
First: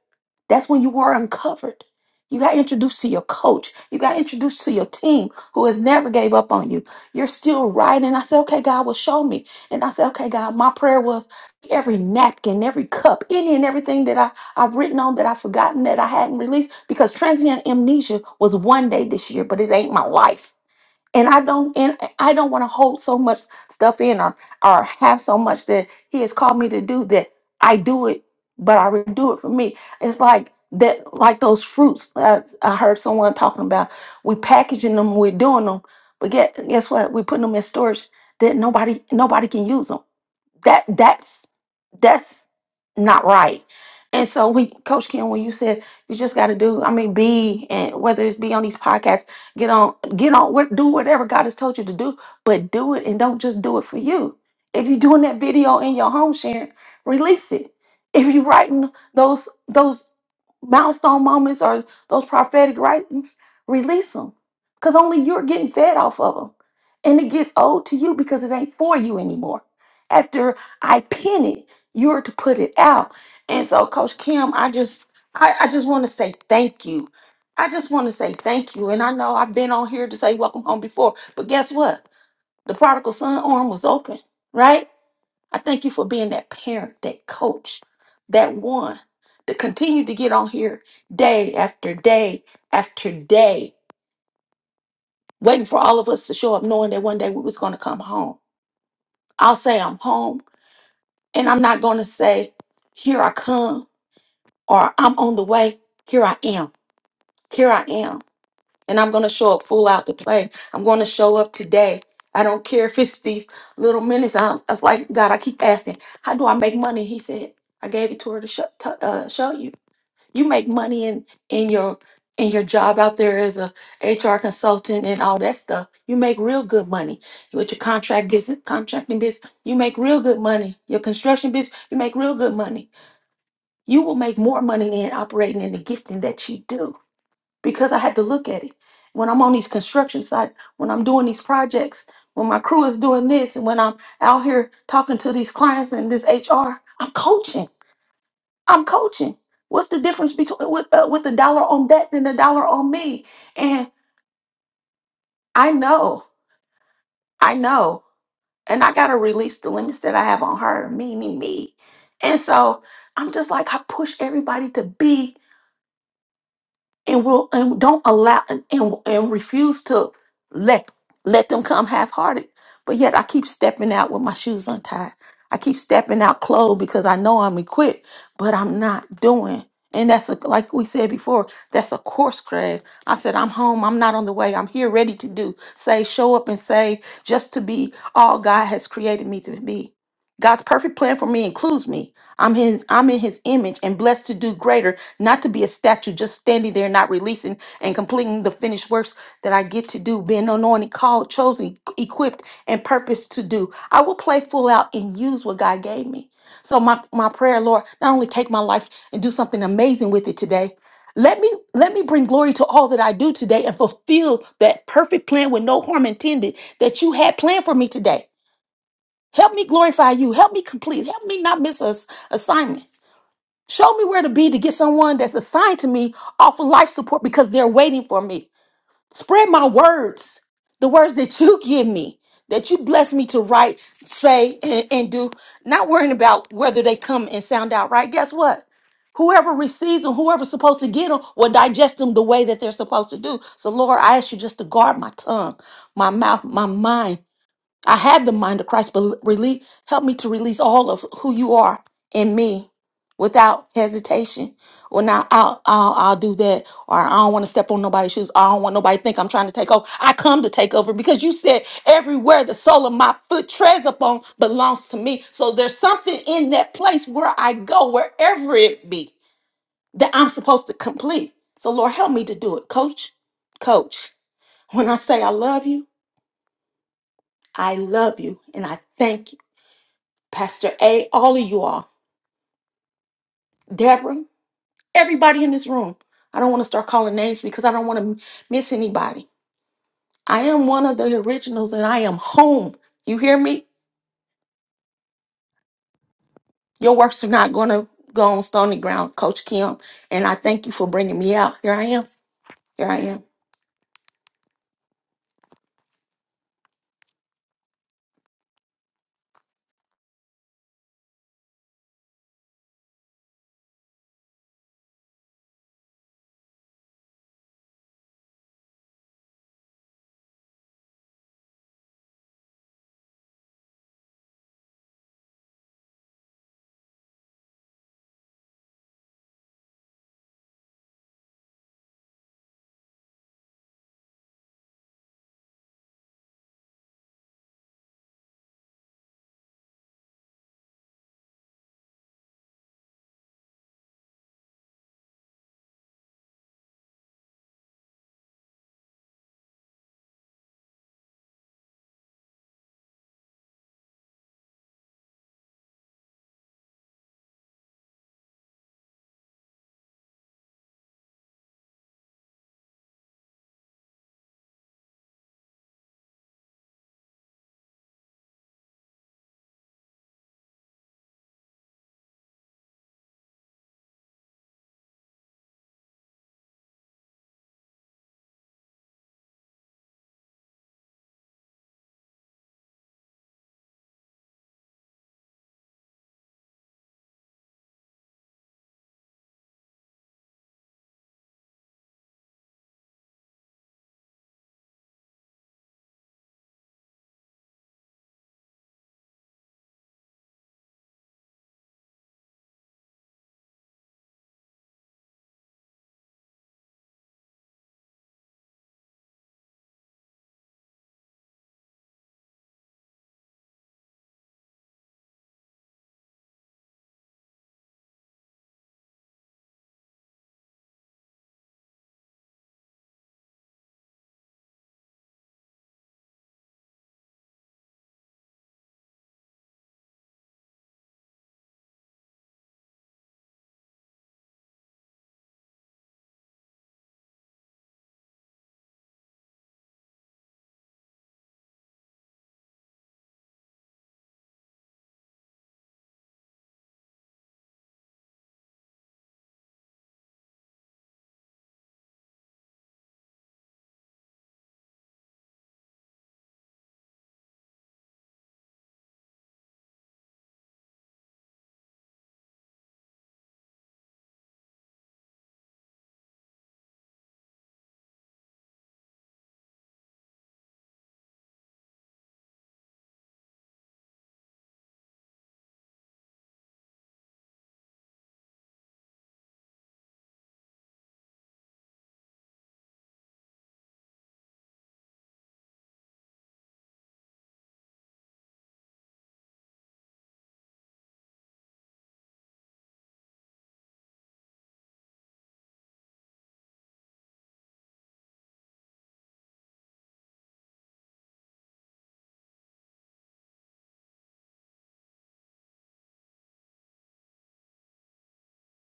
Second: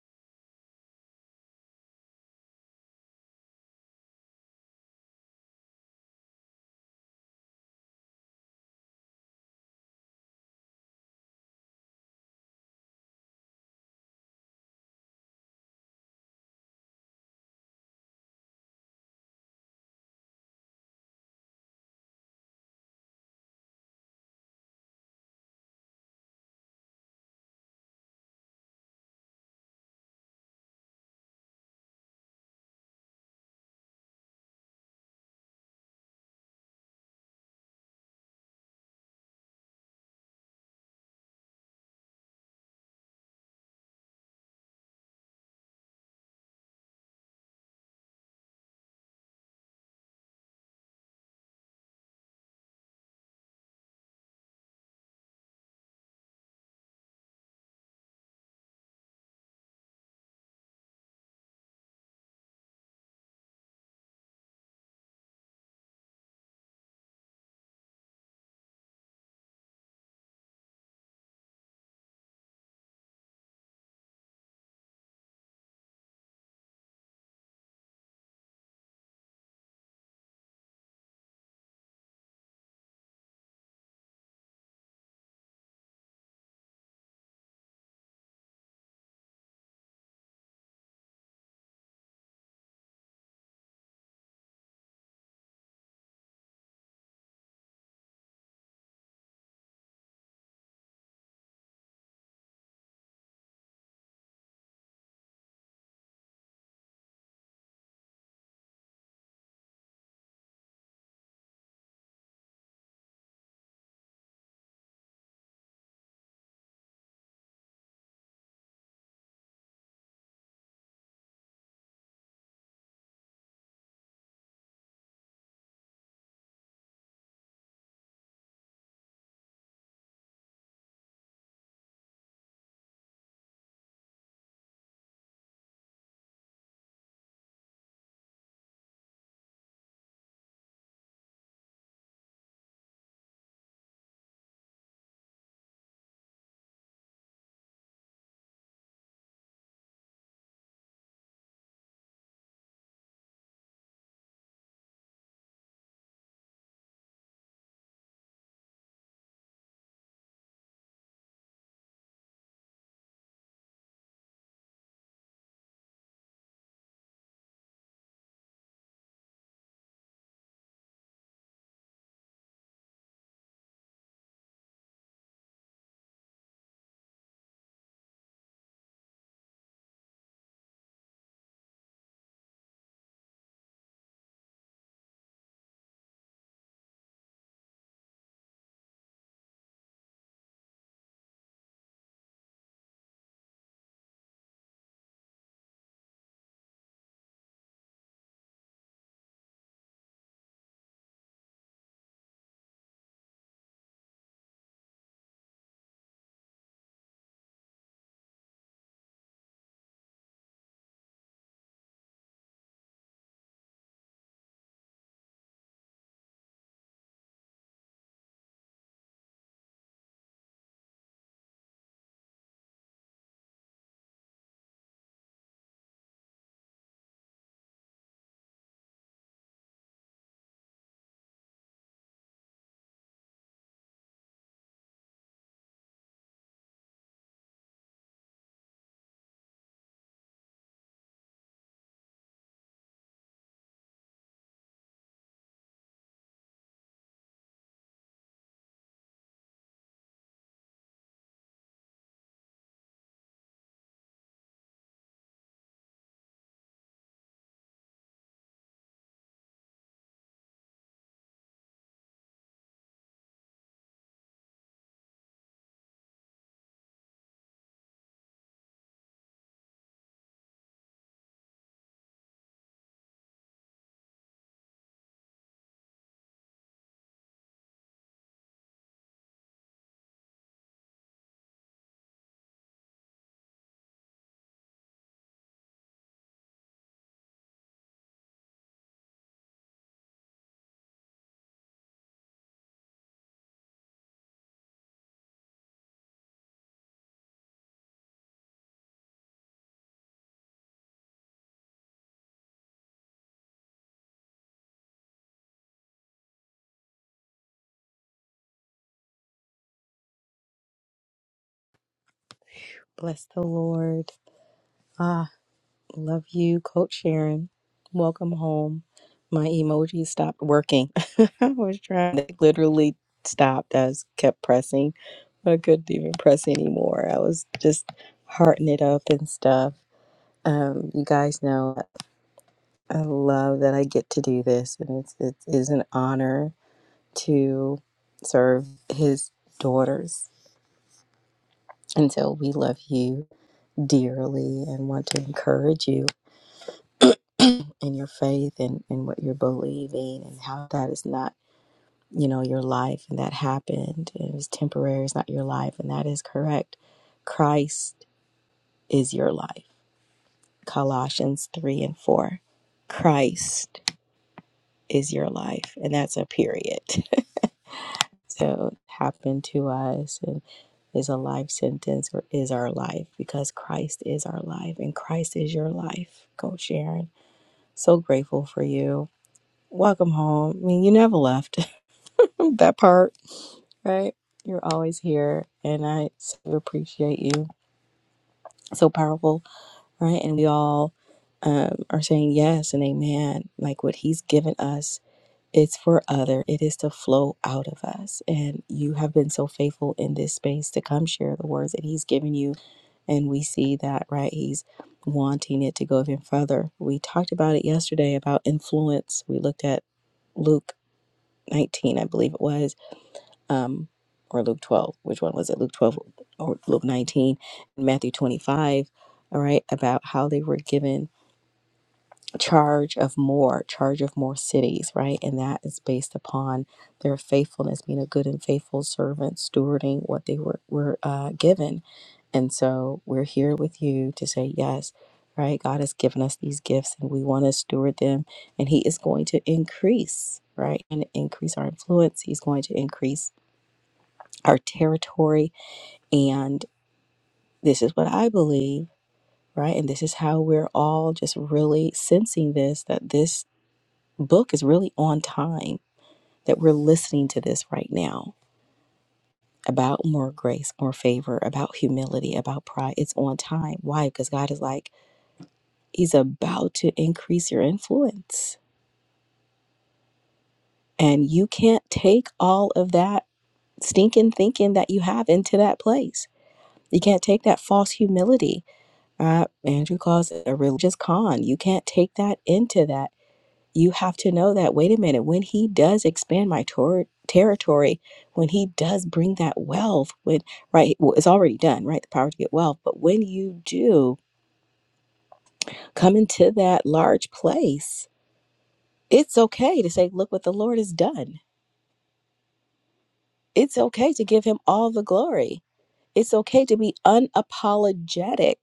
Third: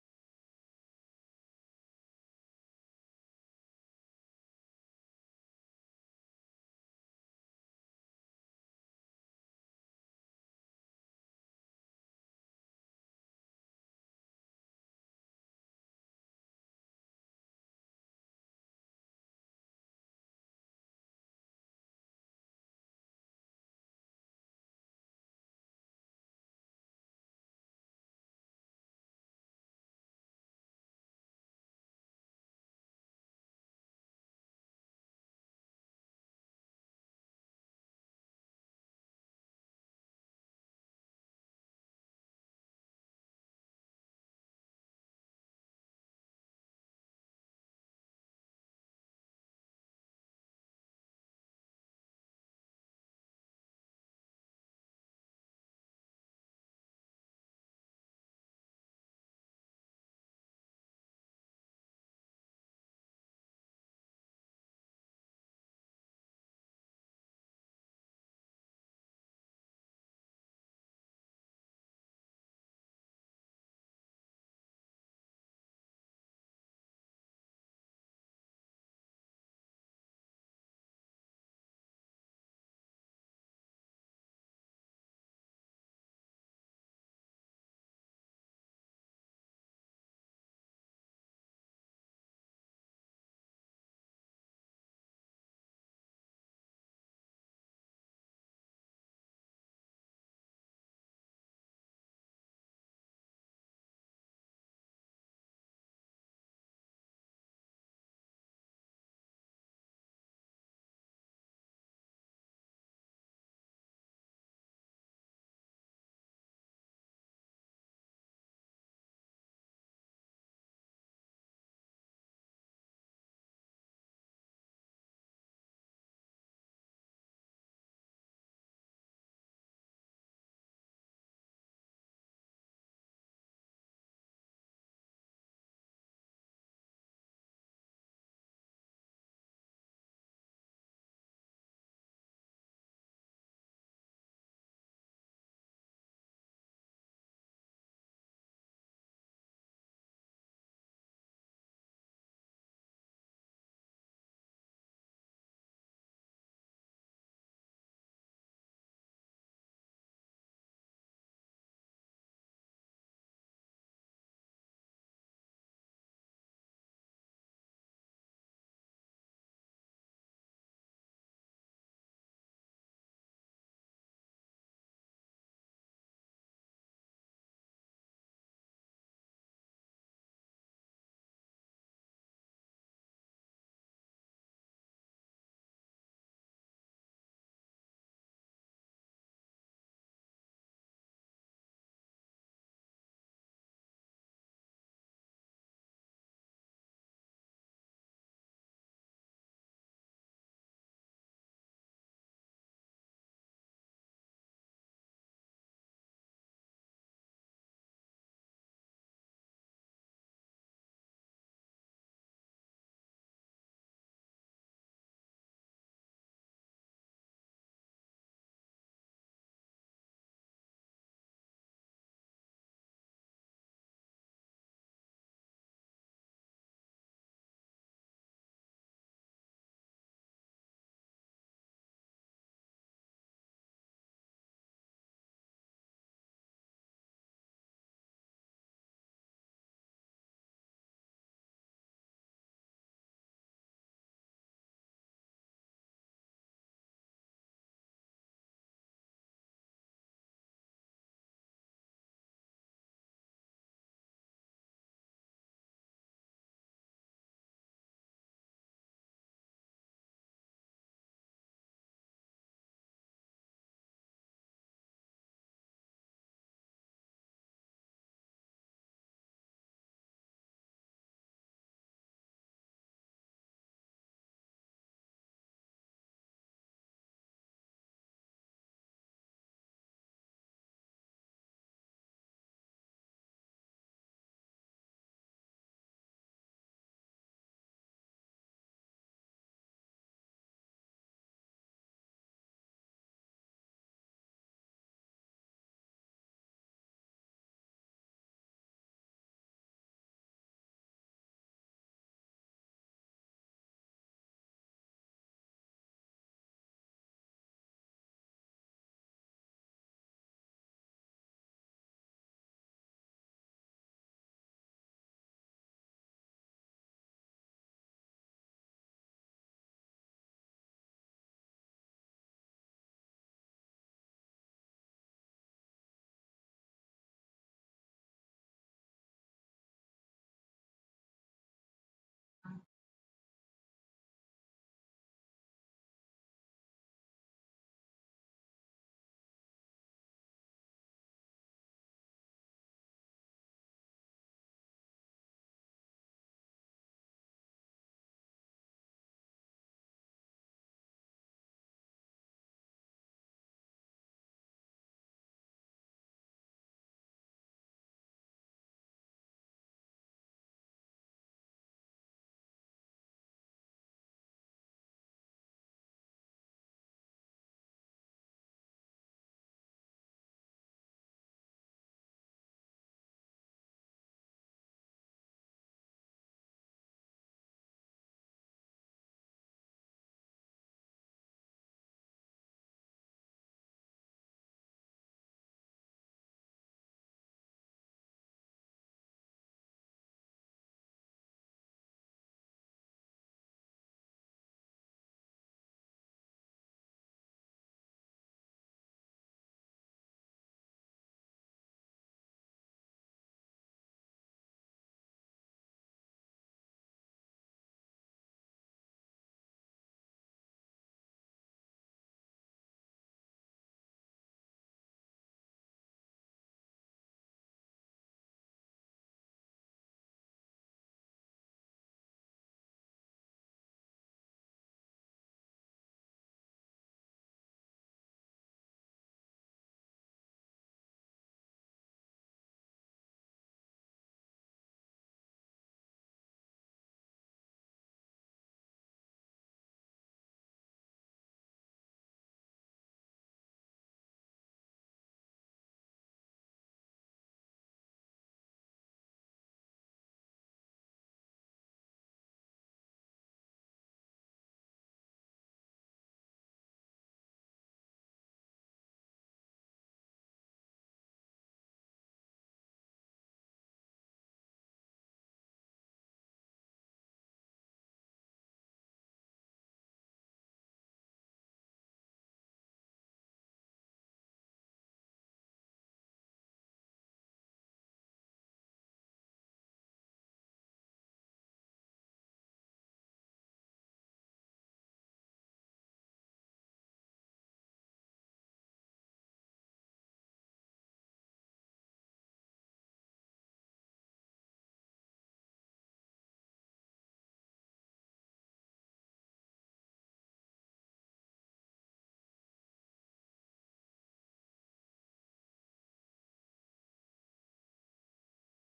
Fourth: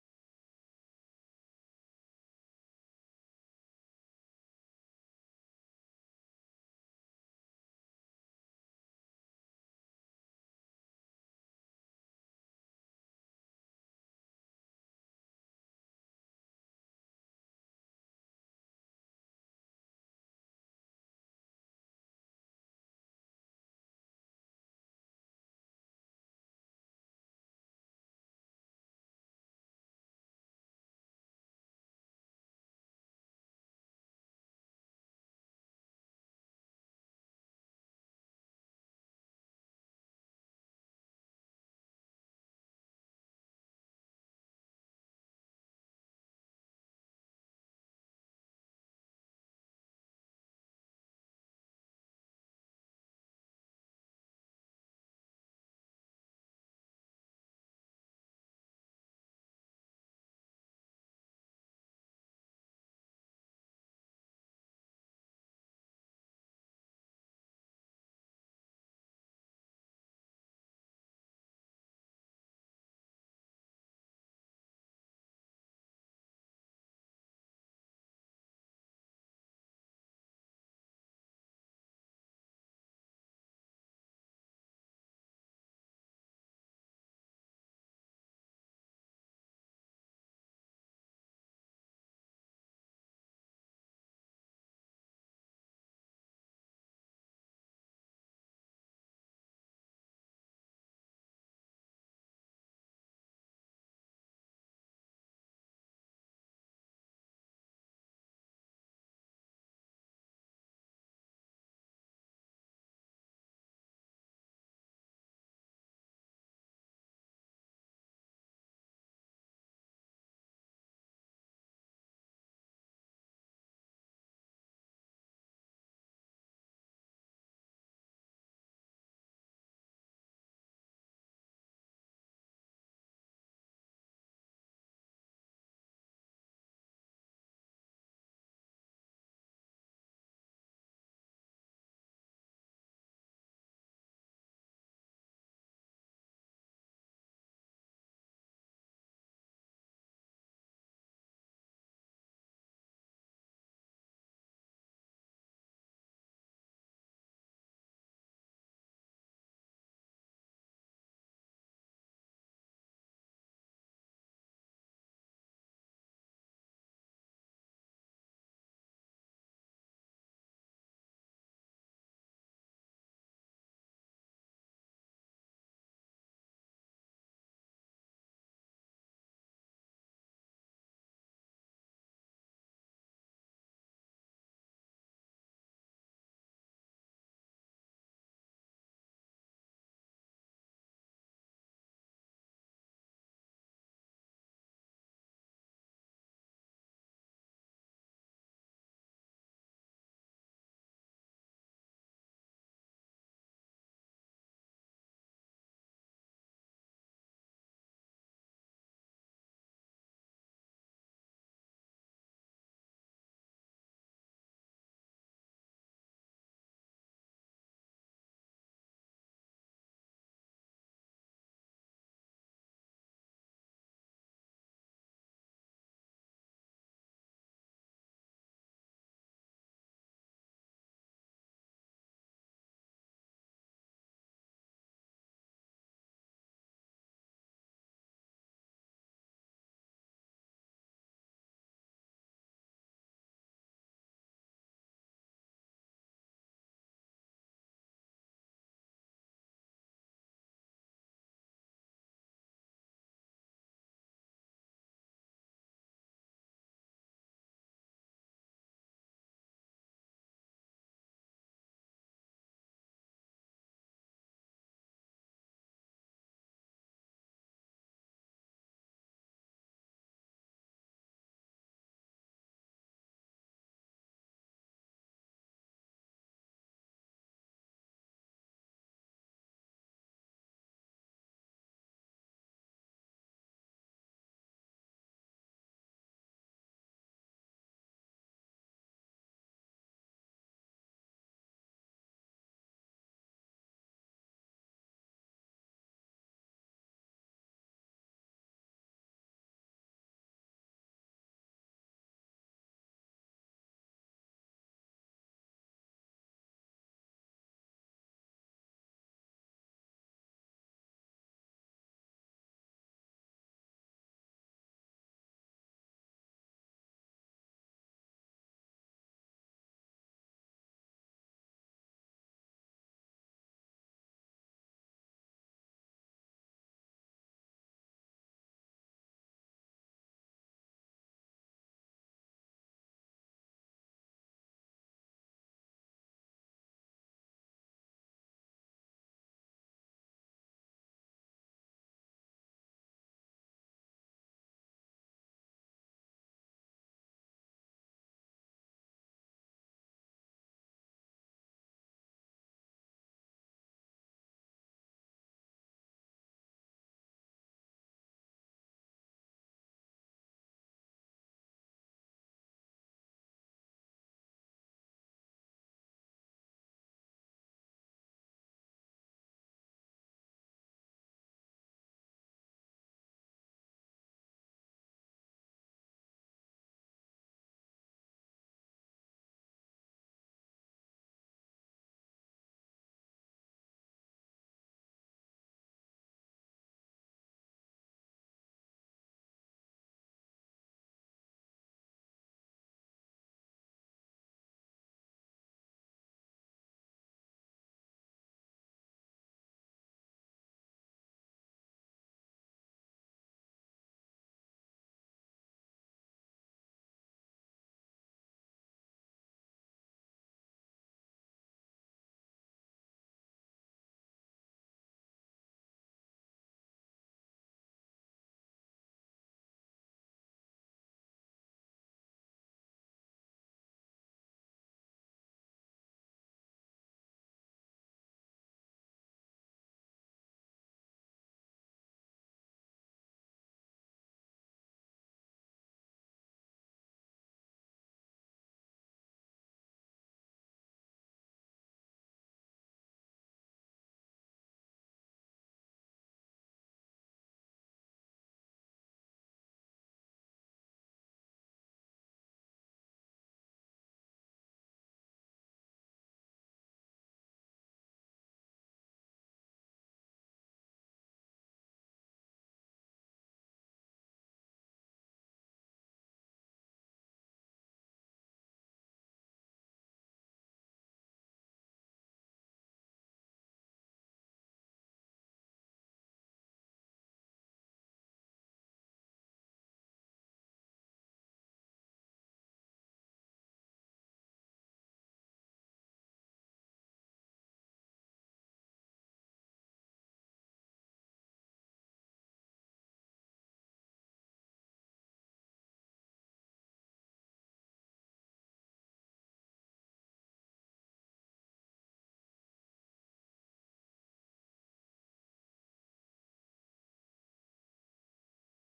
S4: that's when you were uncovered. You got introduced to your coach. You got introduced to your team who has never gave up on you. You're still writing. And I said, okay, God will show me. And I said, okay, God, my prayer was every napkin, every cup, any and everything that I, I've written on that I've forgotten that I hadn't released because transient amnesia was one day this year, but it ain't my life and I don't and I don't want to hold so much stuff in or or have so much that he has called me to do that I do it, but I really do it for me. It's like that, like those fruits. I, I heard someone talking about we packaging them, we're doing them, but get guess what? We putting them in storage that nobody nobody can use them that that's that's not right. And so we coach Kim when you said you just got to do I mean be and whether it's be on these podcasts get on get on what do whatever God has told you to do but do it and don't just do it for you. If you're doing that video in your home sharing, release it. If you're writing those those milestone moments or those prophetic writings, release them. Because only you're getting fed off of them. And it gets old to you because it ain't for you anymore. After I pin it, you're to put it out. And so, Coach Kim, I just I, I just want to say thank you. I just want to say thank you. And I know I've been on here to say welcome home before, but guess what? The prodigal son arm was open, right? I thank you for being that parent, that coach, that one to continue to get on here day after day after day, waiting for all of us to show up, knowing that one day we was going to come home. I'll say I'm home, and I'm not going to say, "Here I come," or "I'm on the way." Here I am. Here I am. and I'm going to show up full out to play. I'm going to show up today. I don't care if it's these little minutes. I, I was like, God, I keep asking, how do I make money? He said, I gave it to her to, show to uh, show you. You make money in in your in your job out there as a HR consultant and all that stuff. You make real good money with your contract business, contracting business. You make real good money. Your construction business, you make real good money. You will make more money than operating in the gifting that you do because I had to look at it. When I'm on these construction sites, when I'm doing these projects, when my crew is doing this, and when I'm out here talking to these clients and this HR, I'm coaching. I'm coaching. What's the difference between with uh, with a dollar on that than a dollar on me? And I know, I know, and I gotta release the limits that I have on her, me, me, me. And so I'm just like I push everybody to be and will and don't allow and, and and refuse to let let them come half-hearted but yet i keep stepping out with my shoes untied i keep stepping out clothed because i know i'm equipped but i'm not doing and that's a, like we said before that's a course grade i said i'm home i'm not on the way i'm here ready to do say show up and say just to be all god has created me to be God's perfect plan for me includes me. I'm his I'm in his image and blessed to do greater, not to be a statue just standing there not releasing and completing the finished works that I get to do, being anointed, called, chosen, equipped, and purposed to do. I will play full out and use what God gave me. So my, my prayer, Lord, not only take my life and do something amazing with it today. Let me let me bring glory to all that I do today and fulfill that perfect plan with no harm intended that you had planned for me today. Help me glorify you. Help me complete. Help me not miss a s- assignment. Show me where to be to get someone that's assigned to me off of life support because they're waiting for me. Spread my words, the words that you give me, that you bless me to write, say, and, and do. Not worrying about whether they come and sound out right. Guess what? Whoever receives them, whoever's supposed to get them, will digest them the way that they're supposed to do. So, Lord, I ask you just to guard my tongue, my mouth, my mind I have the mind of Christ, but release, help me to release all of who you are in me without hesitation. Well, now I'll, I'll, I'll do that. Or I don't want to step on nobody's shoes. I don't want nobody to think I'm trying to take over. I come to take over because you said everywhere the sole of my foot treads upon belongs to me. So there's something in that place where I go, wherever it be, that I'm supposed to complete. So Lord, help me to do it. Coach, coach, when I say I love you, I love you and I thank you. Pastor A, all of you all, Deborah, everybody in this room. I don't want to start calling names because I don't want to miss anybody. I am one of the originals and I am home. You hear me? Your works are not going to go on stony ground, Coach Kim. And I thank you for bringing me out. Here I am. Here I am.
S1: Bless the Lord. Ah, love you, Coach Sharon. Welcome home. My emoji stopped working. I was trying to literally stop. I was kept pressing, but I couldn't even press anymore. I was just hearting it up and stuff. Um, you guys know I love that I get to do this, and it's, it is an honor to serve His daughters. And so we love you dearly and want to encourage you and your faith and, and what you're believing and how that is not, you know, your life and that happened and it was temporary, it's not your life, and that is correct. Christ is your life. Colossians three and four. Christ is your life. And that's a period. so it happened to us and is a life sentence or is our life because Christ is our life and Christ is your life. Coach Sharon, so grateful for you. Welcome home. I mean, you never left. that part, right? You're always here, and I so appreciate you. So powerful, right? And we all um, are saying yes and amen. Like what He's given us, it's for other. It is to flow out of us. And you have been so faithful in this space to come share the words that He's given you and we see that right he's wanting it to go even further we talked about it yesterday about influence we looked at luke 19 i believe it was um, or Luke 12. Which one was it? Luke 12 or Luke 19, Matthew 25, all right, about how they were given charge of more, charge of more cities, right? And that is based upon their faithfulness, being a good and faithful servant, stewarding what they were, were uh, given. And so we're here with you to say, yes, right? God has given us these gifts and we want to steward them, and He is going to increase, right? And increase our influence. He's going to increase our territory. And this is what I believe, right? And this is how we're all just really sensing this that this book is really on time, that we're listening to this right now about more grace, more favor, about humility, about pride. It's on time. Why? Because God is like, He's about to increase your influence. And you can't take all of that stinking thinking that you have into that place. You can't take that false humility Uh, Andrew calls it a religious con. You can't take that into that. You have to know that, wait a minute, when he does expand my tor- territory, when he does bring that wealth, when, right, well, it's already done, right? The power to get wealth. But when you do come into that large place, it's okay to say, look what the Lord has done. It's okay to give him all the glory. It's okay to be unapologetic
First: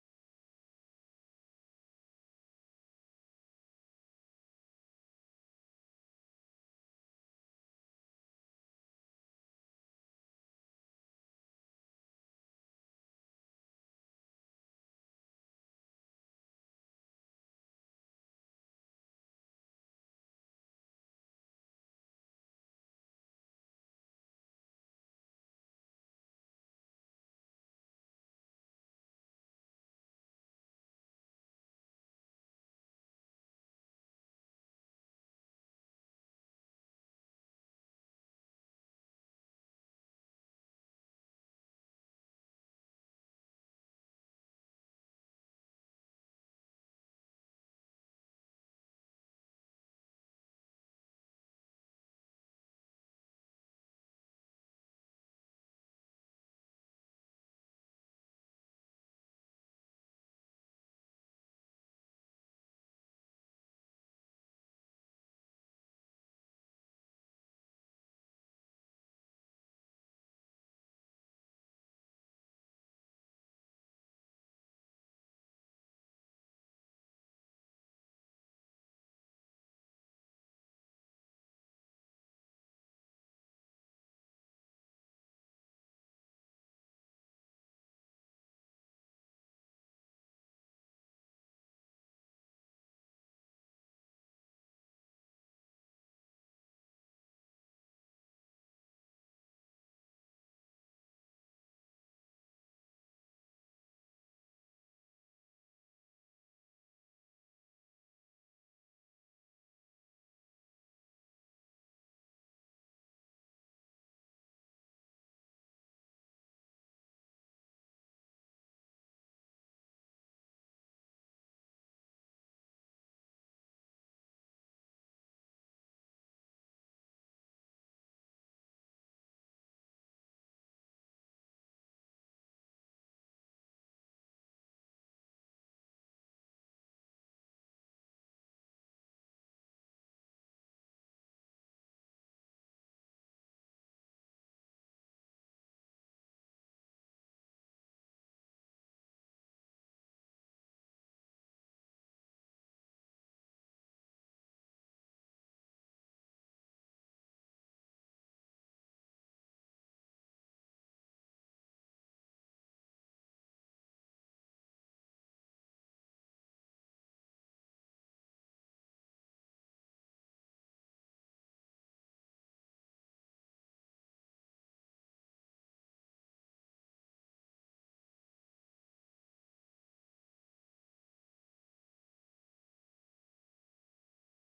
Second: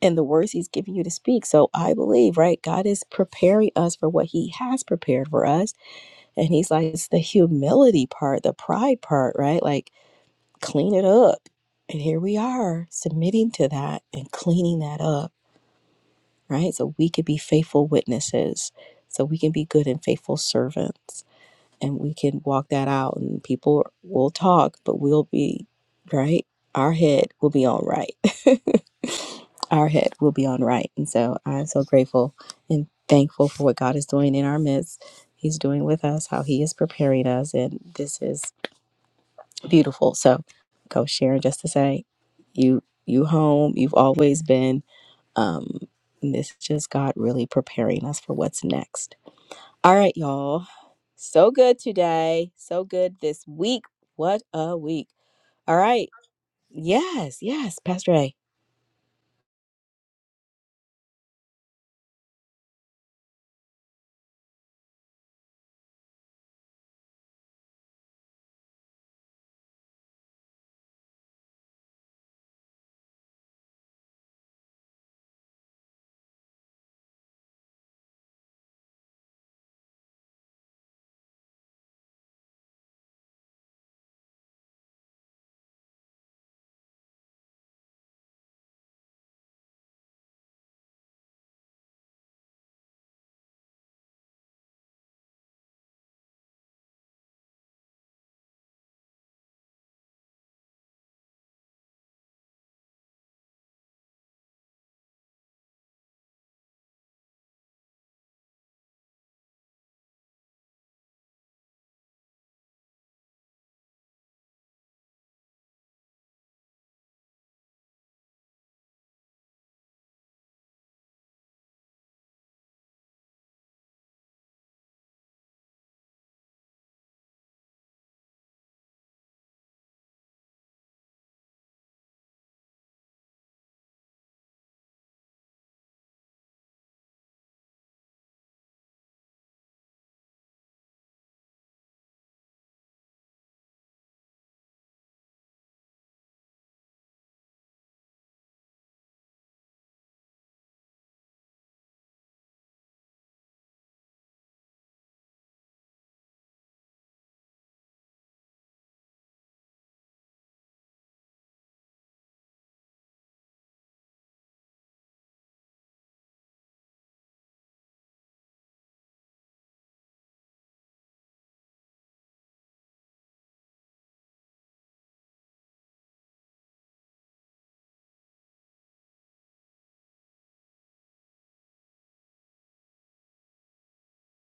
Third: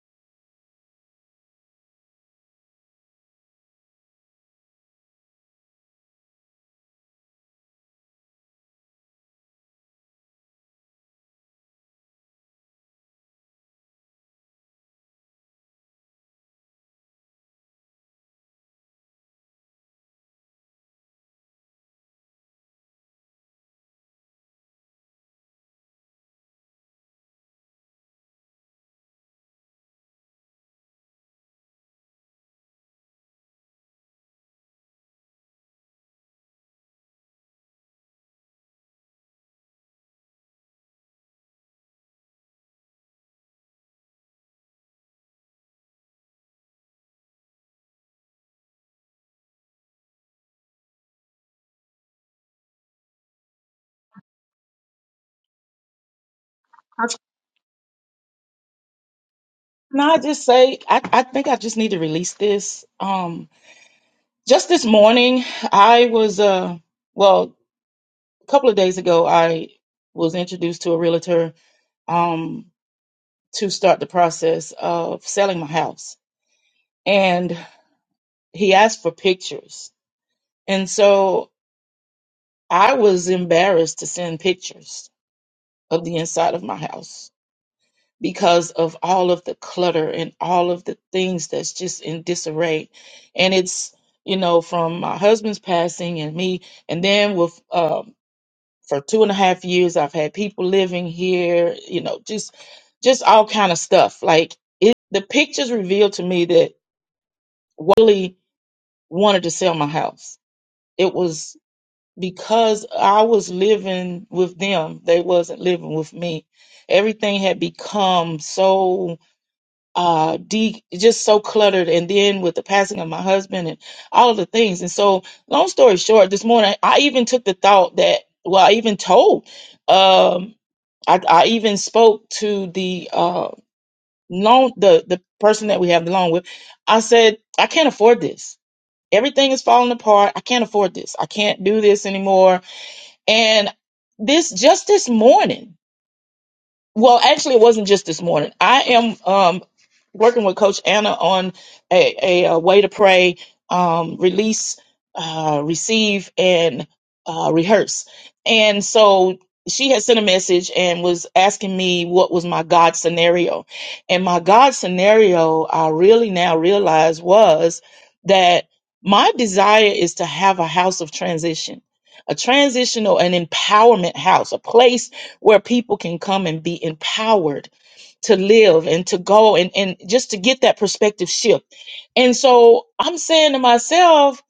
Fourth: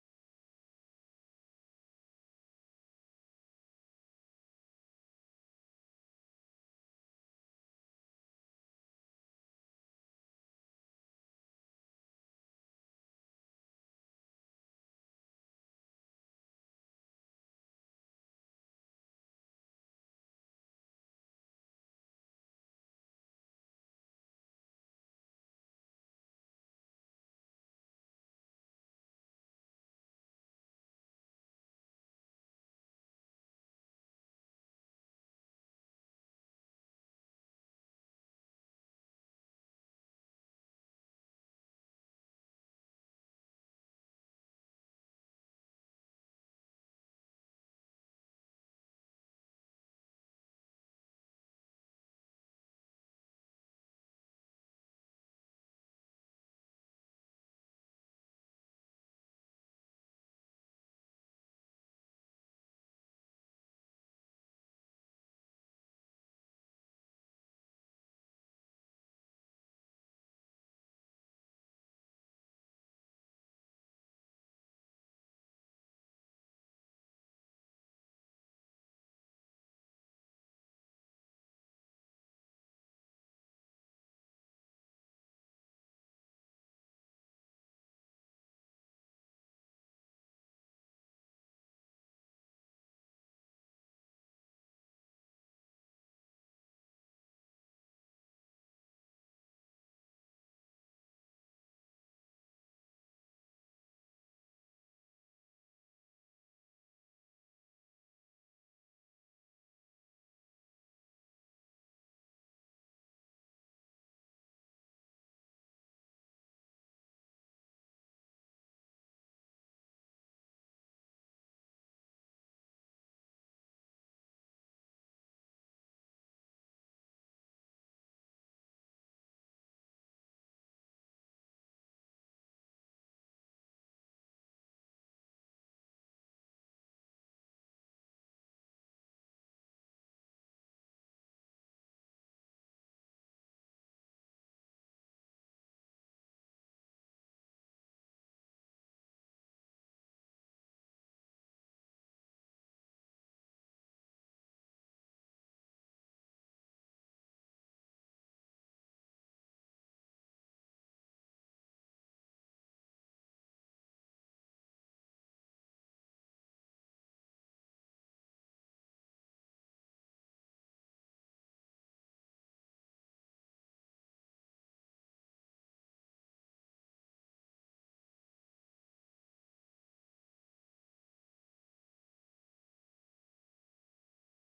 S1: and the words he's giving you to speak. So I believe, right? God is preparing us for what he has prepared for us. And he's like, it's the humility part, the pride part, right? Like, clean it up. And here we are submitting to that and cleaning that up, right? So we can be faithful witnesses. So we can be good and faithful servants. And we can walk that out. And people will talk, but we'll be, right? Our head will be on right. our head will be on right. And so I'm so grateful and thankful for what God is doing in our midst. He's doing with us, how He is preparing us, and this is beautiful. So, Coach Sharon, just to say, you you home. You've always been. Um, and this is just God really preparing us for what's next. All right, y'all. So good today. So good this week. What a week. All right. Yes, yes, Pastor A.
S3: Can I just say, I, I think I just need to release this. Um, just this morning, I was, uh, well, a couple of days ago, I was introduced to a realtor um, to start the process of selling my house. And he asked for pictures. And so I was embarrassed to send pictures of the inside of my house because of all of the clutter and all of the things that's just in disarray. And it's, you know, from my husband's passing and me. And then with, um, for two and a half years, I've had people living here, you know, just, just all kind of stuff. Like it, the pictures revealed to me that Wally wanted to sell my house. It was because I was living with them, they wasn't living with me. Everything had become so uh de- just so cluttered and then with the passing of my husband and all of the things. And so long story short, this morning I even took the thought that well, I even told um I, I even spoke to the uh loan the the person that we have the loan with. I said, I can't afford this. Everything is falling apart. I can't afford this. I can't do this anymore and this just this morning, well, actually, it wasn't just this morning. I am um, working with Coach Anna on a, a, uh way to pray, um, release, uh, receive, and uh, rehearse. And so she had sent a message and was asking me what was my God scenario. And my God scenario, I really now realize was that my desire is to have a house of transition, a transitional, an empowerment house, a place where people can come and be empowered to live and to go and, and just to get that perspective shift. And so I'm saying to myself,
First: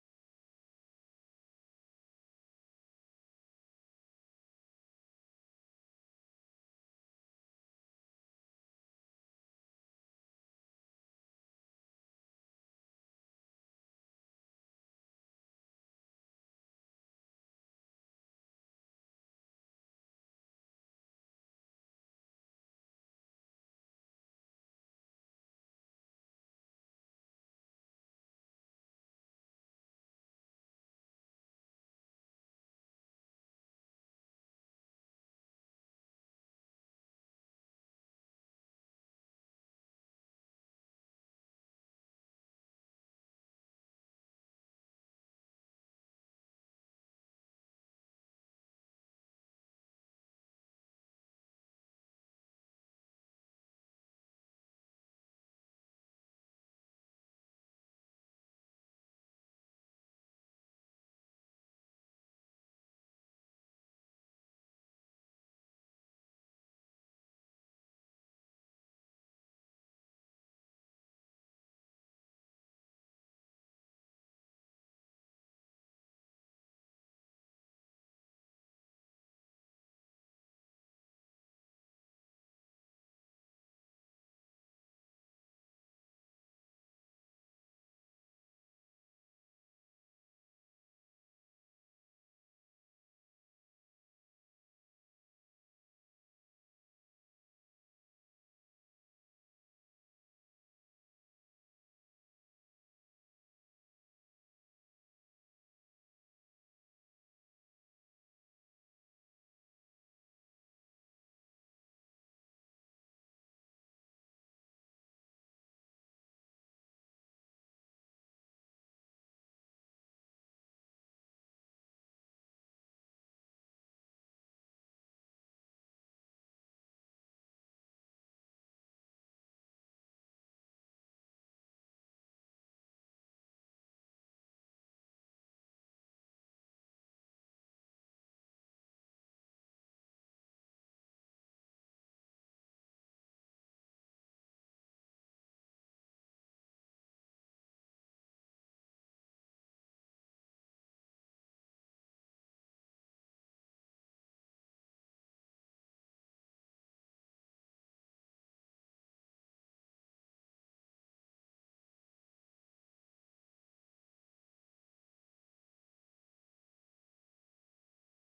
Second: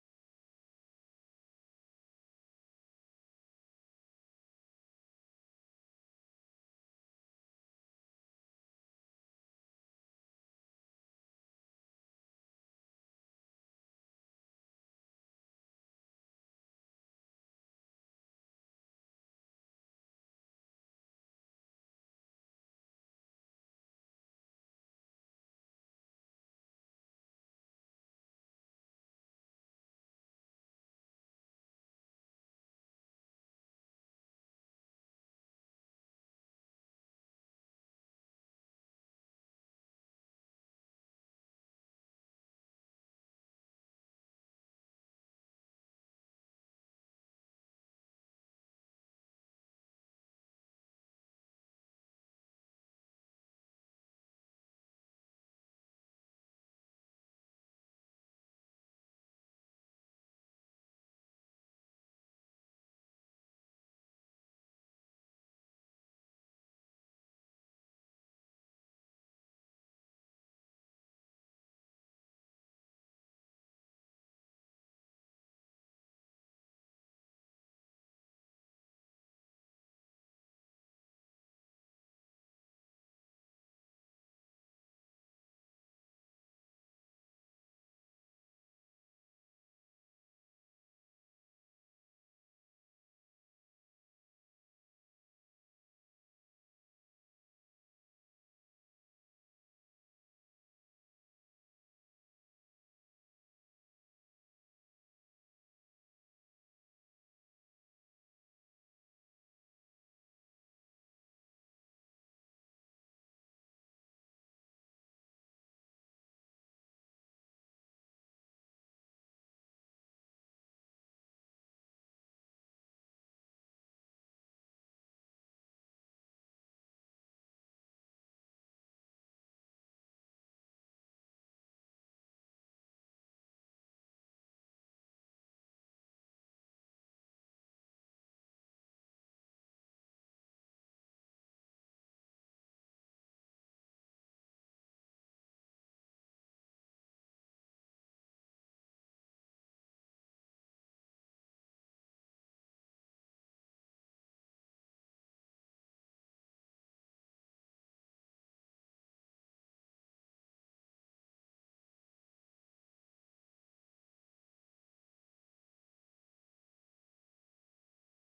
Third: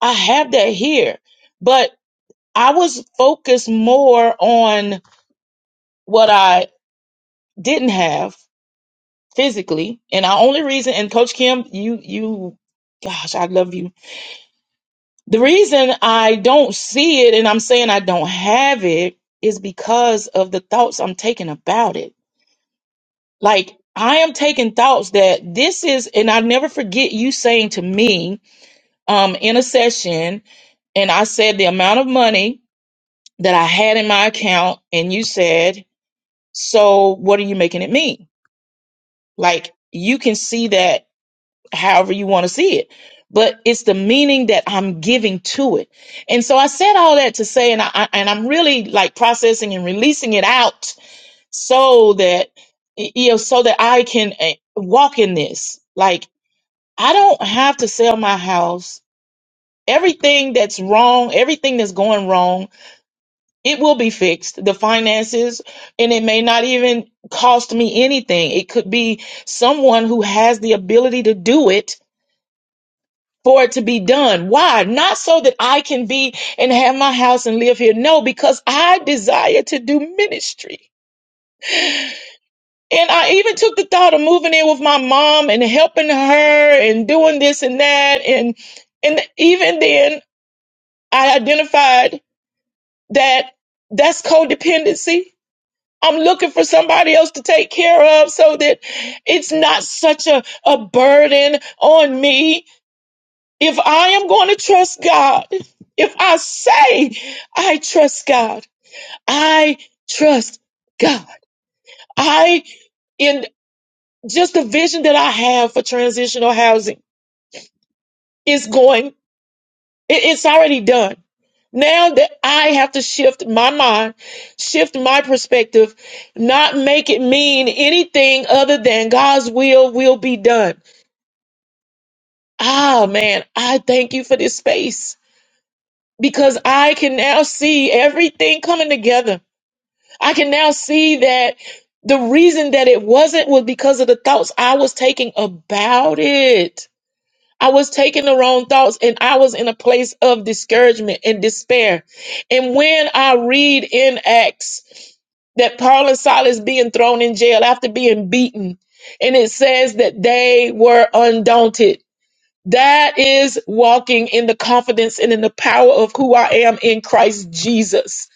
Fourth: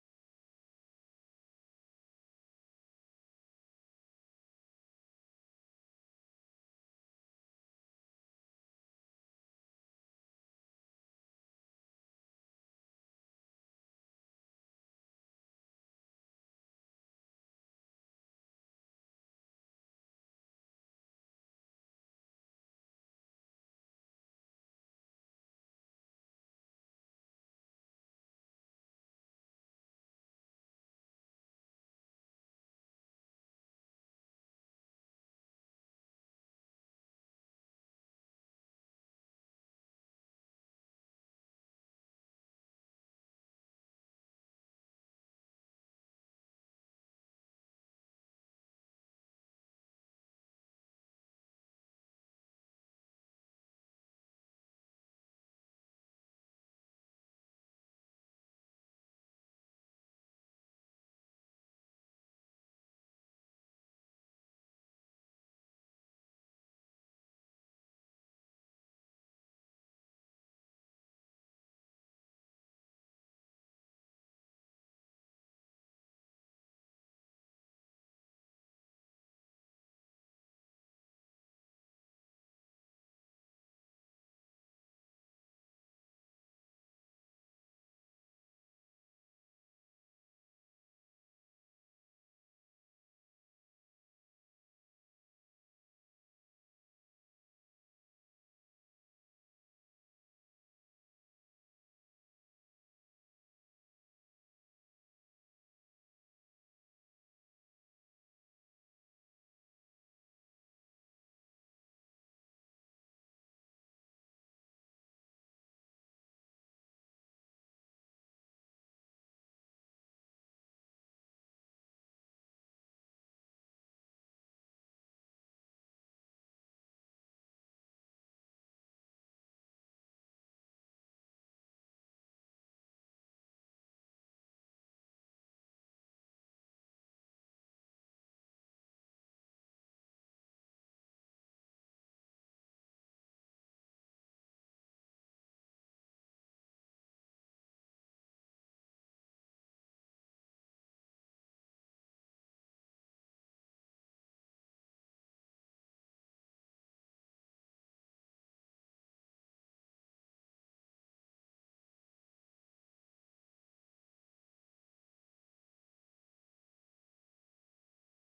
S3: I have that here, but I was focused more on what I didn't have physically. And our only reason, and Coach Kim, you, you, gosh, I love you. The reason I don't see it and I'm saying I don't have it is because of the thoughts I'm taking about it Like I am taking thoughts that this is, and I never forget you saying to me um, in a session, and I said the amount of money that I had in my account, and you said, "So what are you making it mean?" Like you can see that however you want to see it, but it's the meaning that I'm giving to it. And so I said all that to say, and I I- and I'm really like processing and releasing it out so that you know so that I can eh, walk in this like I don't have to sell my house. Everything that's wrong, everything that's going wrong, it will be fixed. The finances, and it may not even cost me anything. It could be someone who has the ability to do it for it to be done. Why? Not so that I can be and have my house and live here. No, because I desire to do ministry. And I even took the thought of moving in with my mom and helping her and doing this and that and and even then I identified that that's codependency. I'm looking for somebody else to take care of so that it's not such a, a burden on me. If I am going to trust God, if I say I trust God, I trust God. I, in just the vision that I have for transitional housing is going It- it's already done. Now that I have to shift my mind, shift my perspective, not make it mean anything other than God's will will be done. Ah, man, I thank you for this space because I can now see everything coming together. I can now see that the reason that it wasn't was because of the thoughts I was taking about it. I was taking the wrong thoughts and I was in a place of discouragement and despair. And when I read in Acts that Paul and Silas being thrown in jail after being beaten, and it says that they were undaunted. That is walking in the confidence and in the power of who I am in Christ Jesus.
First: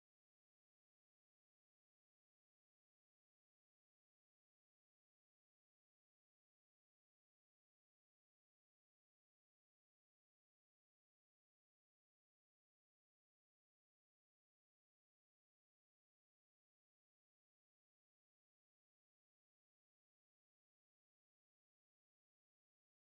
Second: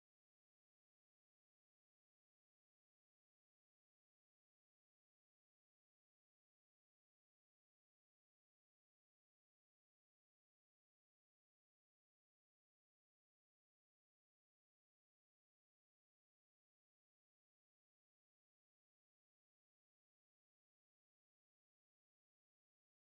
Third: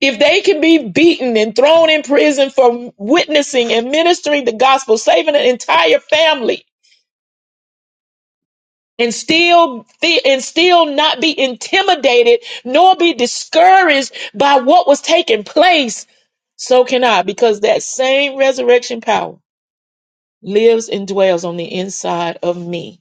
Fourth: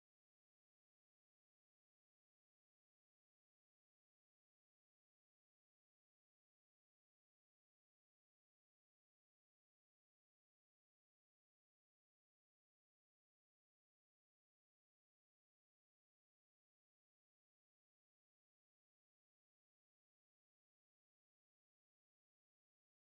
S3: If they can be beaten and thrown in prison for witnessing and ministering the gospel, saving an entire family, and still and still not be intimidated nor be discouraged by what was taking place so can i because that same resurrection power lives and dwells on the inside of me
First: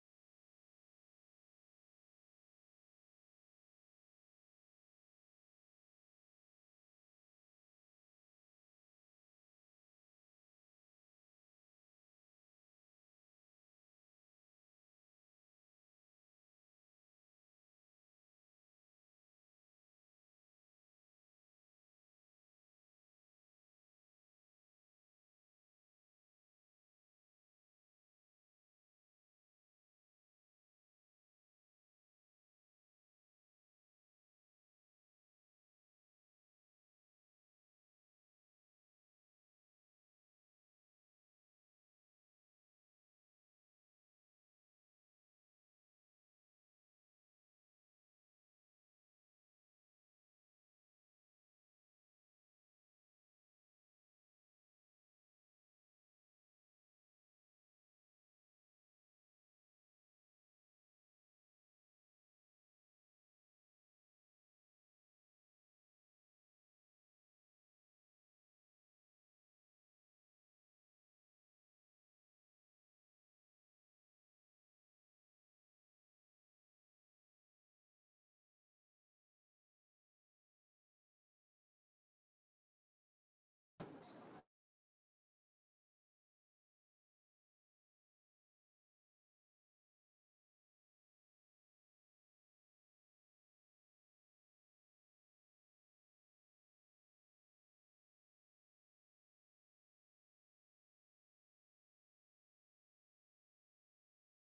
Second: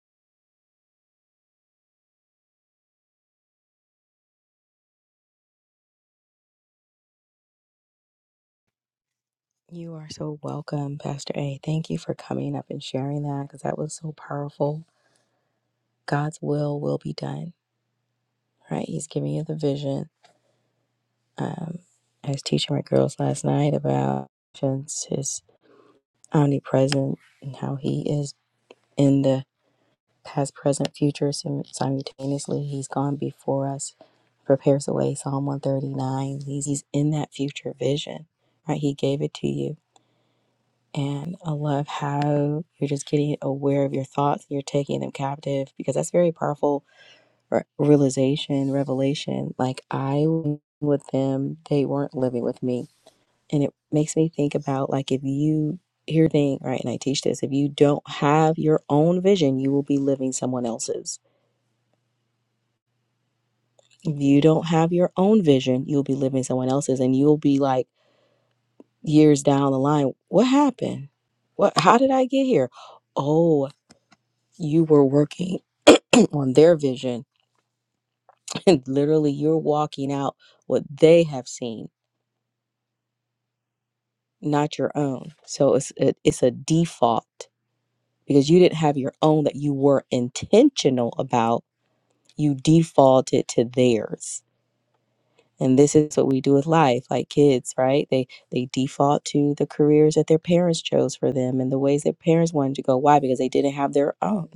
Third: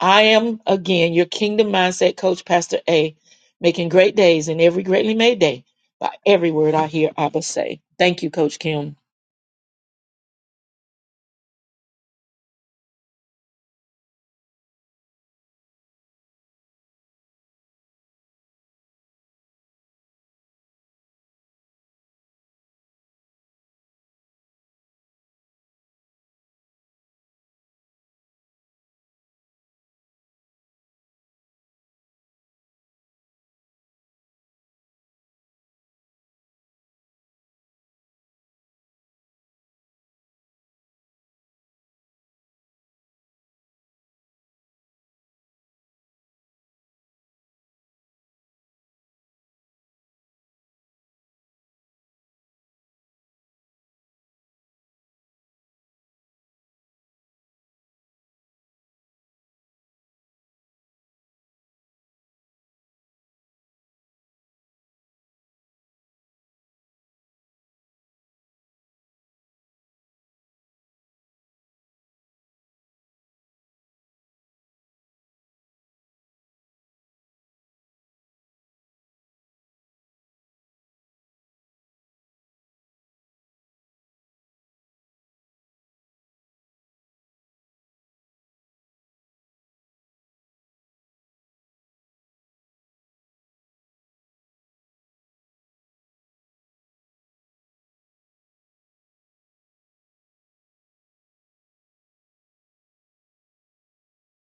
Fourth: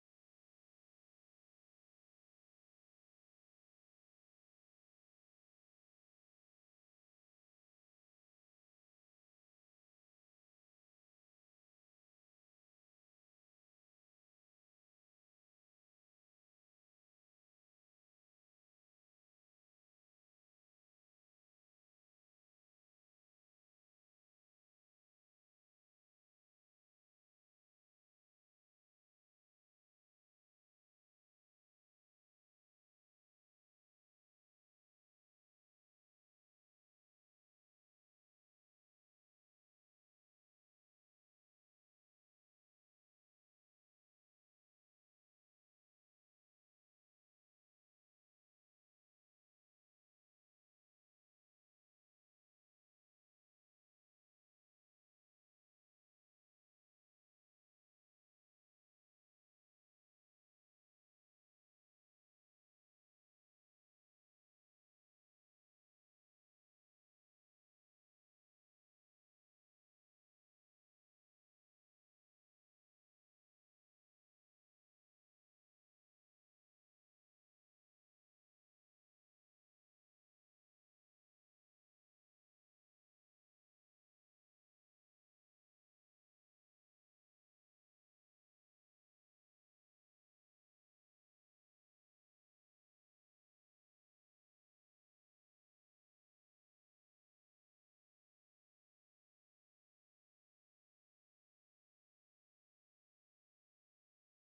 S3: I am again your kingdom mindset coach, Pastor A, making great days and every greatly made day by every word I hear Abba say. Thank you, Coach Kim.
S1: You are so welcome, Pastor A. Thank you for coming up and sharing that because that was so powerful. God's will will be done, right? He's giving you the vision. Um, I was teaching my girls last night about visions, his omnipresent and how he is in the past, present, future sim- simultaneously. He's gone before us, prepares the way. Psalm 139. He's, he's in that future vision, right? He gave it to you And I love how you're just getting aware of your thoughts, you're taking them captive because that's very powerful re- realization, revelation. Like I was with them, they weren't living with me. And it makes me think about like if you hear thing, right, and I teach this, if you don't have your own vision, you will be living someone else's. If you don't have your own vision, you'll be living someone else's and you'll be like years down the line, what happened? What how did I get here? Oh, you were working on their vision and literally you're walking out what they have seen not your own so it's it, it's a default because you didn't have your own that you were intentional about you defaulted to theirs and this is what we do with life like kids right they they default to the careers that their parents chose for them and the ways their parents wanted to go why because they didn't have their own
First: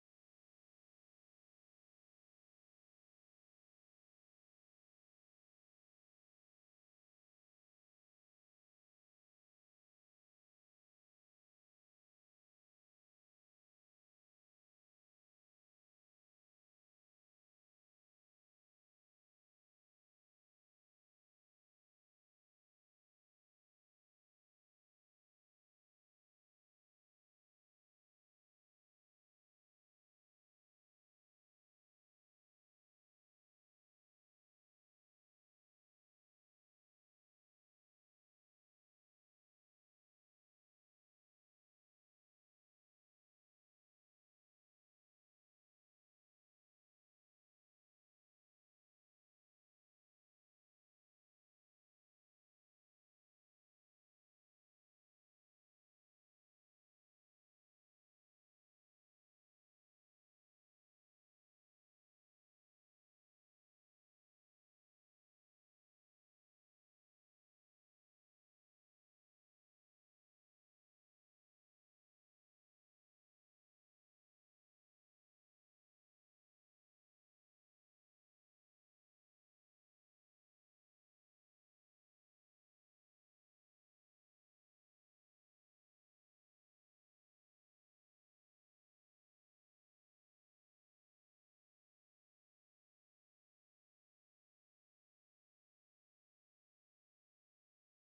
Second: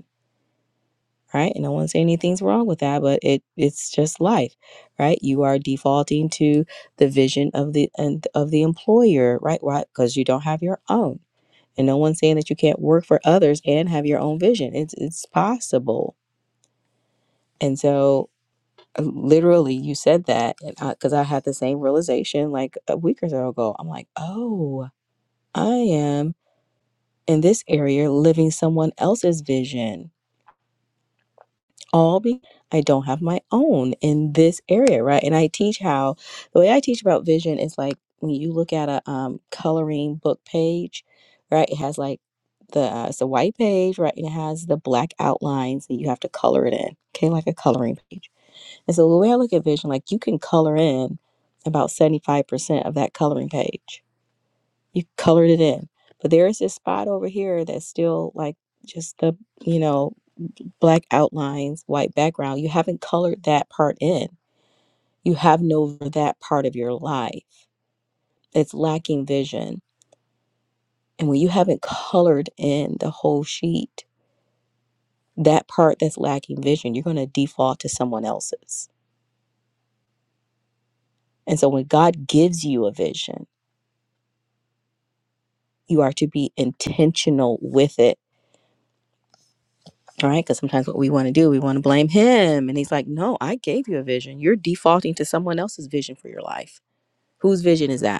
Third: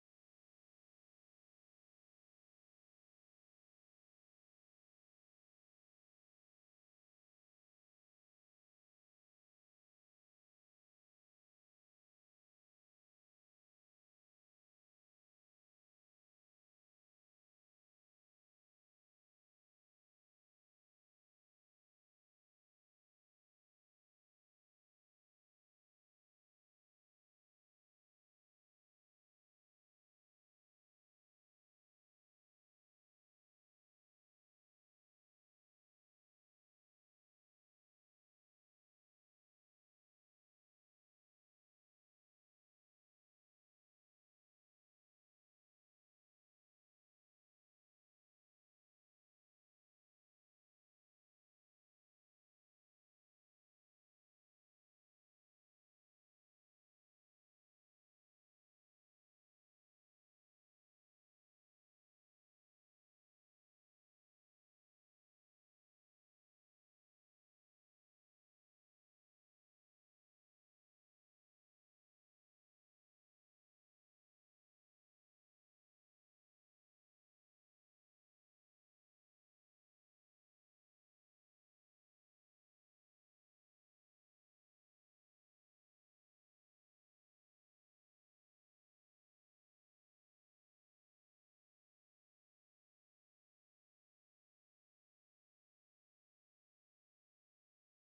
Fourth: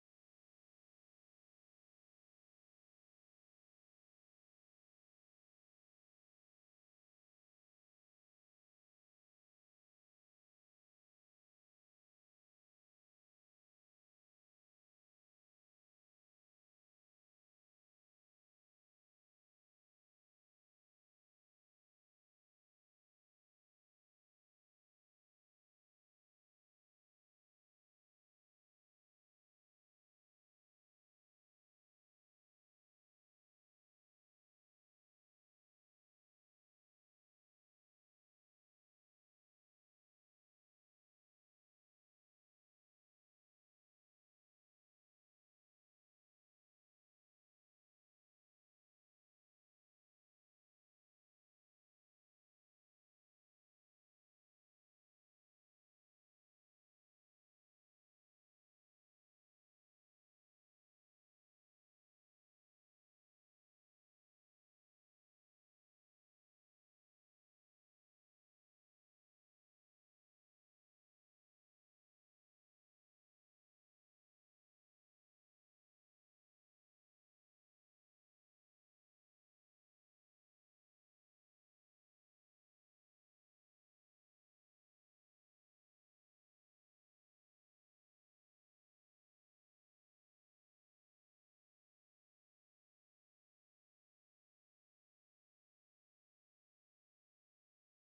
S1: right? And I wouldn't say anything's wrong with that, but it it's just life, right? You are defaulting to the vision of the and of the employer, right? Why? because you don't have your own. And no one's saying that you can't work for others and have your own vision. It's it's possible. And so uh, literally you said that and I, cuz I had the same realization like a week or so ago. I'm like, "Oh, I am in this area living someone else's vision." all because I don't have my own in this area, right? And I teach how the way I teach about vision is like when you look at a um, coloring book page, right? It has like the uh, it's a white page, right? And it has the black outlines that you have to color it in, okay, like a coloring page. And so the way I look at vision, like you can color in about seventy five percent of that coloring page. You colored it in, but there is this spot over here that's still like just the you know black outlines, white background, you haven't colored that part in. You haven't over that part of your life. It's lacking vision. And when you haven't colored in the whole sheet, that part that's lacking vision, you're going to default to someone else's. And so when God gives you a vision, you are to be intentional with it. All right. Because sometimes what we want to do, we want to blame him. And he's like, no, I gave you a vision. You're defaulting to someone else's vision for your life. Whose vision is that?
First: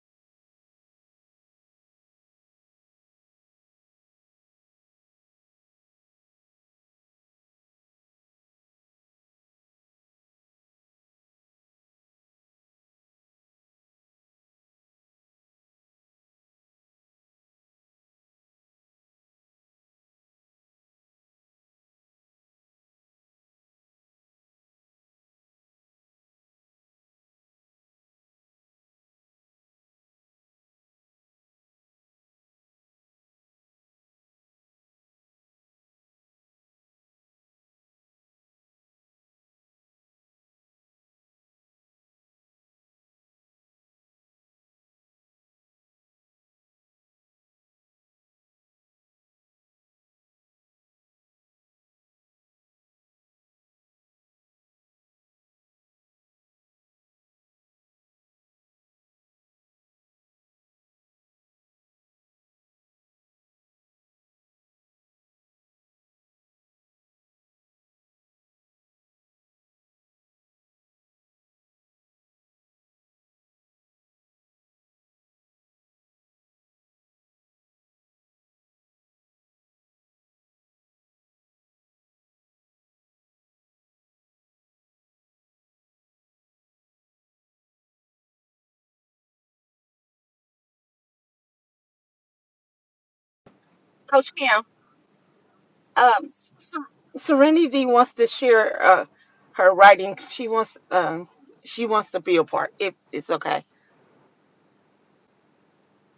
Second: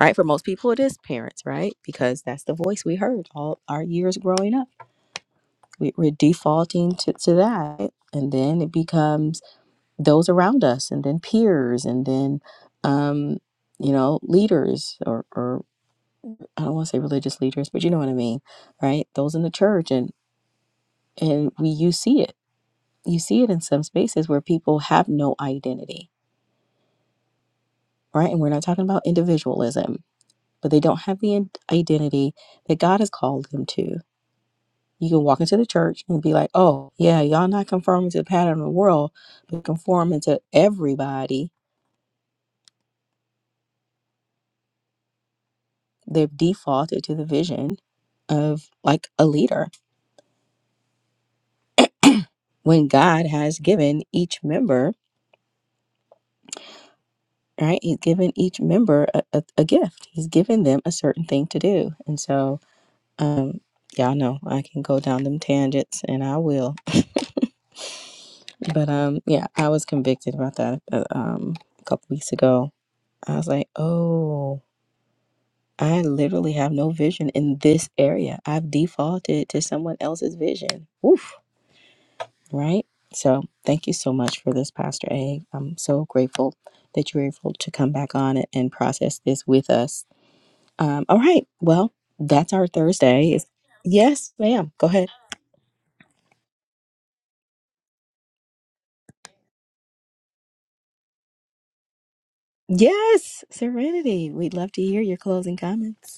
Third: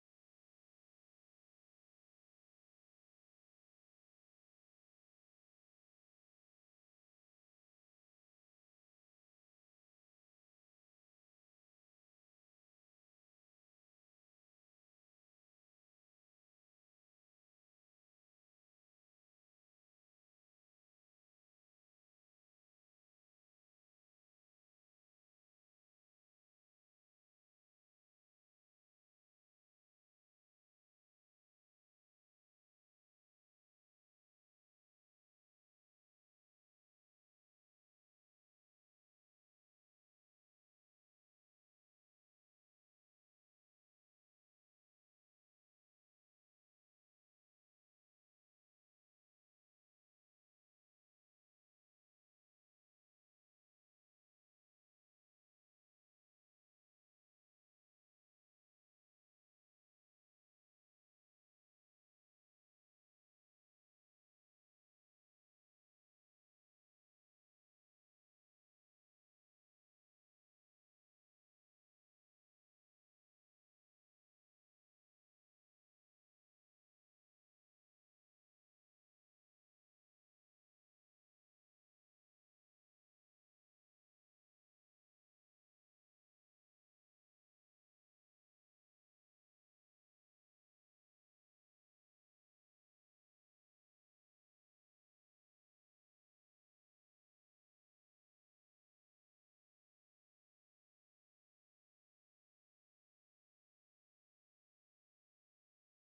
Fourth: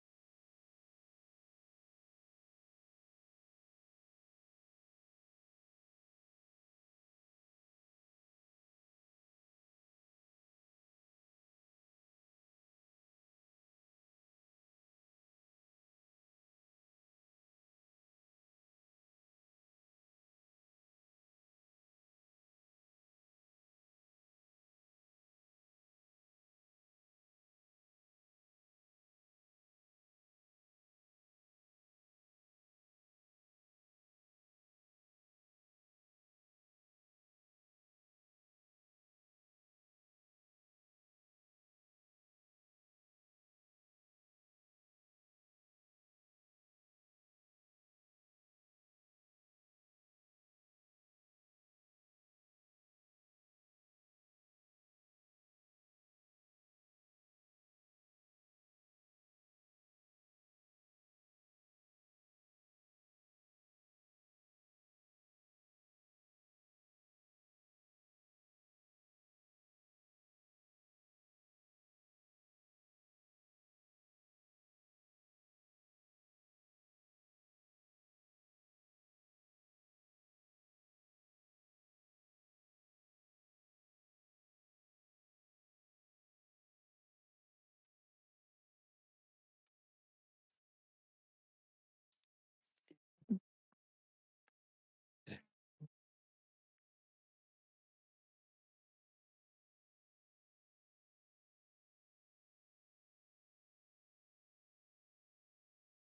S1: right? For most people, it is parents, right? Because that's the voice we heard all our years growing up. We, we're defaulting to, to that. And then it becomes those around us, and then peers, and then, um, you know, leaders, or, or I don't want to say religious leaders, but you know what I mean, right? Those in the church. And, and we, you see it. You see it in some spaces where people have no identity, right? And we're not talking about individualism, but they don't have the in- identity that God has called them to You can walk into the church and be like, oh, yeah, y'all not conforming to the pattern of the world, but conforming to everybody. They've defaulted to the vision of like a leader when God has given each member, right? He's given each member a, a, a gift, He's given them a certain thing to do. And so, um, y'all know I can go down them tangents and I will. But um, yeah, I was convicted about that uh, um, a couple weeks ago. I was like, oh. I literally have no vision in this area. I've defaulted to someone else's vision. Oof, right? So thank you so much for this, Pastor A. I'm so grateful that you were able to come back on it and process this with us. Um, all right. Well, that's our Thursday. It's- Yes, ma'am. Go ahead. Yes, Serenity. We'd love to hear your closing comments.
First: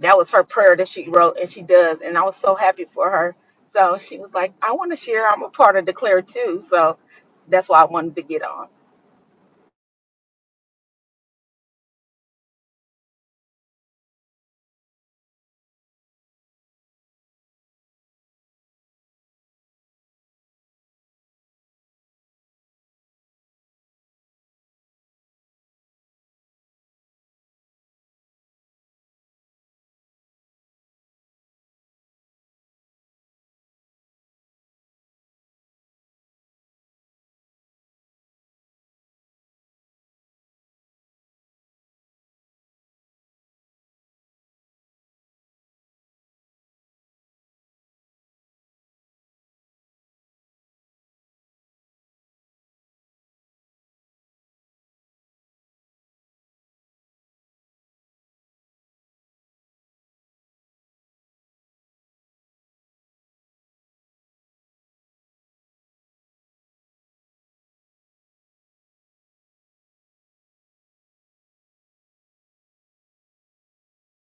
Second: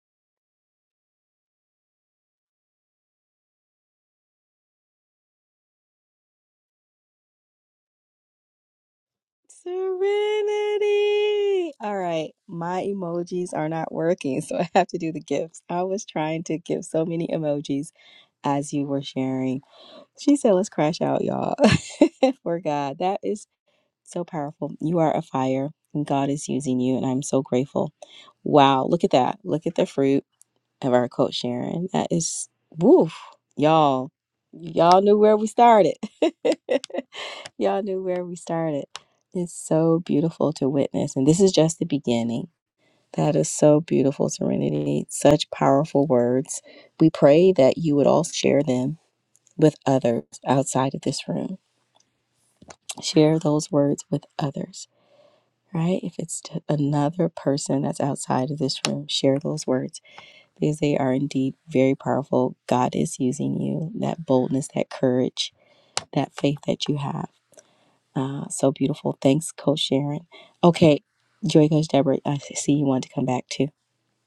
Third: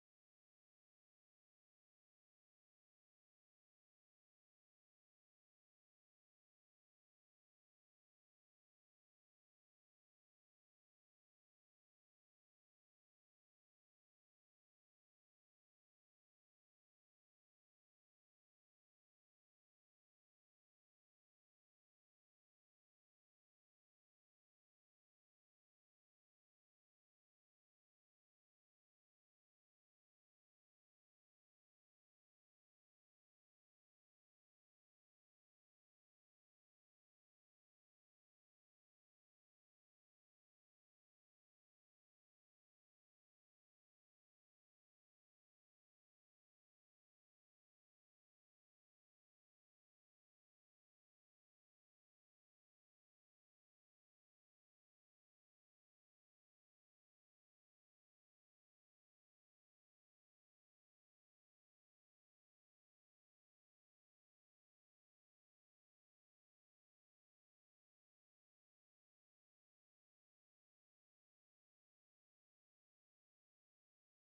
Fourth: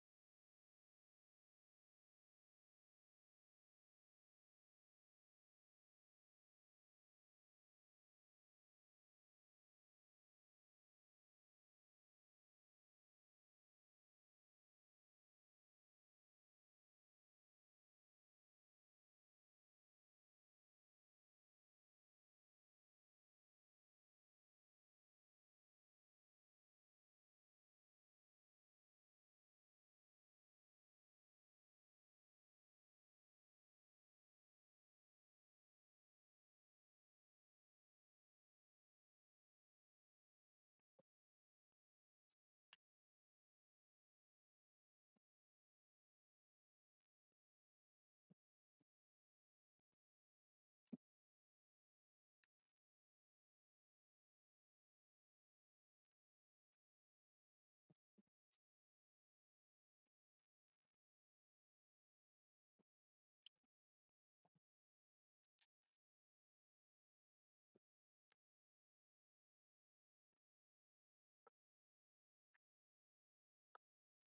S4: That was her prayer that she wrote, and she does. And I was so happy for her. So she was like, I want to share. I'm a part of Declare too. So that's why I wanted to get on.
S1: Serenity. All right, my emojis are not working, so I have to do the gifts. I was trying to give so many emojis as you were sharing. She said, Let's crash out, y'all. For God, that is so powerful. You are a fire, and God is using you, and I'm so grateful. Wow, look at that. Look at the fruit of our coach Sharon. That is, woof, y'all. Y'all knew where we started. Y'all knew where we started. It's so beautiful to witness. And this is just the beginning. That is so beautiful, Serenity. Such powerful words. We pray that you would all share them with others outside of this room. Share those words with others, right? If it's to another person that's outside of this room, share those words because they are indeed very powerful. God is using you, that boldness, that courage, that faith that you have. Uh, so beautiful. Thanks, Coach Sharon. Okay, Joy Coach Deborah, I see you wanted to come back too.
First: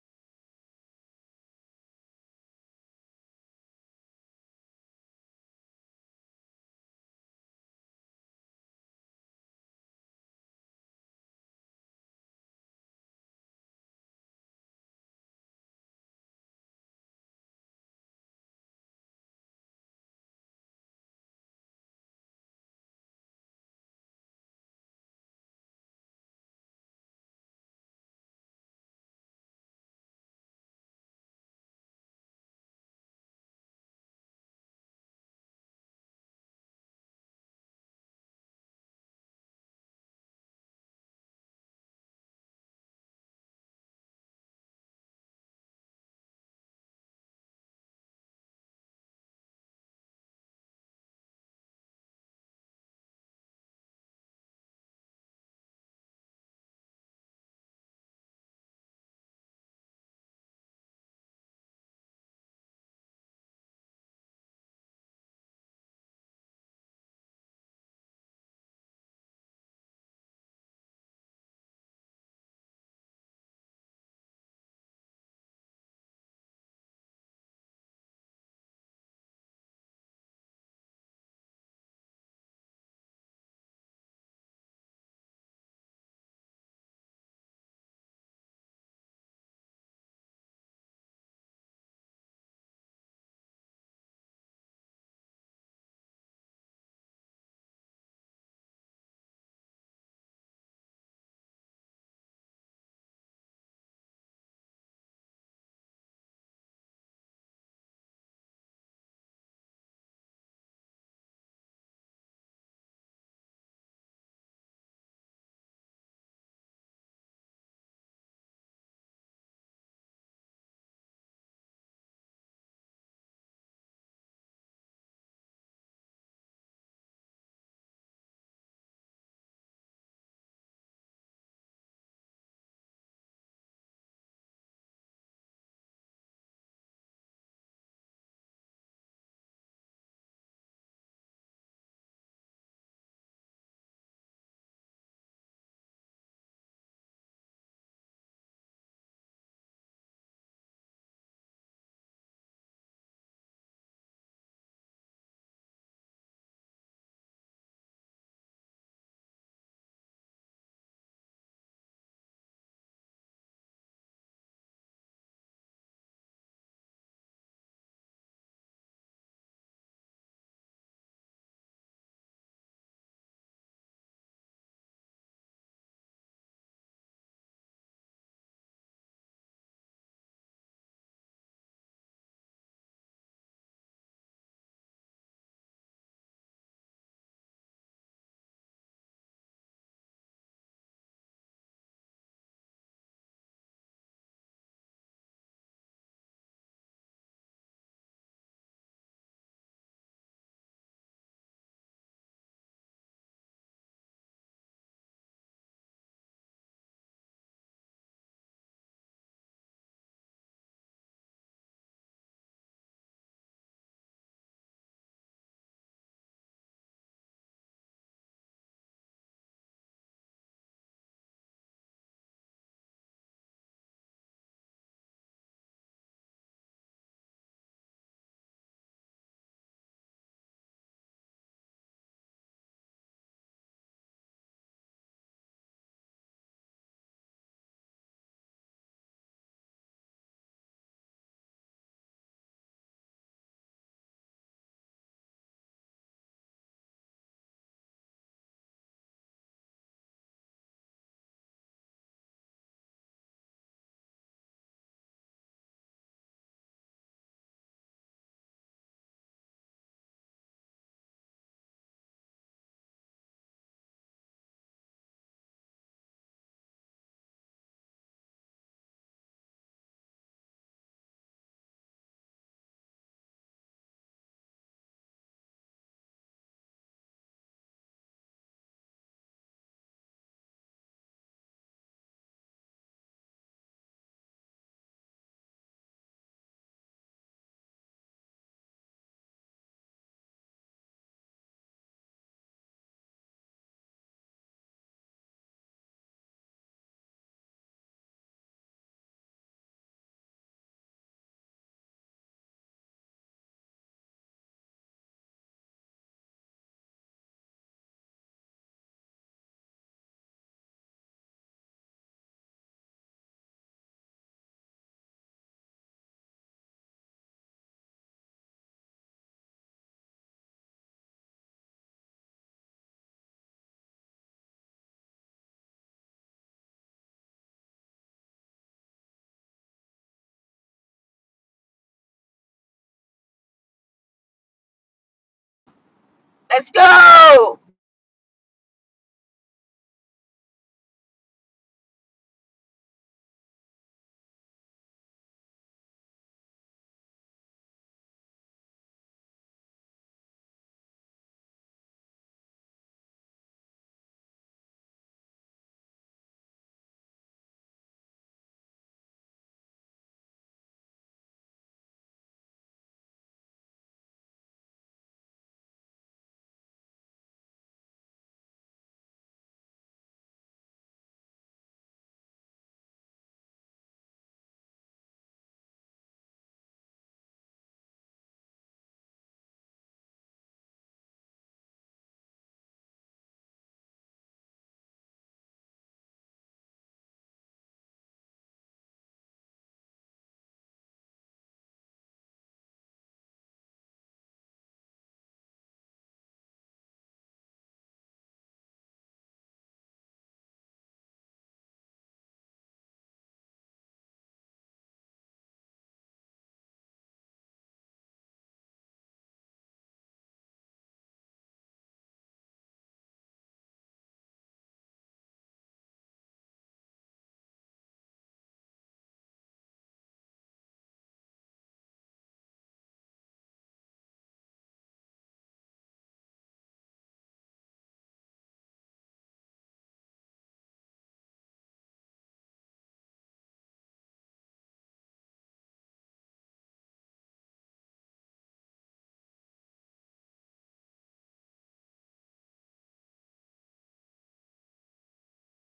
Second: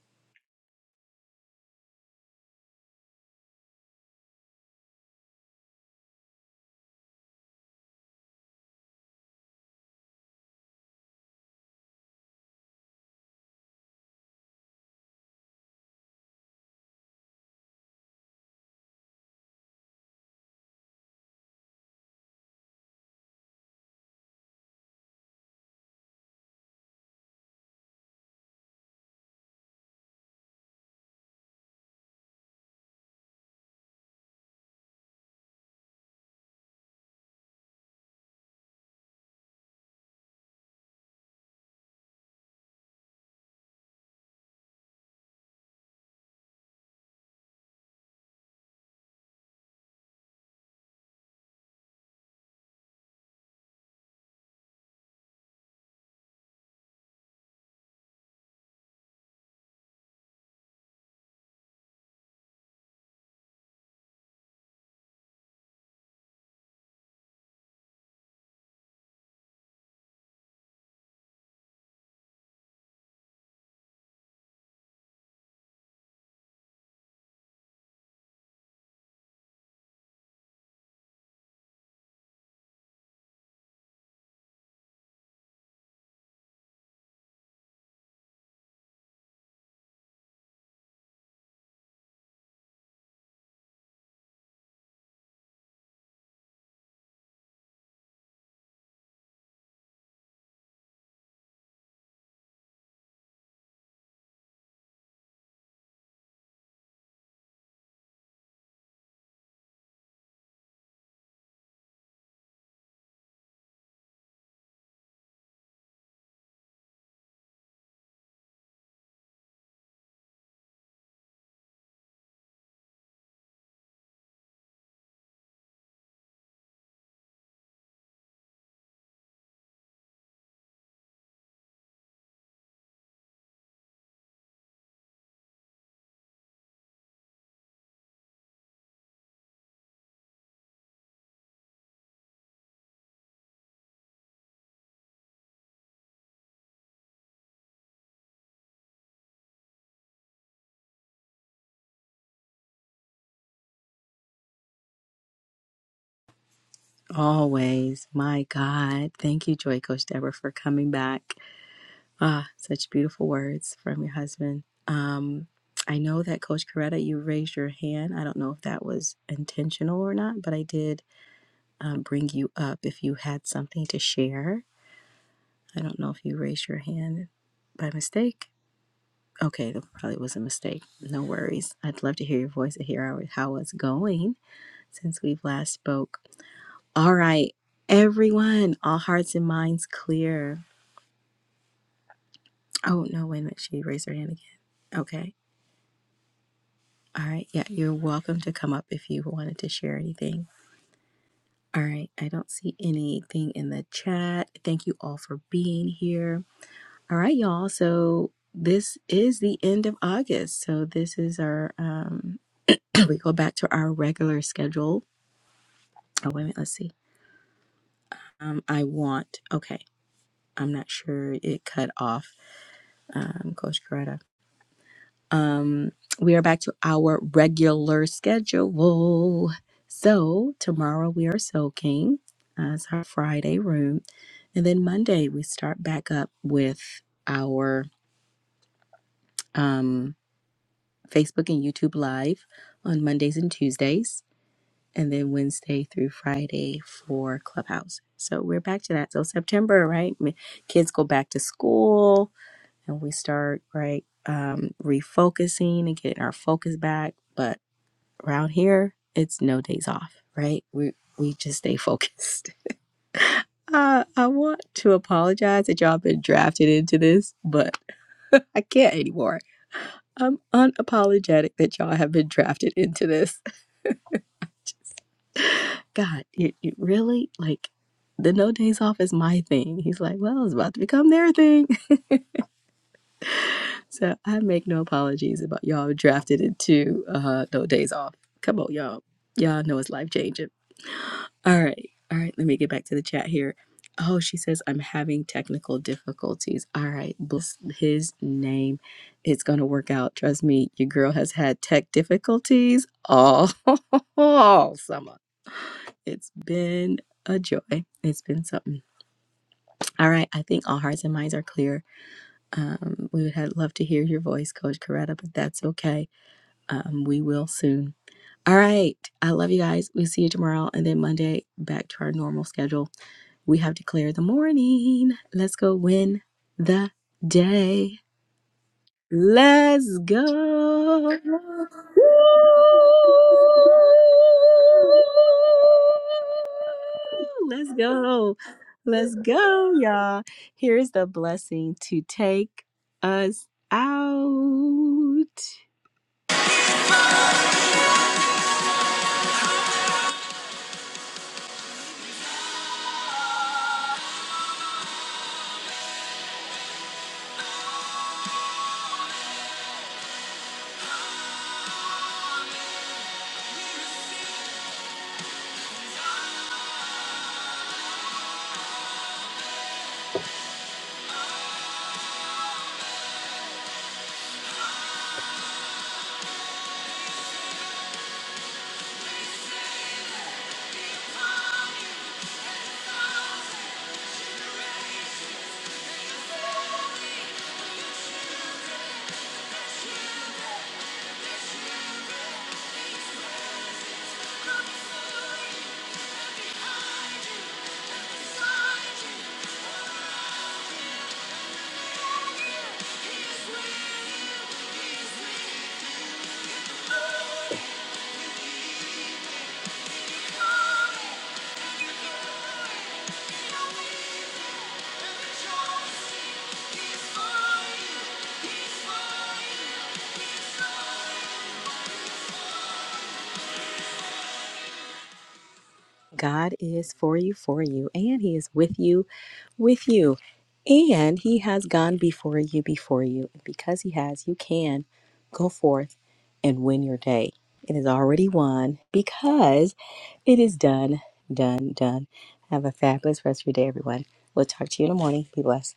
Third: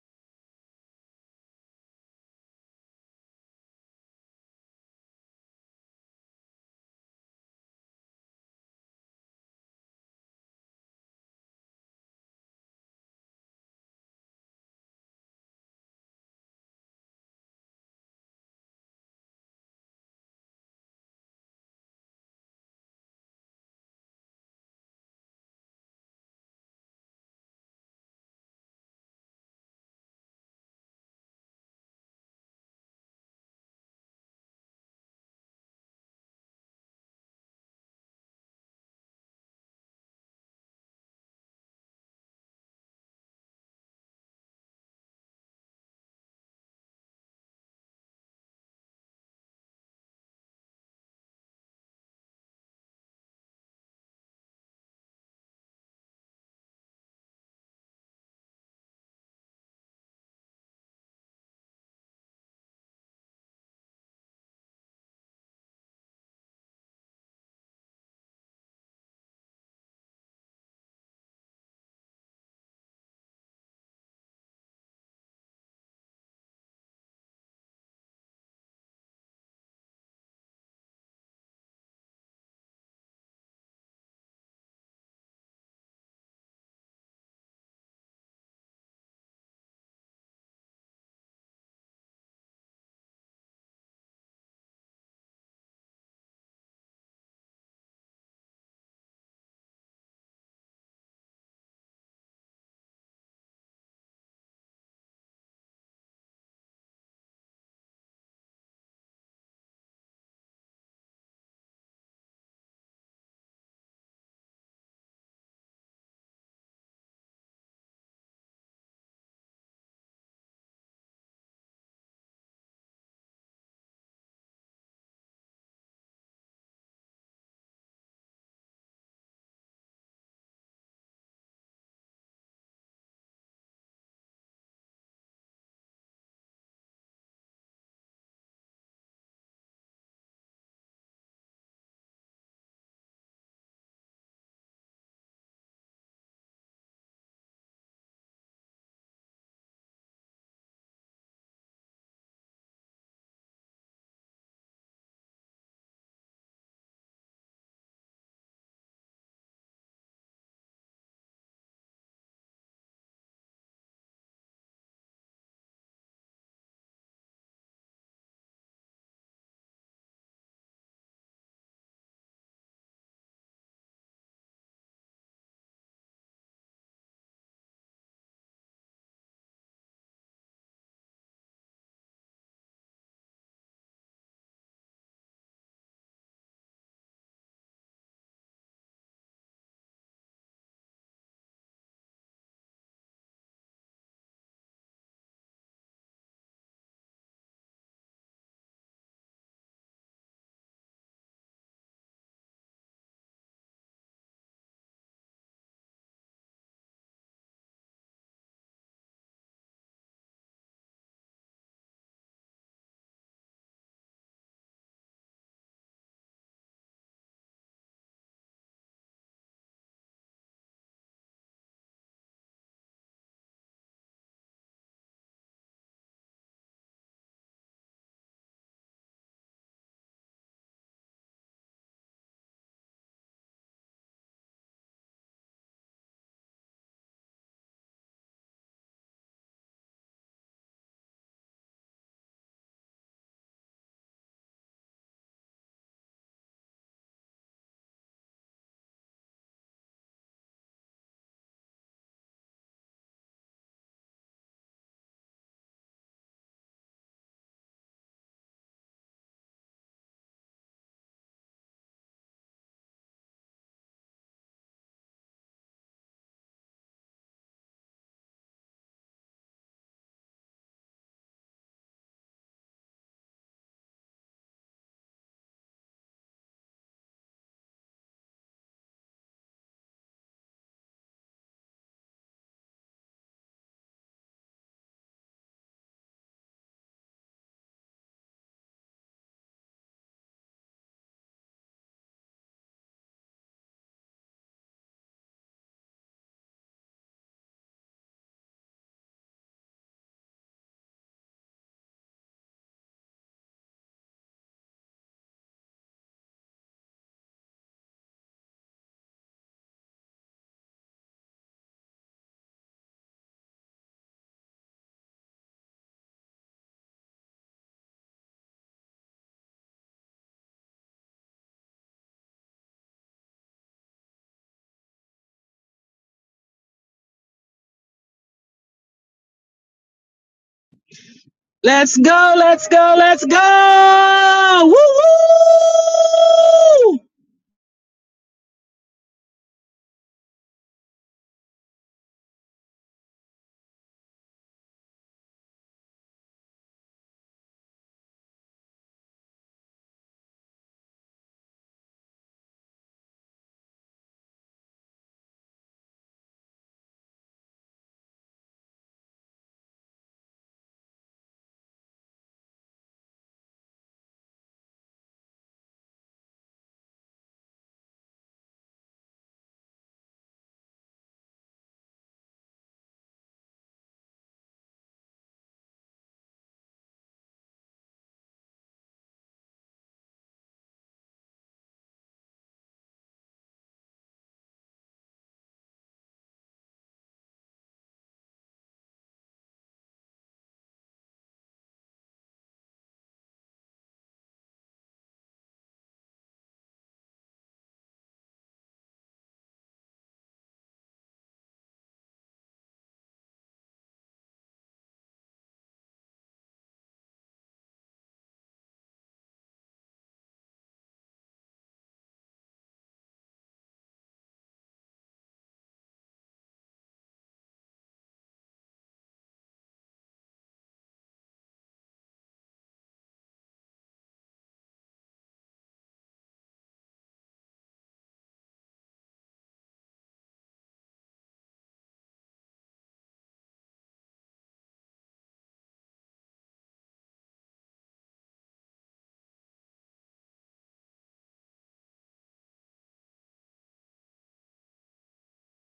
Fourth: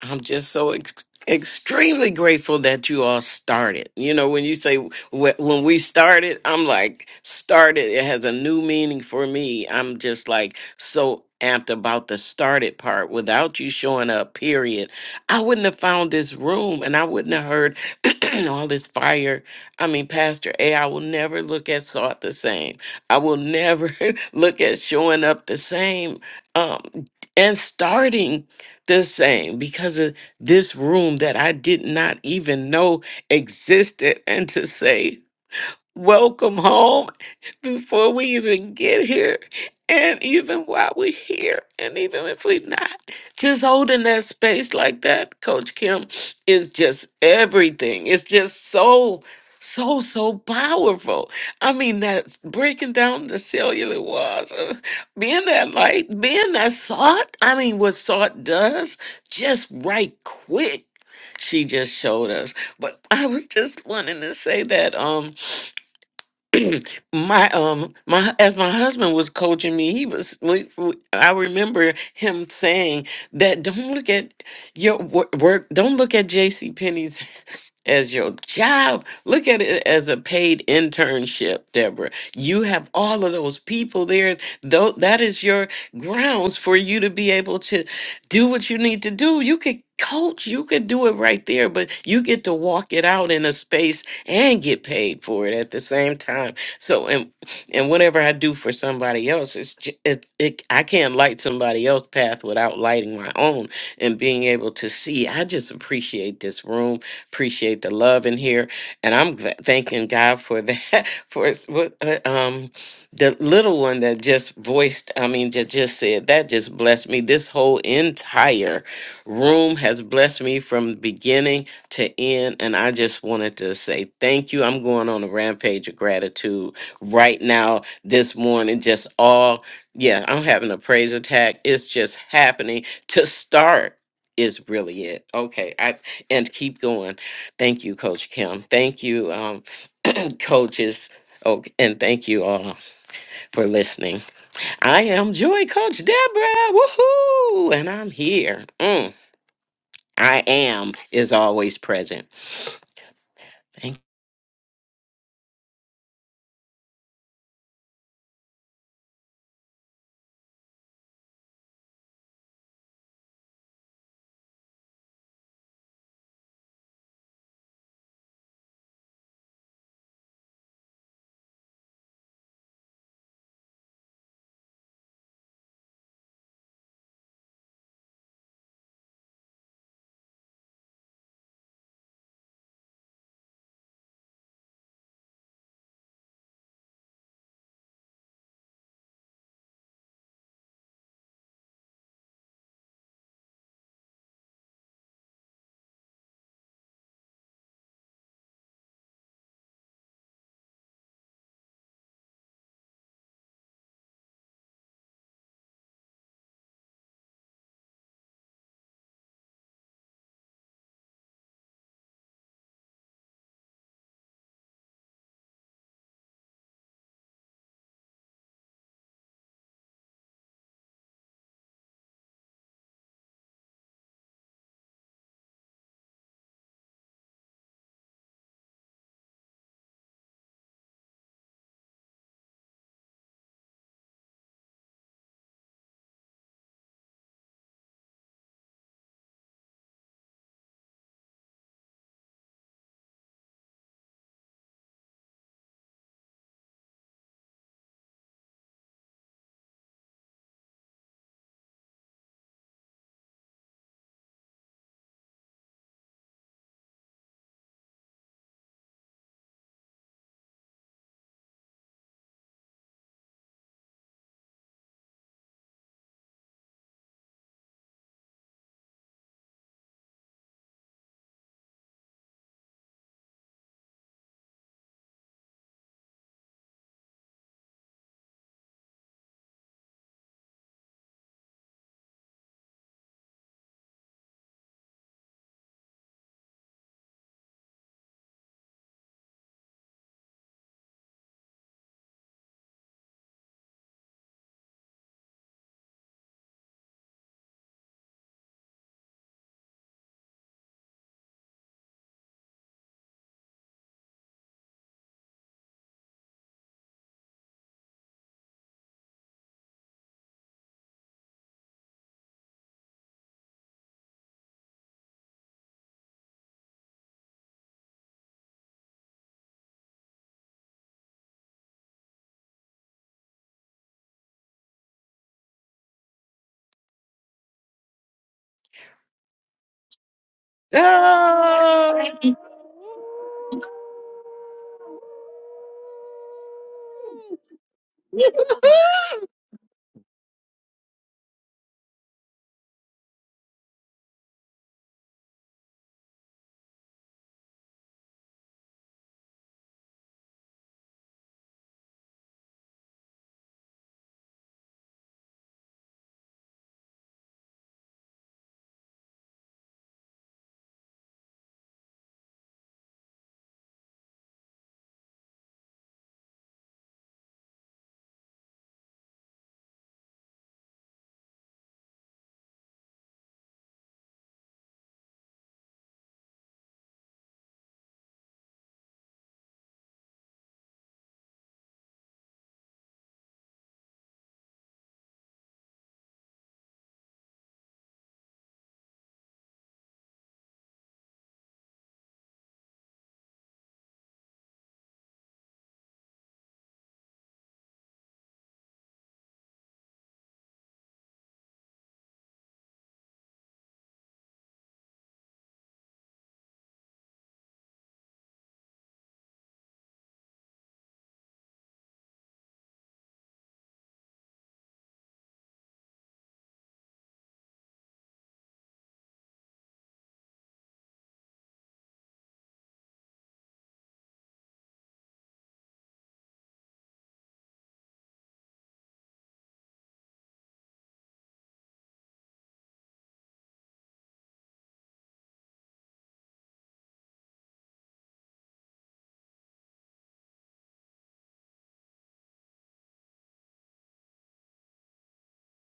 S2: I'm just so ex- extremely grateful that you all started. You know, when you say wh- when we started, I'm like started. It has a new meaning for me. I'm just like so amped about the started part. Without you showing up, period, I wouldn't have found this room, and I wouldn't have heard all this fire. I mean, Pastor A, I will never look at salt the same. I will never look at showing up the same. Um, and starting the same because of this room that I did not even know existed. And to say, welcome home before we even get here. And even while we're here, and even if we're not, just holding that space like that, Coach Kim, is just everything. It's just so, so, so powerful. I mean, that's breaking down the cellular walls, uh, being that light, being that salt. I mean, what salt does, just right quick. She just showed us. But I was just wanting to say that. Um, my um my as my husband was coaching me he was we, we- i remember him saying that don't look at your wor- work don't look at jc as your job. Look at it as a paid internship, Deborah. You have all of those people there. Though that is your grounds for you to be able to do what you need to do. You could coach, you could do it right there, but you get to walk it out in a space and get paid for it at the same time. So and and whatever I do for somebody else, it's j- it, it I can't light somebody else's path without lighting my own and being able to see. I just appreciate this room. Appreciate the love in here, and I'm gl- thanking God for that. For his- what, uh, um, the little one that just voiced, I mean, that just said that just blessed me. This whole entire room has blessed me from beginning to end, and I just wanted to say thank you. I'm going on a rampage of gratitude right now this morning. Just all, yeah, I'm having a praise attack. It's just happening to start is really it. Okay. I and keep going. Thank you, Coach Kim. Thank you, um, coaches. Oh, and thank you all for listening. I am Joy Coach Deborah. Woohoo! And I'm here. Mm, I am is always present. Thank
S1: Always. My God. Thank you, Joy Coach Deborah, for coming back. Ah, such beautiful words from your husband. Um, I know that Coach Coretta, you raised your hand. I don't know if that was intentional or not, but I did um, bring you up if you had something to share. I don't know if you raised your hand by mistake. Okay, that probably was a mistake. No worries. I'd love to hear your voice and hear how, how it's going since we've last spoke. All right, everyone, all hearts and minds clear. Oh, no, wait a minute. She raised her hand again. Okay. All right. Yeah, you're welcome to come up if you wanted to share anything. All right. I don't see anything in the chat. Thank you all for being here. All right, y'all. So this is the end of August. So this is our, um, we go back to our regular schedule Oh, wait a minute. Let's see. Um, I want. Okay. I'm not sure it cut off. Um, Coach Coretta. Um, we are back to our regular schedule. So tomorrow we are soaking. Uh, it's our Friday room, and then Monday we start back up with our um Facebook and YouTube live on Mondays and Tuesdays. and then Wednesday through Friday for Clubhouse. So we're back to that. So September, right? m- Kids go back to school and we start, right, um, refocusing and getting our focus back. But around here, it's no days off, right? We we just stay focused. Uh, I want to apologize that y'all been drafted into this, but I can't anymore. I'm unapologetic that y'all have been drafted into this. God, you, you really like the no days off is my thing. He's like, well, it's about to become their thing. So I make no apologies about y'all drafted into uh, no days off. Come on, y'all. Y'all know it's life changing. All right. All right. Let me get back to the chat here. Oh, she says, I'm having technical difficulties. All right. Bless his name. It's going to work out. Trust me, your girl has had tech difficulties all, all summer. It's been a joy. It's been something. All right. I think all hearts and minds are clear. Um, we would have love to hear your voice, Coach Coretta, but that's okay. Um, we will soon. All right. I love you guys. We'll see you tomorrow and then Monday back to our normal schedule. We have declared the morning. Let's go win the day. Let's go. Woo!
S3: Let's go,
S2: you.
S3: let's go, let's go! Woo
S4: Let's
S3: woo!
S4: go.
S1: Let's go. Let's go, y'all. Here is the blessing to take us out. God is for you, for you, and He is with you, with you. And He has gone before you, before you. And because He has, you can go forth and win your day. It is already won because it is done, done, done. Have a fabulous rest of your day, everyone. We'll talk to you in the morning. Be blessed.